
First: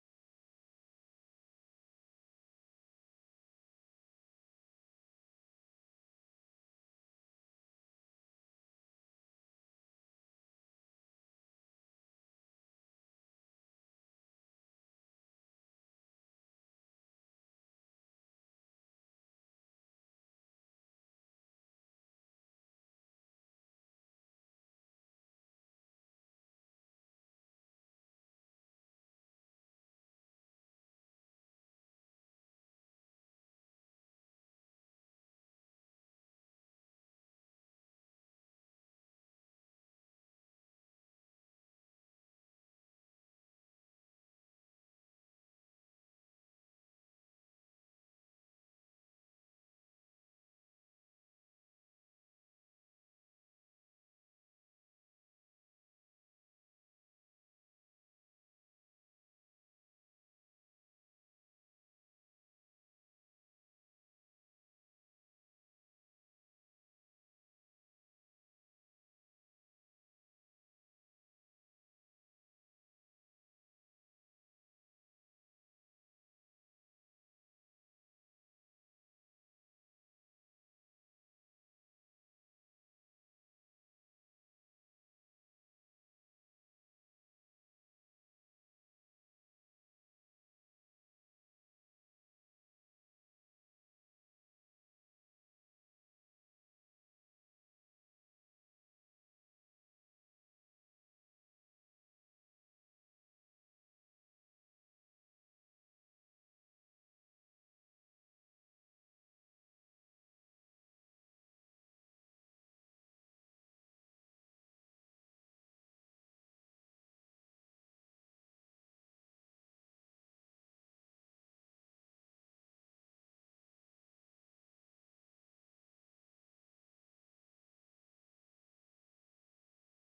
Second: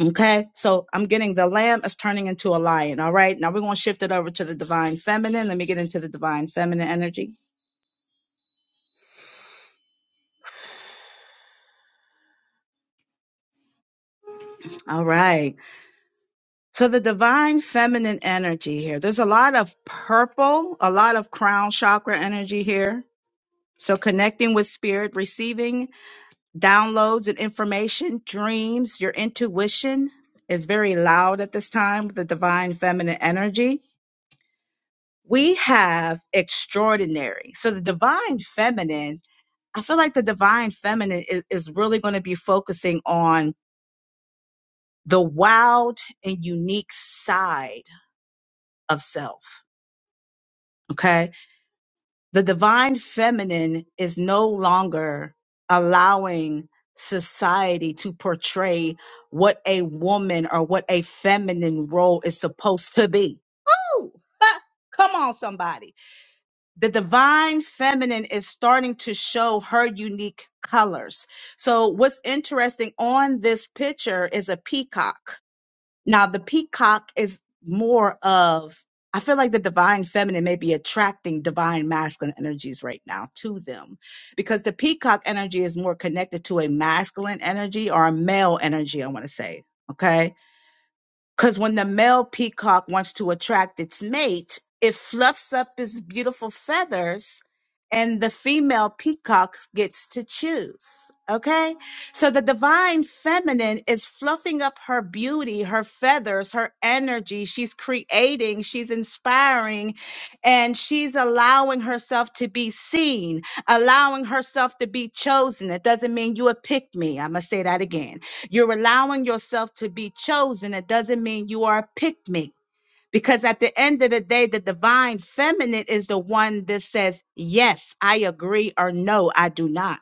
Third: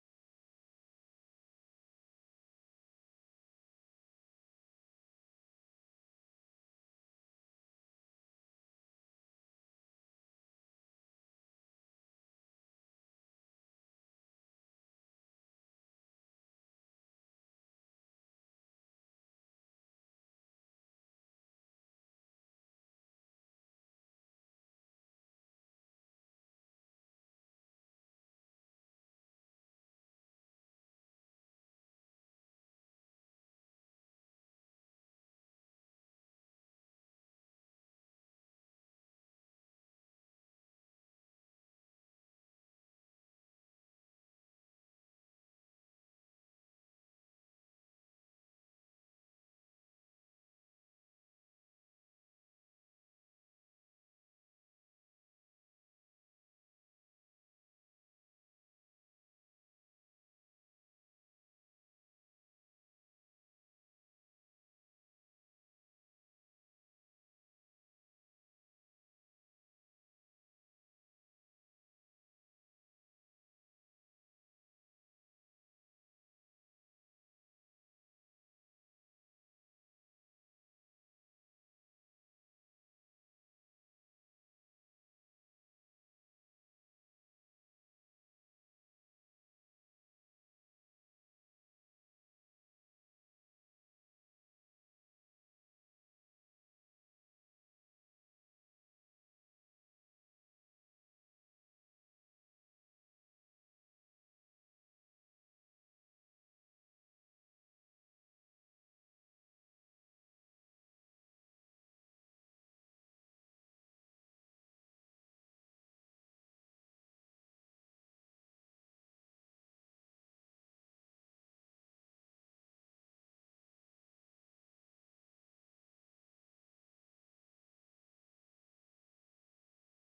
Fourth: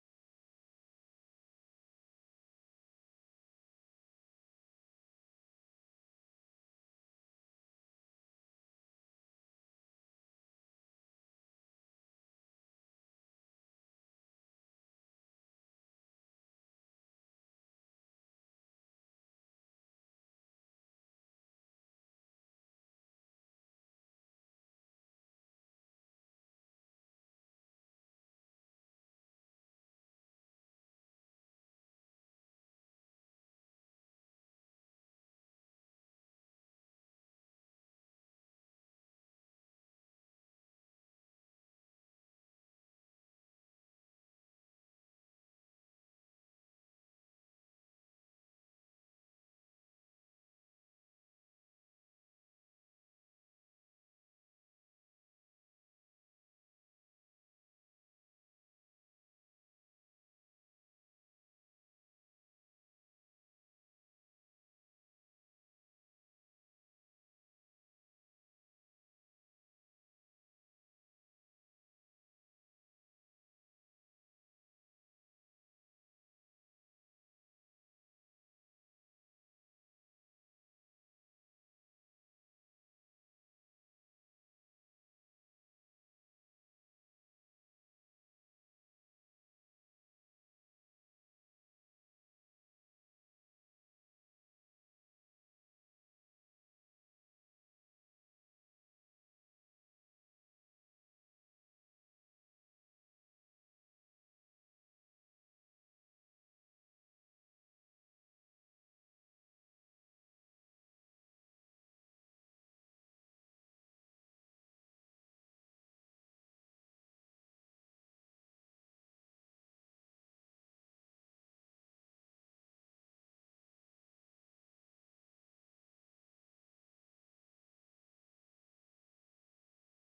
Speaker 2: Okay. So I'm getting the lamb is turning into a lion. All right. Now we're going to shift it over to the divine feminine. Let me get into the divine feminine energy. All right. So the divine feminine energy here. There's a lot of purple, a lot of crown chakra energy here. So connecting with spirit, receiving downloads and information, dreams, your intuition is very loud at this time with the divine feminine energy. We have extraordinary. So the divine feminine I feel like the divine feminine is, is really going to be focusing on the wild and unique side of self. Okay. The divine feminine is no longer allowing society to portray what a woman or what a feminine role is supposed to be. Ooh, ha, come on, somebody. The divine feminine is starting to show her unique colors. So, what's interesting on this picture is a peacock now, the peacock is more of, I feel like the divine feminine may be attracting divine masculine energies right now to them because the peacock energy is more connected to a masculine energy or a male energy, I want to say. Okay because when the male peacock wants to attract its mate, it fluffs up its beautiful feathers and the female peacock gets to choose. Okay? So the divine feminine is fluffing up her beauty, her feathers, her energy. She's creating, she's inspiring, and she's allowing herself to be seen, allowing herself to be chosen. It doesn't mean you a pick me. I'm going to say that again you're allowing yourself to be chosen. It doesn't mean you are a pick me. Because at the end of the day, the divine feminine is the one that says, yes, I agree, or no, I do not.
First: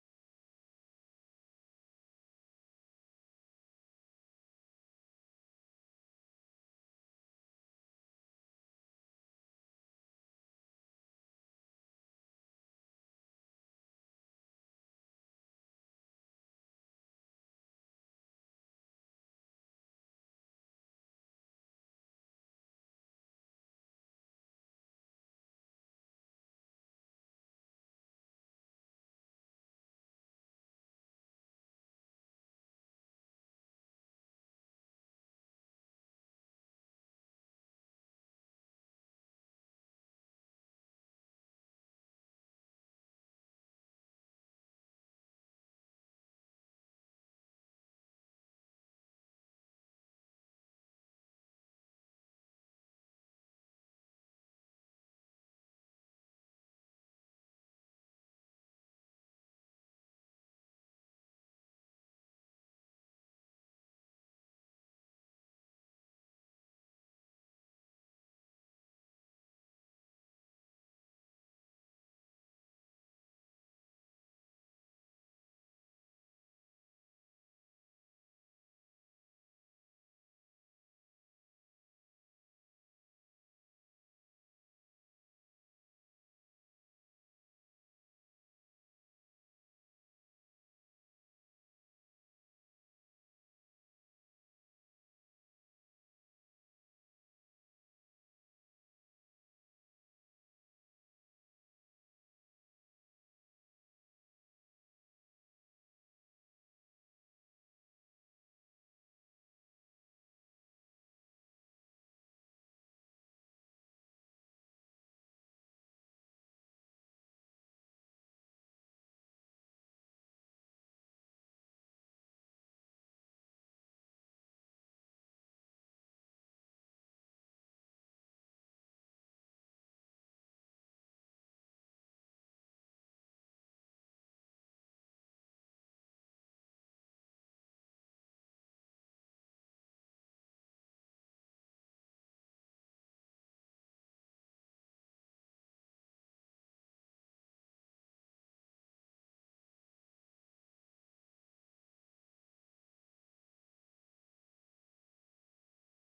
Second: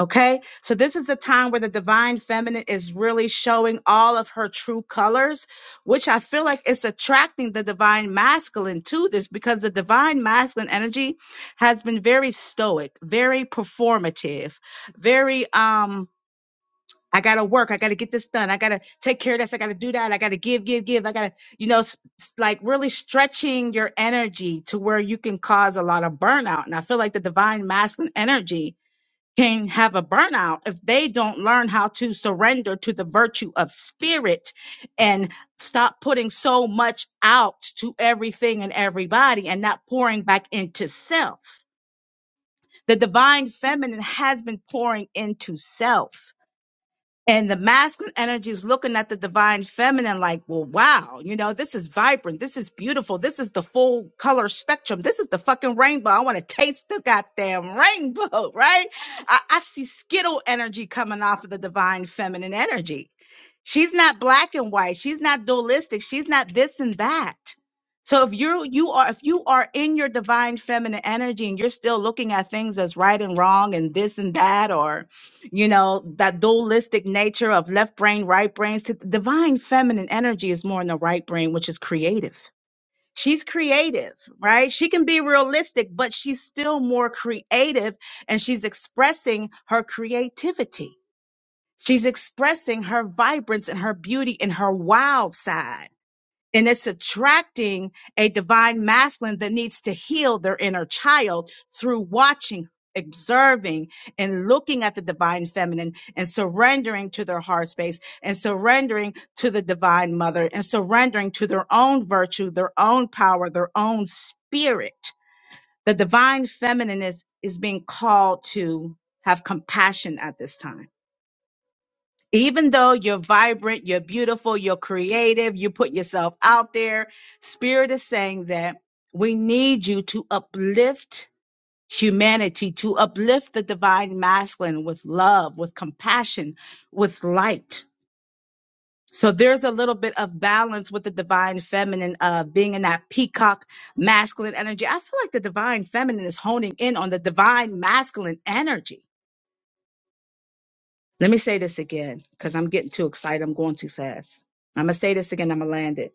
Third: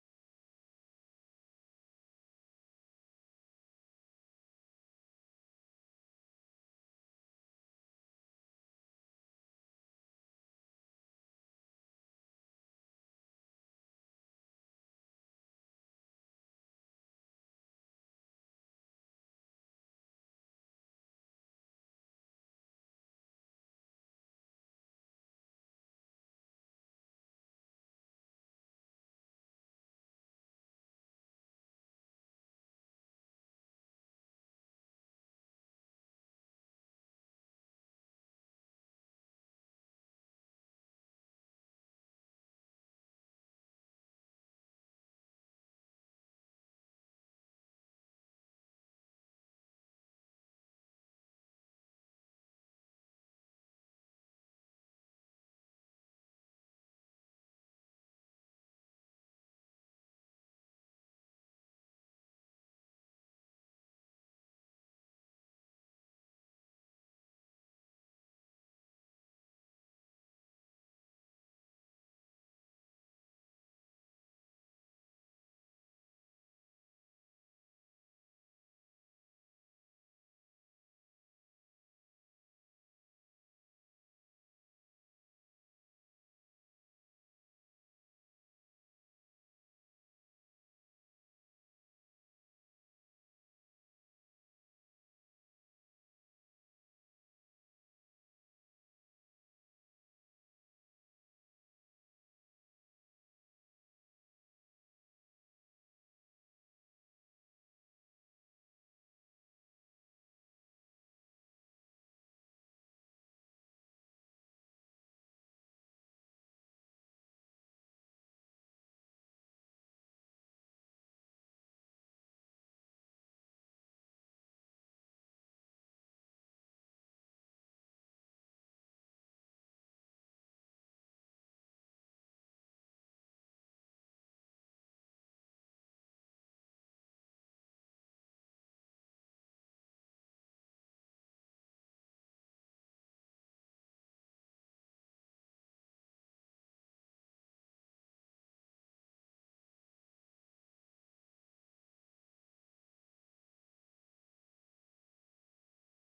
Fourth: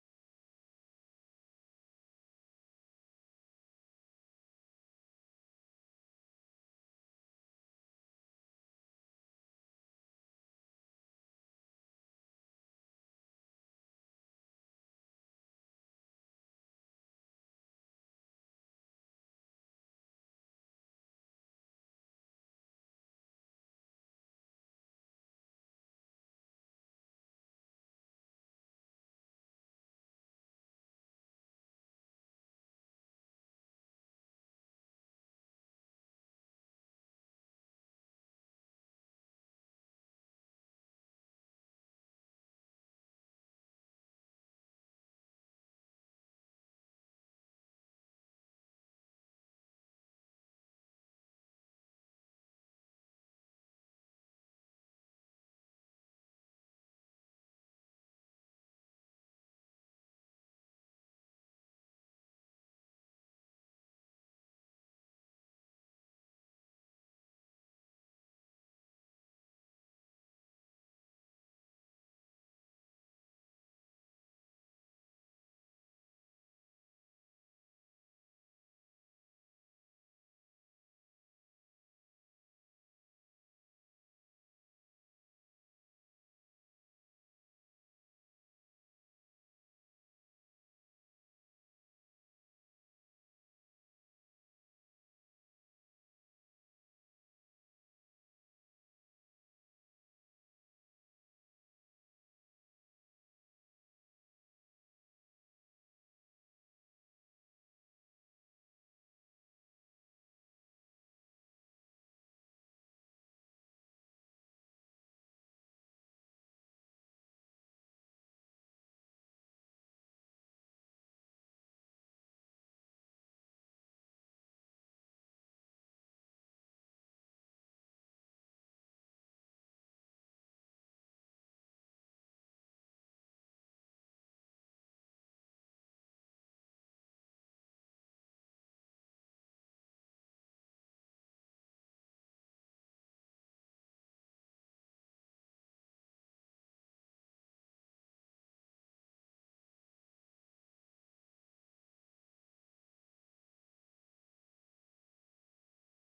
Speaker 2: Okay. So this is the time where the divine feminine is really showing all of her true colors, which I feel like it's attracting the divine masculine to this because the divine masculine energy has been very stoic, very performative, very, um, I gotta work. I gotta get this done. I gotta take care of this. I gotta do that. I gotta give, give, give. I gotta, you know, s- s- like really stretching your energy to where you can cause a lot of burnout. And I feel like the divine masculine energy can have a burnout if they don't learn how to surrender to the virtue of spirit and stop putting so much out to everything and everybody and not pouring back into self. The divine feminine has been pouring into self and the masculine energy is looking at the divine feminine like, well, wow, you know, this is vibrant. This is beautiful. This is the full color spectrum. This is the fucking rainbow. I want to taste the goddamn rainbow, right? I, I see Skittle energy coming off of the divine feminine energy. She's not black and white. She's not dualistic. She's not this and that. So if you're you are if you are in your divine feminine energy and you're still looking at things as right and wrong and this and that or you know, that dualistic nature of left brain, right brain. So the divine feminine energy is more in the right brain, which is creative. She's creative, right? She can be realistic, but she's still more creative and she's expressing her creativity. She's expressing her vibrance and her beauty and her wild side and it's attracting a divine masculine that needs to heal their inner child through watching observing and looking at the divine feminine and surrendering to their heart space and surrendering to the divine mother and surrendering to their own virtue their own power their own spirit the divine feminine is is being called to have compassion at this time even though you're vibrant, you're beautiful, you're creative, you put yourself out there, Spirit is saying that we need you to uplift humanity, to uplift the divine masculine with love, with compassion, with light. So there's a little bit of balance with the divine feminine of being in that peacock masculine energy. I feel like the divine feminine is honing in on the divine masculine energy Let me say this again because I'm getting too excited. I'm going too fast. I'm going to say this again. I'm going to land it.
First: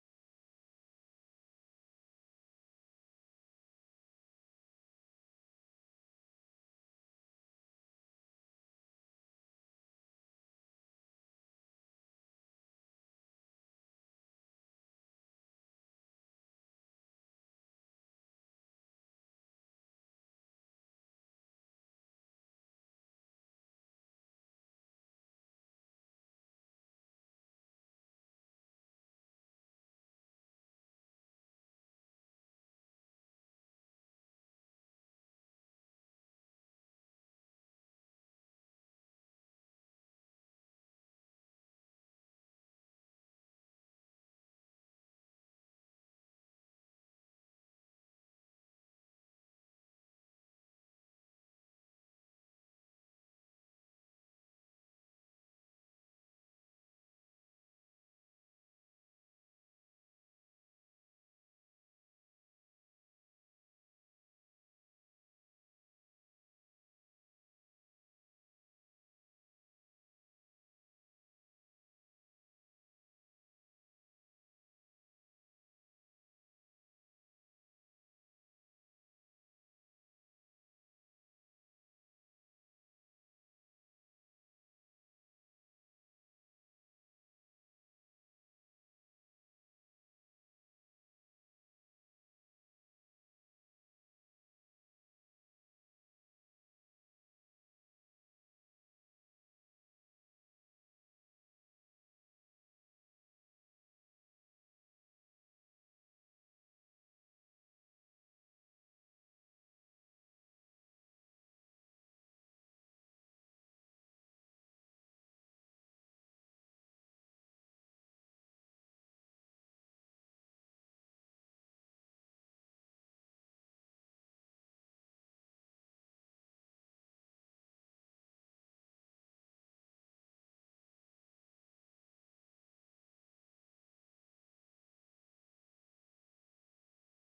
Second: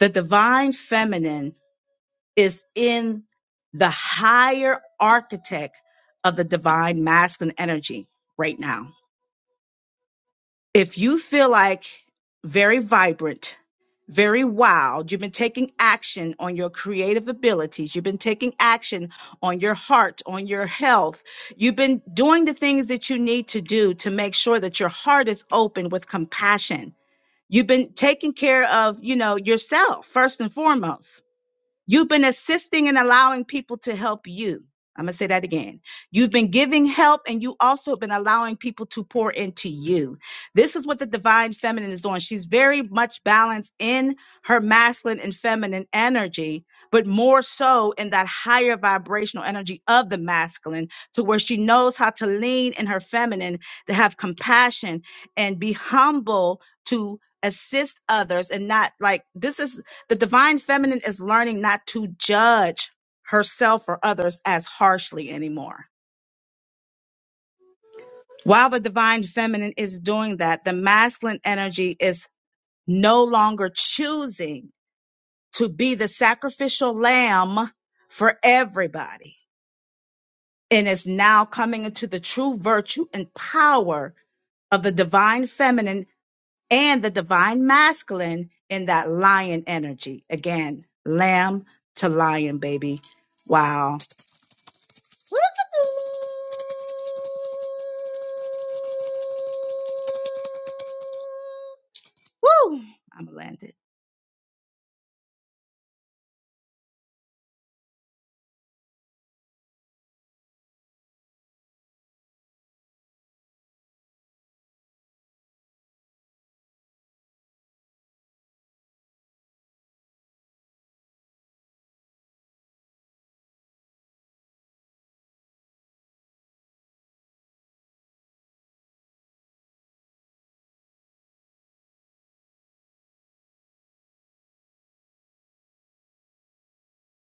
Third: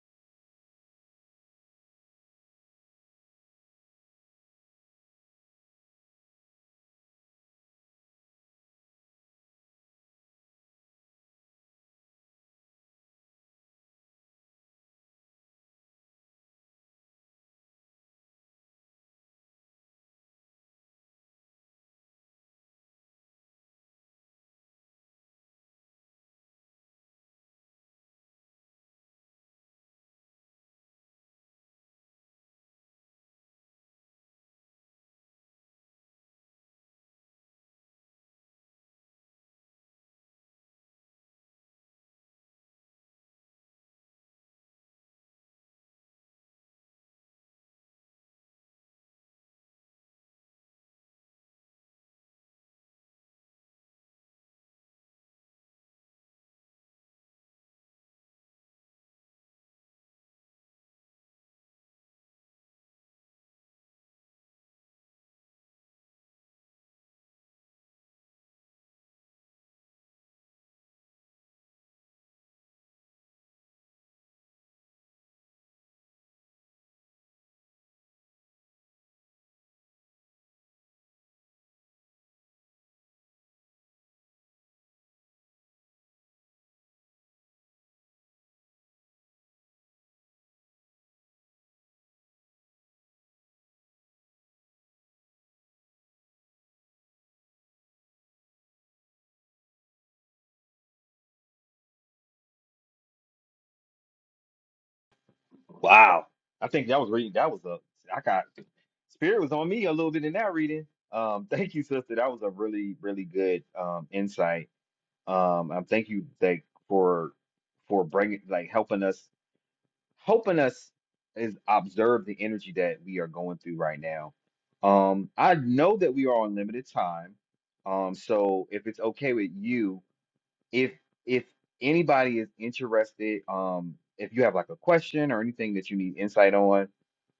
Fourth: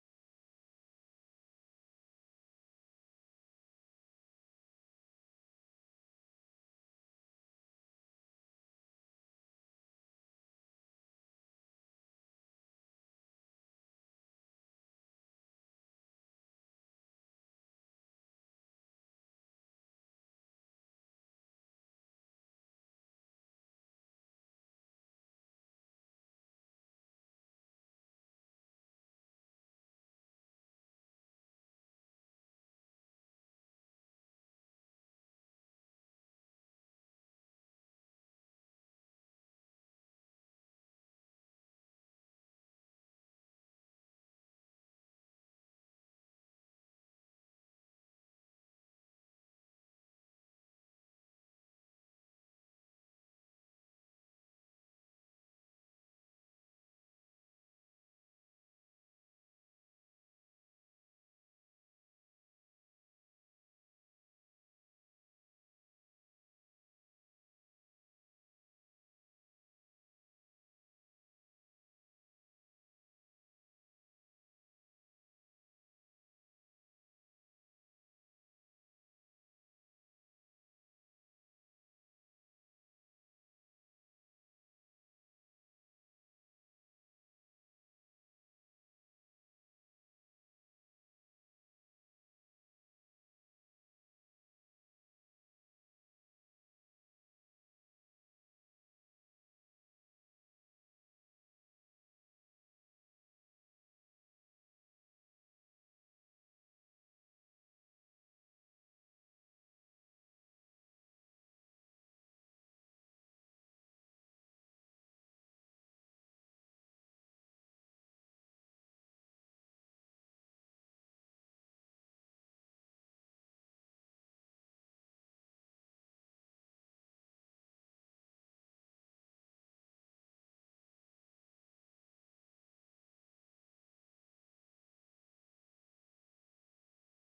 Speaker 2: The divine feminine is in the higher architect of the divine masculine energy right now. if you feel like very vibrant, very wild, you've been taking action on your creative abilities, you've been taking action on your heart, on your health, you've been doing the things that you need to do to make sure that your heart is open with compassion. You've been taking care of, you know, yourself first and foremost You've been assisting and allowing people to help you. I'm going to say that again. You've been giving help and you also have been allowing people to pour into you. This is what the divine feminine is doing. She's very much balanced in her masculine and feminine energy, but more so in that higher vibrational energy of the masculine to where she knows how to lean in her feminine to have compassion and be humble to assist others and not like this is the divine feminine is learning not to judge herself or others as harshly anymore. While the divine feminine is doing that, the masculine energy is no longer choosing to be the sacrificial lamb for everybody and is now coming into the true virtue and power of the divine feminine and the divine masculine in that lion energy. Again, lamb to lion, baby. Wow. Woo! I'm landed.
Speaker 1: Wow. I think that was reading. That was a. I got spirit was on me a little bit in that reading. Um, thank you, sister. That was a really, really good um insight. Um, um, thank you, like for for bringing, like helping us. helping us is observe the energy that we are going through right now. Um, I know that we are on limited time. Um, so if it's okay with you, if if anybody is interested, um, if you have like a question or anything that you need insight on,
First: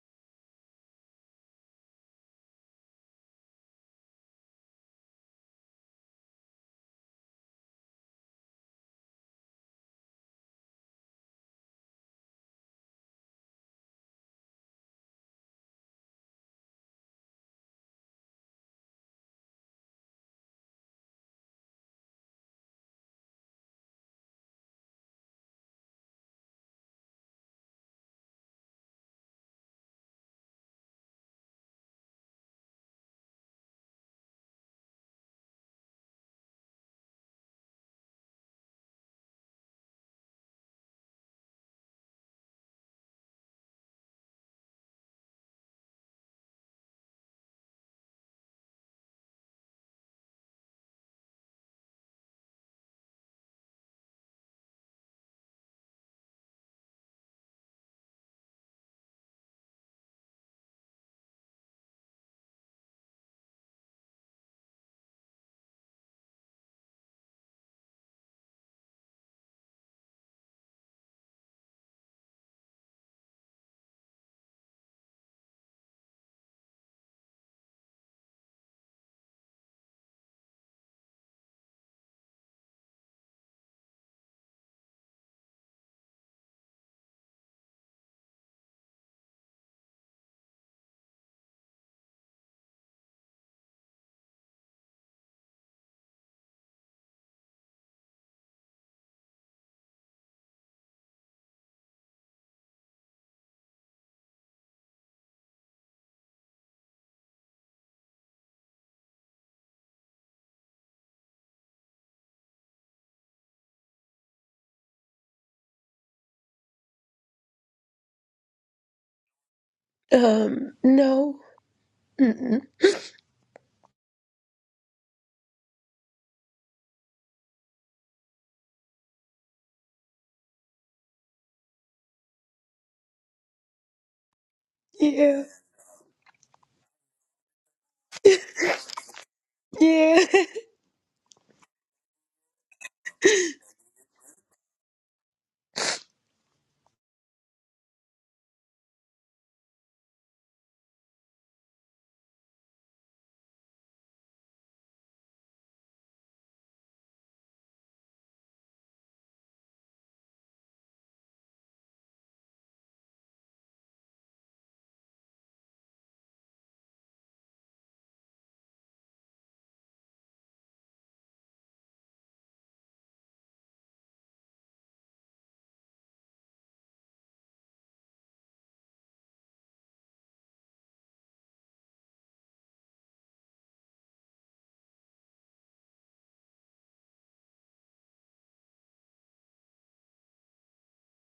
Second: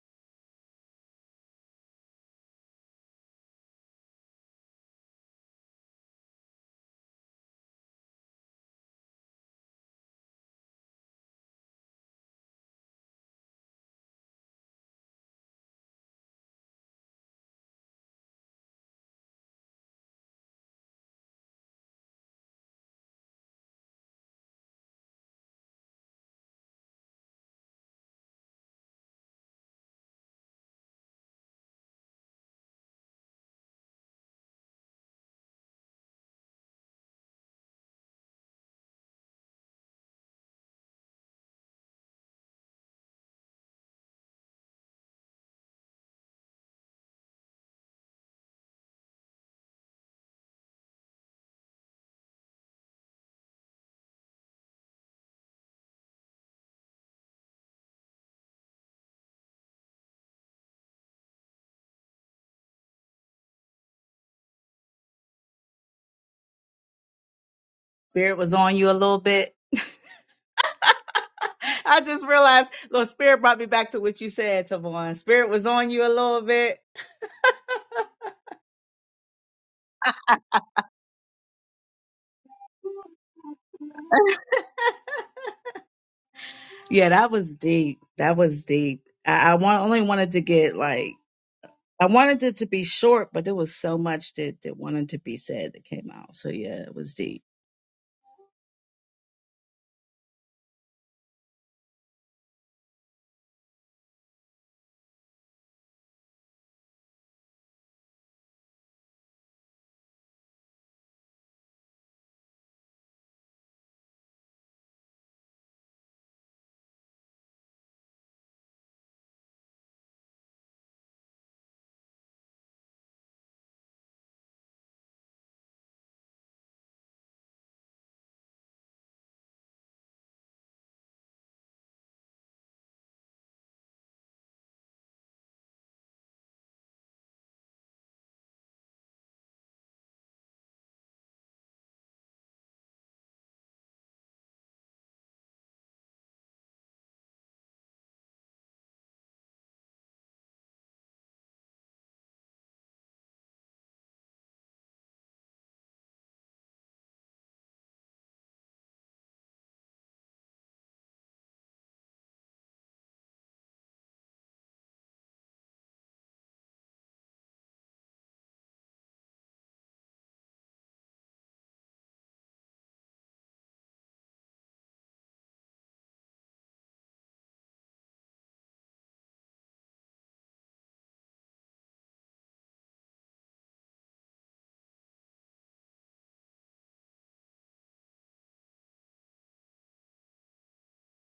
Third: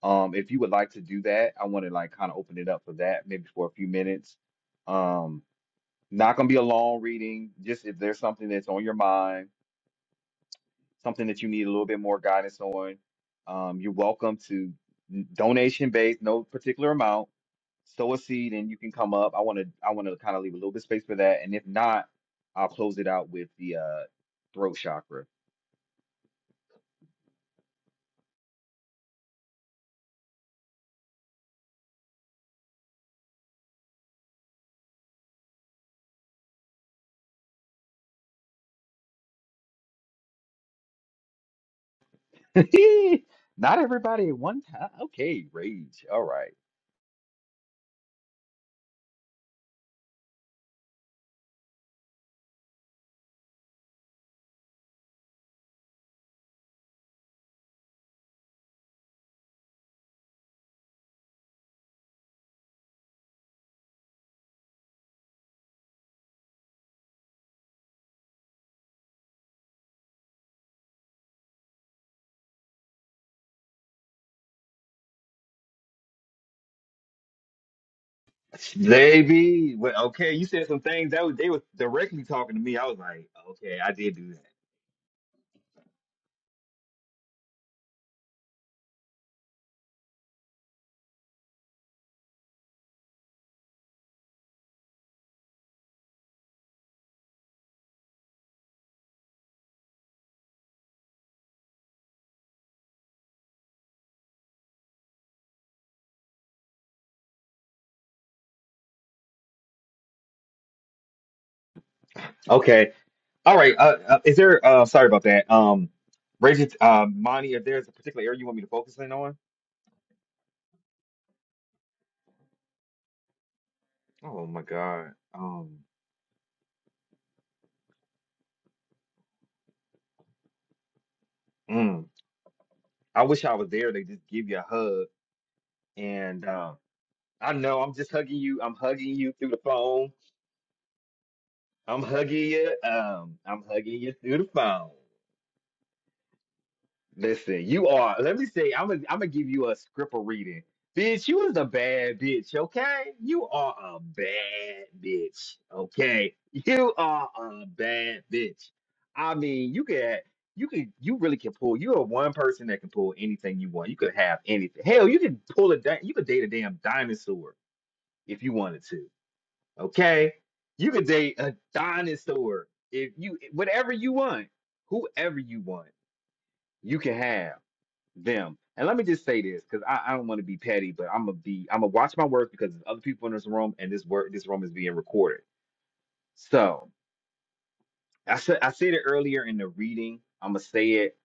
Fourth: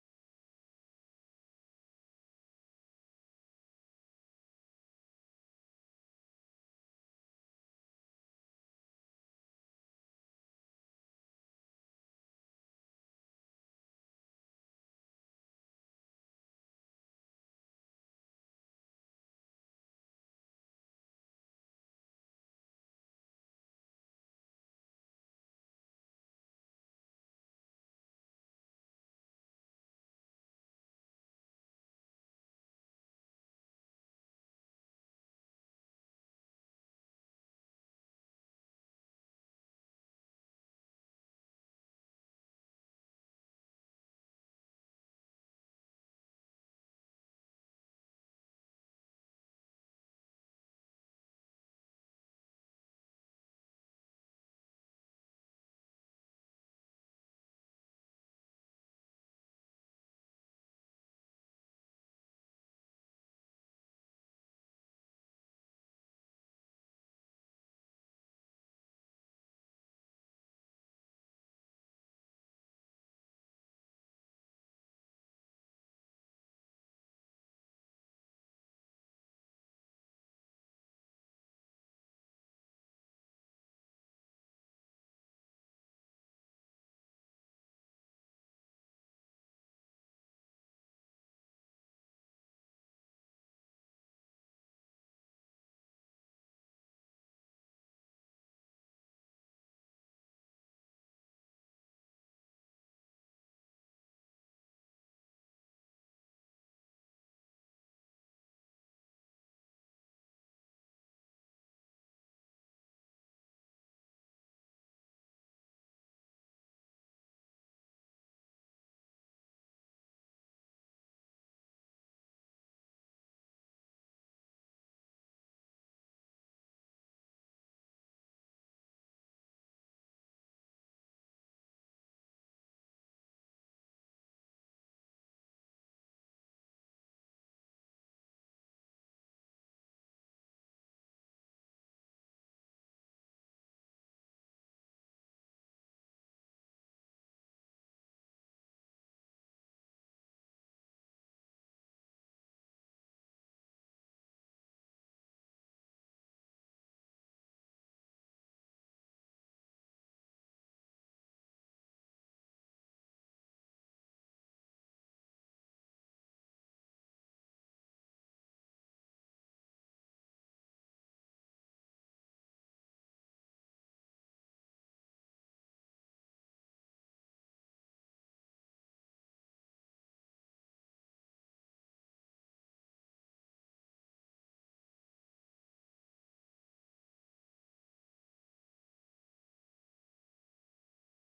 Speaker 1: um, if you would like to do that, I want to like kind of open it up for that, maybe for a few minutes. Um, not gonna be a long reading, just if there's something that's on your mind something that you need a little bit more guidance on, um, you're welcome to donation based, no particular amount. Sow a seed, and you can come up. I want to I want to kind of leave a little bit of space for that, and if not, I'll close it out with the uh, throat chakra. not everybody at one time. Okay, rage. All right,
Speaker 2: Spirit was on you a little bit. I just realized, Lord, Spirit brought me back to what you said, Tavon. Spirit was on you a little bit.
Speaker 1: Baby, well, okay, you said some things that was, they were directly talking to me. I was like, okay, I did do that.
Speaker 2: Yeah, that was deep. That was deep. I, I want, only wanted to get like, I wanted it to be short, but there was so much that, that wanted to be said that came out. So yeah, it was deep.
Speaker 1: Okay. All right. Uh, uh, is there? Uh, sorry about that. Um, Reggie, uh, Monty, if there's a particular area you want me to focus in on?
Speaker 3: Um, no. Mm-mm.
Speaker 1: Oh my God. Um, mm, I wish I was there. They just give you a hug,
Speaker 3: Yeah.
Speaker 1: and um, I know I'm just hugging you. I'm hugging you through the phone.
Speaker 3: Yeah.
Speaker 1: I'm hugging you. Um, I'm hugging you through the phone. Listen, you are. Let me say, I'm gonna, I'm gonna give you a script of reading. Bitch, you is a bad bitch, okay? You are a bad bitch, okay? You are a bad bitch. I mean, you can, you can, you really can pull. You are one person that can pull anything you want. You could have anything. Hell, you could pull a, di- you could date a damn dinosaur if you wanted to, okay? You could date a dinosaur if you, whatever you want, whoever you want, you can have them. And let me just say this, because I, I don't want to be petty, but I'm gonna be I'm gonna watch my words because there's other people in this room and this work this room is being recorded. So I said I said it earlier in the reading. I'm gonna say it.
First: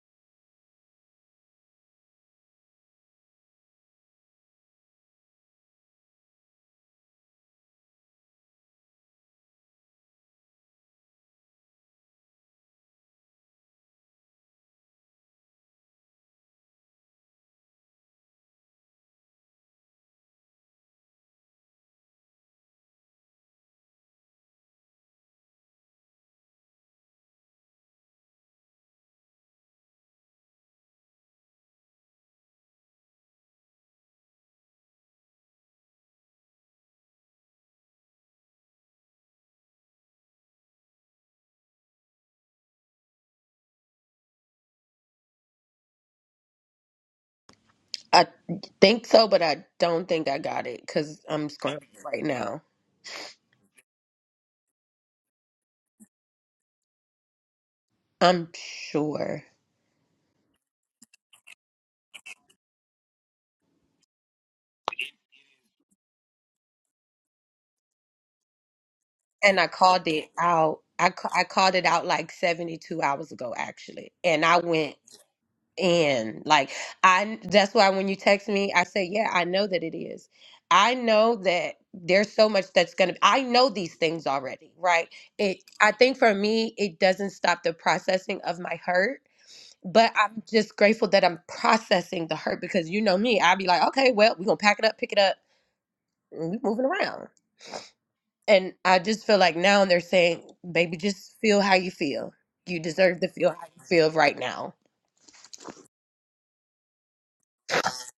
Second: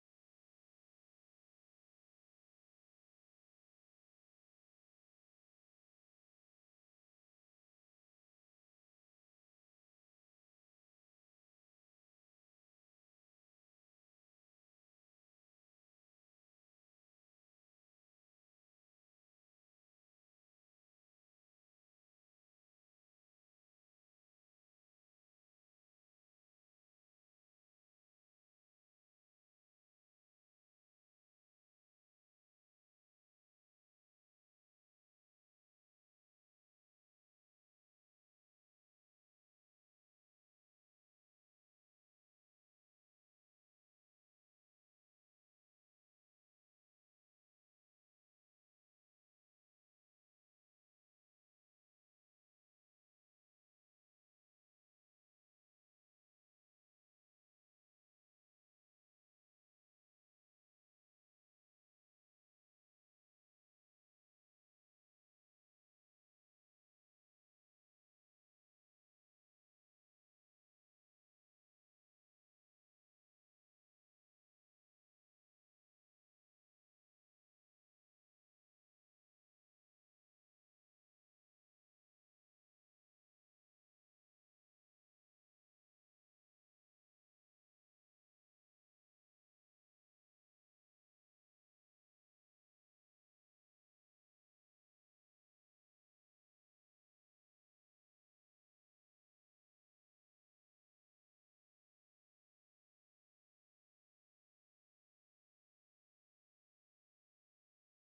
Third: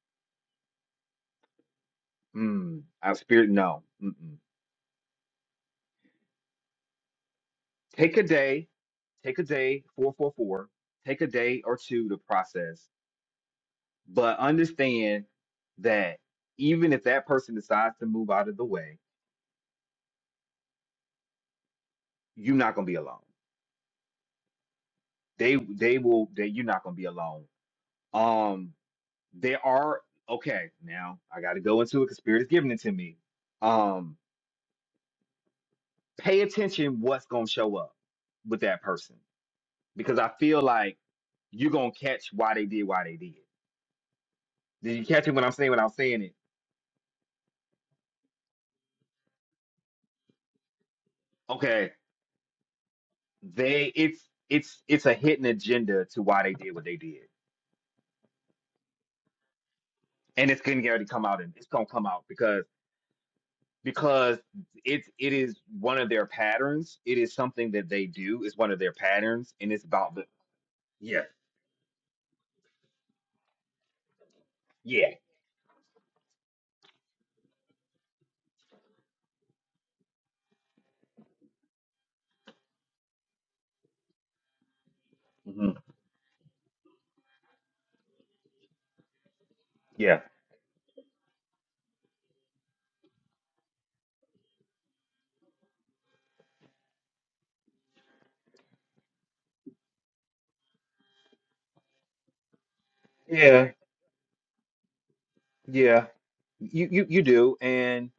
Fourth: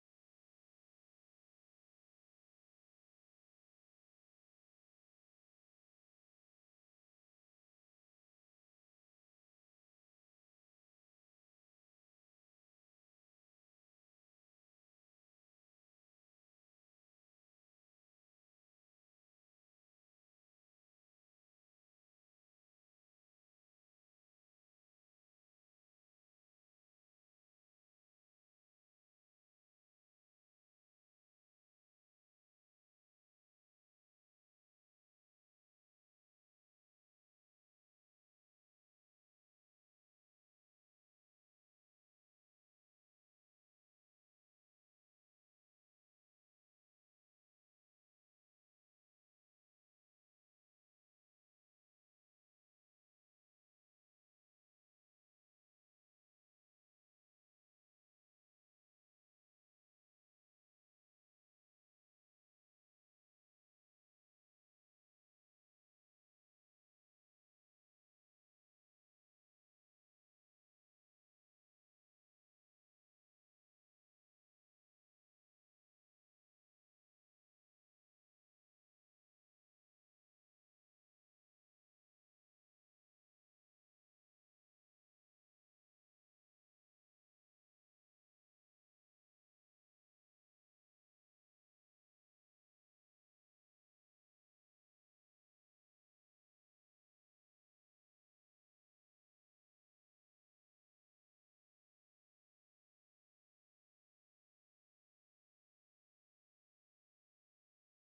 Speaker 1: Mm, our spirit, no. Mm-mm. Take a day, take a day, four four four. Take a day or two to process, but understand that even if that person decides to move out of the way, you're not gonna be alone. They they will. They you're not gonna be alone. Um, there are okay now i gotta go into it because spirit is giving it to me um pay attention what's gonna show up with that person because i feel like you're gonna catch why they did why they did did you catch it when i'm saying when i'm saying it
Speaker 3: I think so, but I don't think I got it because I'm scrambling
Speaker 1: okay
Speaker 3: right now.
Speaker 1: they it's it's it's a hidden agenda to why they did what they did
Speaker 3: I'm sure.
Speaker 1: and it's gonna already come out and it's gonna come out because because it's it is one of their patterns it is something that they do it's one of their patterns
Speaker 3: And I
Speaker 1: and it's
Speaker 3: called
Speaker 1: about the
Speaker 3: it out. I,
Speaker 1: yeah
Speaker 3: ca- I called it out like 72 hours ago, actually. And I went
Speaker 1: yeah
Speaker 3: in. Like, I, that's why when you text me, I say, yeah, I know that it is. I know that there's so much that's going to, I know these things already, right? It,
Speaker 1: Mm-hmm.
Speaker 3: I think for me, it doesn't stop the processing of my hurt but
Speaker 1: Yeah.
Speaker 3: I'm just grateful that I'm processing the hurt because you know me, I'd be like, okay, well, we're gonna pack it up, pick it up, and we moving around. And I just feel like now they're saying, baby, just feel how you feel. You deserve to feel how
Speaker 1: Yeah.
Speaker 3: you feel right now.
Speaker 1: Yeah. You you you do. And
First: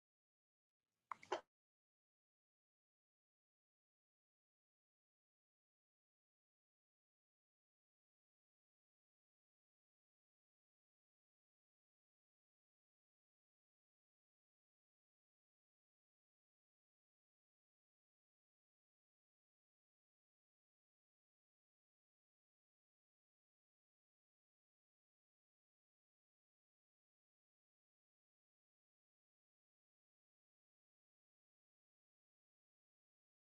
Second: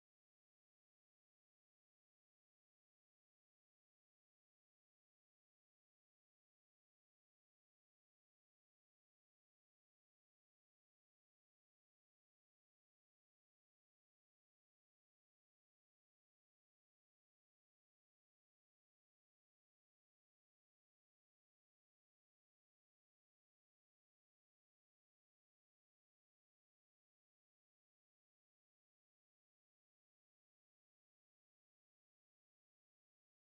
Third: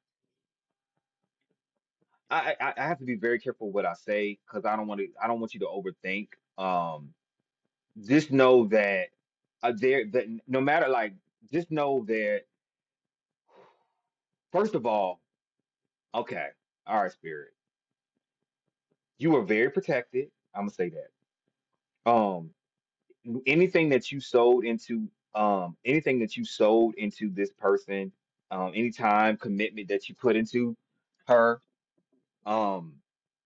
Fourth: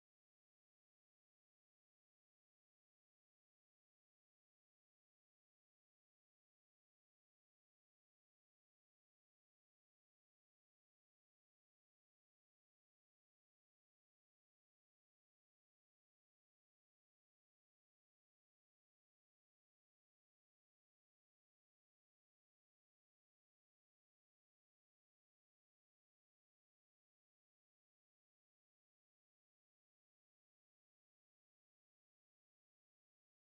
Speaker 1: I I, I have to be very careful what I say because I don't want to I don't want you to overthink. Um just know that uh, there that n- no matter like just know that first of all, okay, all right, spirit, you are very protected. I'm gonna say that. Um n- anything that you sold into um anything that you sold into this person, um, any time commitment that you put into her. Um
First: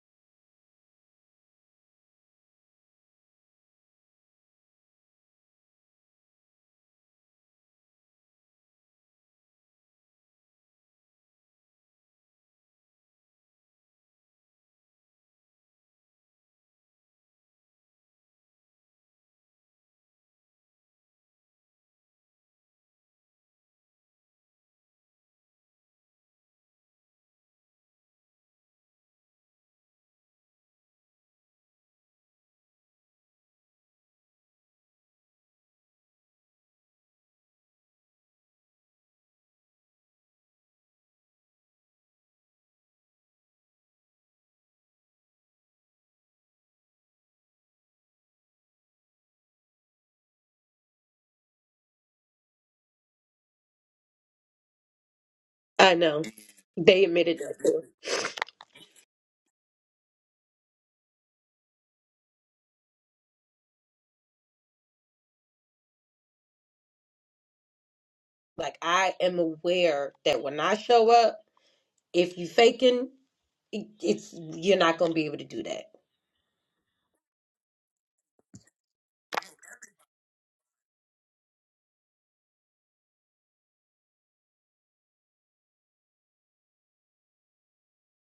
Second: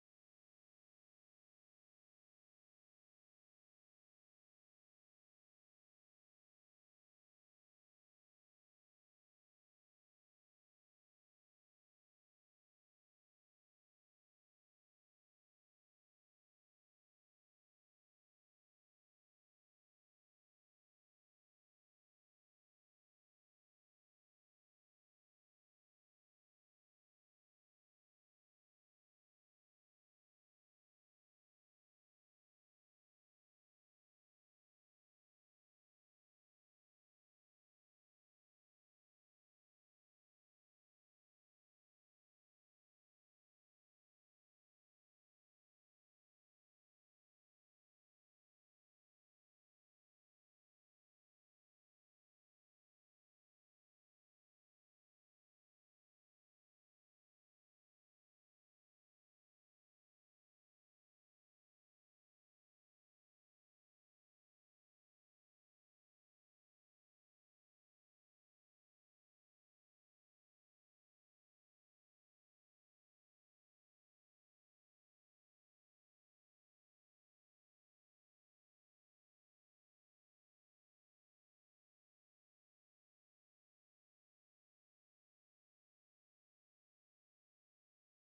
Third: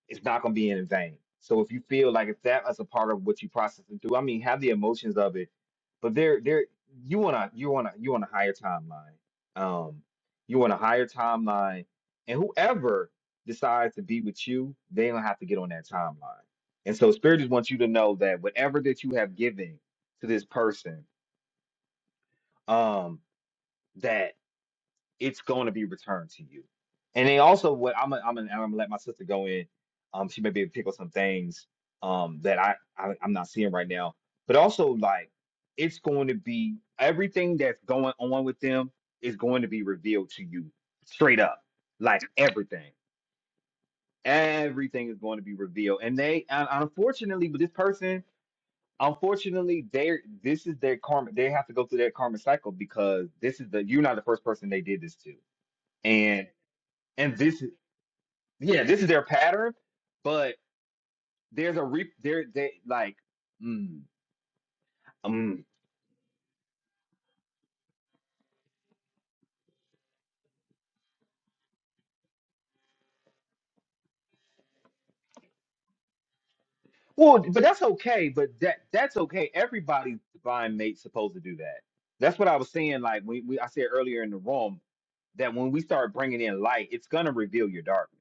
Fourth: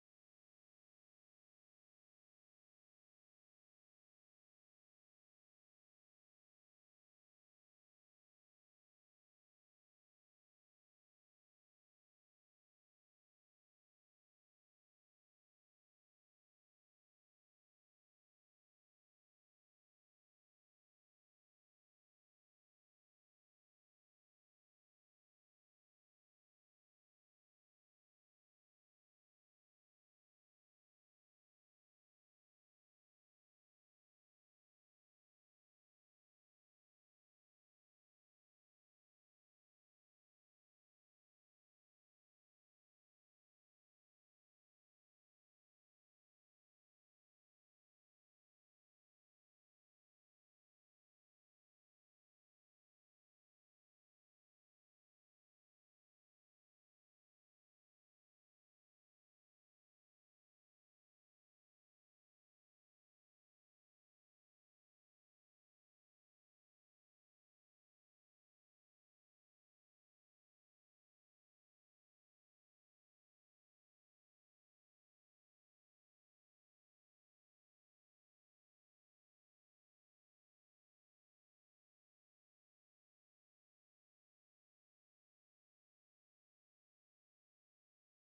Speaker 1: it's not going to be in vain. So if you feel like if that is a part of what you process and do, I mean, have the emotions of it, but there, there, you want to, you want to, you want a higher timeline. Um, you want a higher timeline, and whoever decides to be with you, they don't have to get on that timeline. And so, spirit just wants you to know that whatever that you have given to this person, um, that it's going to be returned to you. And they also what I'm i I'm i am i i am gonna, I'm gonna let my sister go in. Um, she may be able to pick up some things um that I, I I'm not seeing right now. But also like it's going to be everything that's going on with them is going to be revealed to you straight up. Like everything, everything is going to be revealed. And they and unfortunately, with this person, unfortunately, they're this is their karma. They have to go through their karma cycle because this is the you're not the first person they did this to.
Speaker 3: I know.
Speaker 1: And
Speaker 3: They admitted
Speaker 1: and
Speaker 3: that
Speaker 1: this is
Speaker 3: too.
Speaker 1: yeah this is their pattern but there's a re there they like mm, mm.
Speaker 3: Like I am aware that when I show up, if you faking, it- it's you're not gonna be able to do that.
Speaker 1: well but that's okay but that that's okay everybody's divine mate's supposed to do that that's what i was saying like we, we i said earlier in the room that when we start bringing in light, it's gonna reveal your darkness.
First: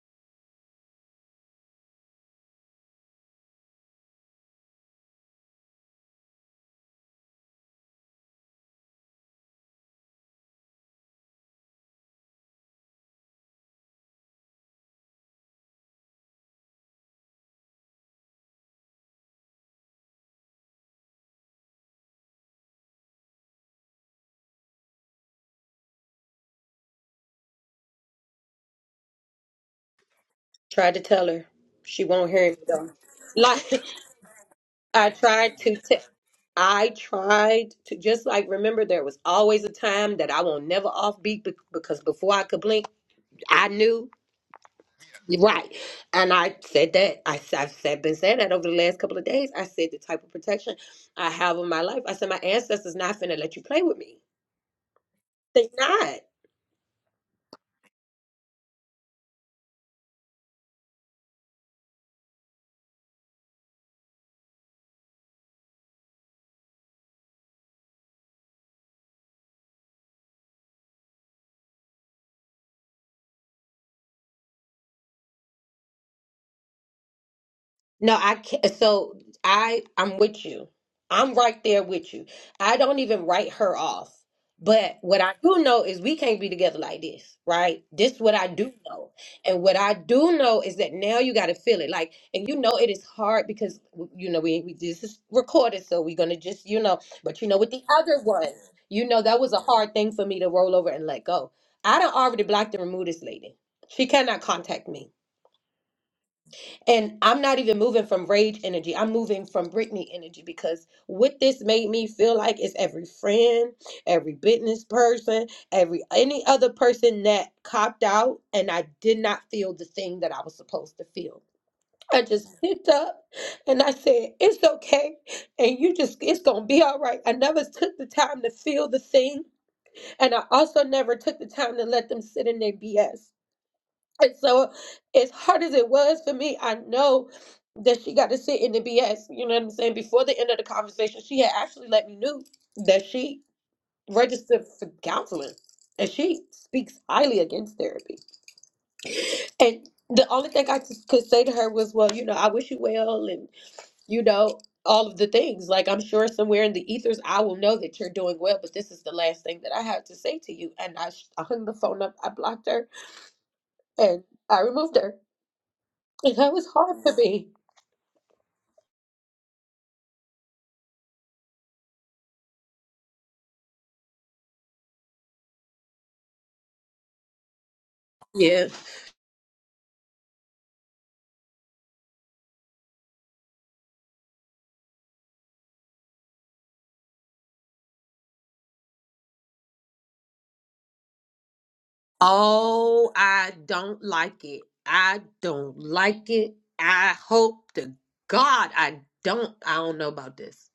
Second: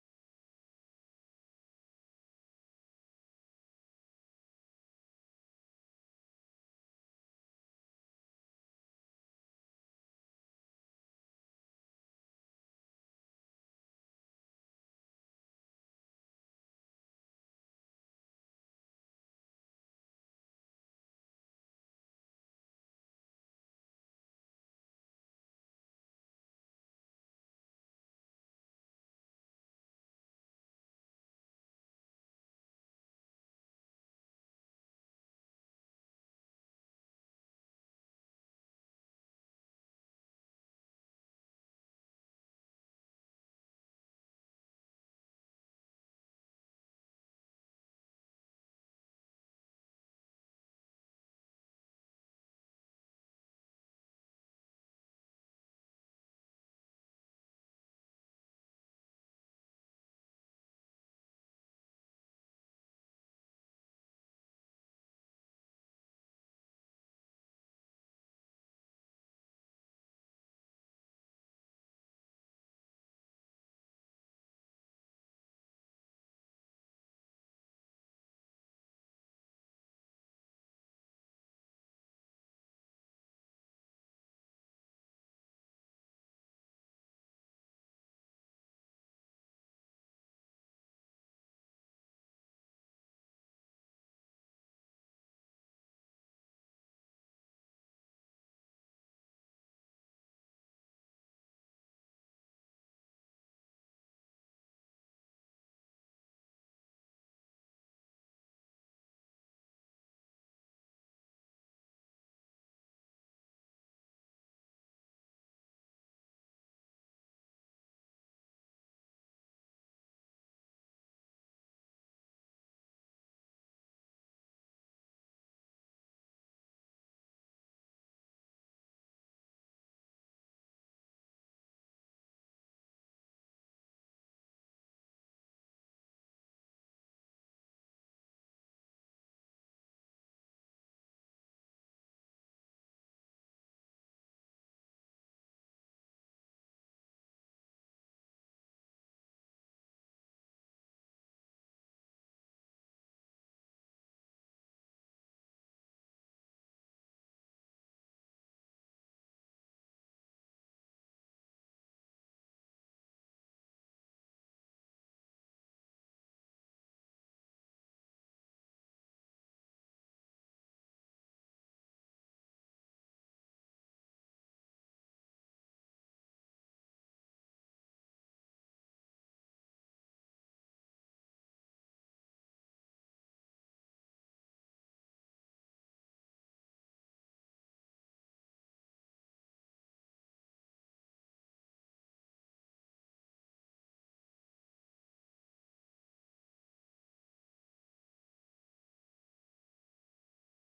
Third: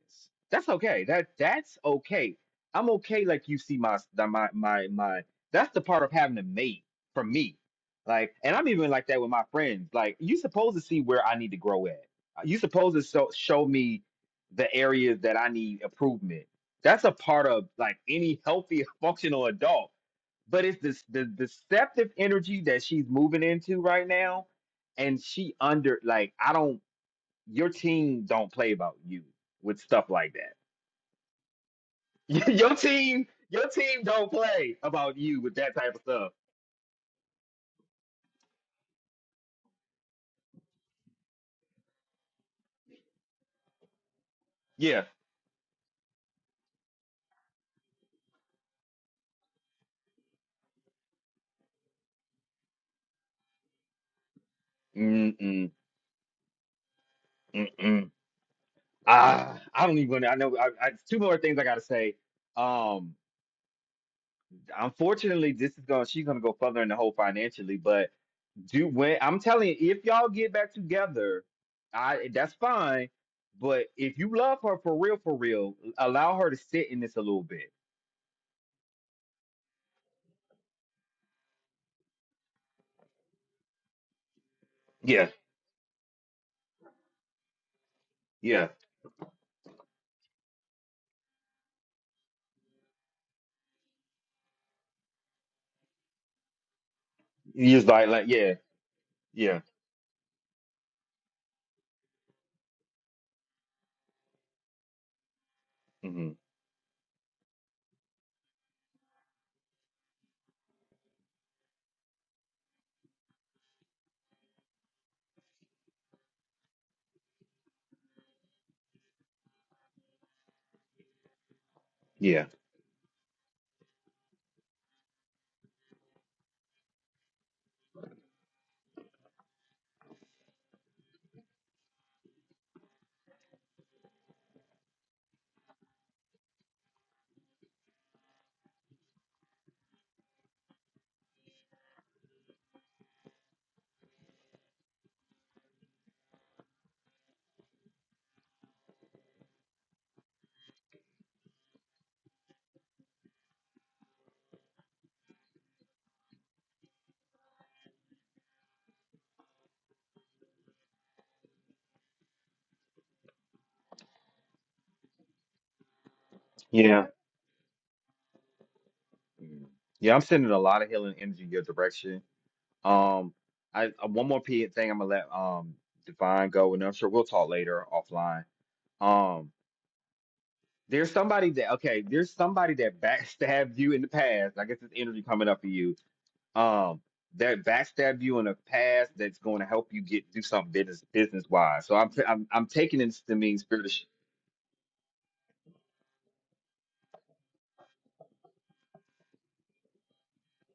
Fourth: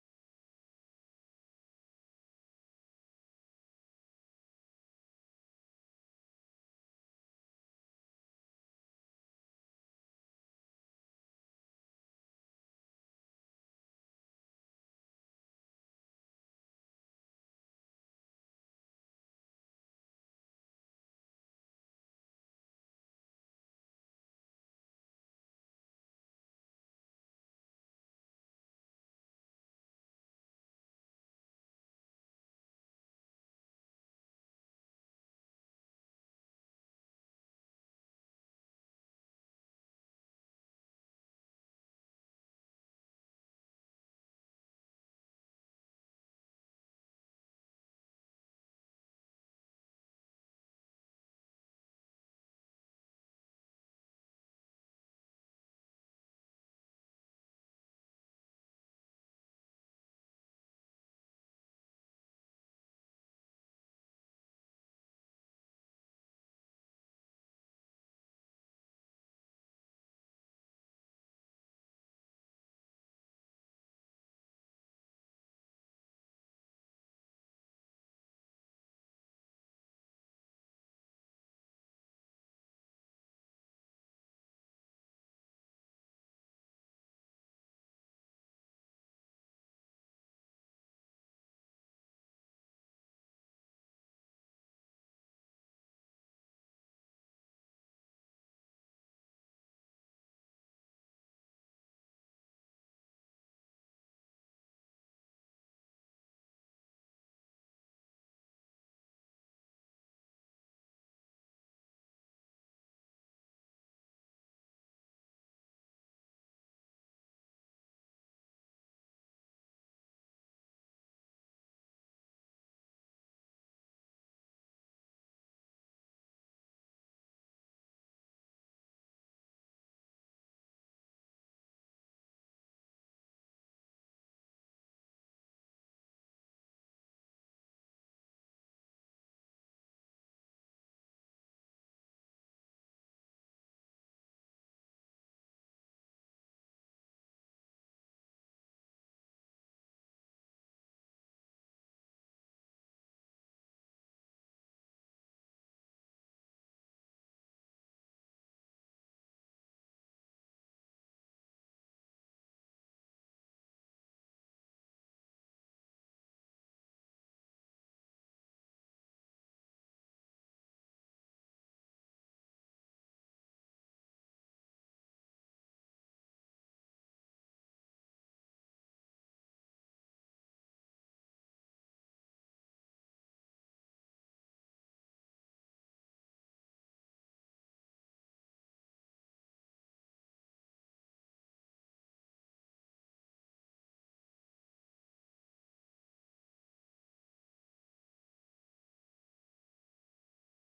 Speaker 1: That's okay. That that's okay. I'm okay. Like you see my the- my my my. That's the part of having a mate for me. Like, and I'm even like that with my friends. Like, you supposed to see where I need to grow at. You supposed to so, show me the areas that I need improvement. That's a part of like any healthy functional adult. But it's this the deceptive energy that she's moving into right now and she under like I don't your team don't play about you with stuff like that.
Speaker 3: Tried to tell her. She won't hear it
Speaker 1: your
Speaker 3: though.
Speaker 1: team,
Speaker 3: Like.
Speaker 1: your team don't play
Speaker 3: I
Speaker 1: about you with
Speaker 3: tried
Speaker 1: that
Speaker 3: to
Speaker 1: type
Speaker 3: t-
Speaker 1: of stuff.
Speaker 3: I tried to just like remember there was always a time that I won't never offbeat be- because before I could blink, I knew
Speaker 1: Yeah.
Speaker 3: right. And I said that I, s- I've said, been saying that over the last couple of days. I said the type of protection I have in my life. I said my ancestors not finna let you play with me. They
Speaker 1: Mm-mm,
Speaker 3: not.
Speaker 1: mm-mm. Ah, I don't even. I know. I, I, two more things I gotta say. Um, unfortunately, this is going. to She's gonna go further in the hole financially, but do when I'm telling you, if y'all get back together, I that's fine. But if you love her for real, for real, allow her to sit in this a little bit.
Speaker 3: No, I can't. So I, I'm with you. I'm right there with you. I don't even write her off. But what
Speaker 1: Yeah.
Speaker 3: I do know is we can't be together like this, right? This is what I
Speaker 1: Yeah.
Speaker 3: do know. And what I do know is that now you got to feel it. Like, and you know it is hard because, you know, we, we this is recorded. So we're going to just, you know, but you know, with
Speaker 1: You
Speaker 3: the
Speaker 1: just like,
Speaker 3: other
Speaker 1: like,
Speaker 3: one,
Speaker 1: yeah.
Speaker 3: you know, that was a
Speaker 1: Yeah.
Speaker 3: hard thing for me to roll over and let go. I done already blocked and removed this lady. She cannot contact me.
Speaker 1: hmm
Speaker 3: And I'm not even moving from rage energy. I'm moving from Britney energy because what this made me feel like is every friend, every business person, every any other person that copped out and I did not feel the thing that I was supposed to feel. I
Speaker 1: Yeah.
Speaker 3: just picked up and I said, It's okay. And you just, it's going to be all right. I never took the time to feel the thing. And I also never took the time to let them sit in their BS. And so, as hard as it was for me, I know that she got to sit in the BS. You know what I'm saying? Before the end of the conversation, she had actually let me know that she registered for counseling and she speaks highly against therapy. And the only thing I just could say to her was, well, you know, I wish you well and, you know, all of the things. Like, I'm sure somewhere in the ethers, I will know that you're doing well, but this is the last thing that I have to say to you. And I, sh- I hung the phone up, I blocked her, and I removed her. And That was hard
Speaker 1: Yeah.
Speaker 3: for me.
Speaker 1: Mhm. Yeah. I'm sending a lot of healing energy your direction. Um, I uh, one more p thing I'm gonna let um Divine go, and I'm sure we'll talk later offline.
Speaker 3: Yeah.
Speaker 1: Um, there's somebody that okay, there's somebody that backstabbed you in the past. I guess this energy coming up for you. Um, that backstabbed you in the past. That's going to help you get do something business business wise. So I'm I'm I'm taking
Speaker 3: Oh,
Speaker 1: this to
Speaker 3: I
Speaker 1: mean spirit. of
Speaker 3: don't
Speaker 1: sh-
Speaker 3: like it. I don't like it. I hope to God I don't. I don't know about this.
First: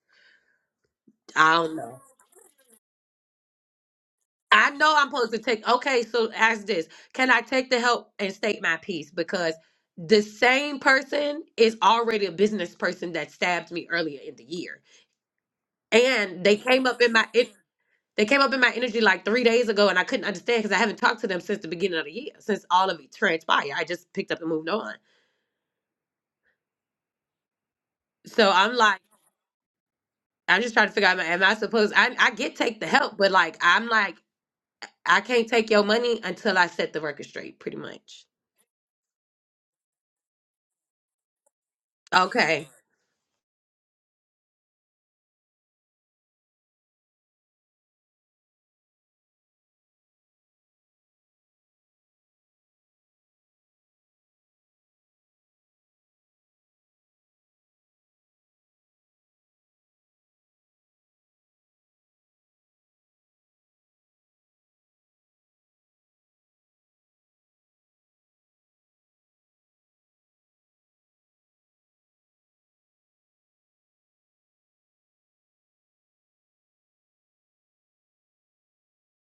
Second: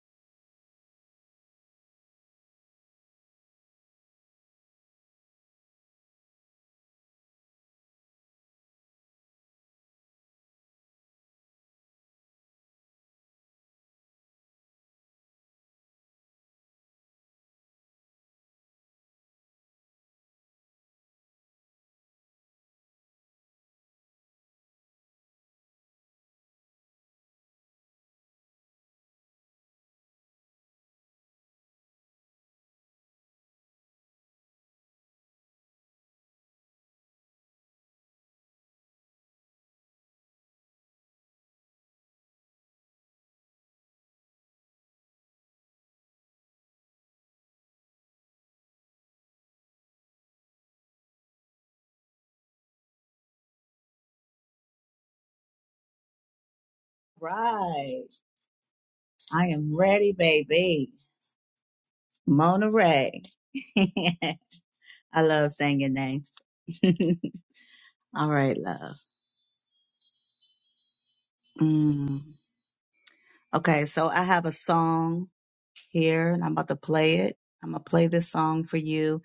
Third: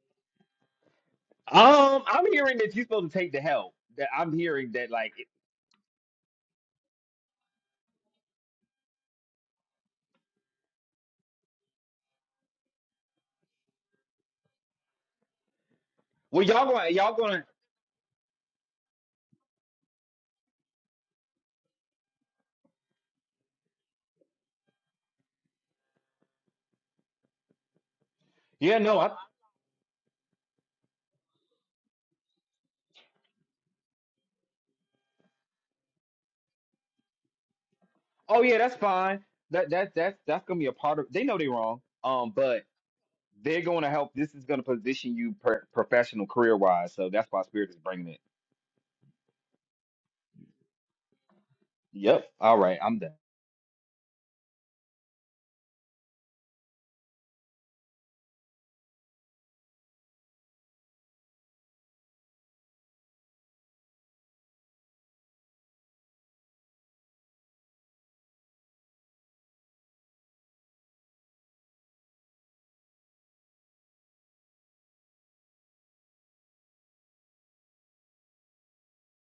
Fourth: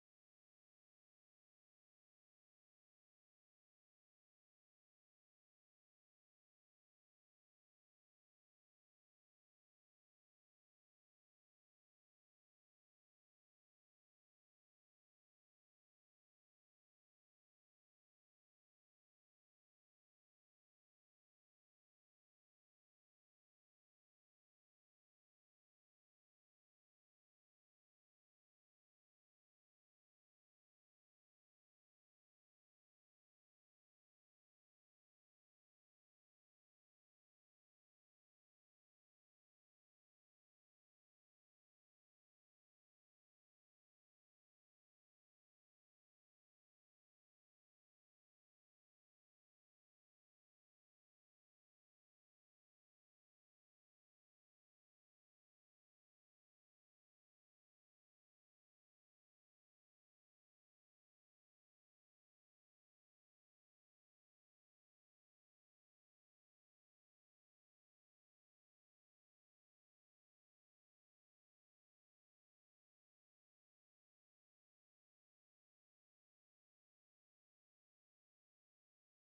Speaker 3: I don't know.
Speaker 1: Um, I'm hearing that you're supposed to take the help. That I'm
Speaker 3: I
Speaker 1: hearing that
Speaker 3: know I'm
Speaker 1: like.
Speaker 3: supposed to take. Okay, so ask this. Can I take the help and state my piece? Because the same person is already a business person that stabbed me earlier in the year.
Speaker 1: Well,
Speaker 3: And they
Speaker 1: y'all
Speaker 3: came
Speaker 1: going,
Speaker 3: up in
Speaker 1: y'all
Speaker 3: my.
Speaker 1: going.
Speaker 3: It, They came up in my energy like three days ago, and I couldn't understand because I haven't talked to them since the beginning of the year, since all of it transpired. I just picked up and moved on. So I'm
Speaker 1: Yeah, no.
Speaker 3: like,
Speaker 1: I,
Speaker 3: I'm just trying to figure out, am I am I supposed? I I get take the help, but like, I'm like, I can't take your money until I set the record straight, pretty much.
Speaker 1: oh, yeah, that's fine. That that that's that's gonna be a part of. They know they're wrong. Um, but
Speaker 3: Okay.
Speaker 1: they're going to help. This is going to position you per, professional career wise. So that's why Spirit is bringing it. Yep. All right, I'm done.
Speaker 2: Right. I am ready, baby. Mona Ray. I love singing names. All right, love. Mm. Okay, so I have a song here and I'm about to play it. I'm going to play this song for you.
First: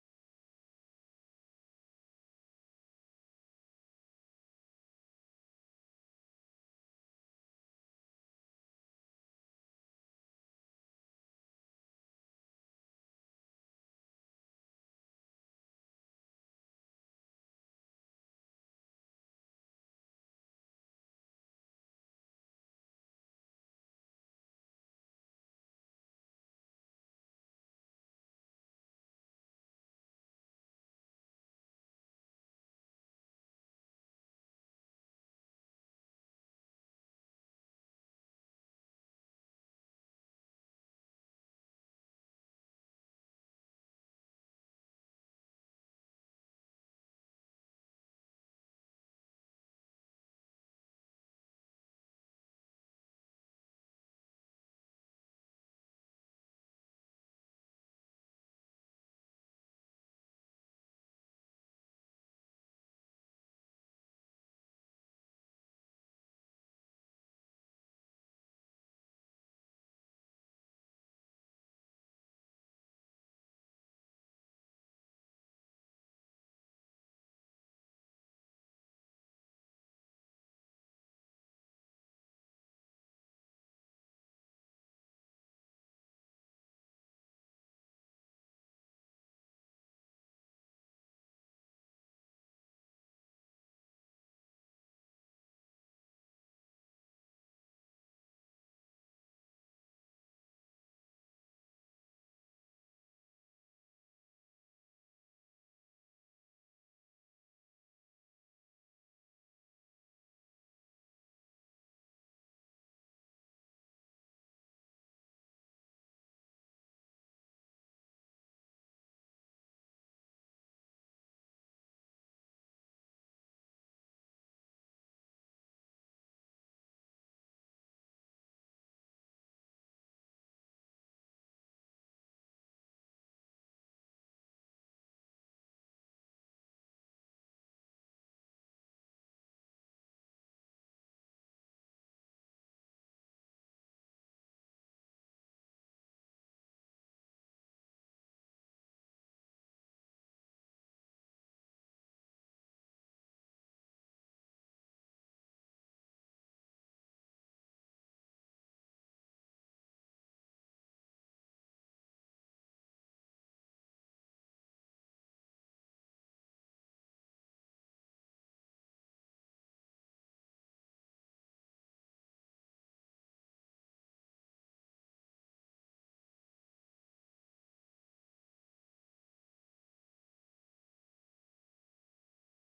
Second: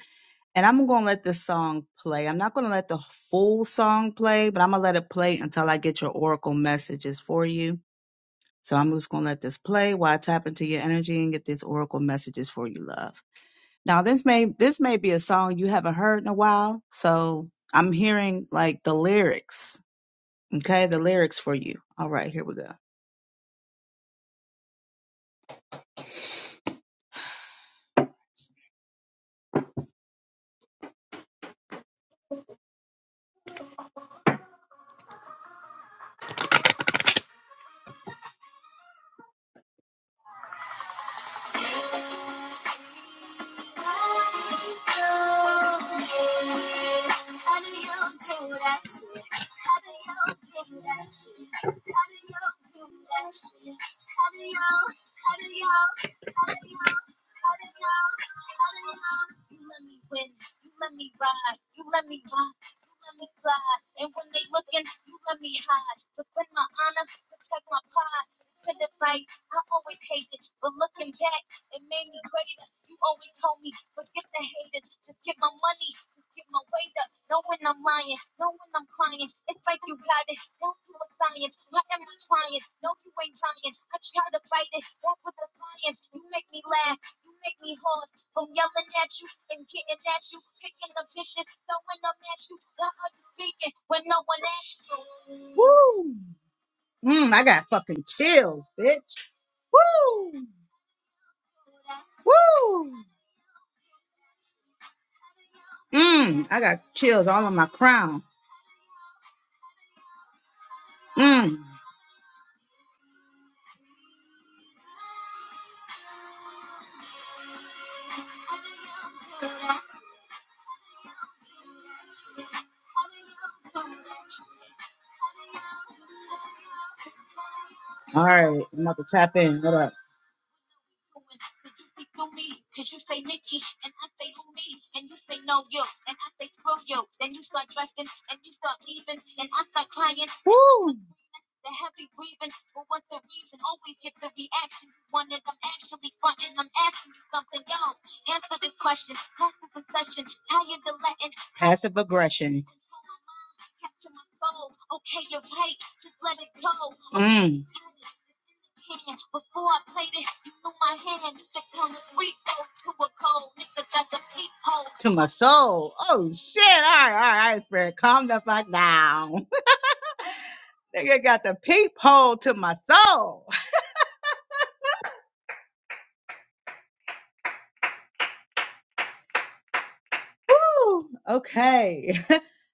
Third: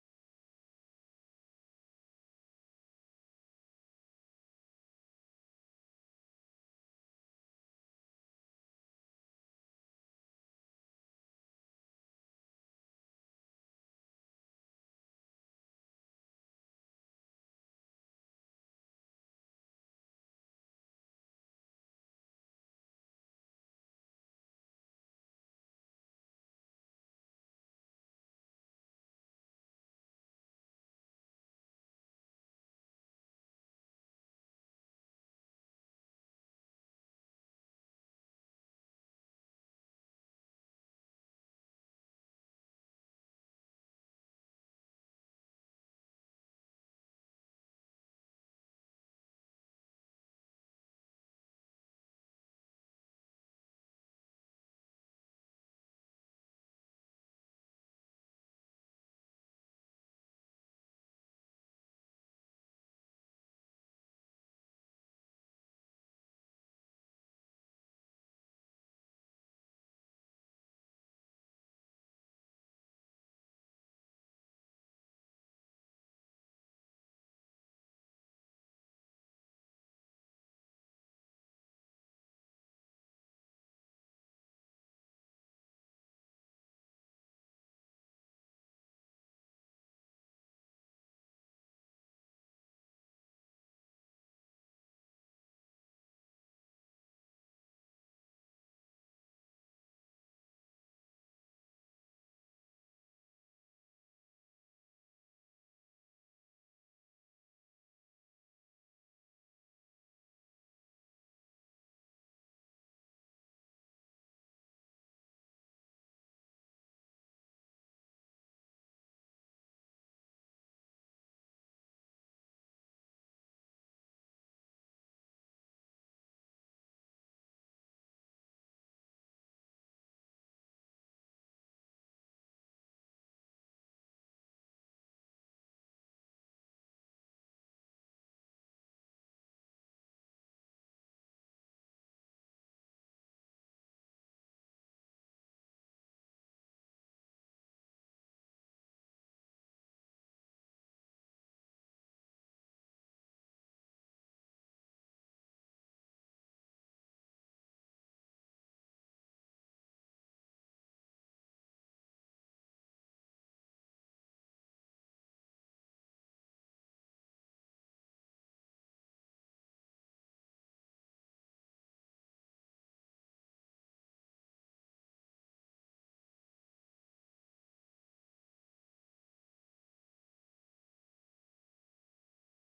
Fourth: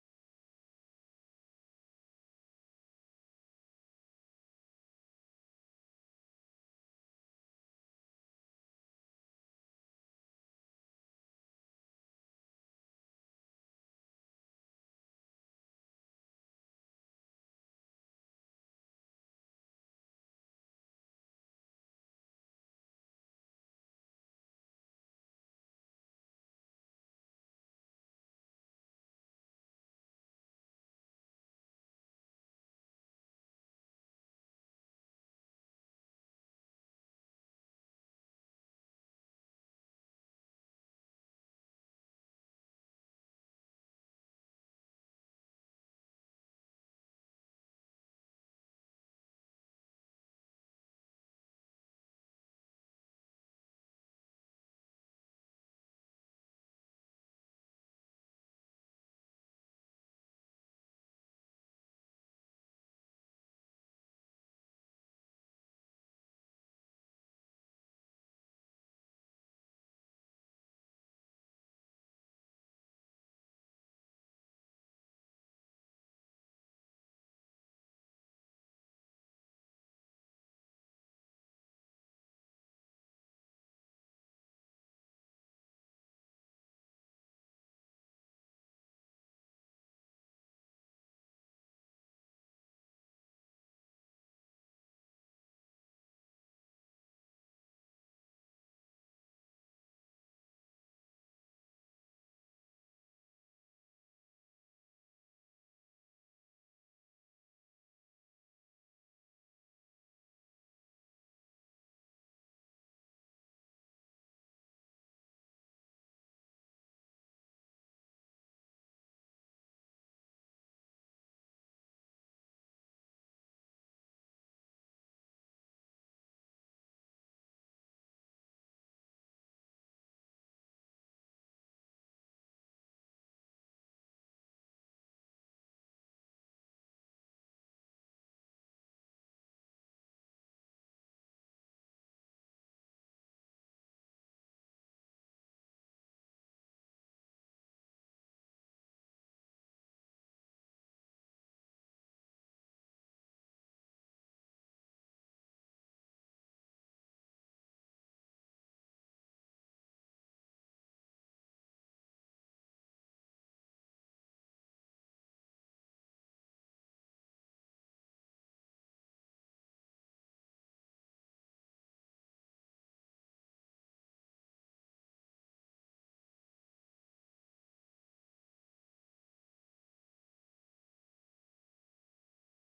Speaker 2: And I'm going to let this song play. I'm not going to let the full song play, but I'm going to let it play until I get your oracle messages for you. So I'm just going to let this play while I tap into your energy and get these oracle messages for you, love. Now this may this may be a song you haven't heard in a while, so I'm hearing like the lyrics. Okay, the lyrics for you. All right, here we go. Woo! Mm, I got fucking chills, bitch. Woo! Woo! Mm, I got chills all on my crown. Mm. All right, I'm about to tap in. What up? Woo! Passive aggression. Mm, to my soul. Oh shit! All right, all right, all right, spirit, calm the fuck down. Nigga got the peephole to my soul. Woo! Okay.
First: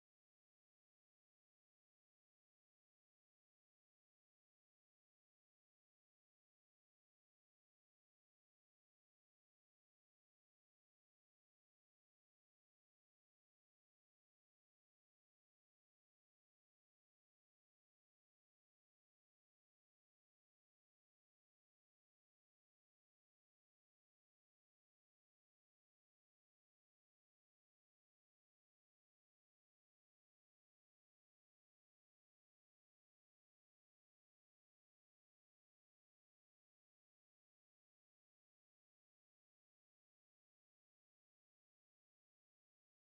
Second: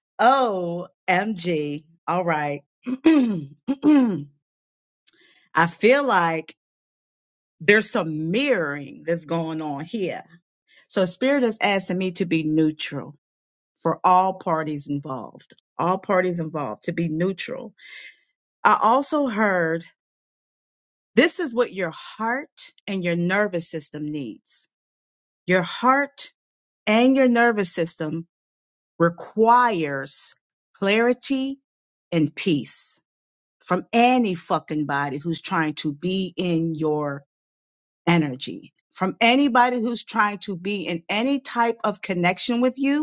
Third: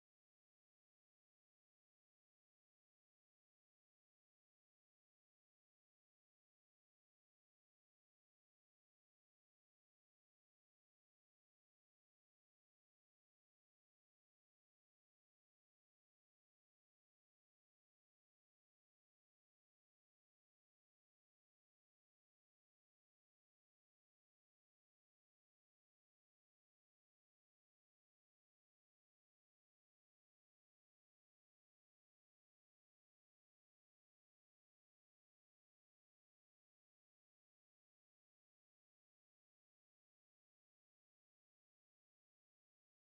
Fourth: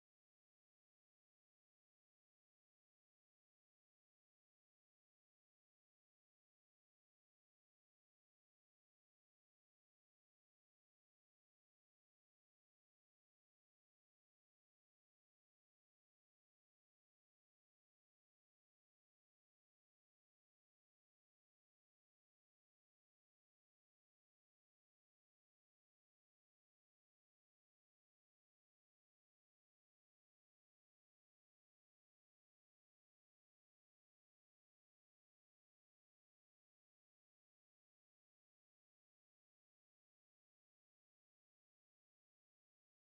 Speaker 2: OMG. All right. I feel like there's some mirroring that's going on here. So Spirit is asking me to be neutral for all parties involved. All parties involved to be neutral. I also heard this is what your heart and your nervous system needs. Your heart and your nervous system requires clarity and peace from any fucking body who's trying to be in your energy, from anybody who's trying to be in any type of connection with you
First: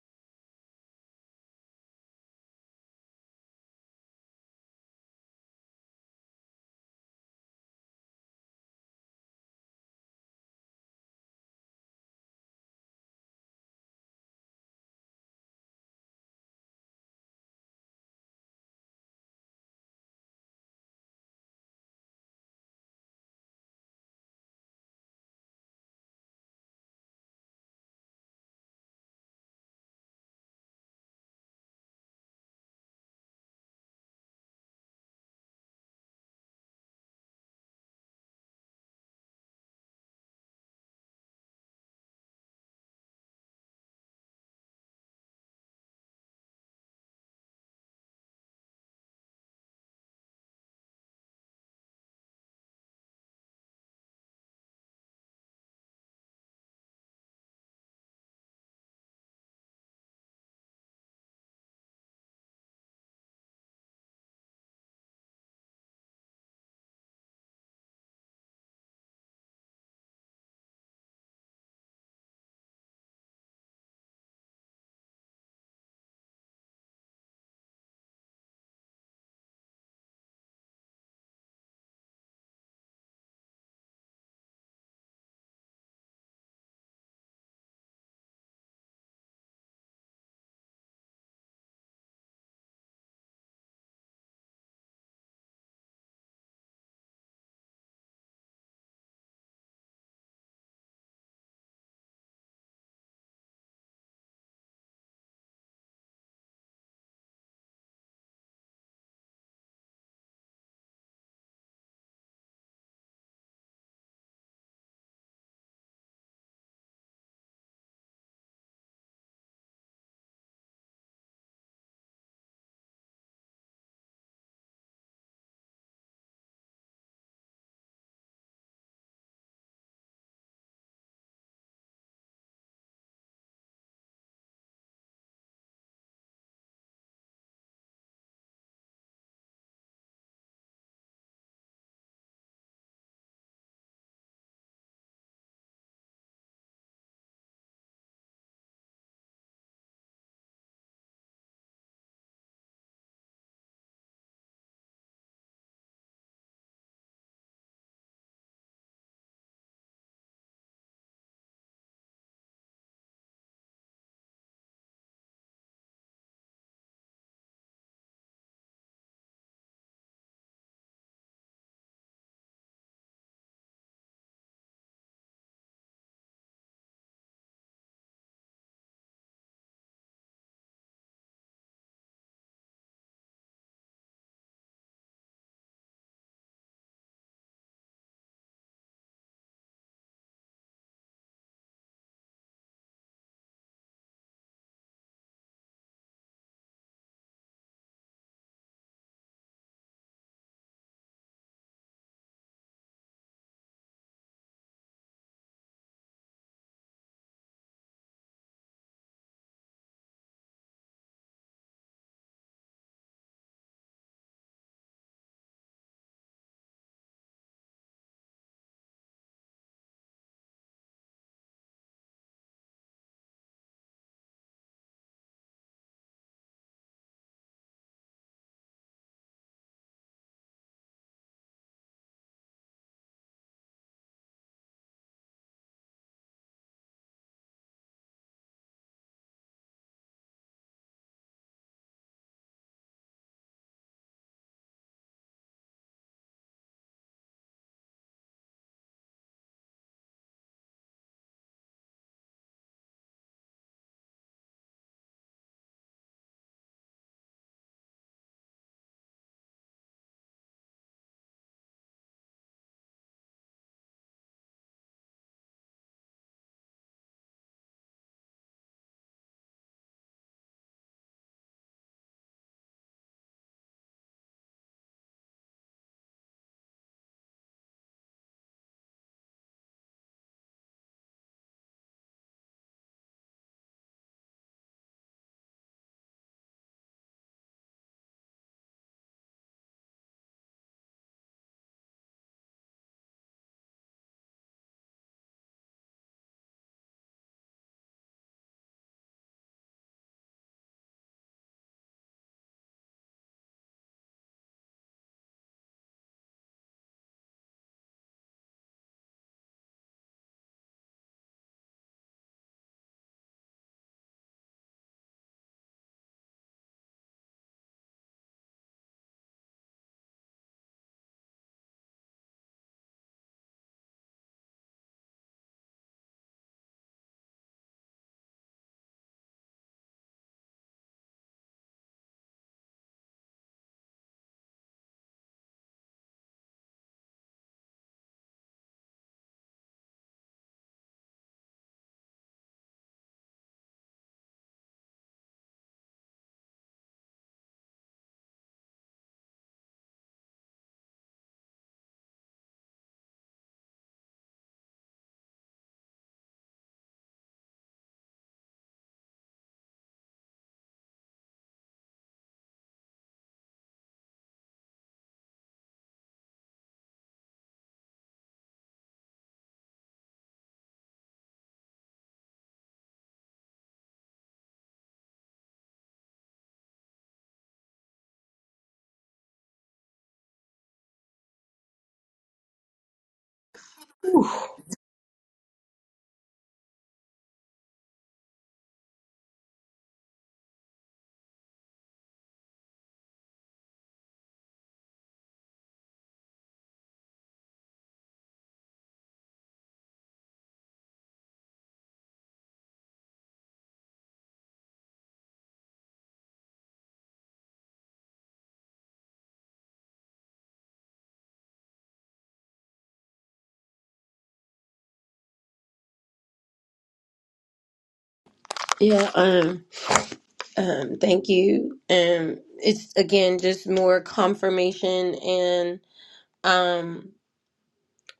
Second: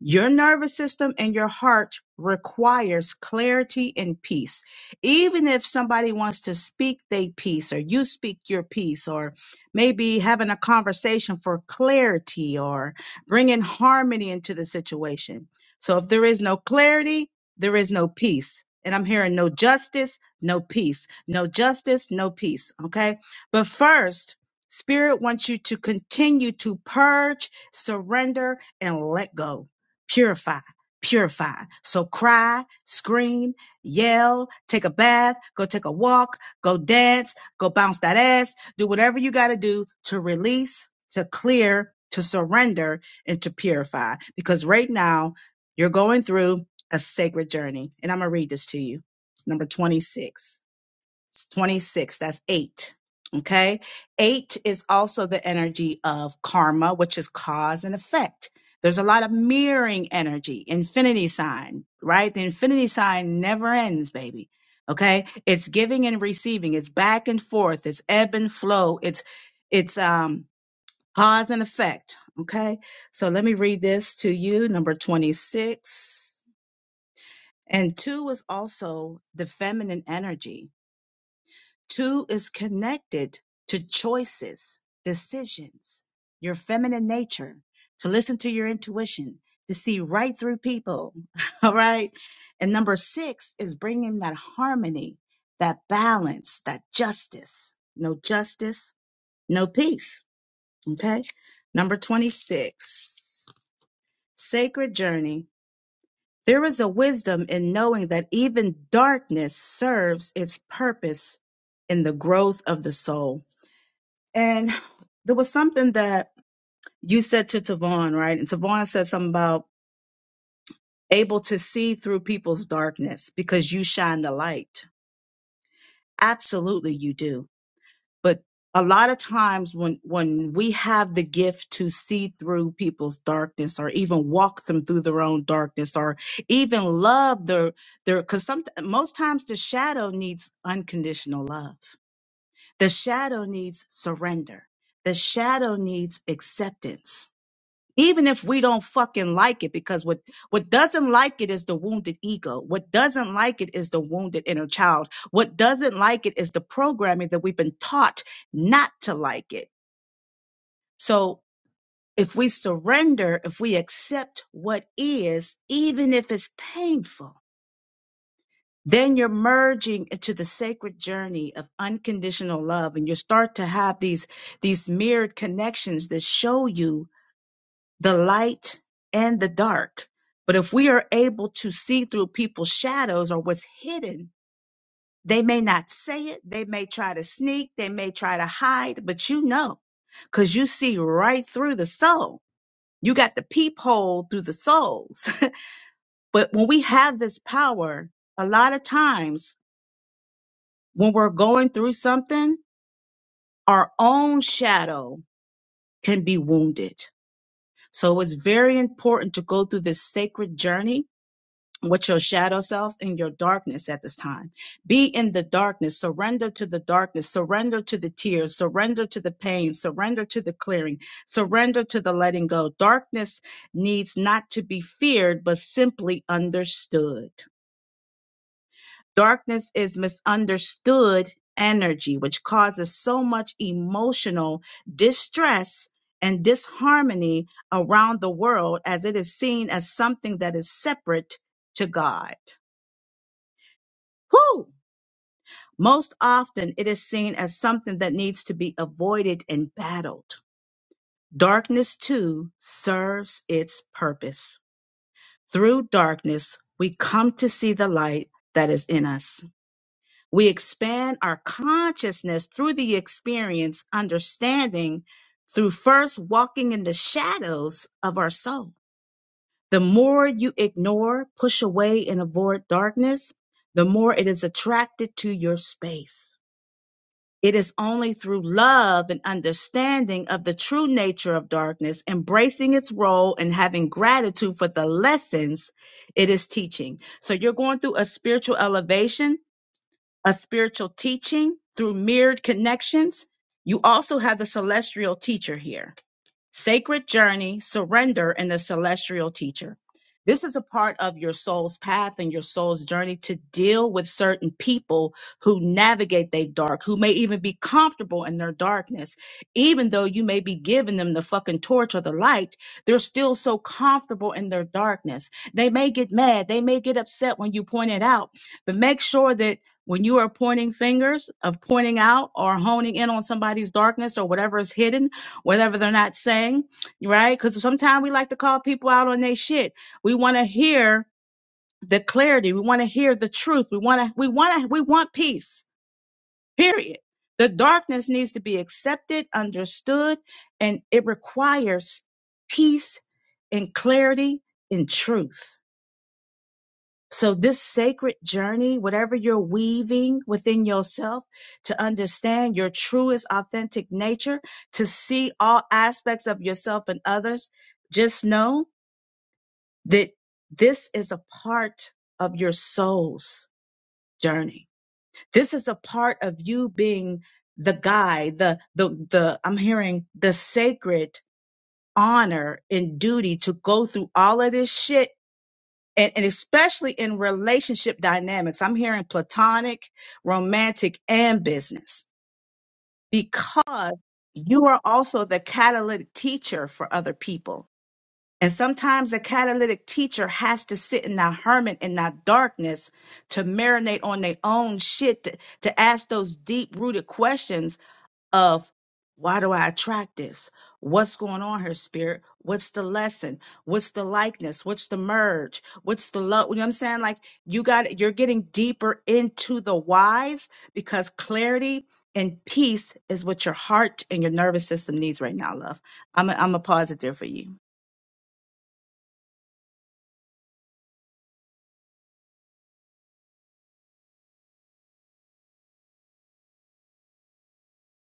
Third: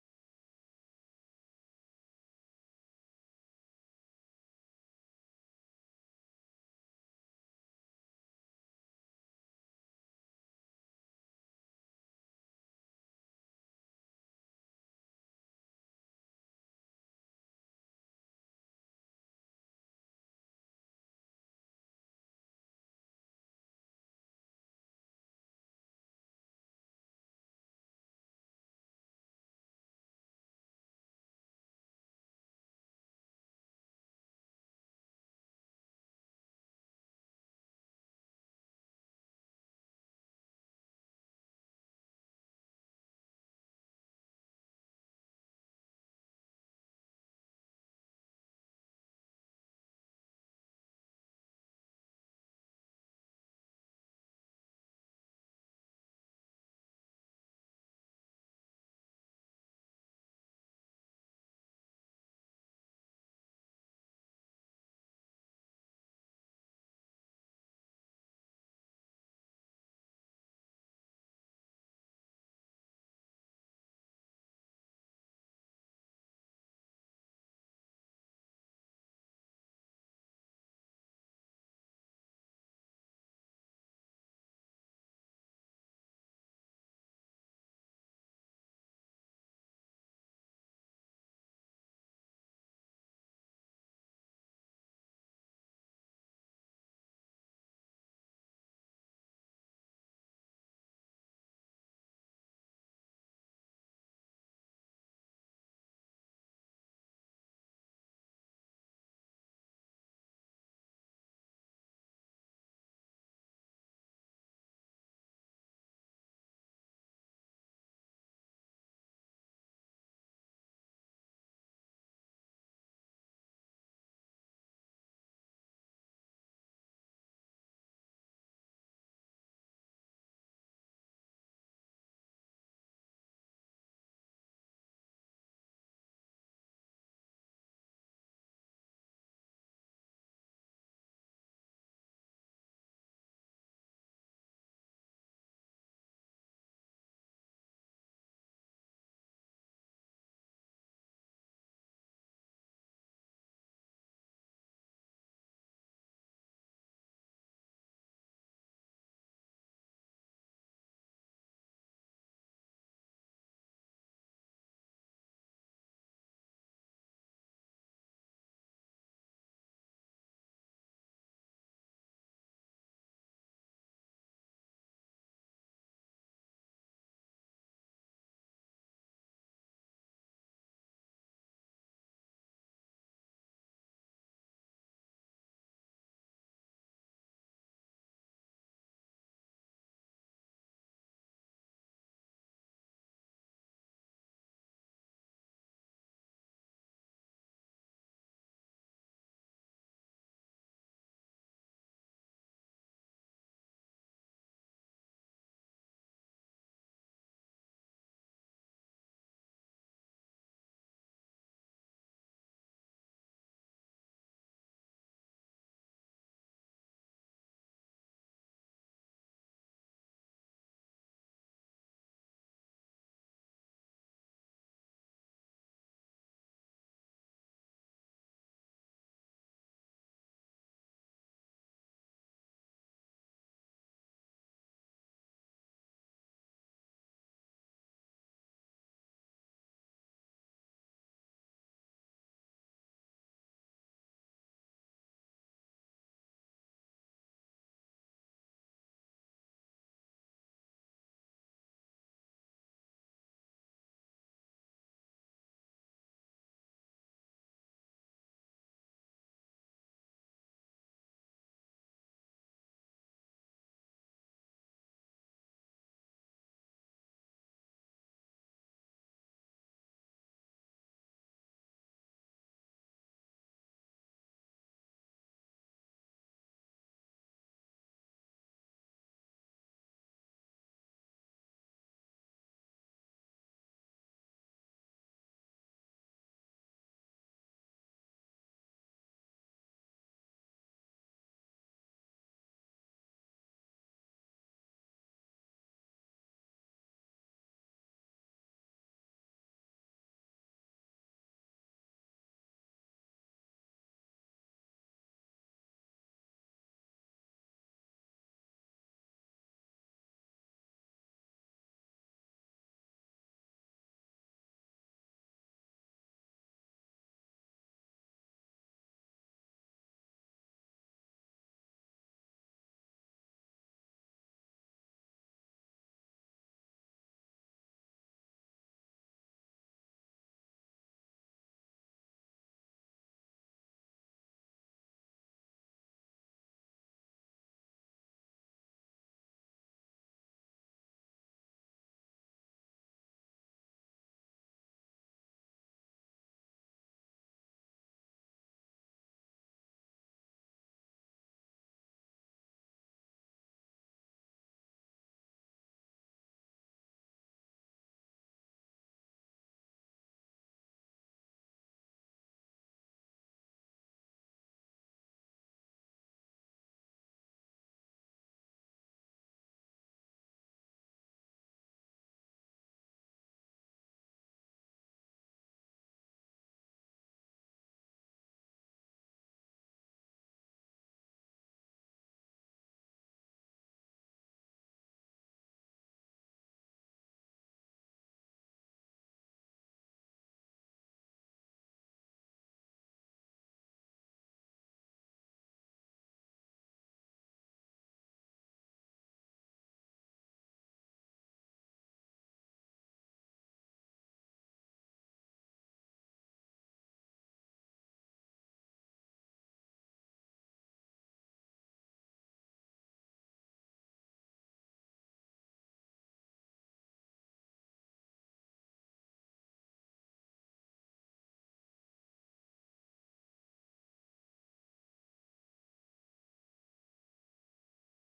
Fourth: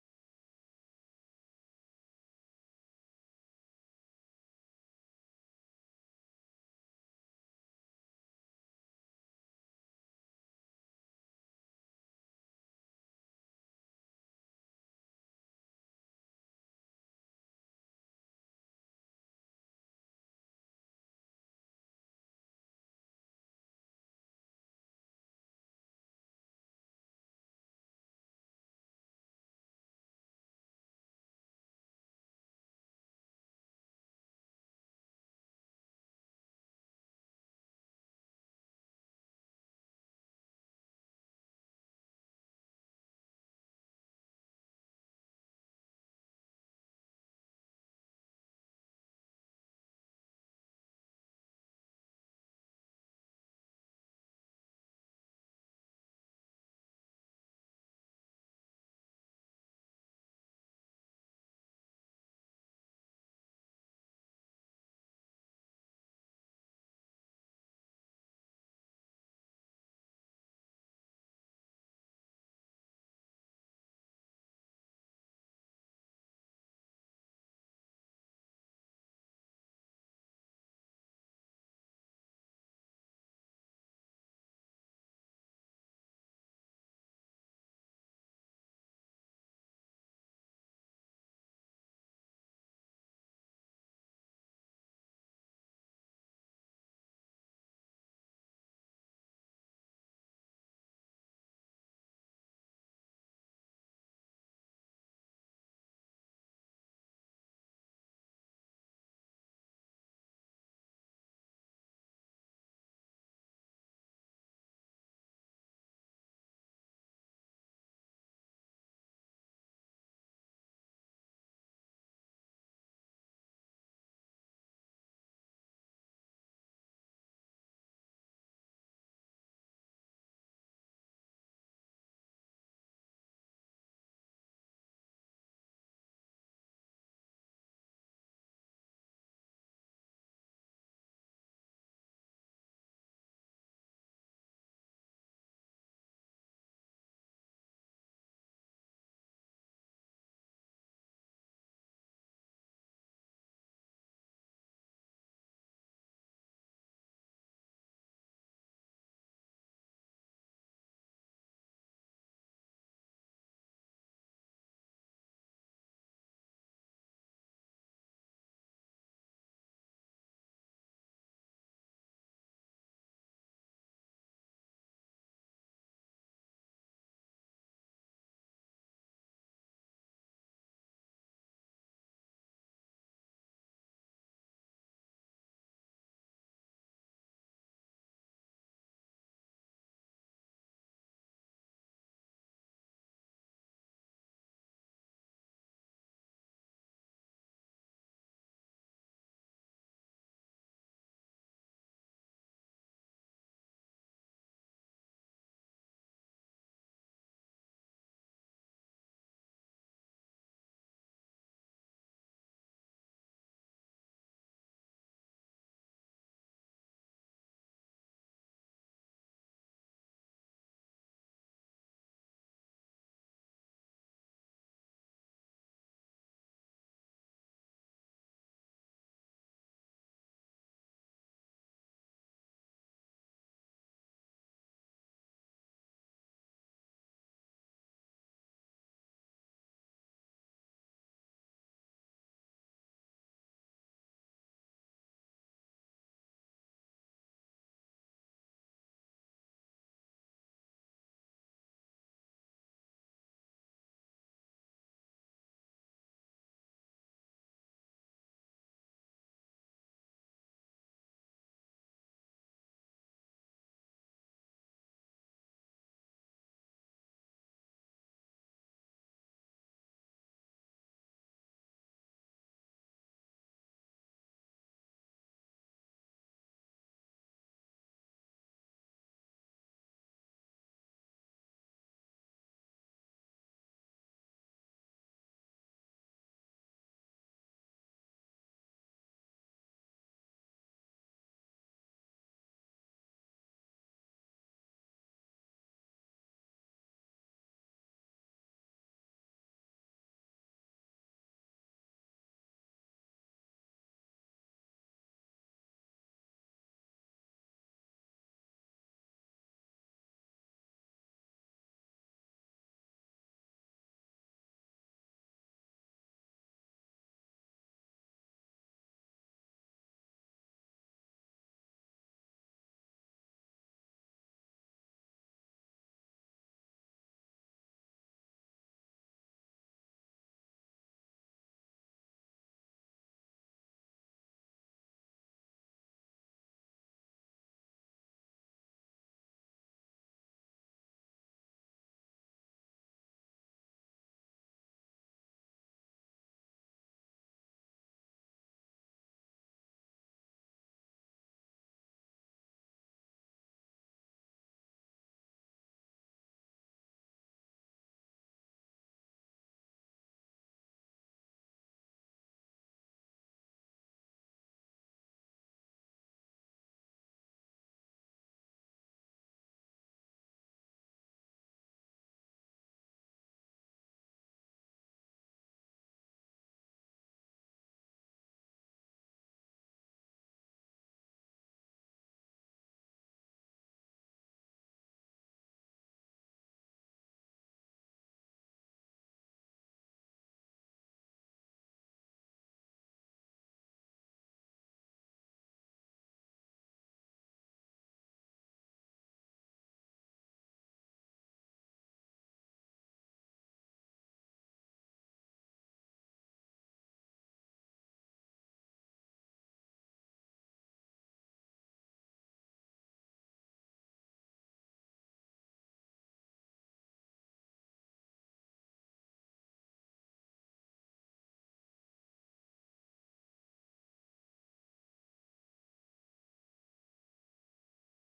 Speaker 2: your nervous system and your heart requires clarity and peace. Even if somebody wants to speak their peace or you speak your peace or maybe having a conversation for clarity or bringing harmony into the situation. So if there is no clarity, there is no peace. And I'm hearing no justice, no peace, no justice, no peace. Okay. But first, Spirit wants you to continue to purge, surrender, and let go purify, purify. So cry, scream, yell, take a bath, go take a walk, go dance, go bounce that ass, do whatever you got to do to release, to clear, to surrender, and to purify. Because right now, you're going through a sacred journey. And I'm going to read this to you. Number 26. It's 26. That's eight. Okay. Eight is also the energy of karma, which is cause and effect. There's a lot of mirroring energy, infinity sign, right? The infinity sign never ends, baby. Okay. It's giving and receiving. It's back and forth. It's ebb and flow. It's, it's, um, cause and effect. Okay. So let me read this to you. Number 26. And two is also the feminine energy Two is connected to choices, decisions, your feminine nature, to listen to your intuition, to see right through people. All right. And number six is bringing that harmony, that balance, that justice. No justice, no peace. Okay. Number 26, sacred journey. There is a wisdom in knowing that even darkness serves its purpose in the growth of the soul. And there was something that you said to Tavon, right? And Tavon said something about able to see through people's darkness because you shine the light. Absolutely, you do. But a lot of times when when we have the gift to see through people's darkness or even walk them through their own darkness or even love their their because some most times the shadow needs unconditional love the shadow needs surrender the shadow needs acceptance even if we don't fucking like it because what what doesn't like it is the wounded ego what doesn't like it is the wounded inner child what doesn't like it is the programming that we've been taught not to like it so if we surrender if we accept what is even if it's painful then you're merging into the sacred journey of unconditional love and you start to have these these mirrored connections that show you the light and the dark. But if we are able to see through people's shadows or what's hidden, they may not say it. They may try to sneak. They may try to hide, but you know, because you see right through the soul. You got the peephole through the souls. but when we have this power, a lot of times when we're going through something, our own shadow can be wounded. So it's very important to go through this sacred journey with your shadow self and your darkness at this time. Be in the darkness, surrender to the darkness, surrender to the tears, surrender to the pain, surrender to the clearing, surrender to the letting go. Darkness needs not to be feared, but simply understood. Darkness is misunderstood energy, which causes so much emotional distress and disharmony around the world as it is seen as something that is separate to God Whew! Most often, it is seen as something that needs to be avoided and battled. Darkness, too, serves its purpose. Through darkness, we come to see the light that is in us. We expand our consciousness through the experience, understanding through first walking in the shadows of our soul. The more you ignore, push away, and avoid darkness, the more it is attracted to your space. It is only through love and understanding of the true nature of darkness, embracing its role and having gratitude for the lessons it is teaching. So you're going through a spiritual elevation, a spiritual teaching through mirrored connections. You also have the celestial teacher here Sacred Journey, Surrender, and the Celestial Teacher. This is a part of your soul's path and your soul's journey to deal with certain people who navigate their dark, who may even be comfortable in their darkness. Even though you may be giving them the fucking torch or the light, they're still so comfortable in their darkness. They may get mad. They may get upset when you point it out, but make sure that when you are pointing fingers of pointing out or honing in on somebody's darkness or whatever is hidden, whatever they're not saying, right? Because sometimes we like to call people out on their shit. We want to hear the clarity. We want to hear the truth. We want to, we want to, we want peace, period. The darkness needs to be accepted, understood, and it requires peace and clarity and truth. So, this sacred journey, whatever you're weaving within yourself to understand your truest, authentic nature, to see all aspects of yourself and others, just know that this is a part of your soul's journey. This is a part of you being the guide. the, the, the, I'm hearing the sacred honor and duty to go through all of this shit and, and especially in relationship dynamics. I'm hearing platonic, romantic, and business because
Speaker 3: Whew.
Speaker 2: you are also the catalytic teacher for other people. And sometimes the catalytic teacher has to sit in that hermit in that darkness to marinate on their own shit, to, to ask those deep rooted questions of why do I attract this? What's going on here, spirit? What's the lesson? What's the likeness? What's the merge? What's the love? You know what I'm saying? Like you got you're getting deeper into the whys because clarity and peace is what your heart and your nervous system needs right now, love. I'm a, I'm a pause it there for you.
Speaker 3: Yeah. Um. Um. Thank you. Um. It's again just more confirmation and um.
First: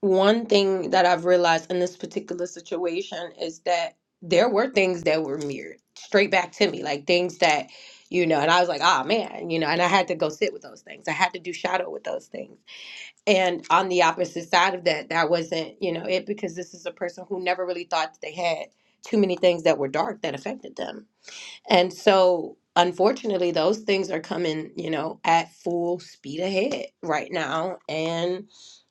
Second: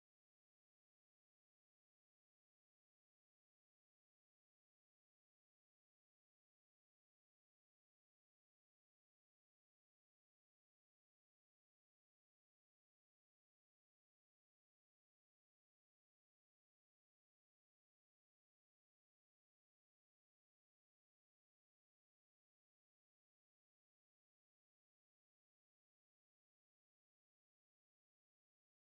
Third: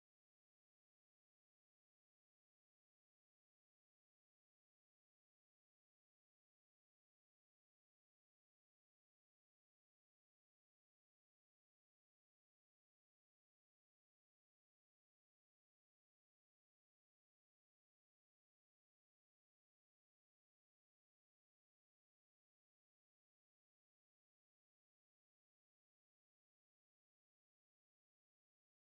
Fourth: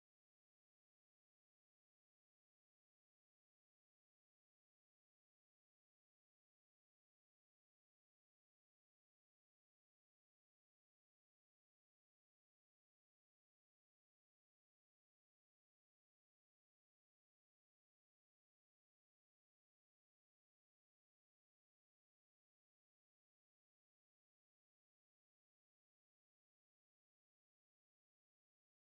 Speaker 3: one thing that I've realized in this particular situation is that there were things that were mirrored straight back to me, like things that, you know, and I was like, "Ah, man, you know, and I had to go sit with those things. I had to do shadow with those things. And on the opposite side of that, that wasn't, you know, it because this is a person who never really thought that they had too many things that were dark that affected them and so, unfortunately, those things are coming, you know, at full speed ahead right now. And,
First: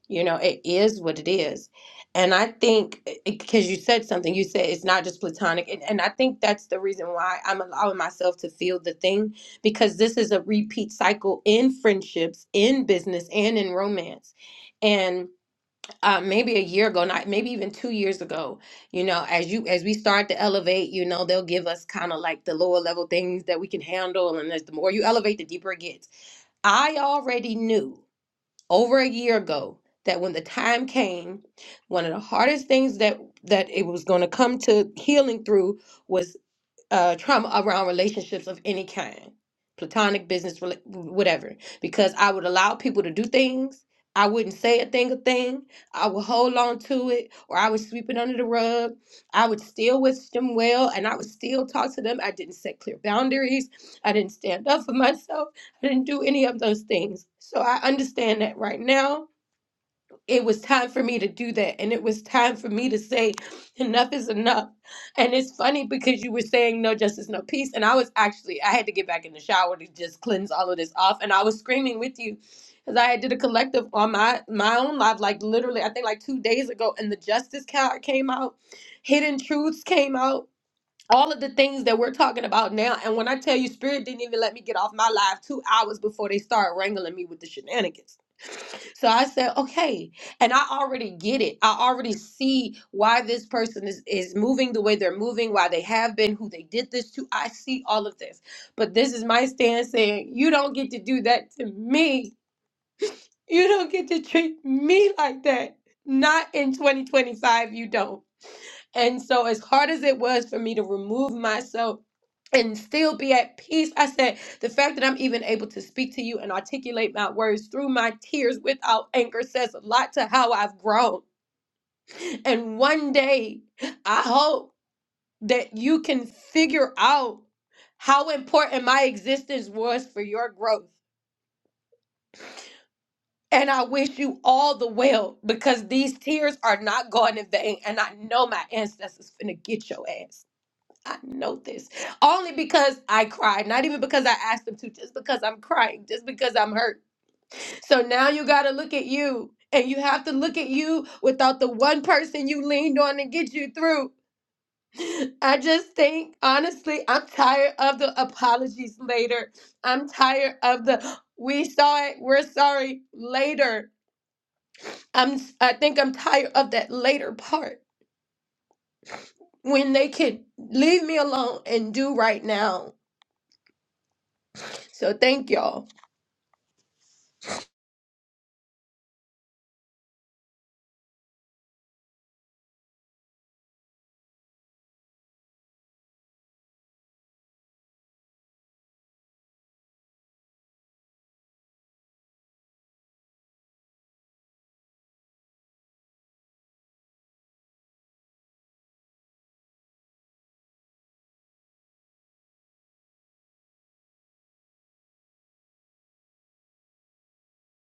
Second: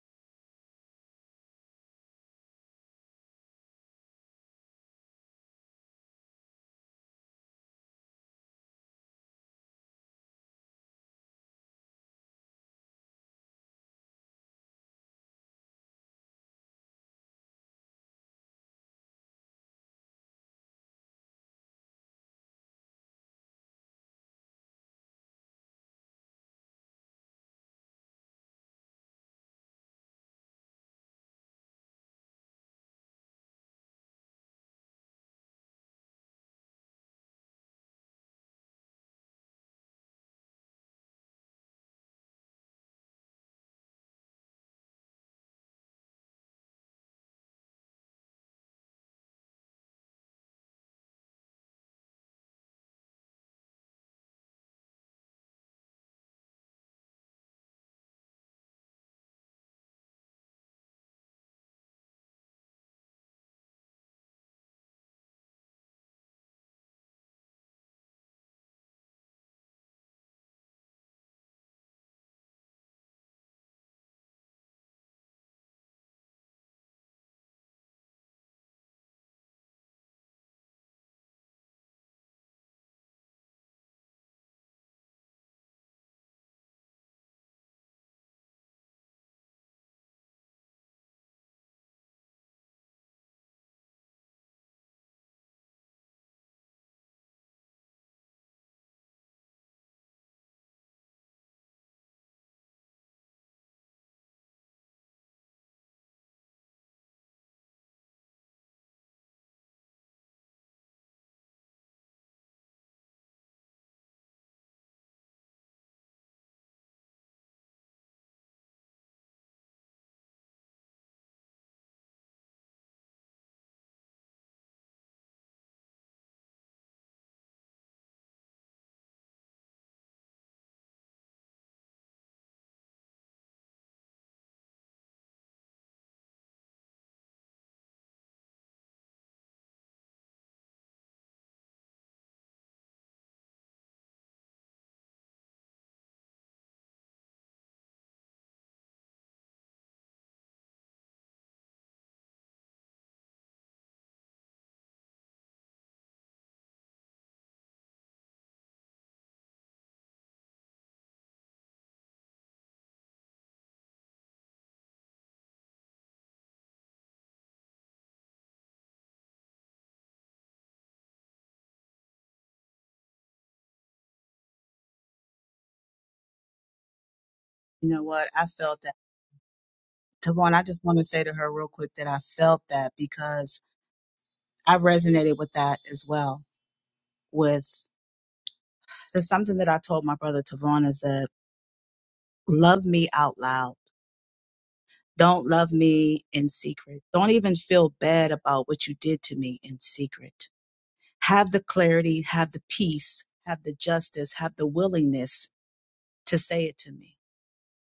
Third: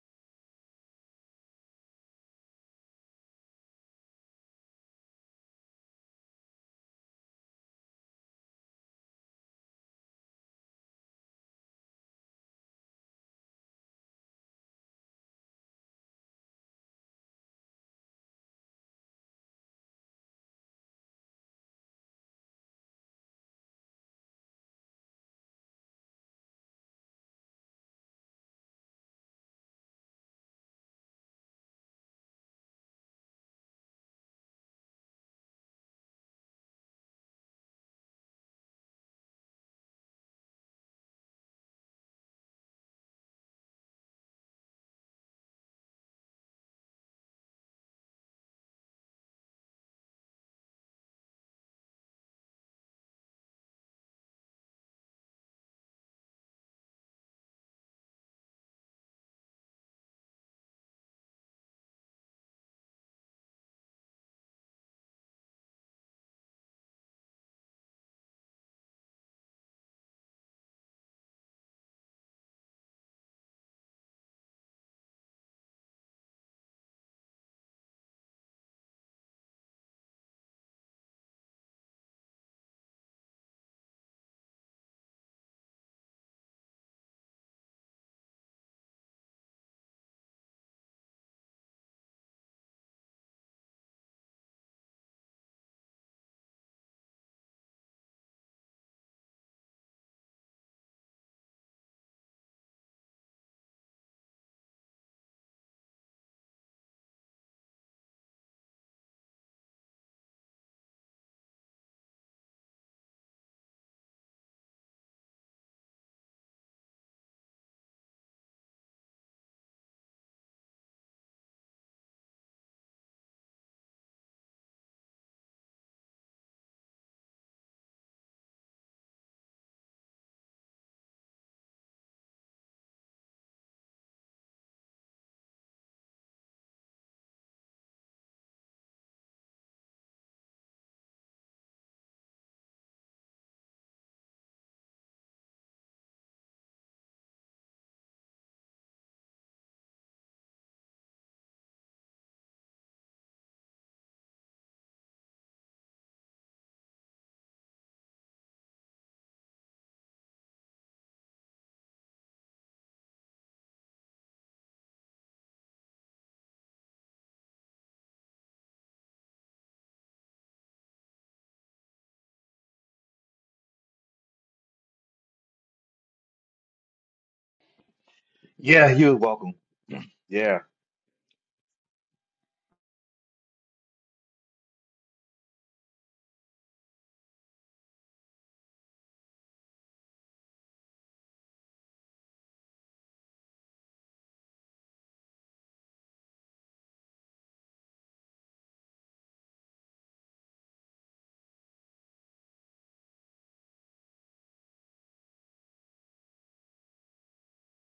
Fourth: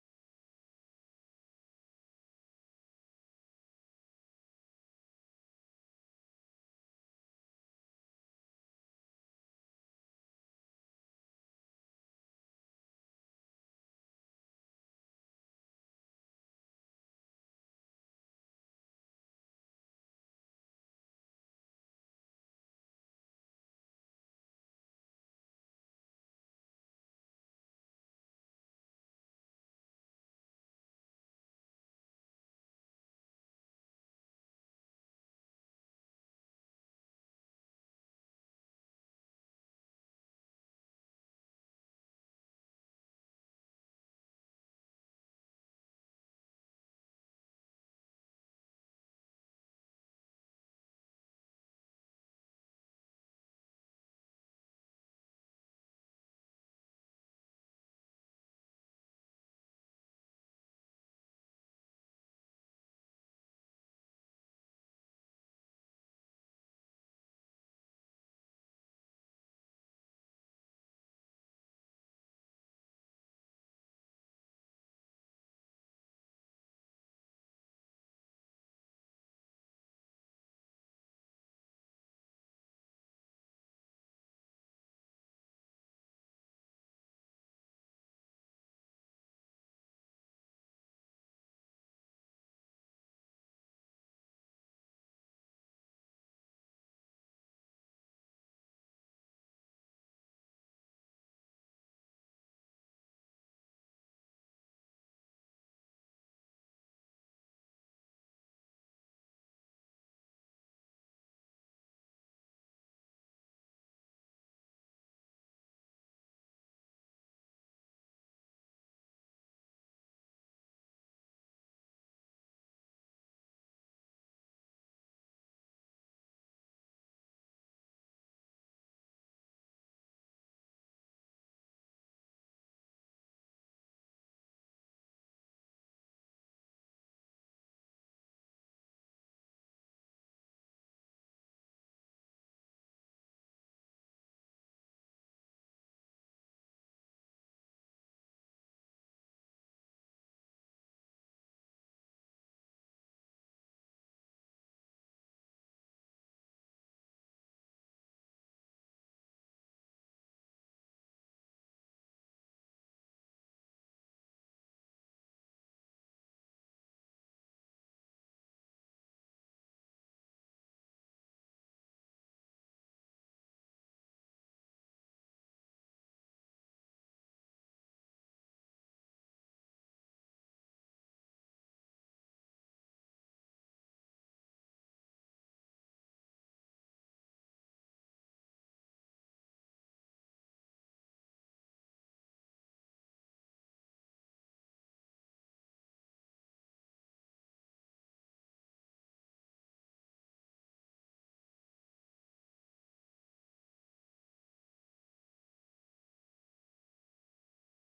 Speaker 3: you know, it is what it is. And I think, because you said something, you said it's not just platonic. And, and I think that's the reason why I'm allowing myself to feel the thing, because this is a repeat cycle in friendships, in business, and in romance. And uh, maybe a year ago, not maybe even two years ago, you know, as you as we start to elevate, you know, they'll give us kind of like the lower level things that we can handle, and as the more you elevate, the deeper it gets. I already knew over a year ago that when the time came, one of the hardest things that that it was going to come to healing through was uh, trauma around relationships of any kind, platonic, business, rela- whatever, because I would allow people to do things. I wouldn't say a thing, a thing. I would hold on to it, or I would sweep it under the rug. I would still wish them well, and I would still talk to them. I didn't set clear boundaries. I didn't stand up for myself. I didn't do any of those things. So I understand that right now it was time for me to do that and it was time for me to say enough is enough and it's funny because you were saying no justice no peace and i was actually i had to get back in the shower to just cleanse all of this off and i was screaming with you because i had did a collective on my my own live like literally i think like two days ago and the justice card came out hidden truths came out all of the things that we're talking about now and when i tell you spirit didn't even let me get off my live two hours before they started wrangling me with the shenanigans so I said, okay. And I already get it. I already see why this person is, is moving the way they're moving, why they have been, who they did this to. I see all of this. But this is my stance saying, you don't get to do that to me. You don't get to treat me like that. Not in 2025, you don't. And so, as hard as it was for me to remove myself and still be at peace, I said, the fact that I'm even able to speak to you and articulate my words through my tears without anger says a lot to how I've grown. And one day, I hope that you can figure out how important my existence was for your growth. And I wish you all the well because these tears are not going in vain. And I know my ancestors finna get your ass. I know this only because I cried, not even because I asked them to, just because I'm crying, just because I'm hurt. So now you got to look at you, and you have to look at you without the one person you leaned on to get you through. I just think, honestly, I'm tired of the apologies later. I'm tired of the we saw it, we're sorry later. I'm I think I'm tired of that later part when they can leave me alone and do right now. So thank y'all.
Speaker 2: You know what? I felt
Speaker 1: Yeah,
Speaker 2: that.
Speaker 1: you're welcome.
Speaker 2: Tavon,
Speaker 1: Yeah.
Speaker 2: I just want to say to her real quick that I felt that because I resonated with that as well. With there's something that I told my brother Tavon is that. love me out loud. Don't love me in secret. Don't even feel bad about what you did to me in secret. Have the clarity, have the peace, have the justice, have the willingness to say it to me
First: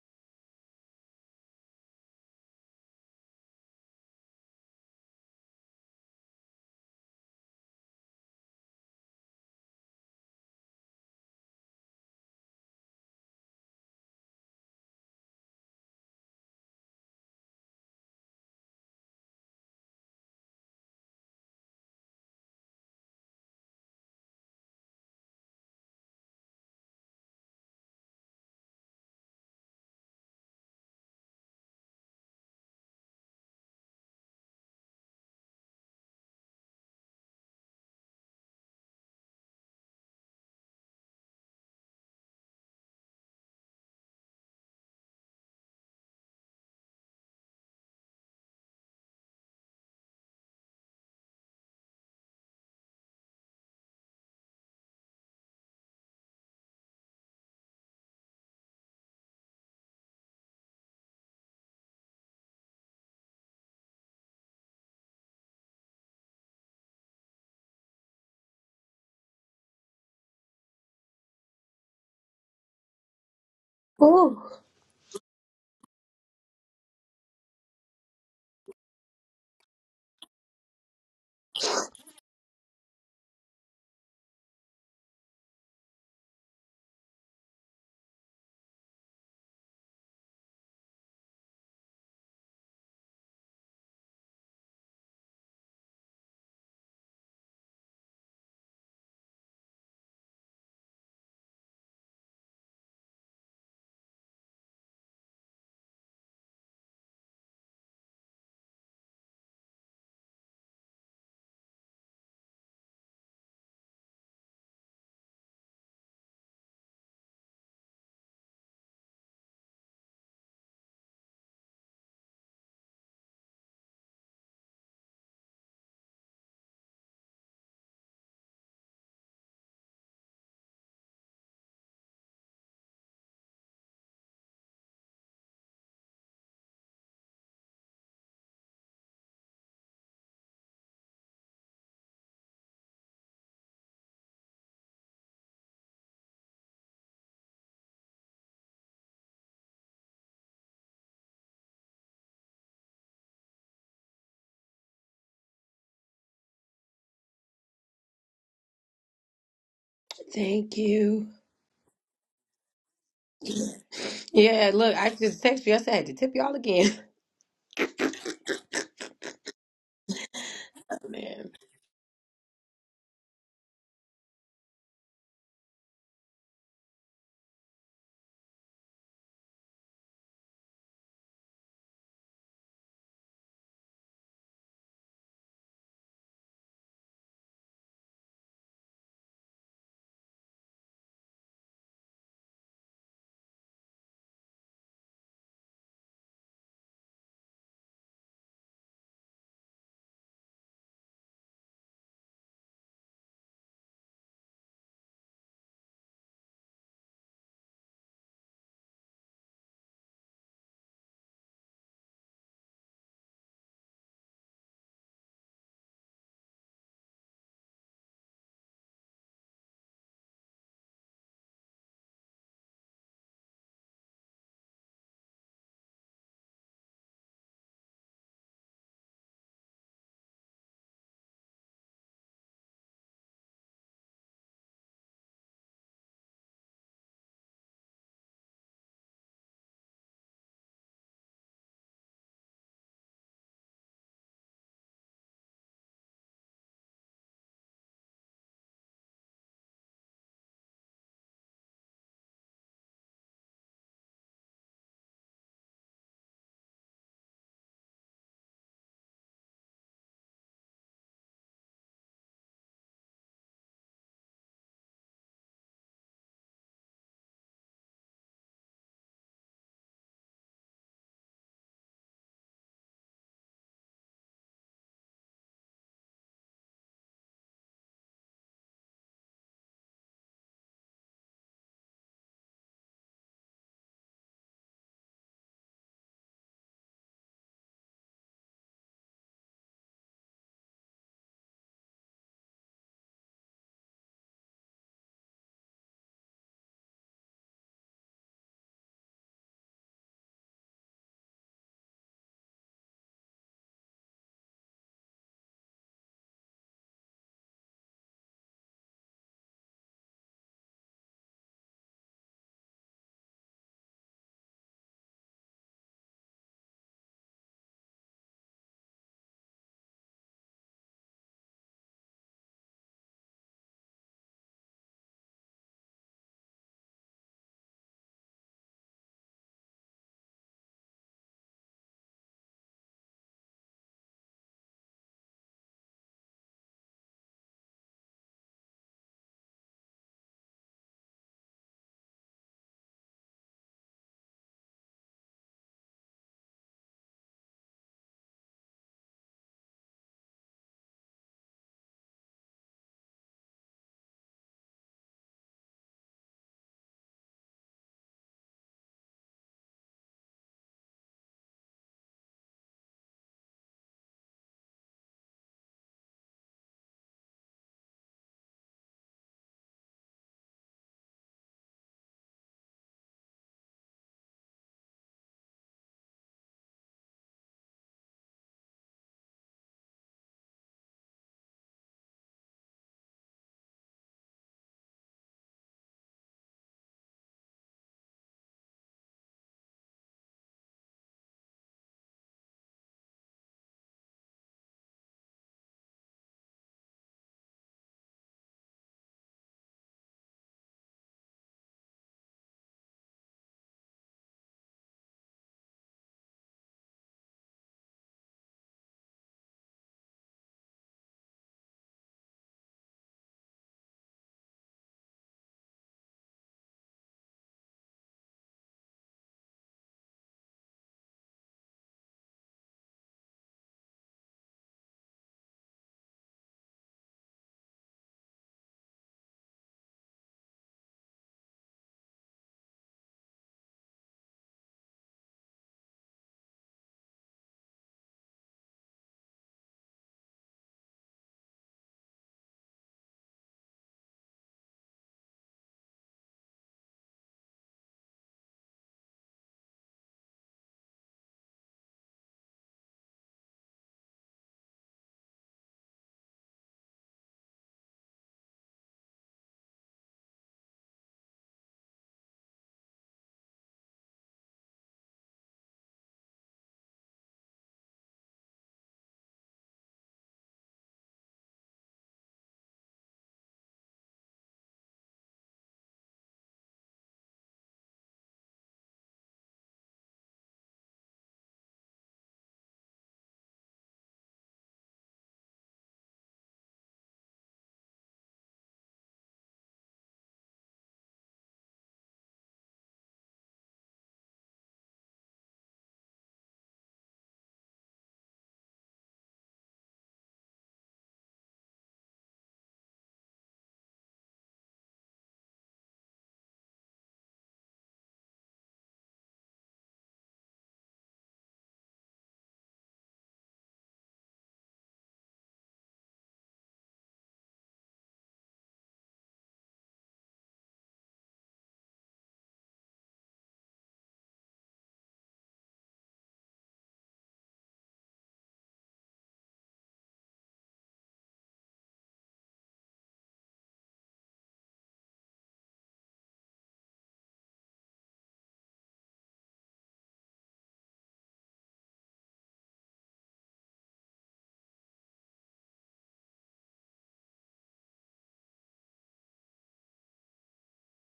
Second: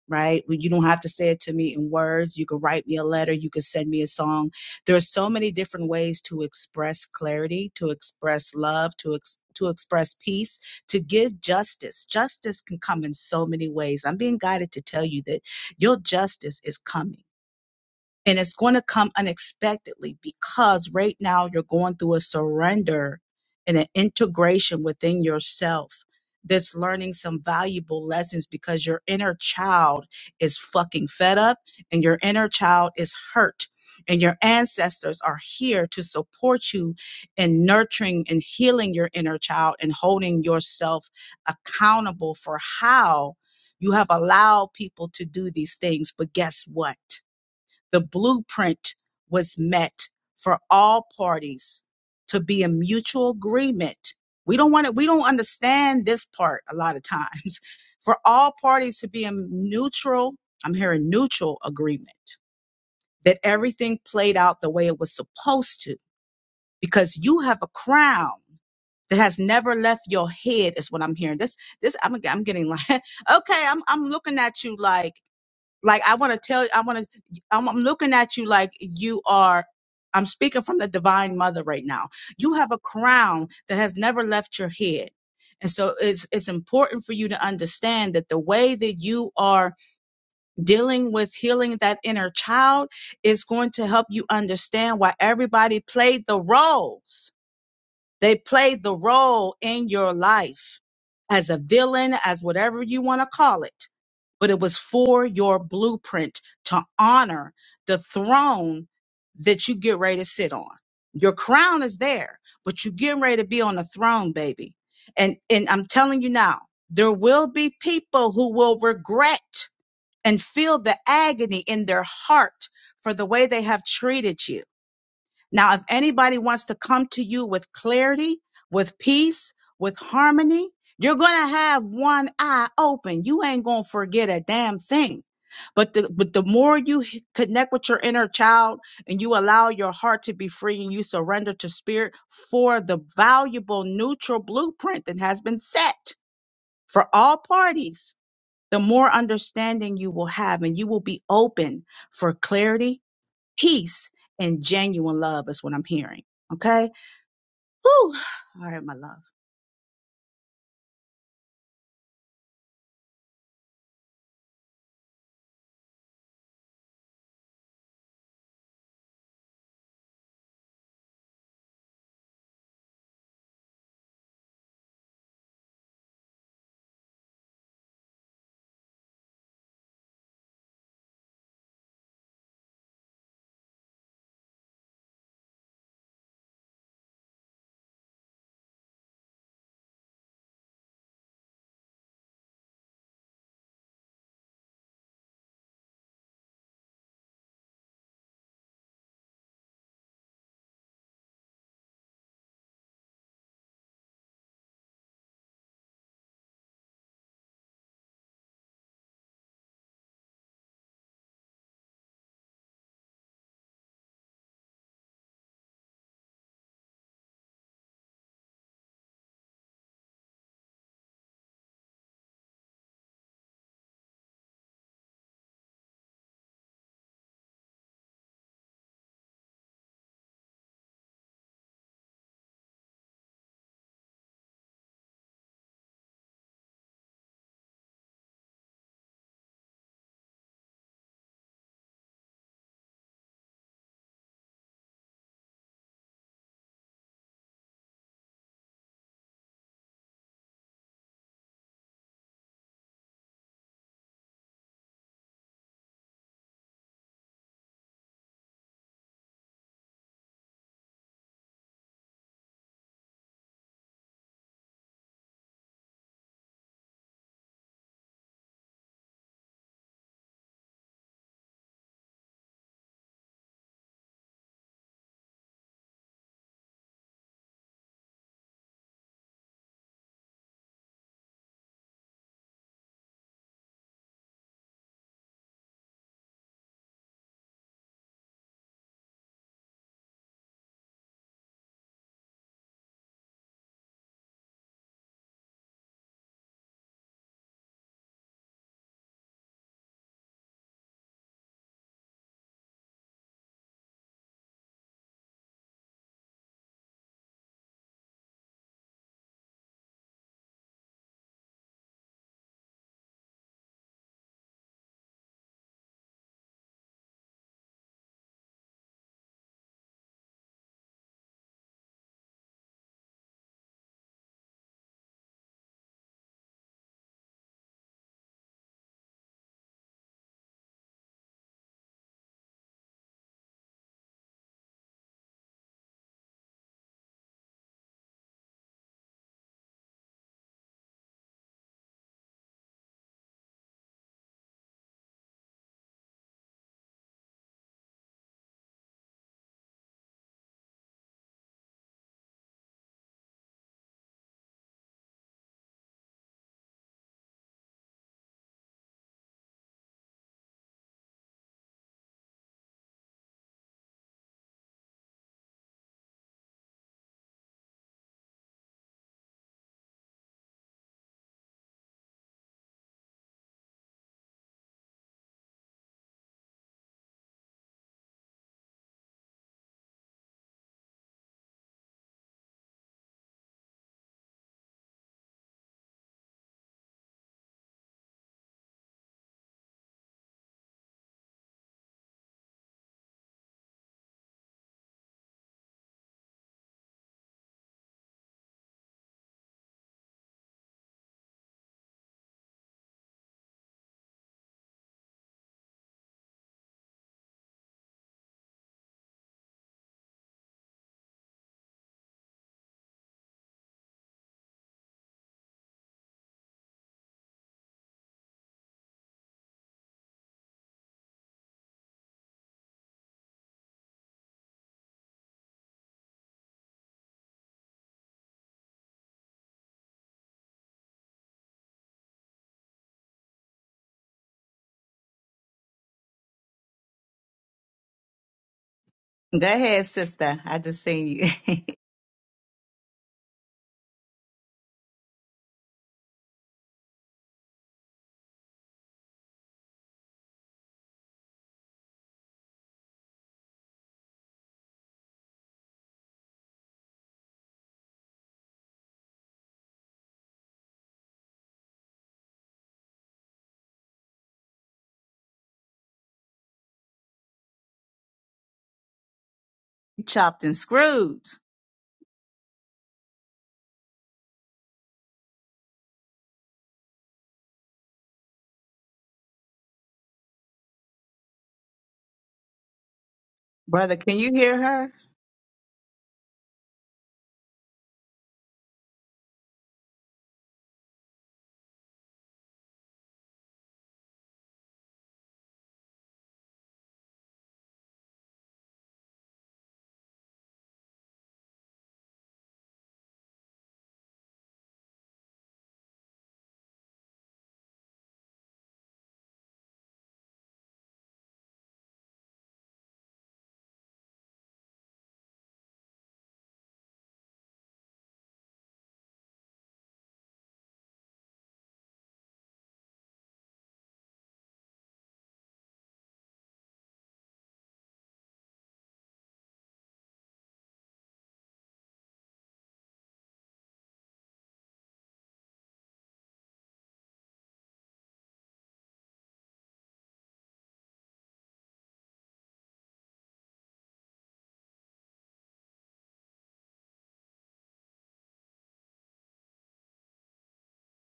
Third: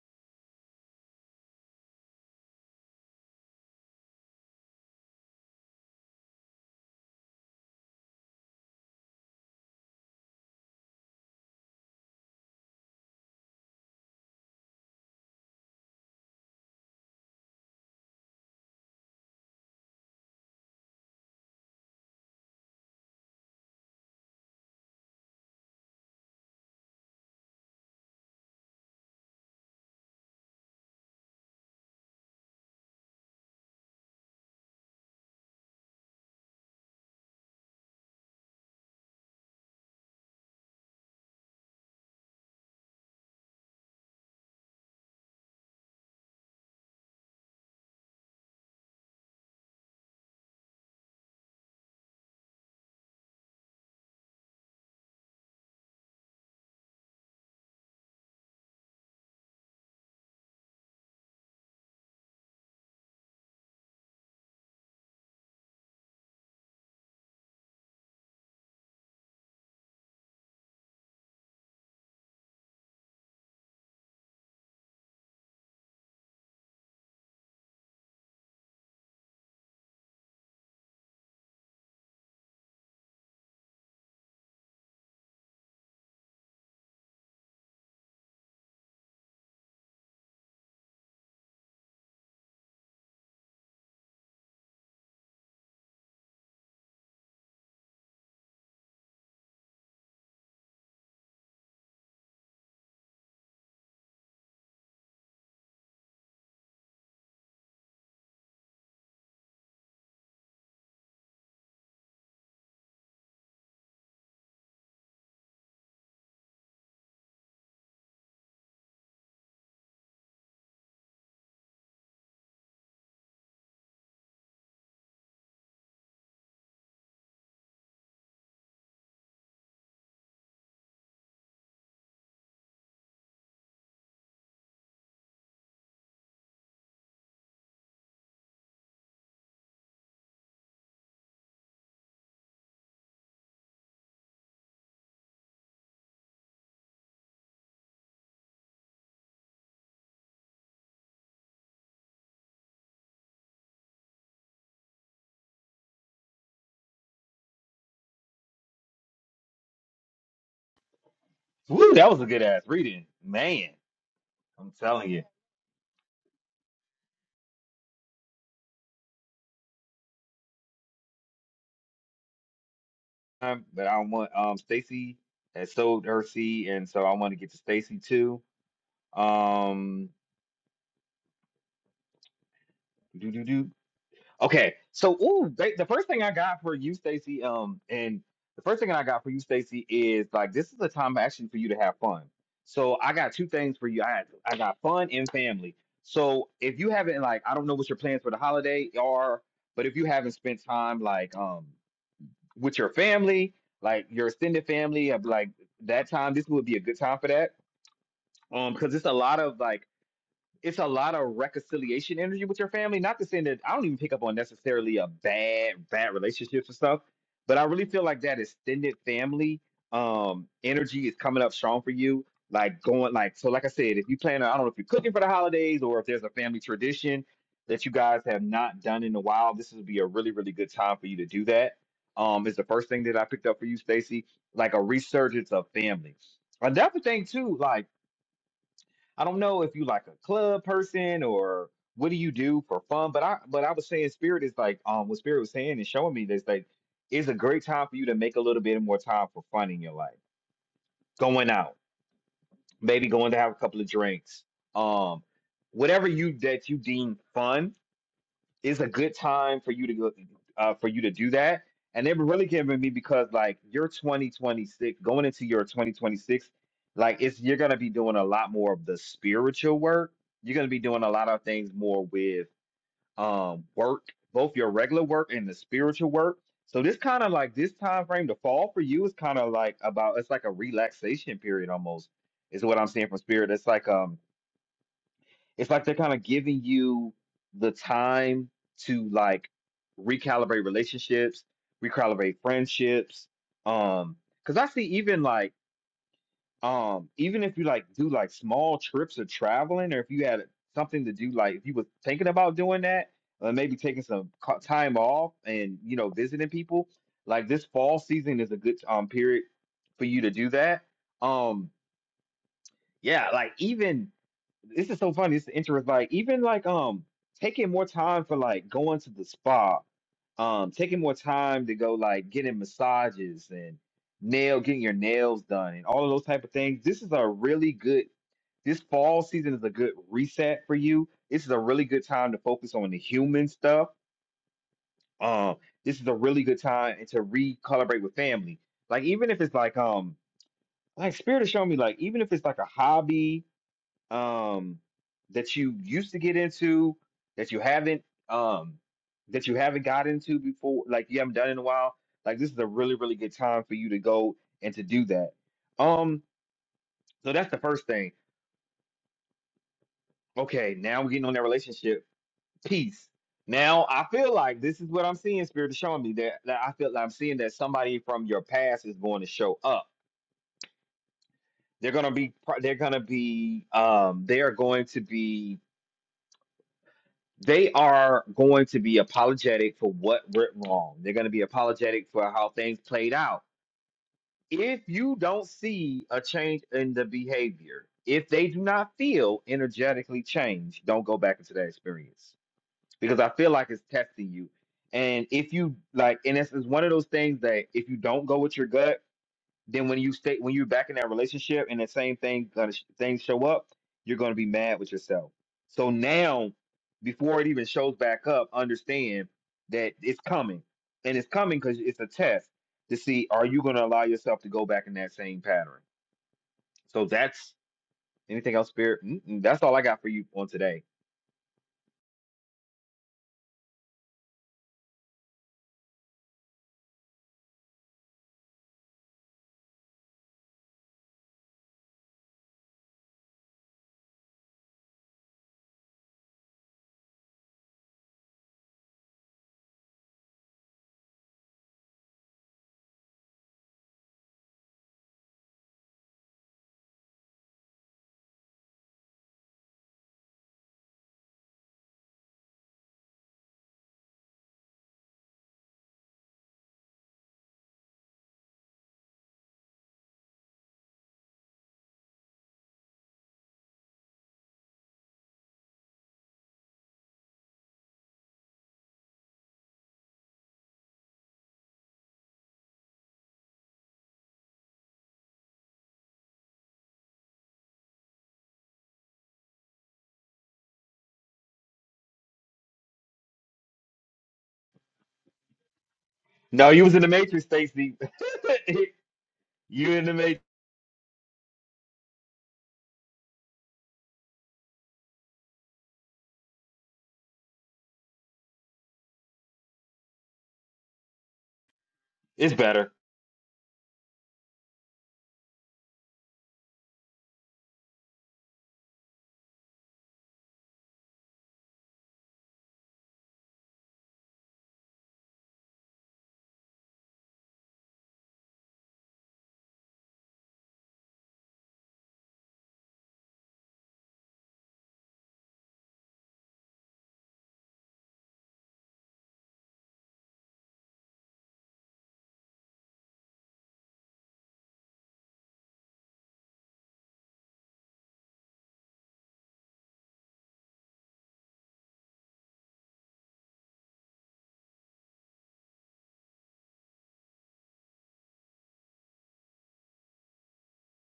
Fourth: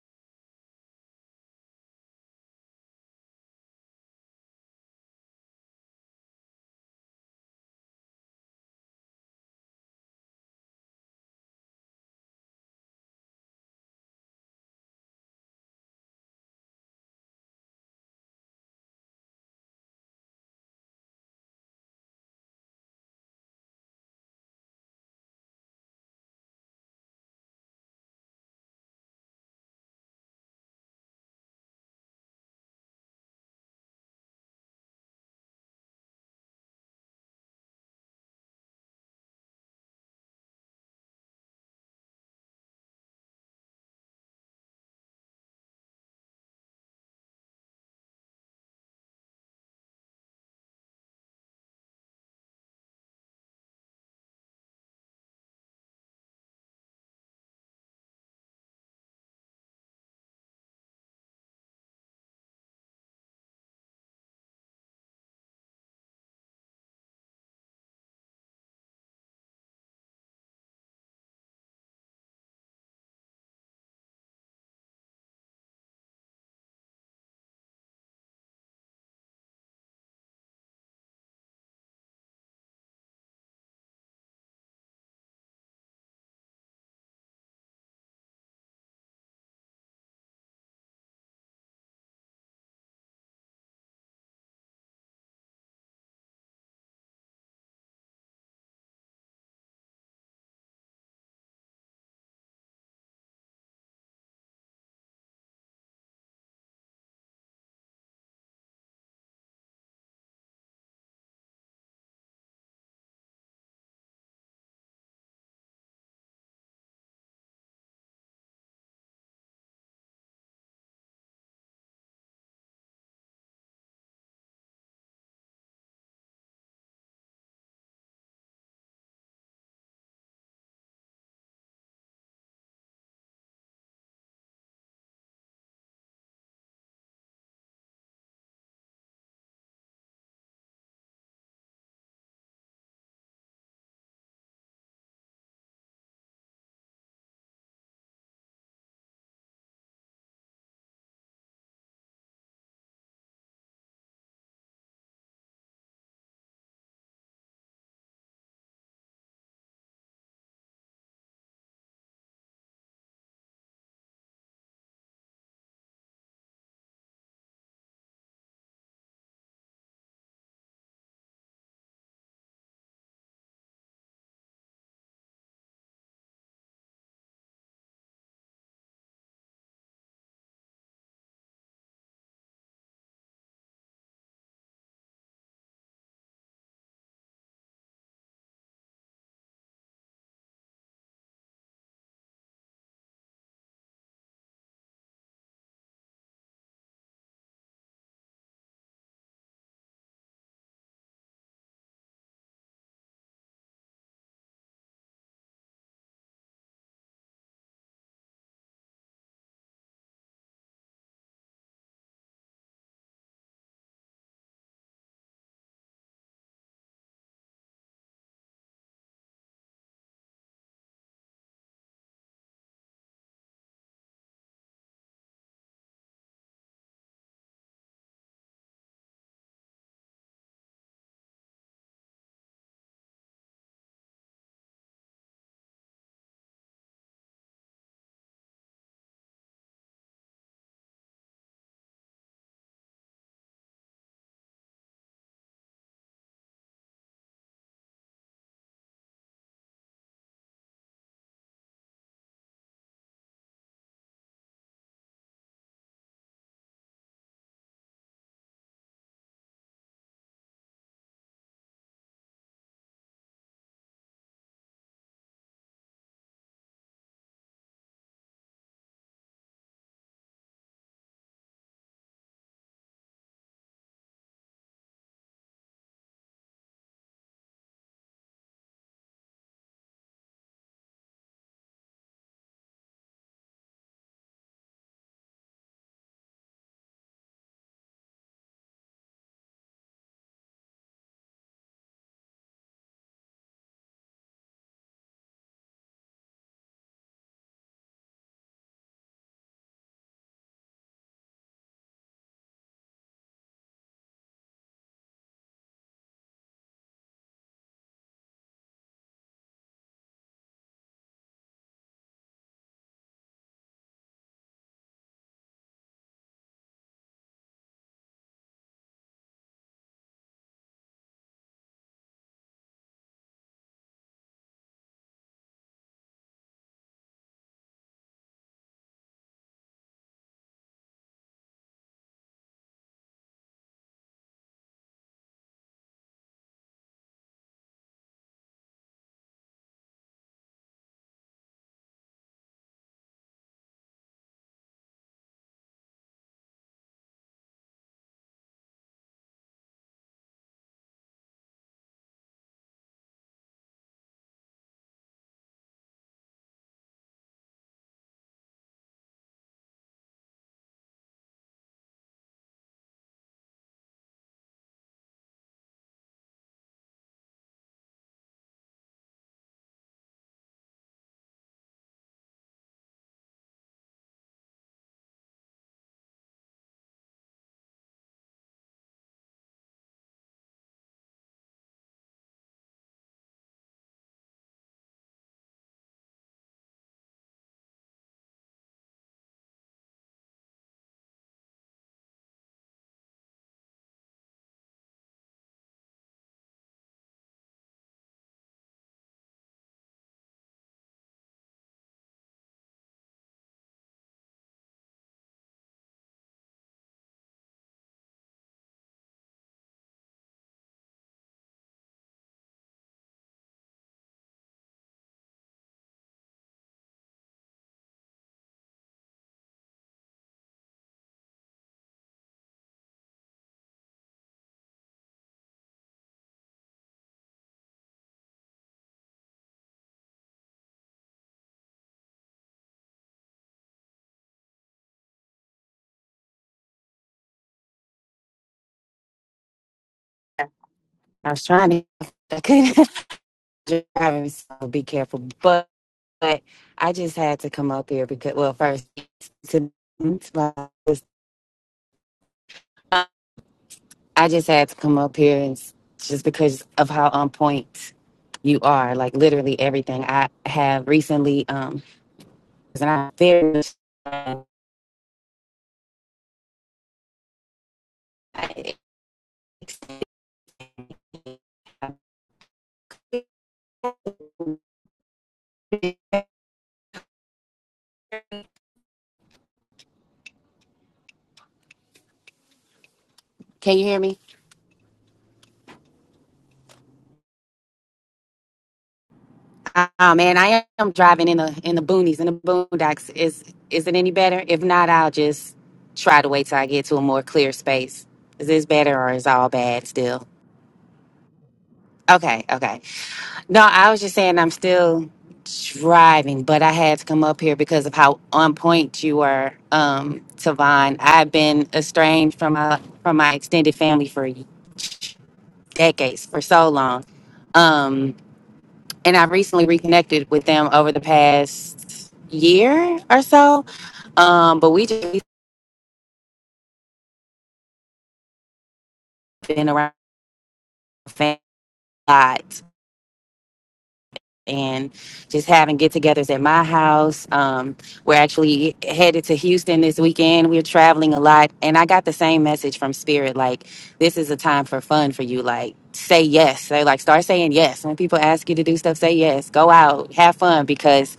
Speaker 2: right? Well, You don't have to say it to me in words. You can write me a letter. You can send me a song. There are so many different ways to express clarity, to express love, to ex- to express peace, to give justice. Justice can come in so many ways. I'm being guided to tell you that your justice is coming. And it's going to come unexpectedly because right now you're going through a surrender and an integration within yourself that's learning some valuable lessons because your inner child is fucking fed up and your inner child is hurt. And your ancestors are here to support you in nurturing and healing your inner child and holding yourself accountable for how you have allowed people to do these things. But guess what? The blueprint was met for all parties to be in mutual agreement. We don't want to, we don't understand this part a lot of times. For all parties to be in neutral, I'm hearing neutral agreement that everything played out the way it was supposed to because you have a crown that has never left your head is what I'm hearing. This, this, I'm, I'm getting like, okay, I'm, I'm looking
Speaker 3: Oh,
Speaker 2: at you like, like I want to tell you, I want to. I'm, I'm looking at you like you are. I'm speaking from the divine mother right now. You have a crown that has never left your head. And so it's it's important for you to understand that the way that you are dealing with healing that inner child is going to help you understand why everybody played the roles they play the role in your life as a villain, as whatever you want to call it. But it was for your blueprint to honor the throne that you get ready to sit on. Your crown is there, but you getting ready to be on the throne, baby. And and I'm telling you now, there will be people who will regret and feel the agony in their heart for the way they have treated you now, if anybody wants to come to you with clarity, with peace, with harmony, you're going to have one eye open. You ain't going to forget a damn thing. But the, but the more you h- connect with your inner child and you allow your heart to be free and you surrender to spirit for the valuable neutral blueprint that has been set for all parties, the more understanding you will have and you will be open for clarity peace and genuine love is what I'm hearing. Okay. Whew. All right, my love.
Speaker 3: thank you.
Speaker 1: Woo, that was a good ass reading, man.
Speaker 3: Yeah,
Speaker 1: I'm
Speaker 3: look, I
Speaker 1: telling you.
Speaker 3: just texted you. I said I had to tip y'all again. Man.
Speaker 1: Um, but I want um Stacy has sold her seed, and so I want to get to Stacy too. Um, Okay, so ooh, they, the first thing I got for you, Stacy, um, and the first thing I got for you, Stacy, is like this is a time actually for you to have fun. So I got two things for you. I I got fun and family. So if you haven't like, I don't know what your plans for the holiday are, but if you haven't spent time like um with your family, like your extended family, of like that time, this would be a good time for that. Um, because it's a lot of like it's a lot of reconciliation energy with your family. Not to say that I don't even pick up on necessarily a bad bad relationships and stuff, but I really feel like that extended family um energy is coming up strong for you. Like going like so, like I said, if you plan, on- I don't know if you're cooking for the holidays or if there's a family tradition that you guys have not done in a while, this would be a really really good time for you to do that. Um, is the first thing that I picked up for you, Stacy, like a resurgence of family. Another thing too, like I don't know if you like a club person or what do you do for fun, but I but I was saying spirit is like um what spirit was saying and showing me this like it's a great time for you to make a little bit more time for fun in your life. Going out, maybe going to have a couple of drinks, um, whatever you that you deem fun is a good time for you to go uh, for you to do that. And it really came to me because like your 2026 going into your 2026, like it's you're gonna be doing a lot more of the spiritual work. You're gonna be doing a lot of things more with um work, both your regular work and the spiritual work. So this kind of like this time frame, the fall for you is kind of like about it's like a relaxation period almost, is what I'm seeing from spirit. It's like um it's like they're kind of giving you the time to like recalibrate relationships, recalibrate friendships. Um, because I see even like um even if you like do like small trips or traveling, or if you had something to do, like if you were thinking about doing that, uh, maybe taking some co- time off and you know visiting people, like this fall season is a good um period for you to do that. Um, yeah, like even this is so funny. This is interesting. Like even like um taking more time for like going to the spa, um taking more time to go like getting massages and nail getting your nails done and all of those type of things. This is a really good this fall season is a good reset for you. This is a really good time to focus on the human stuff. Um, this is a really good time to recalibrate with family. Like even if it's like um like Spirit is showing me like even if it's like a hobby um that you used to get into that you haven't um that you haven't got into before like you haven't done in a while like this is a really really good time for you to go and to do that um so that's the first thing okay now we're getting on that relationship piece. now i feel like this is what i'm seeing spirit is showing me that, that i feel like i'm seeing that somebody from your past is going to show up they're going to be they're going to be um they are going to be they are going to be apologetic for what went wrong. They're going to be apologetic for how things played out. If you don't see a change in the behavior, if they do not feel energetically changed, don't go back into that experience because I feel like it's testing you. And if you like, and it's, it's one of those things that if you don't go with your gut, then when you stay when you're back in that relationship and the same thing gonna sh- things show up, you're gonna be mad with yourself. So now, before it even shows back up, understand that it's coming, and it's coming because it's a test to see are you gonna allow yourself to go back in that same pattern. So that's anything else, Spirit. Mm-mm, that's all I got for you on today.
Speaker 2: Go ahead, sister. I just seen you.
Speaker 4: I was trying to, I couldn't driving, so be careful. But, but I just had to come up here because, well, first, to, I just had to come up here and s- just because of how on point you are, like literally everything I have recently. Um, and I am very
Speaker 2: You chopped and screwed.
Speaker 4: can you
Speaker 2: Brother,
Speaker 4: hear me?
Speaker 2: can you hear her?
Speaker 1: No, you was in the Matrix, Stacy. you in
Speaker 4: Oh
Speaker 1: the
Speaker 4: man,
Speaker 1: Matrix.
Speaker 4: I am driving in the in the boonies in the boondocks. Is is it any better? If not, I'll just try to wait till I get to a more clear space. Is this better or is all bad still? Okay,
Speaker 1: It's
Speaker 4: okay.
Speaker 1: better.
Speaker 4: No, I was just saying I'm still driving, but I had to come up here because of how on point you were, um, Tavon. I've been estranged from my from my extended family for decades, for so long. Um, and I've recently reconnected with them over the past year or so. Um, but we just we've been around the family a lot and just having get-togethers at my house. Um, we're actually headed to Houston this weekend. We're traveling a lot, and I got the same message from Spirit, like this is a time for fun for you. Like say yes. They like start saying yes when people ask you to do stuff. Say yes. Go out, have fun because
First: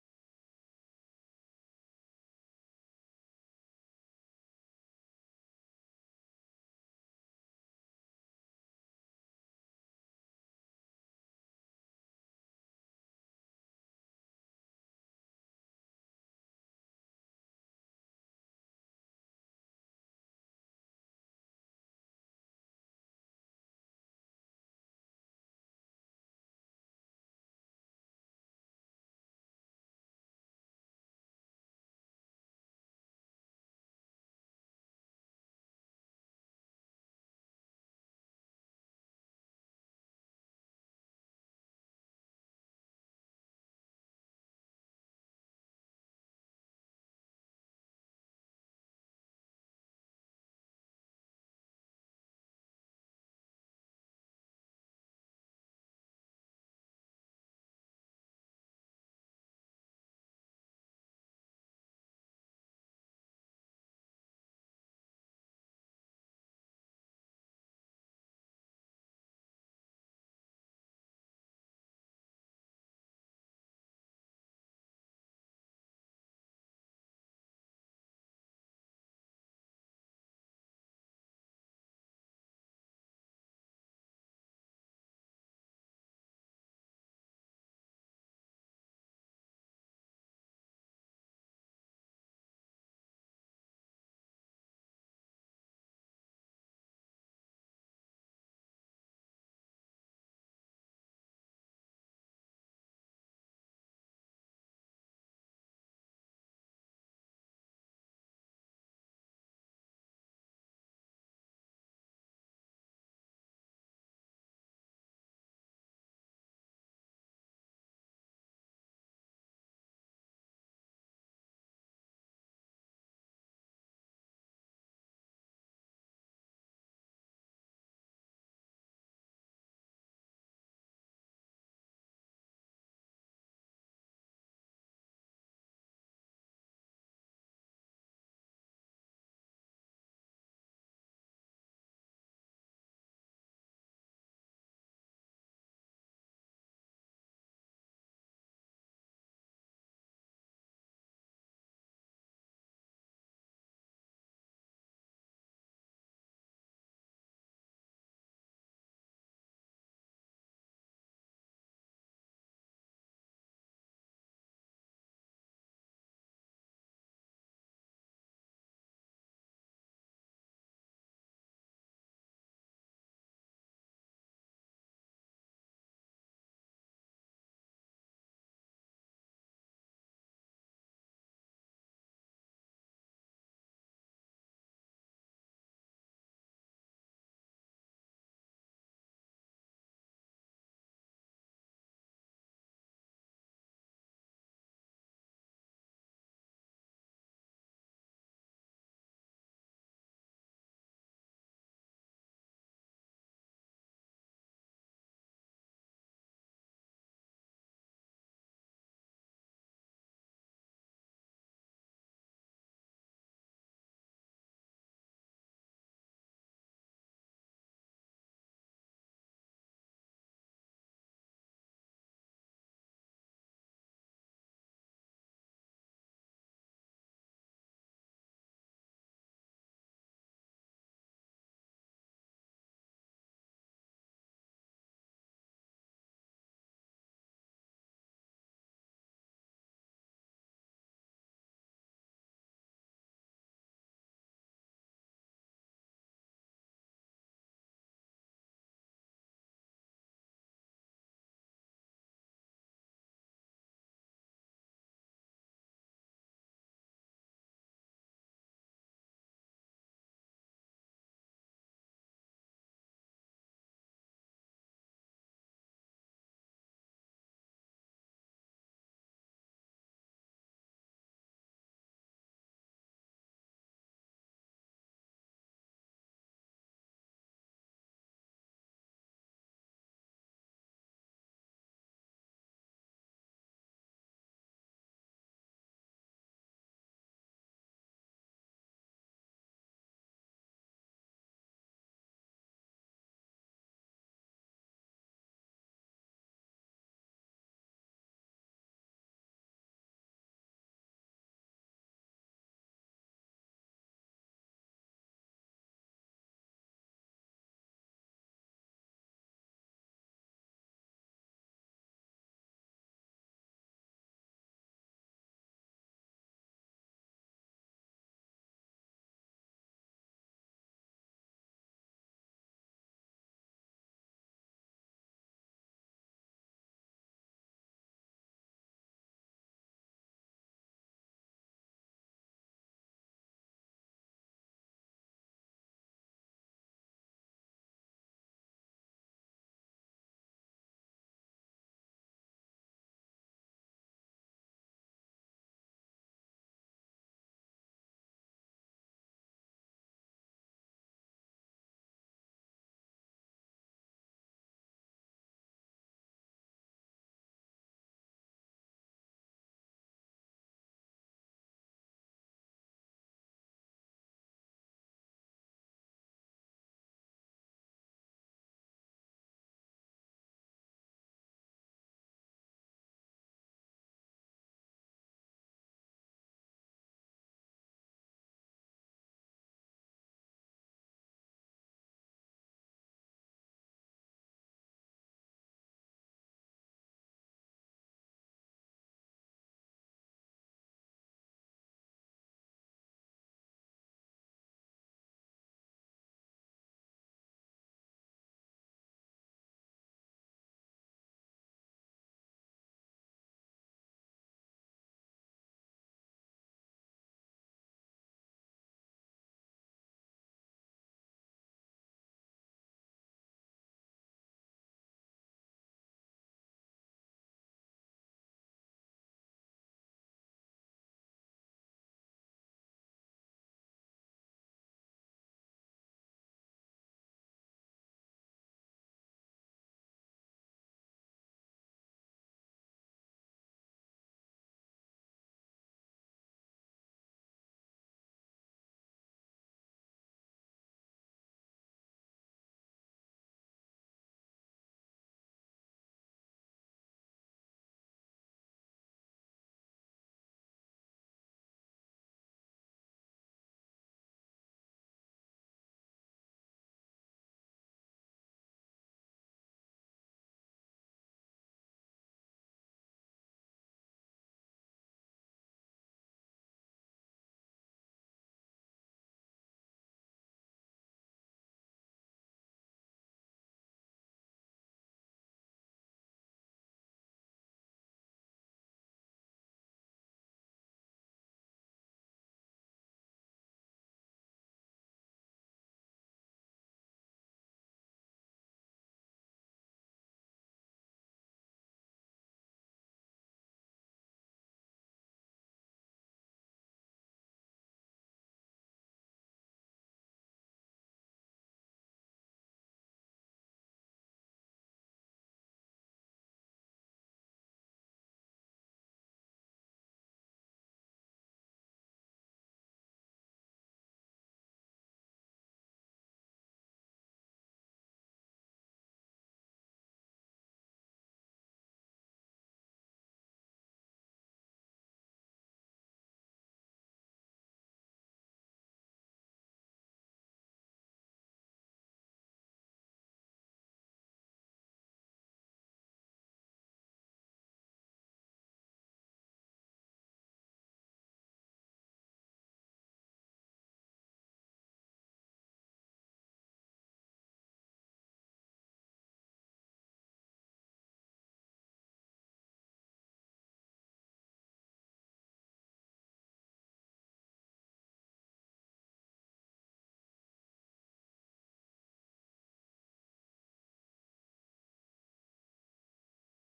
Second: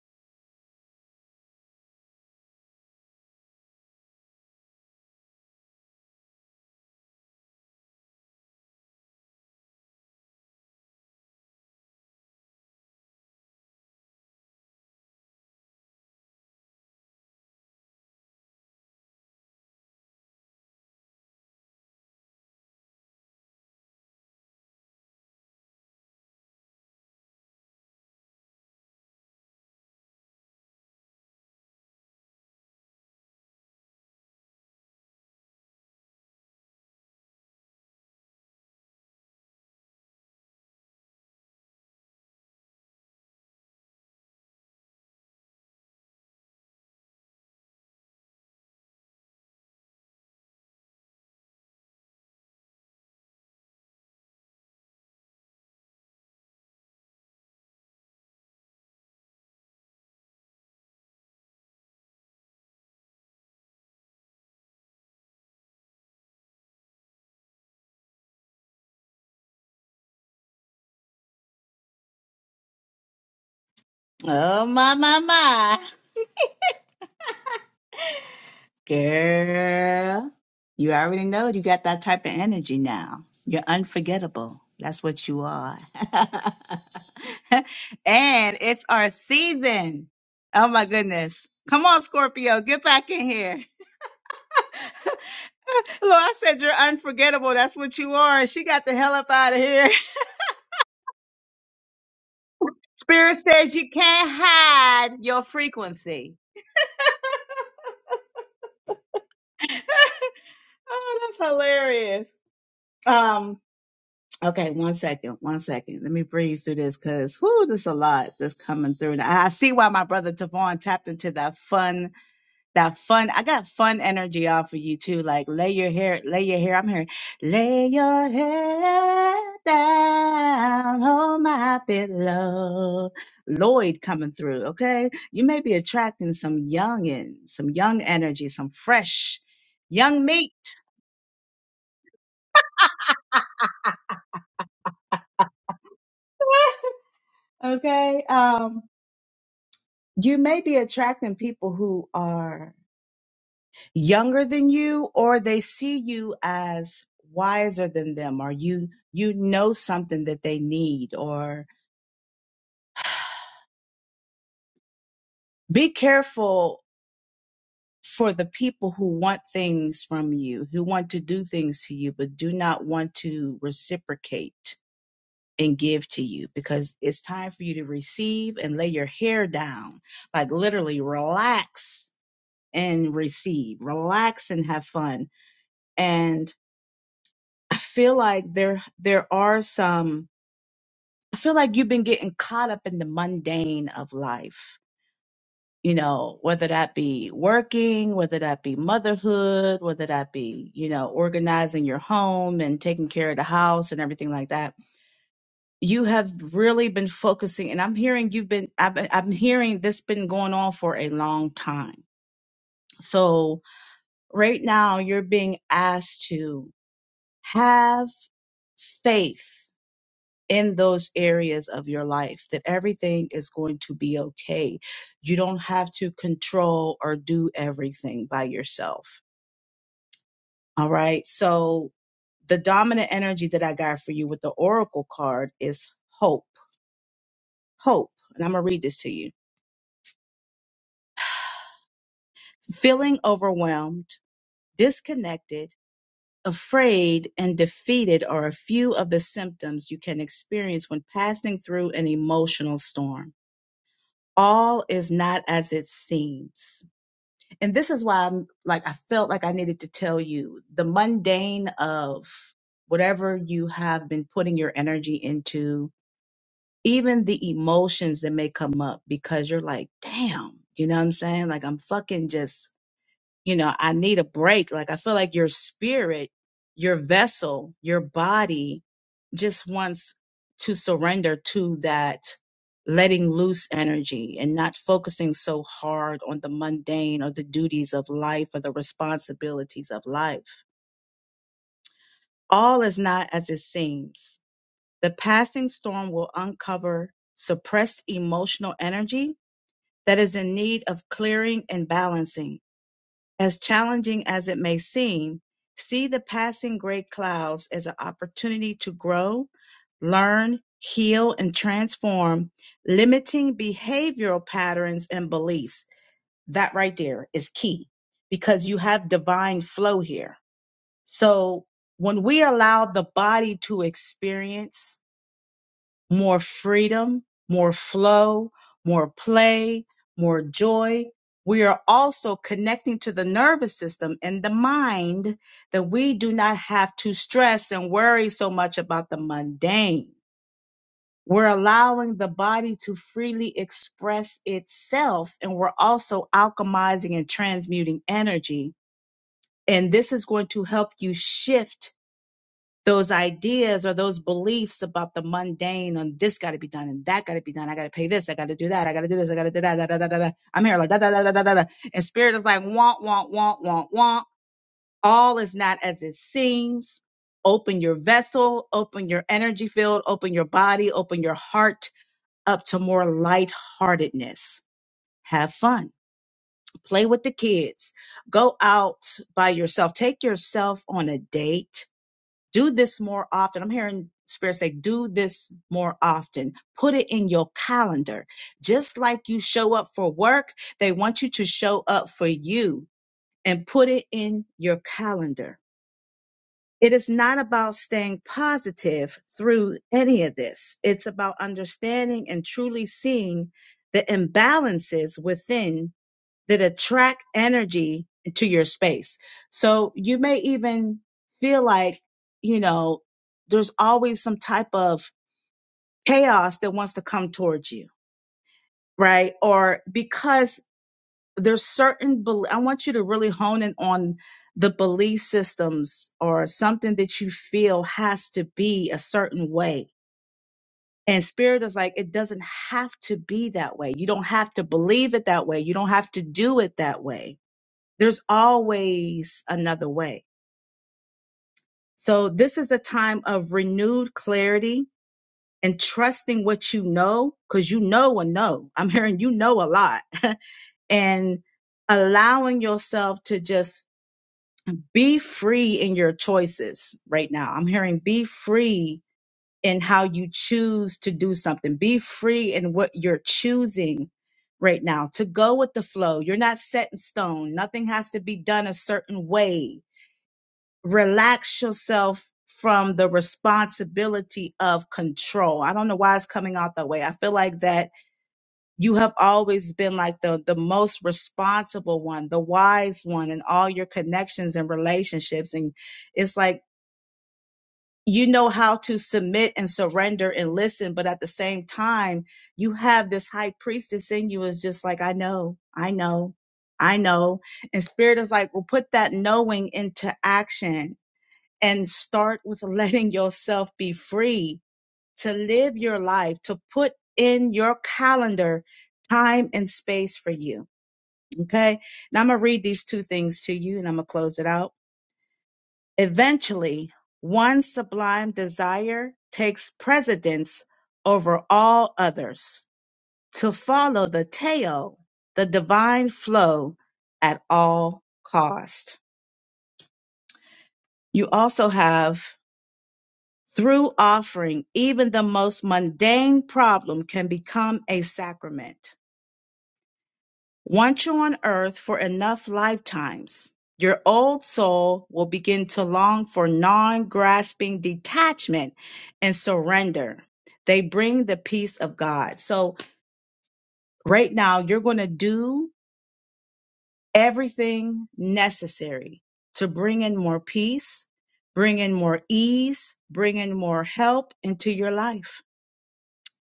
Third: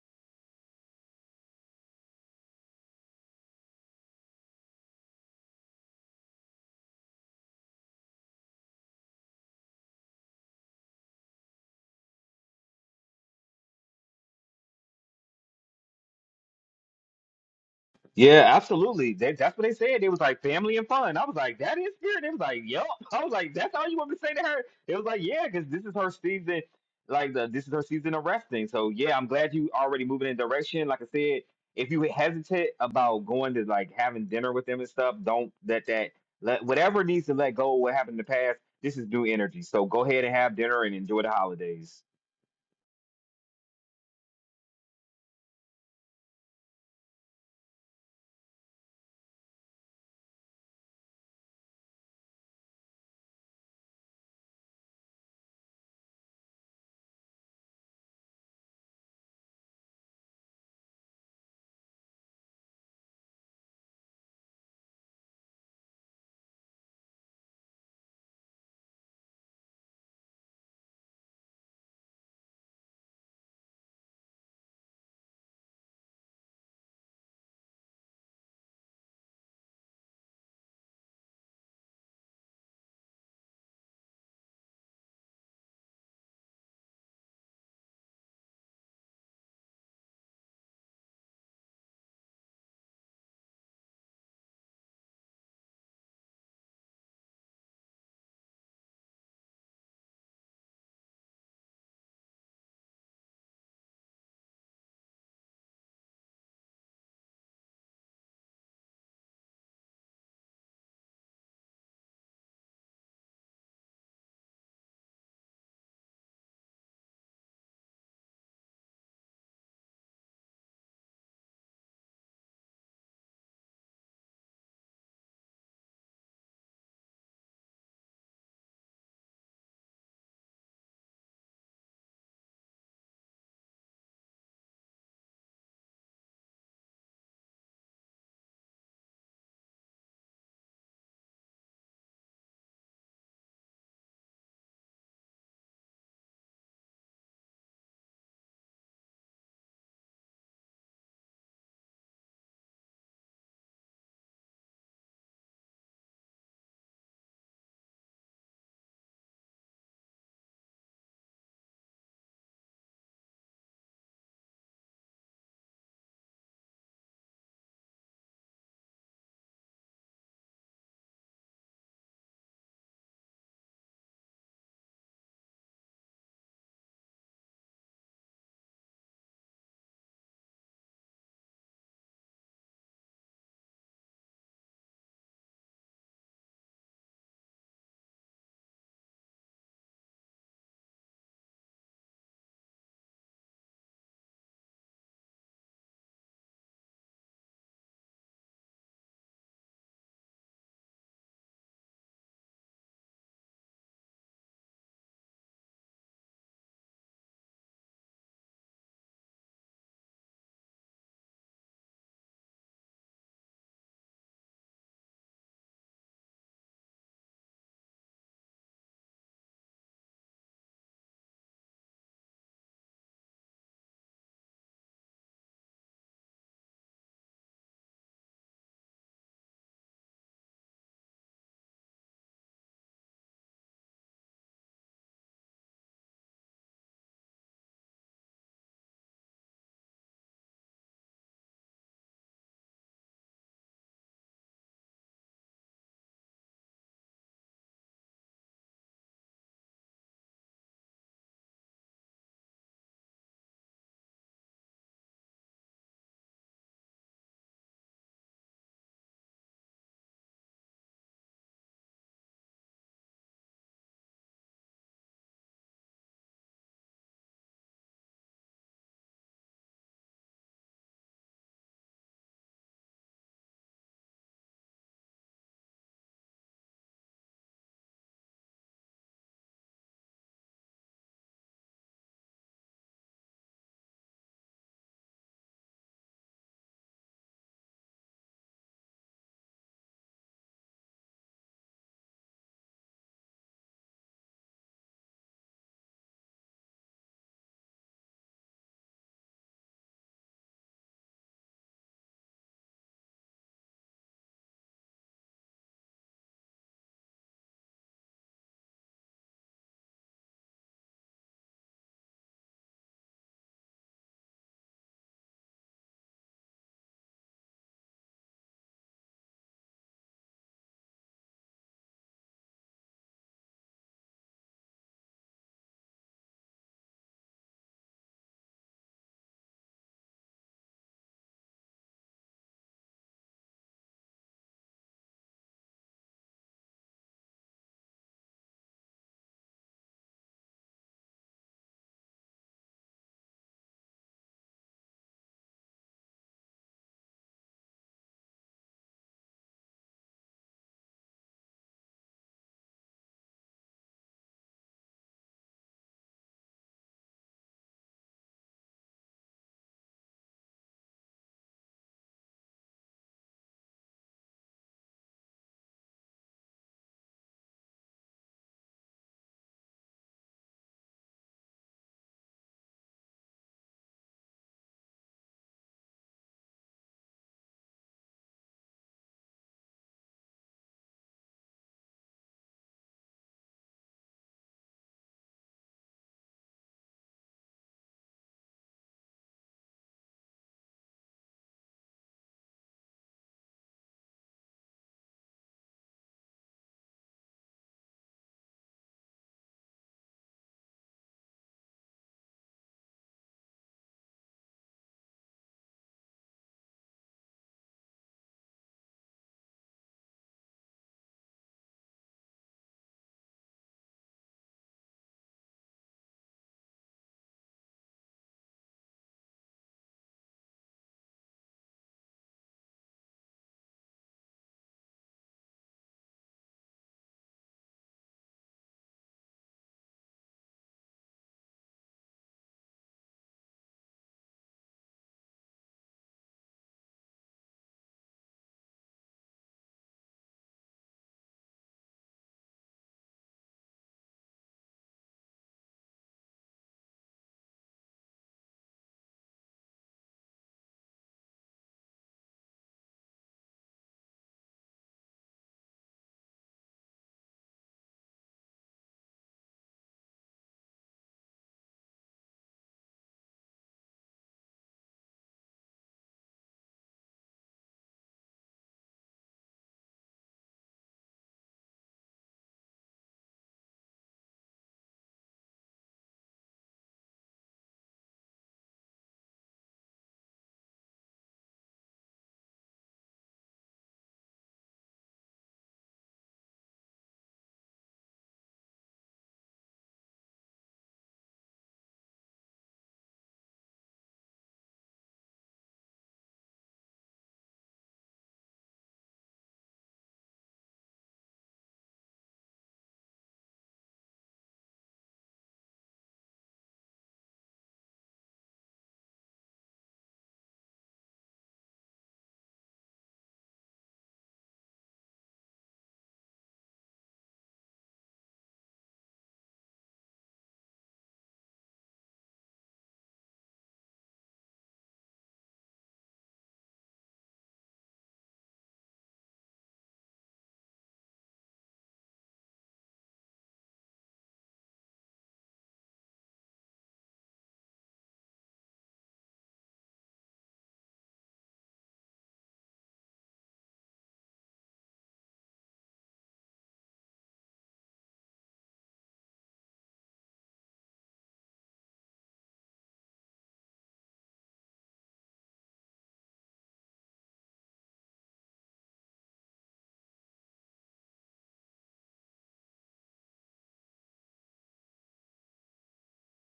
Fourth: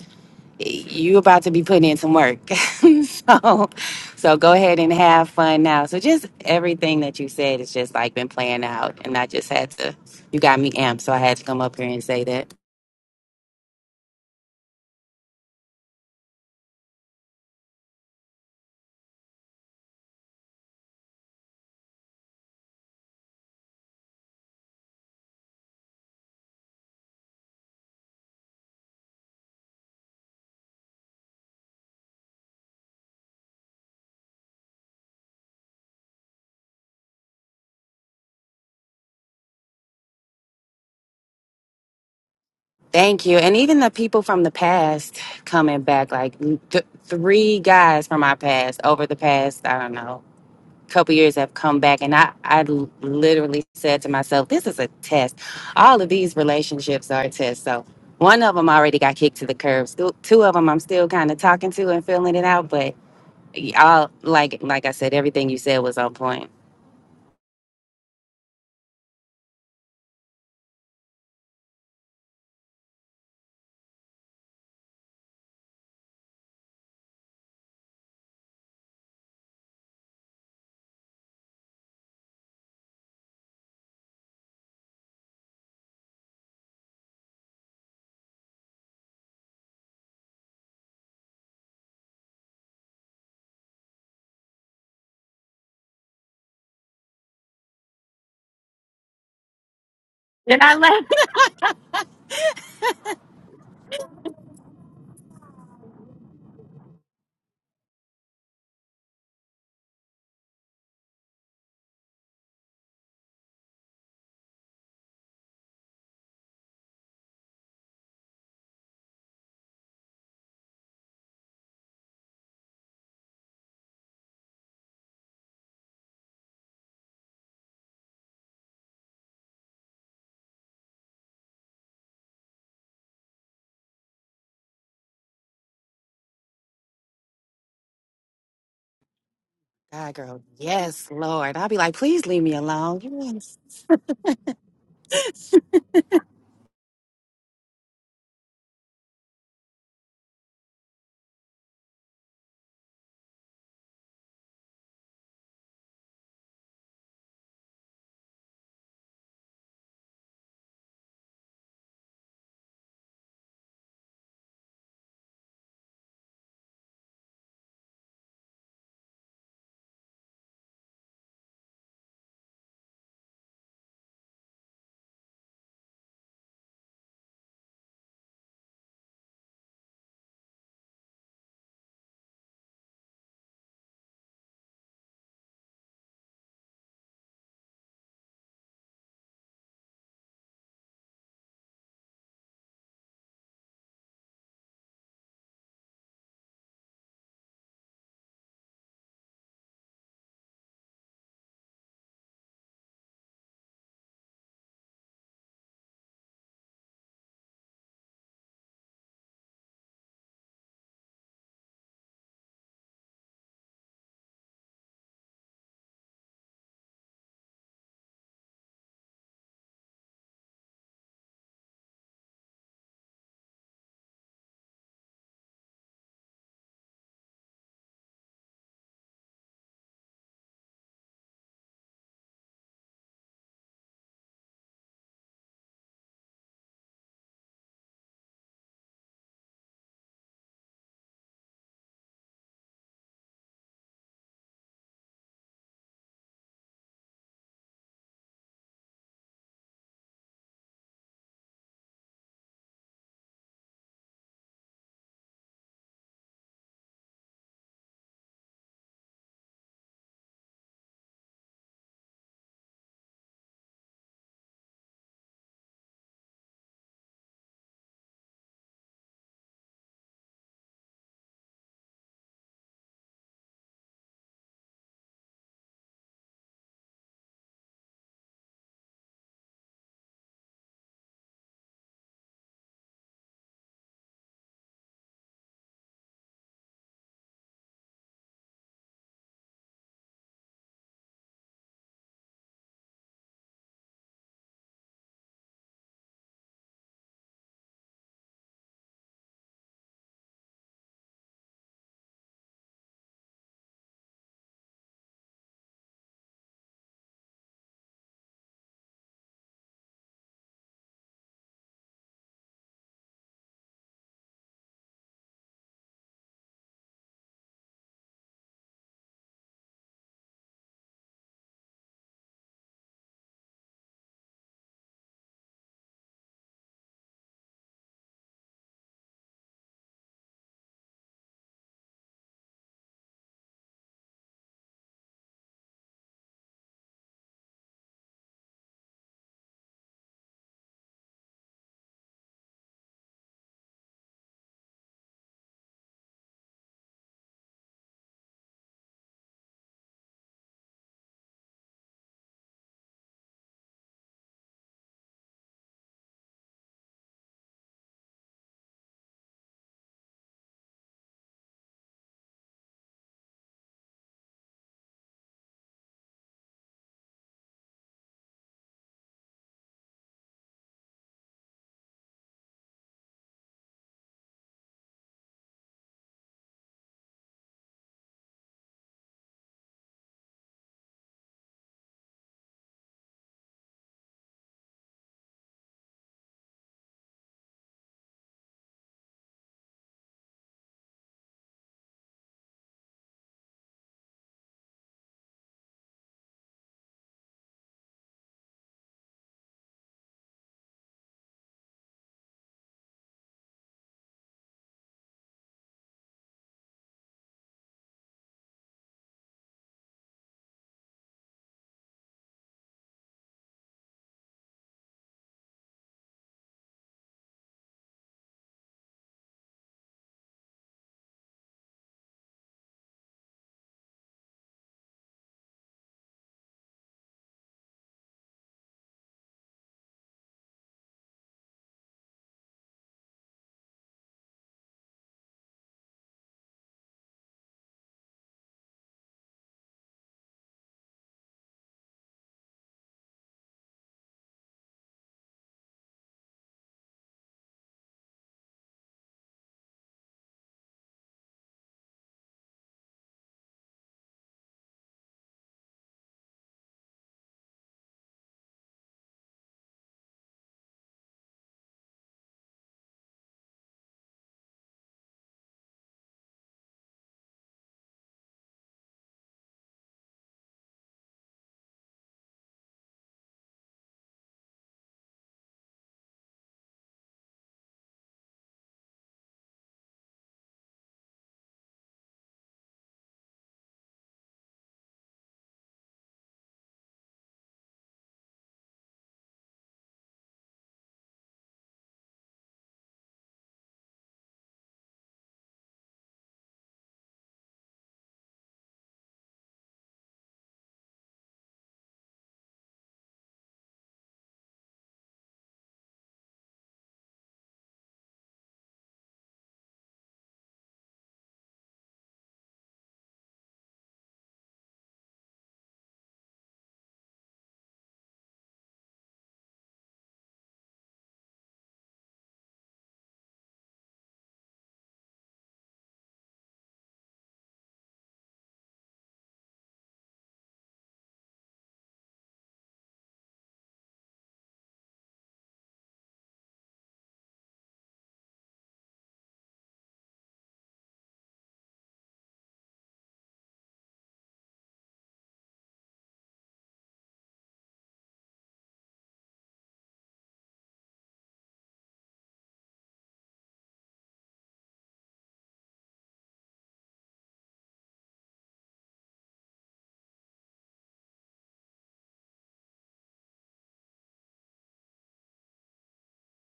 Speaker 4: you about to be putting in some work. so so go ahead and have fun now. So just everything that you said is just like been playing out and I just had to you got me amped, so I had to come up here and say that.
Speaker 1: Yeah, absolutely. They, that's what they said. It was like family and fun. I was like, that is spirit. They was like, yep. I was like, that's all you want me to say to her. It was like, yeah, because this is her season. Like the this is her season of resting. So yeah, I'm glad you already moving in direction. Like I said, if you hesitate about going to like having dinner with them and stuff, don't let that let whatever needs to let go of what happened in the past. This is new energy. So go ahead and have dinner and enjoy the holidays.
Speaker 4: Thank you. And even the people from the past coming back, like th- three guys from my past over the past, I don't know, couple years have come back and I, I l- literally said to myself, this is a test. All of these relationships are a test. So one of them already got kicked to the curb. Still, two of them I'm still kind of talking to and feeling it out. But all like like I said, everything you said was on point.
Speaker 2: Oh my my my. Girl. You already know it. you got that type of energy now. You're unforgettable. That's what you are. and it's our season. Oh my goodness. Come on, Scorpio, get back in here. Lord, I said you're unforgettable. That's what you are. And she got the hell up out of here.
Speaker 4: Did I left?
Speaker 2: Spirit says you can't hide your frequency. oh, that's hilarious. Um, okay, one second, one second. Let me breathe through this because whoo, there's a lot that's coming through. And I see why my brother Tavon tapped into that fun that fun. I got fun energy off of you too. Like lay your hair, lay your hair. I'm hearing lay your head down on my pillow. Lloyd coming through. Okay, you may be attracting some youngin, some young energy, some fresh,
Speaker 4: God,
Speaker 2: young
Speaker 4: girl,
Speaker 2: meat.
Speaker 4: yes, Lord. I'll be like, please leave me alone. Yes.
Speaker 2: Okay, um, you may be attracting people who are younger than you or they see you as wiser than them or you you know something that they need or be careful for the people who want things from you who want to do things to you but do not want to reciprocate and give to you because it's time for you to receive and lay your hair down like literally relax and receive relax and have fun and i feel like there there are some I feel like you've been getting caught up in the mundane of life, you know, whether that be working, whether that be motherhood, whether that be, you know, organizing your home and taking care of the house and everything like that. You have really been focusing, and I'm hearing you've been, I've been, I'm hearing this been going on for a long time. So right now you're being asked to have faith in those areas of your life that everything is going to be okay. You don't have to control or do everything by yourself. All right. So the dominant energy that I got for you with the oracle card is hope. Hope. And I'm going to read this to you. Feeling overwhelmed, disconnected, afraid, and defeated are a few of the symptoms you can experience when passing through an emotional storm. All is not as it seems and this is why I'm like I felt like I needed to tell you the mundane of whatever you have been putting your energy into, even the emotions that may come up because you're like, damn, you know what I'm saying? Like I'm fucking just you know, I need a break. Like I feel like your spirit, your vessel, your body just wants to surrender to that letting loose energy and not focusing so hard on the mundane or the duties of life or the responsibilities of life. All is not as it seems. The passing storm will uncover suppressed emotional energy that is in need of clearing and balancing. As challenging as it may seem, see the passing gray clouds as an opportunity to grow, learn, heal, and transform limiting behavioral patterns and beliefs. That right there is key because you have divine flow here. So when we allow the body to experience more freedom, more flow, more play, more joy. We are also connecting to the nervous system and the mind that we do not have to stress and worry so much about the mundane. We're allowing the body to freely express itself, and we're also alchemizing and transmuting energy. And this is going to help you shift those ideas or those beliefs about the mundane and this got to be done and that got to be done. I got to pay this. I got to do that. I got to do this. I got to do that. Da, da, da, da, da. I'm here like da, da, da, da, da, da. da. And spirit is like, want, want, want, want, want. All is not as it seems. Open your vessel, open your energy field, open your body, open your heart up to more lightheartedness. Have fun. Play with the kids. Go out by yourself. Take yourself on a date do this more often. I'm hearing Spirit say, do this more often. Put it in your calendar. Just like you show up for work, they want you to show up for you and put it in your calendar. It is not about staying positive through any of this. It's about understanding and truly seeing the imbalances within that attract energy into your space. So you may even feel like, you know, there's always some type of chaos that wants to come towards you, right? Or because there's certain, bel- I want you to really hone in on the belief systems or something that you feel has to be a certain way. And spirit is like, it doesn't have to be that way. You don't have to believe it that way. You don't have to do it that way There's always another way. So this is a time of renewed clarity and trusting what you know, because you know a no. I'm hearing you know a lot. and allowing yourself to just be free in your choices right now. I'm hearing be free in how you choose to do something. Be free in what you're choosing right now to go with the flow. You're not set in stone. Nothing has to be done a certain way relax yourself from the responsibility of control. I don't know why it's coming out that way. I feel like that you have always been like the the most responsible one, the wise one in all your connections and relationships and it's like you know how to submit and surrender and listen, but at the same time, you have this high priestess in you is just like I know, I know, I know. And spirit is like, well, put that knowing into action and start with letting yourself be free to live your life, to put in your calendar time and space for you. Okay. Now I'm going to read these two things to you and I'm going to close it out. Eventually, one sublime desire takes precedence over all others to follow the tail, the divine flow at all cost. You also have Through offering, even the most mundane problem can become a sacrament. Once you're on earth for enough lifetimes, your old soul will begin to long for non grasping detachment and surrender. They bring the peace of God. So, right now, you're going to do everything necessary to bring in more peace, bring in more ease, bring in more help into your life.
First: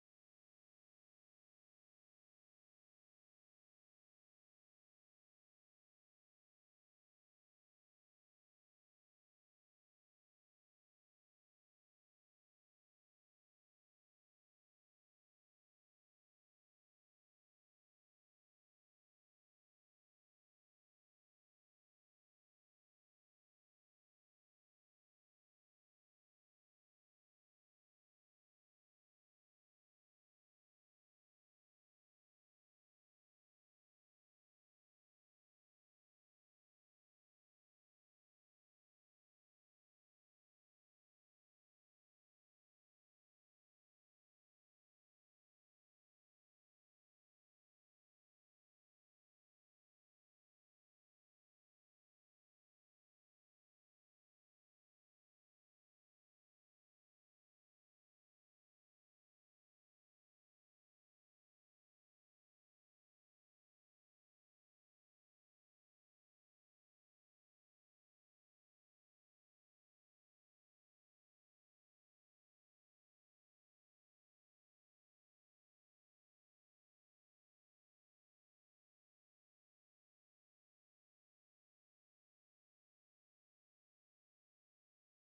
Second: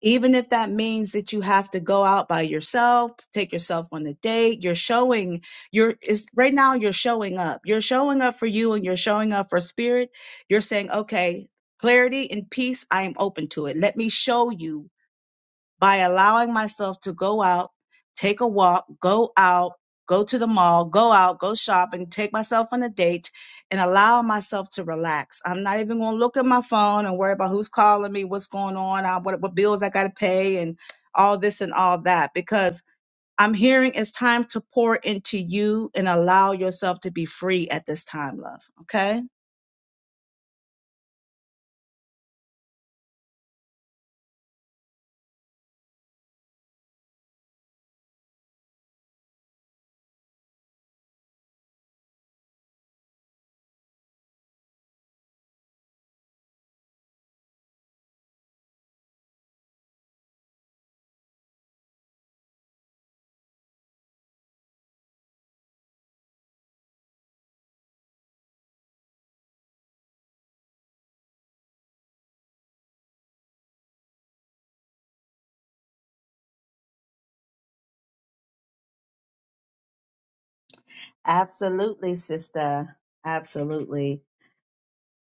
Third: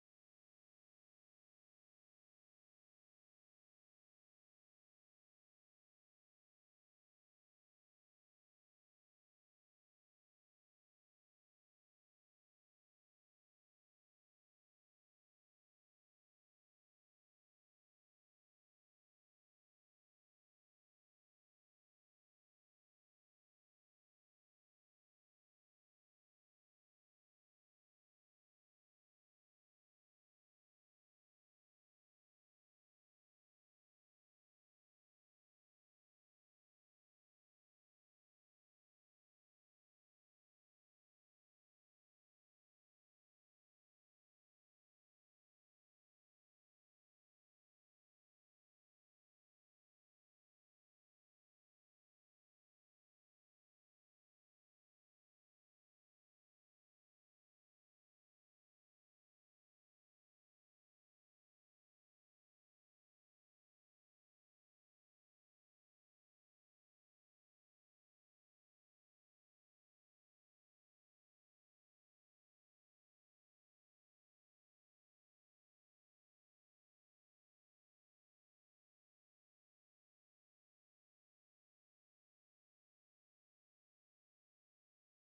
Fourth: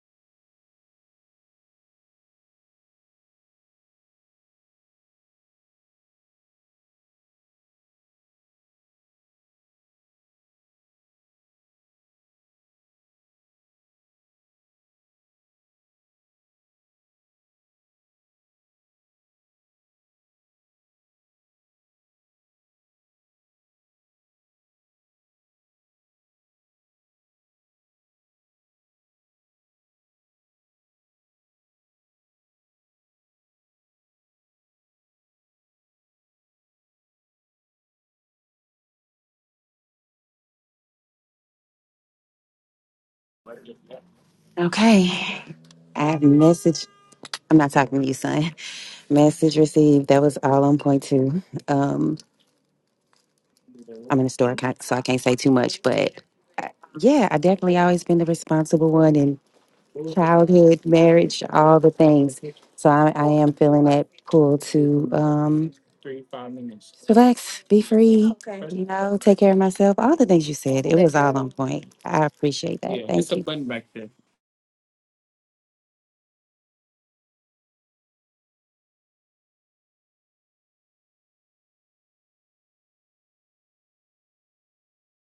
Speaker 2: even if that means that you have to go out by yourself take yourself on a date you're showing you're is right now you're showing up you're showing up for you and you're showing up for spirit you're saying okay clarity and peace i am open to it let me show you by allowing myself to go out, take a walk, go out, go to the mall, go out, go shopping, take myself on a date, and allow myself to relax. I'm not even going to look at my phone and worry about who's calling me, what's going on, uh, what, what bills I got to pay, and all this and all that, because I'm hearing it's time to pour into you and allow yourself to be free at this time, love. Okay?
Speaker 4: Okay. I have message. I'm not talking to you, son. Message received. That was all on point two. Um, I'm in the store, I can't- so I can't say too much, but Yeah, I definitely always been the responsible one in childhood, marriage, all the things. So I, I am feeling that pull to um, relax, be free, you know, take care of myself. All the things you said, it was all on point. I appreciate that. Thank you.
Speaker 2: Absolutely, sister. Absolutely.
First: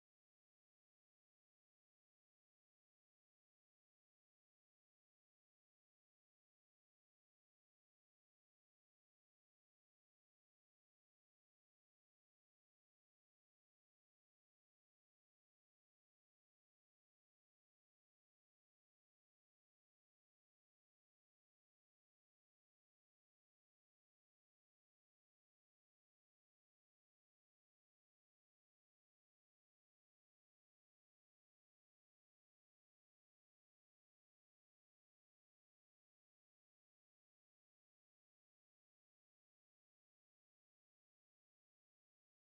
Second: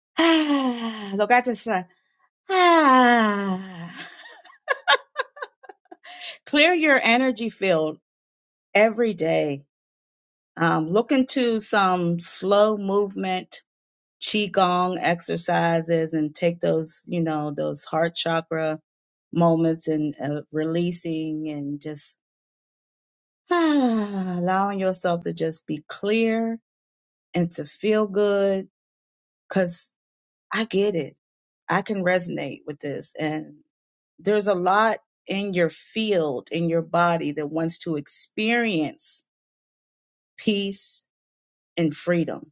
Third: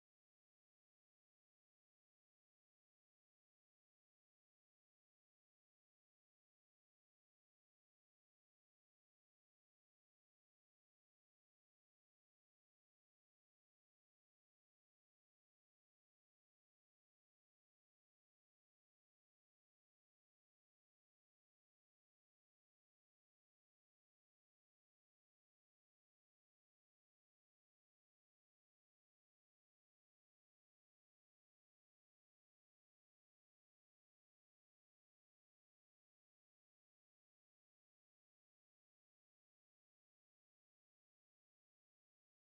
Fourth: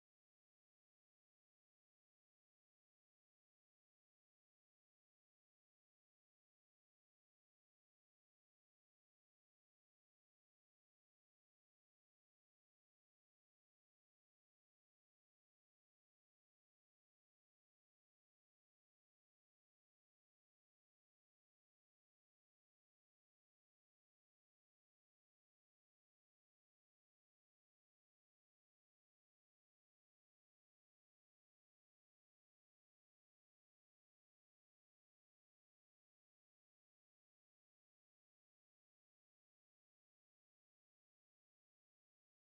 Speaker 2: Look at yourself. Ah, clear your energy field every day. Um, look into some slow movement qigong exercises and take those, you know, those heart chakra moments and uh, releasing and just ah, allowing yourself to just be clear and to feel good. Cause I get it. I can resonate with this. and. there's a lot in your field, in your body that wants to experience peace and freedom.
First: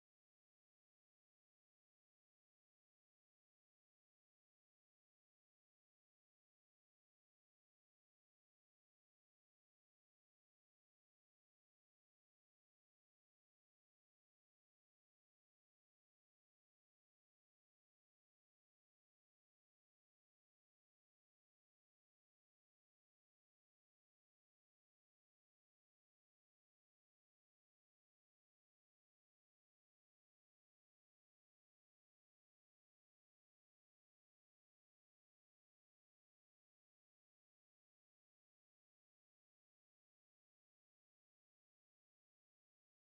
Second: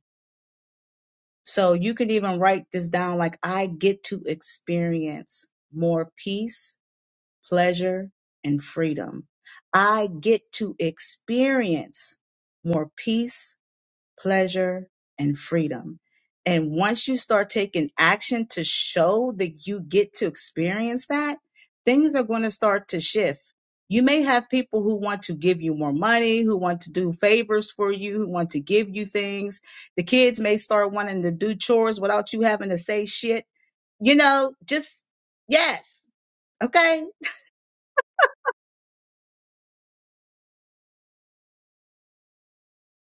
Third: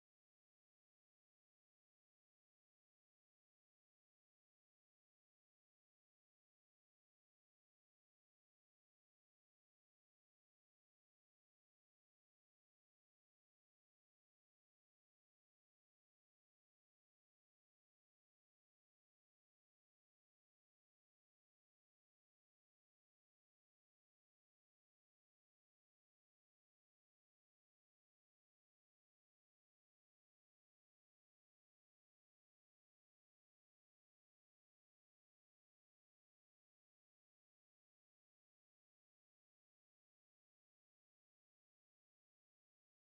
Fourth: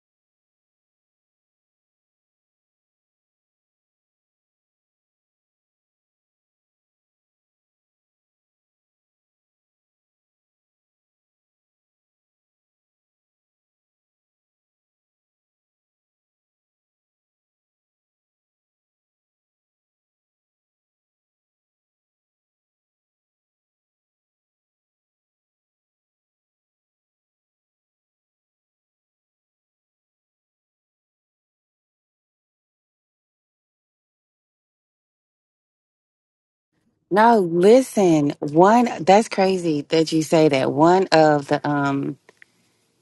Speaker 2: So you can even write this down like, I get to experience more peace, pleasure, and freedom. I get to experience more peace, pleasure, and freedom. And once you start taking action to show that you get to experience that, things are going to start to shift. You may have people who want to give you more money, who want to do favors for you, who want to give you things. The kids may start wanting to do chores without you having to say shit. You know, just yes. Okay.
Speaker 4: No, listen, one that's crazy that you say that. One of the um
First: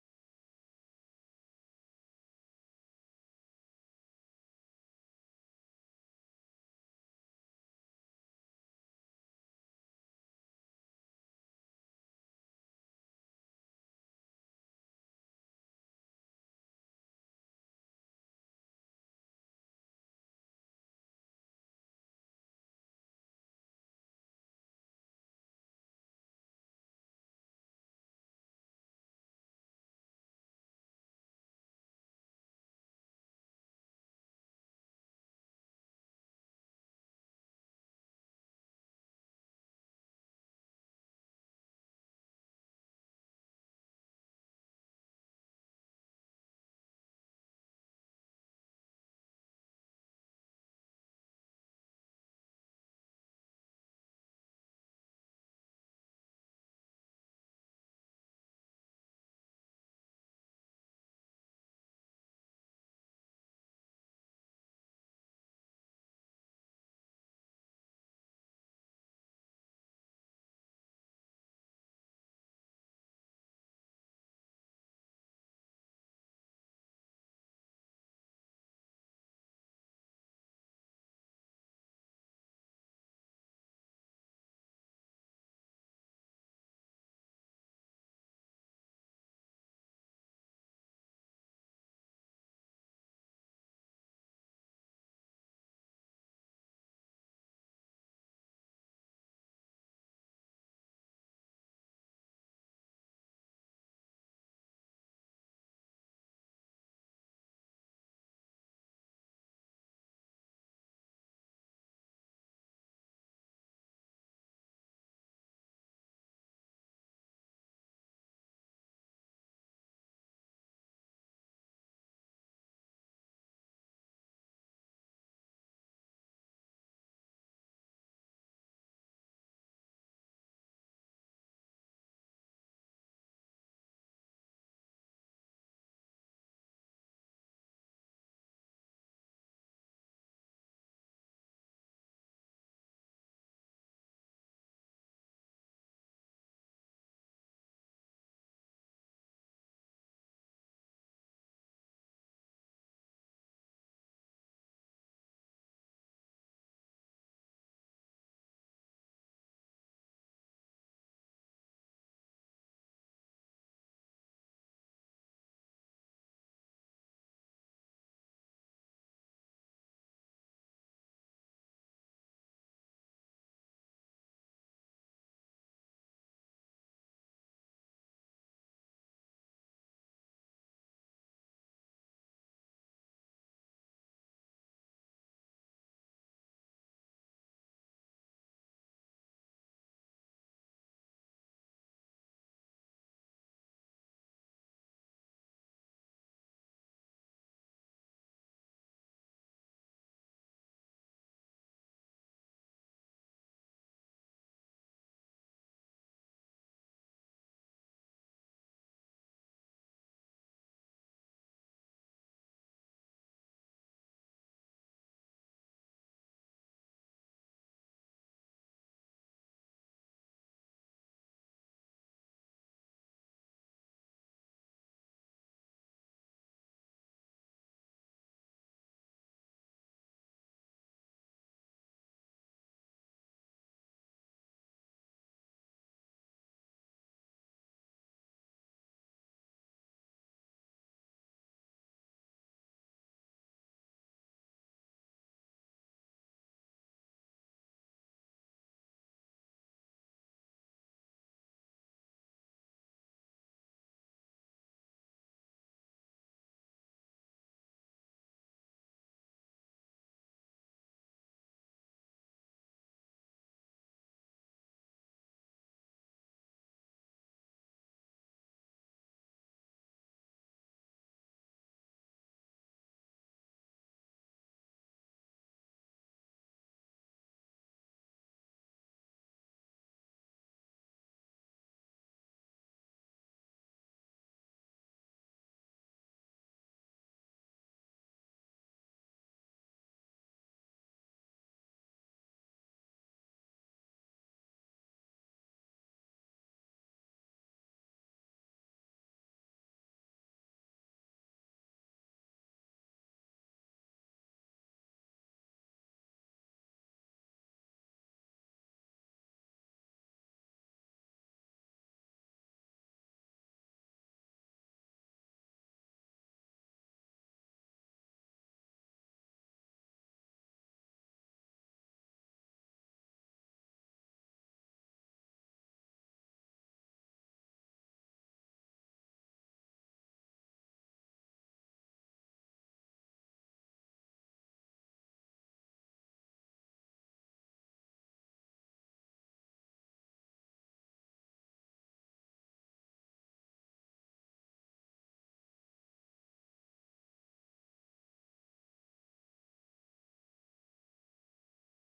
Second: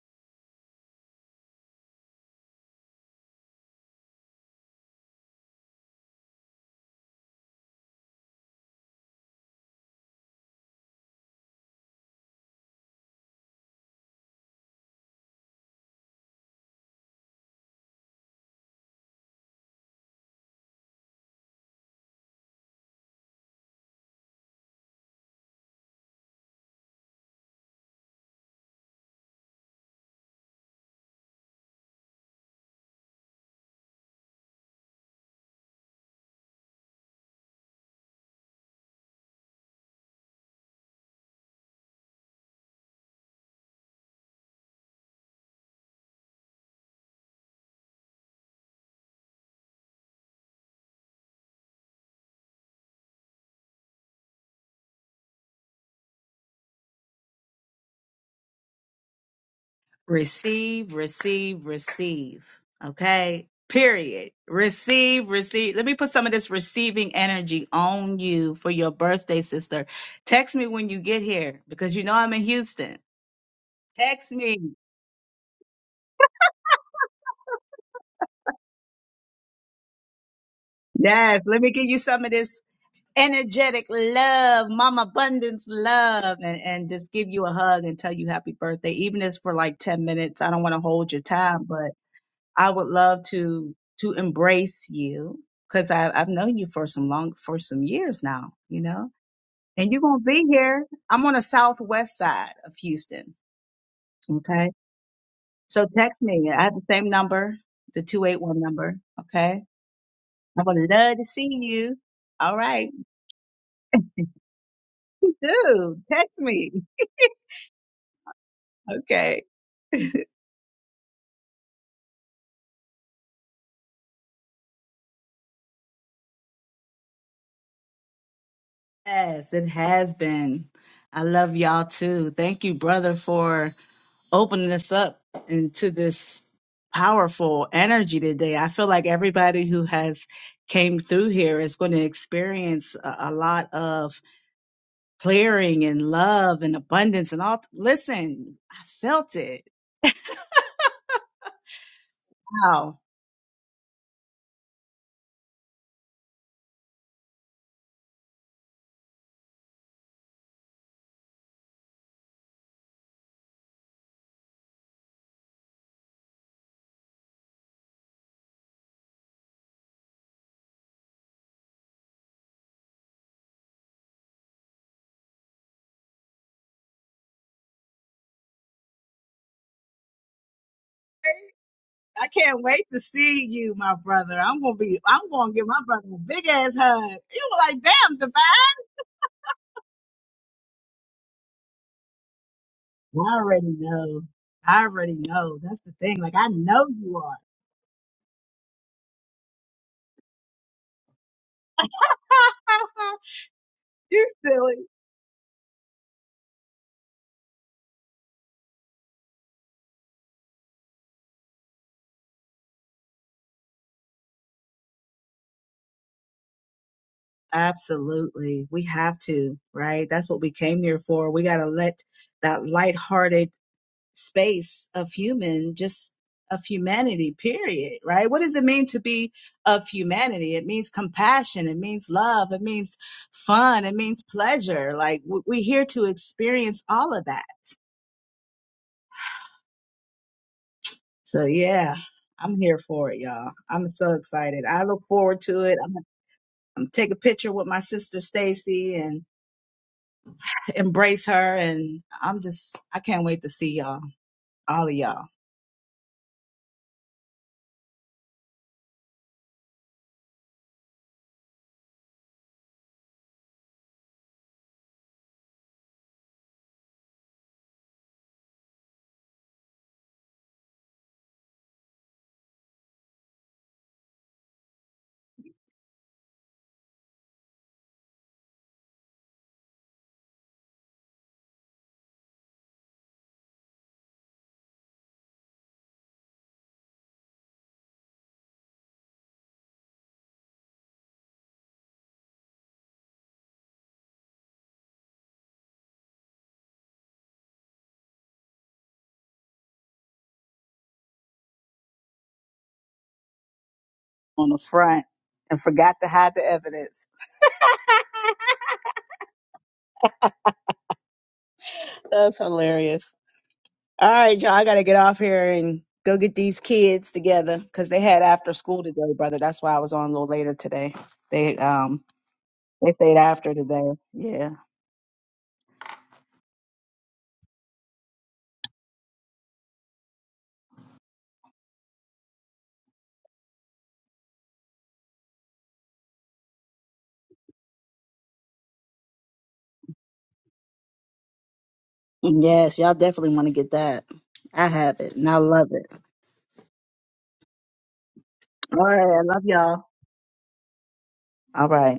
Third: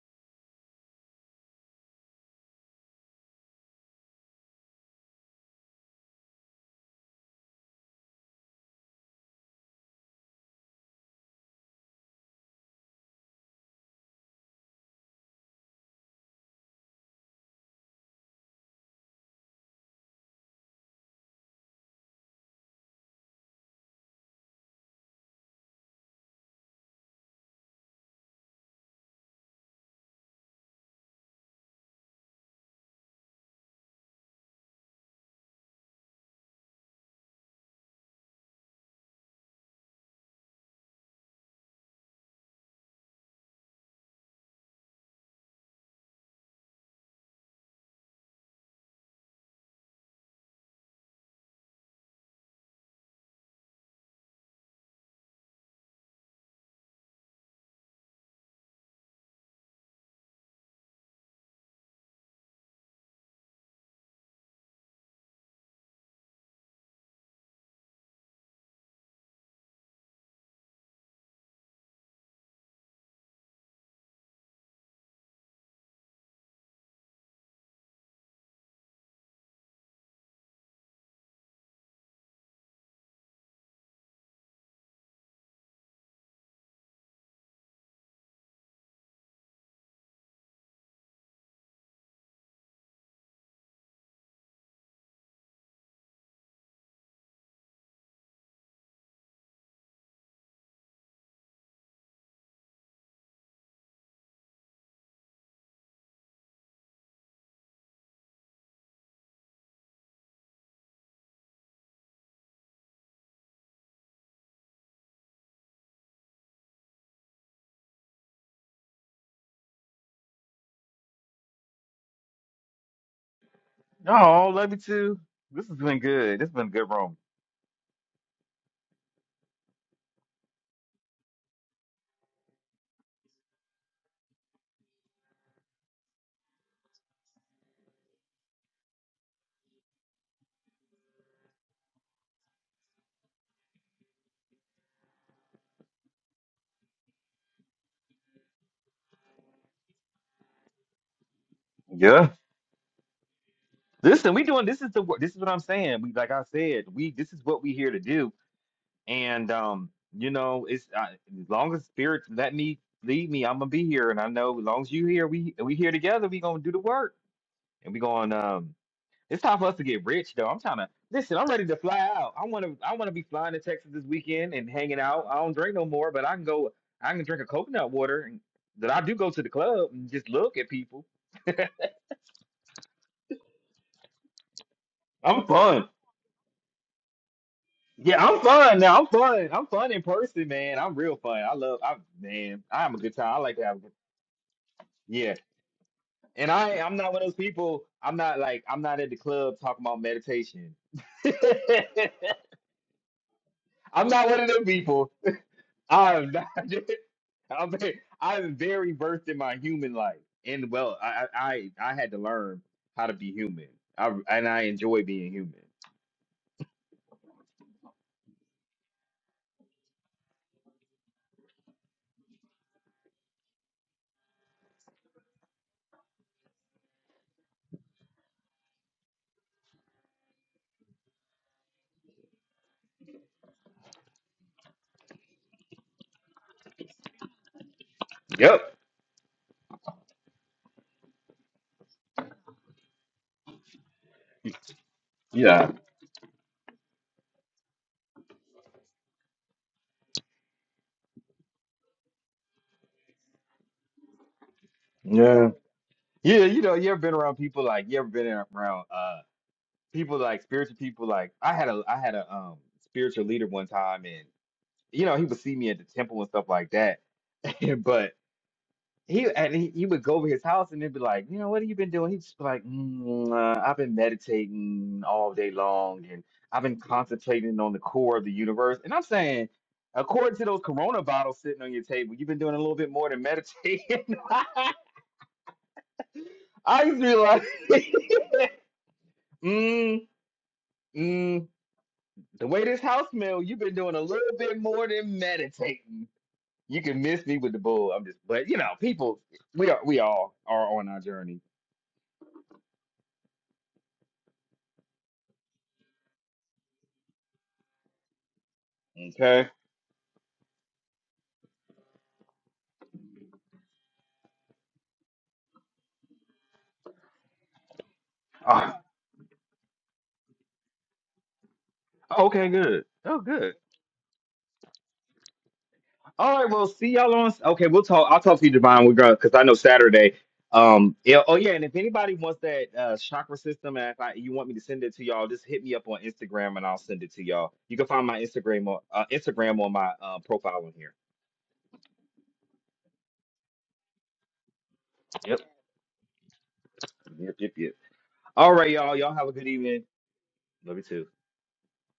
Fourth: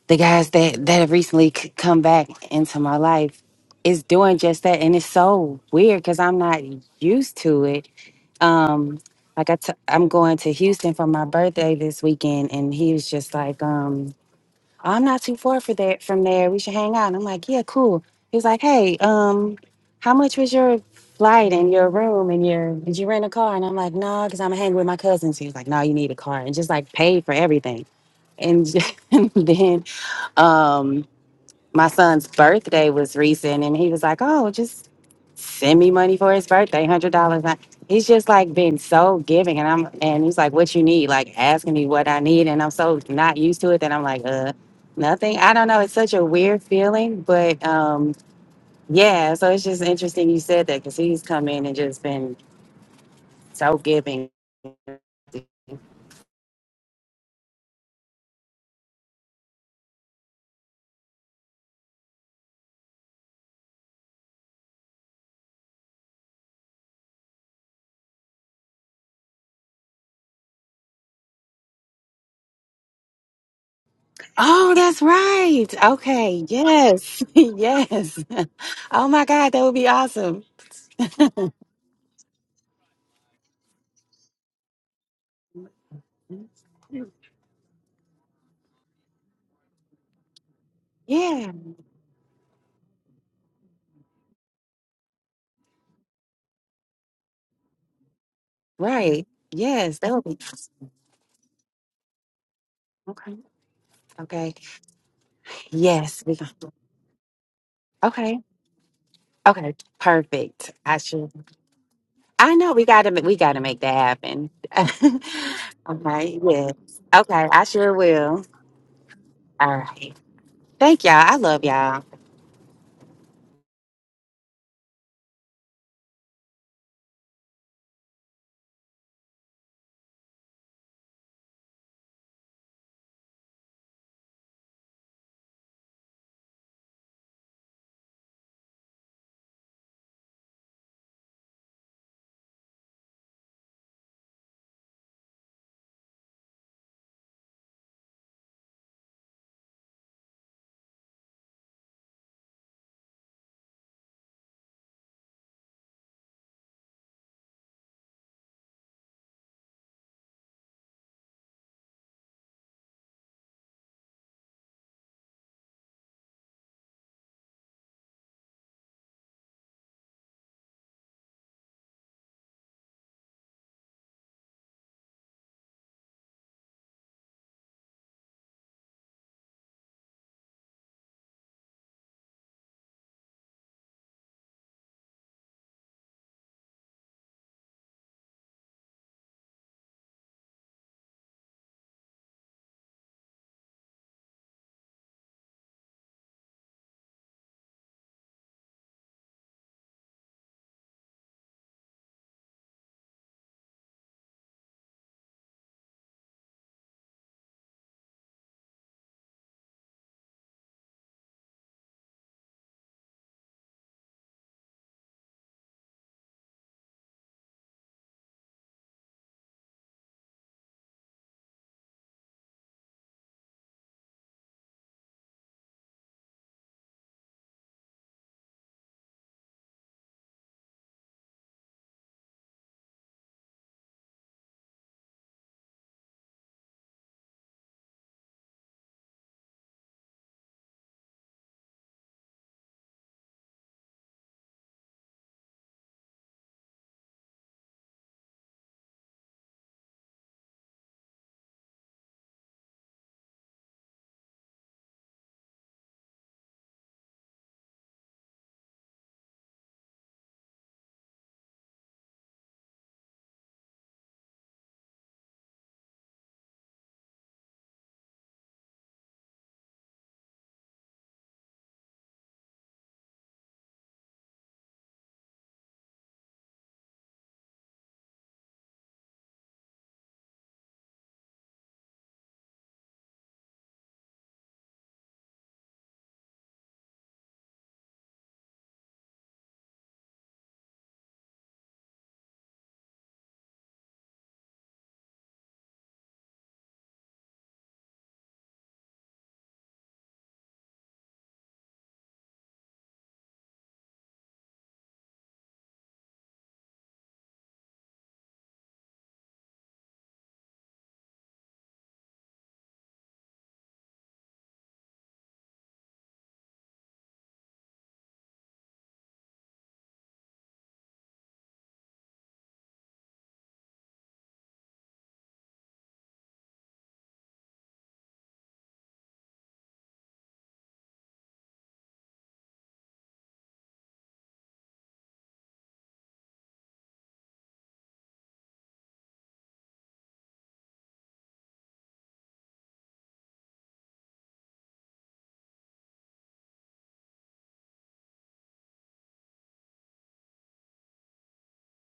Speaker 4: the guys that that have recently c- come back into my life is doing just that and it's so weird because i'm not used to it um like i t- i'm going to houston for my birthday this weekend and he was just like um "Oh, i'm not too far for that from there we should hang out and i'm like yeah cool he was like hey um how much was your flight and your room and your did you rent a car and i'm like no because i'm hanging with my cousins he was like no you need a car and just like paid for everything and then um my son's birthday was recent and he was like oh just send me money for his birthday hundred dollars he's just like been so giving and i'm and he's like what you need like asking me what i need and i'm so not used to it that i'm like uh nothing i don't know it's such a weird feeling but um yeah so it's just interesting you said that because he's come in and just been so giving
Speaker 2: receive, receive, receive. Okay. Period. Receive, receive. Let me put some of this receiving energy on you for your birthday, sister. Text me when you get here because you know I'm in Houston. Text me.
Speaker 4: Oh, that's right. Okay. Yes. yes. Oh my God, that would be awesome.
Speaker 2: Yes. Let me give you some of this energetic love, mom abundance love, and, and just give you a hug and tell you happy birthday, even if it's for like 10 minutes. I don't want to hold your
Speaker 4: Yeah,
Speaker 2: time, but. I would love to to embrace you because I've known you for some long for some years now, you know.
Speaker 4: right.
Speaker 2: And
Speaker 4: Yes,
Speaker 2: you're
Speaker 4: that
Speaker 2: gonna
Speaker 4: would be
Speaker 2: be
Speaker 4: awesome.
Speaker 2: here. I'm on the southwest side of
Speaker 4: okay.
Speaker 2: Houston.
Speaker 4: Okay.
Speaker 2: Okay. So text
Speaker 4: Yes, we gon-
Speaker 2: me. I have the same number, the two
Speaker 4: Okay.
Speaker 2: eight one number. Okay.
Speaker 4: Okay.
Speaker 2: I'm
Speaker 4: Perfect.
Speaker 2: gonna
Speaker 4: I
Speaker 2: love to
Speaker 4: should.
Speaker 2: see you.
Speaker 4: I
Speaker 2: All
Speaker 4: know we
Speaker 2: right.
Speaker 4: gotta. ma- We gotta make that happen.
Speaker 2: You do.
Speaker 4: okay.
Speaker 2: Text me.
Speaker 4: Yes. Okay. I sure will.
Speaker 2: Okay.
Speaker 4: All right. Thank y'all. I love y'all.
Speaker 1: No, love you too. This has been good. This has been a good room.
Speaker 2: Yes, it has been. I love y'all too. Thank you, brother, for opening us up into this powerful energy today. I feel like everybody who has came through here is going to experience a, a lot of clearing and love and abundance and all. Listen, I felt it.
Speaker 1: Yeah.
Speaker 2: Wow.
Speaker 1: Listen, we doing this is the wor- this is what I'm saying. We like I said, we this is what we here to do, and um, you know, it's I, as long as spirit let me lead me, I'm gonna be here, and I know as long as you here, we we here together, we gonna do the work, and we going um, it's time for us to get rich though. I'm trying to listen. I'm ready to fly out. I wanna I wanna be flying to Texas this weekend and hanging out. I don't drink no more, but I can go. I can drink a coconut water, and that I do go to the club and just look at people.
Speaker 2: I can't wait to see you, my brother. I'm gonna be. I'm
Speaker 1: I'm
Speaker 2: gonna give my
Speaker 1: fun.
Speaker 2: brother a big ass hug. You were like, "Damn,
Speaker 1: Yeah, I'm
Speaker 2: Divine."
Speaker 1: fun now. I'm fun. I'm fun in person, man. I'm real fun. I love. I man, I have a good
Speaker 2: I
Speaker 1: time. I like to
Speaker 2: already
Speaker 1: have. A good,
Speaker 2: know. I already
Speaker 1: yeah,
Speaker 2: know. That's the thing. Like I
Speaker 1: and I
Speaker 2: know
Speaker 1: I'm not
Speaker 2: you
Speaker 1: one of those
Speaker 2: are.
Speaker 1: people. I'm not like I'm not at the club talking about meditation. I'm
Speaker 2: You
Speaker 1: not one of them
Speaker 2: silly.
Speaker 1: people. I'm not. I'm ve- I'm very versed in my human life, and well, I I I I had to learn how to be human. I and I enjoy being human.
Speaker 2: Absolutely. We have to, right? That's what we came here for. We got to let that lighthearted space of human, just of humanity, period, right? What does it mean to be of humanity? It means compassion. It means love. It means fun. It means pleasure. Like w- we're here to experience all of that.
Speaker 1: Yep.
Speaker 2: So yeah, I'm here for it, y'all. I'm so excited. I look forward to
Speaker 1: Yeah.
Speaker 2: it. I'm going to take a picture with my sister Stacy and. embrace her. And I'm just, I can't wait to see y'all, all of y'all
Speaker 1: Yeah. Yeah, you know, you ever been around people like you ever been around? uh? people like spiritual people like I had a I had a um spiritual leader one time and you know he would see me at the temple and stuff like that but he and he, he would go over his house and he'd be like you know what have you been doing he'd just be like mm, uh, I've been meditating all day long and I've been concentrating on the core of the universe and I'm saying according to those Corona bottles sitting on your table you've been doing a little bit more than meditating I used to be like mm, mm. The way this house mail, you've been doing a little bit more than meditating. You can miss me with the bull. I'm just, but you know, people, we are, we all are on our journey.
Speaker 2: on the front and forgot to hide the evidence.
Speaker 1: Okay.
Speaker 2: That's hilarious. All right, y'all, I got to get off here and go get these kids together because they had after
Speaker 1: Ah,
Speaker 2: school today, brother. That's why I was on a little later today. They, um,
Speaker 1: okay. Good.
Speaker 2: they stayed
Speaker 1: Oh,
Speaker 2: after
Speaker 1: good.
Speaker 2: today. Yeah.
Speaker 1: All right. Well, see y'all on. Okay, we'll talk. I'll talk to you, Divine. We're gonna because I know Saturday. Um. Yeah, oh yeah. And if anybody wants that uh chakra system, and if I, you want me to send it to y'all, just hit me up on Instagram and I'll send it to y'all. You can find my Instagram on uh, Instagram on my uh, profile on here.
Speaker 2: Yes, y'all definitely want to get that. I have it and I
Speaker 1: Yep.
Speaker 2: love it.
Speaker 1: Yep. Yep. Yep. All right,
Speaker 2: All
Speaker 1: y'all.
Speaker 2: right.
Speaker 1: Y'all
Speaker 2: I
Speaker 1: have a
Speaker 2: love
Speaker 1: good
Speaker 2: y'all.
Speaker 1: evening. Love you too.
Speaker 2: All right.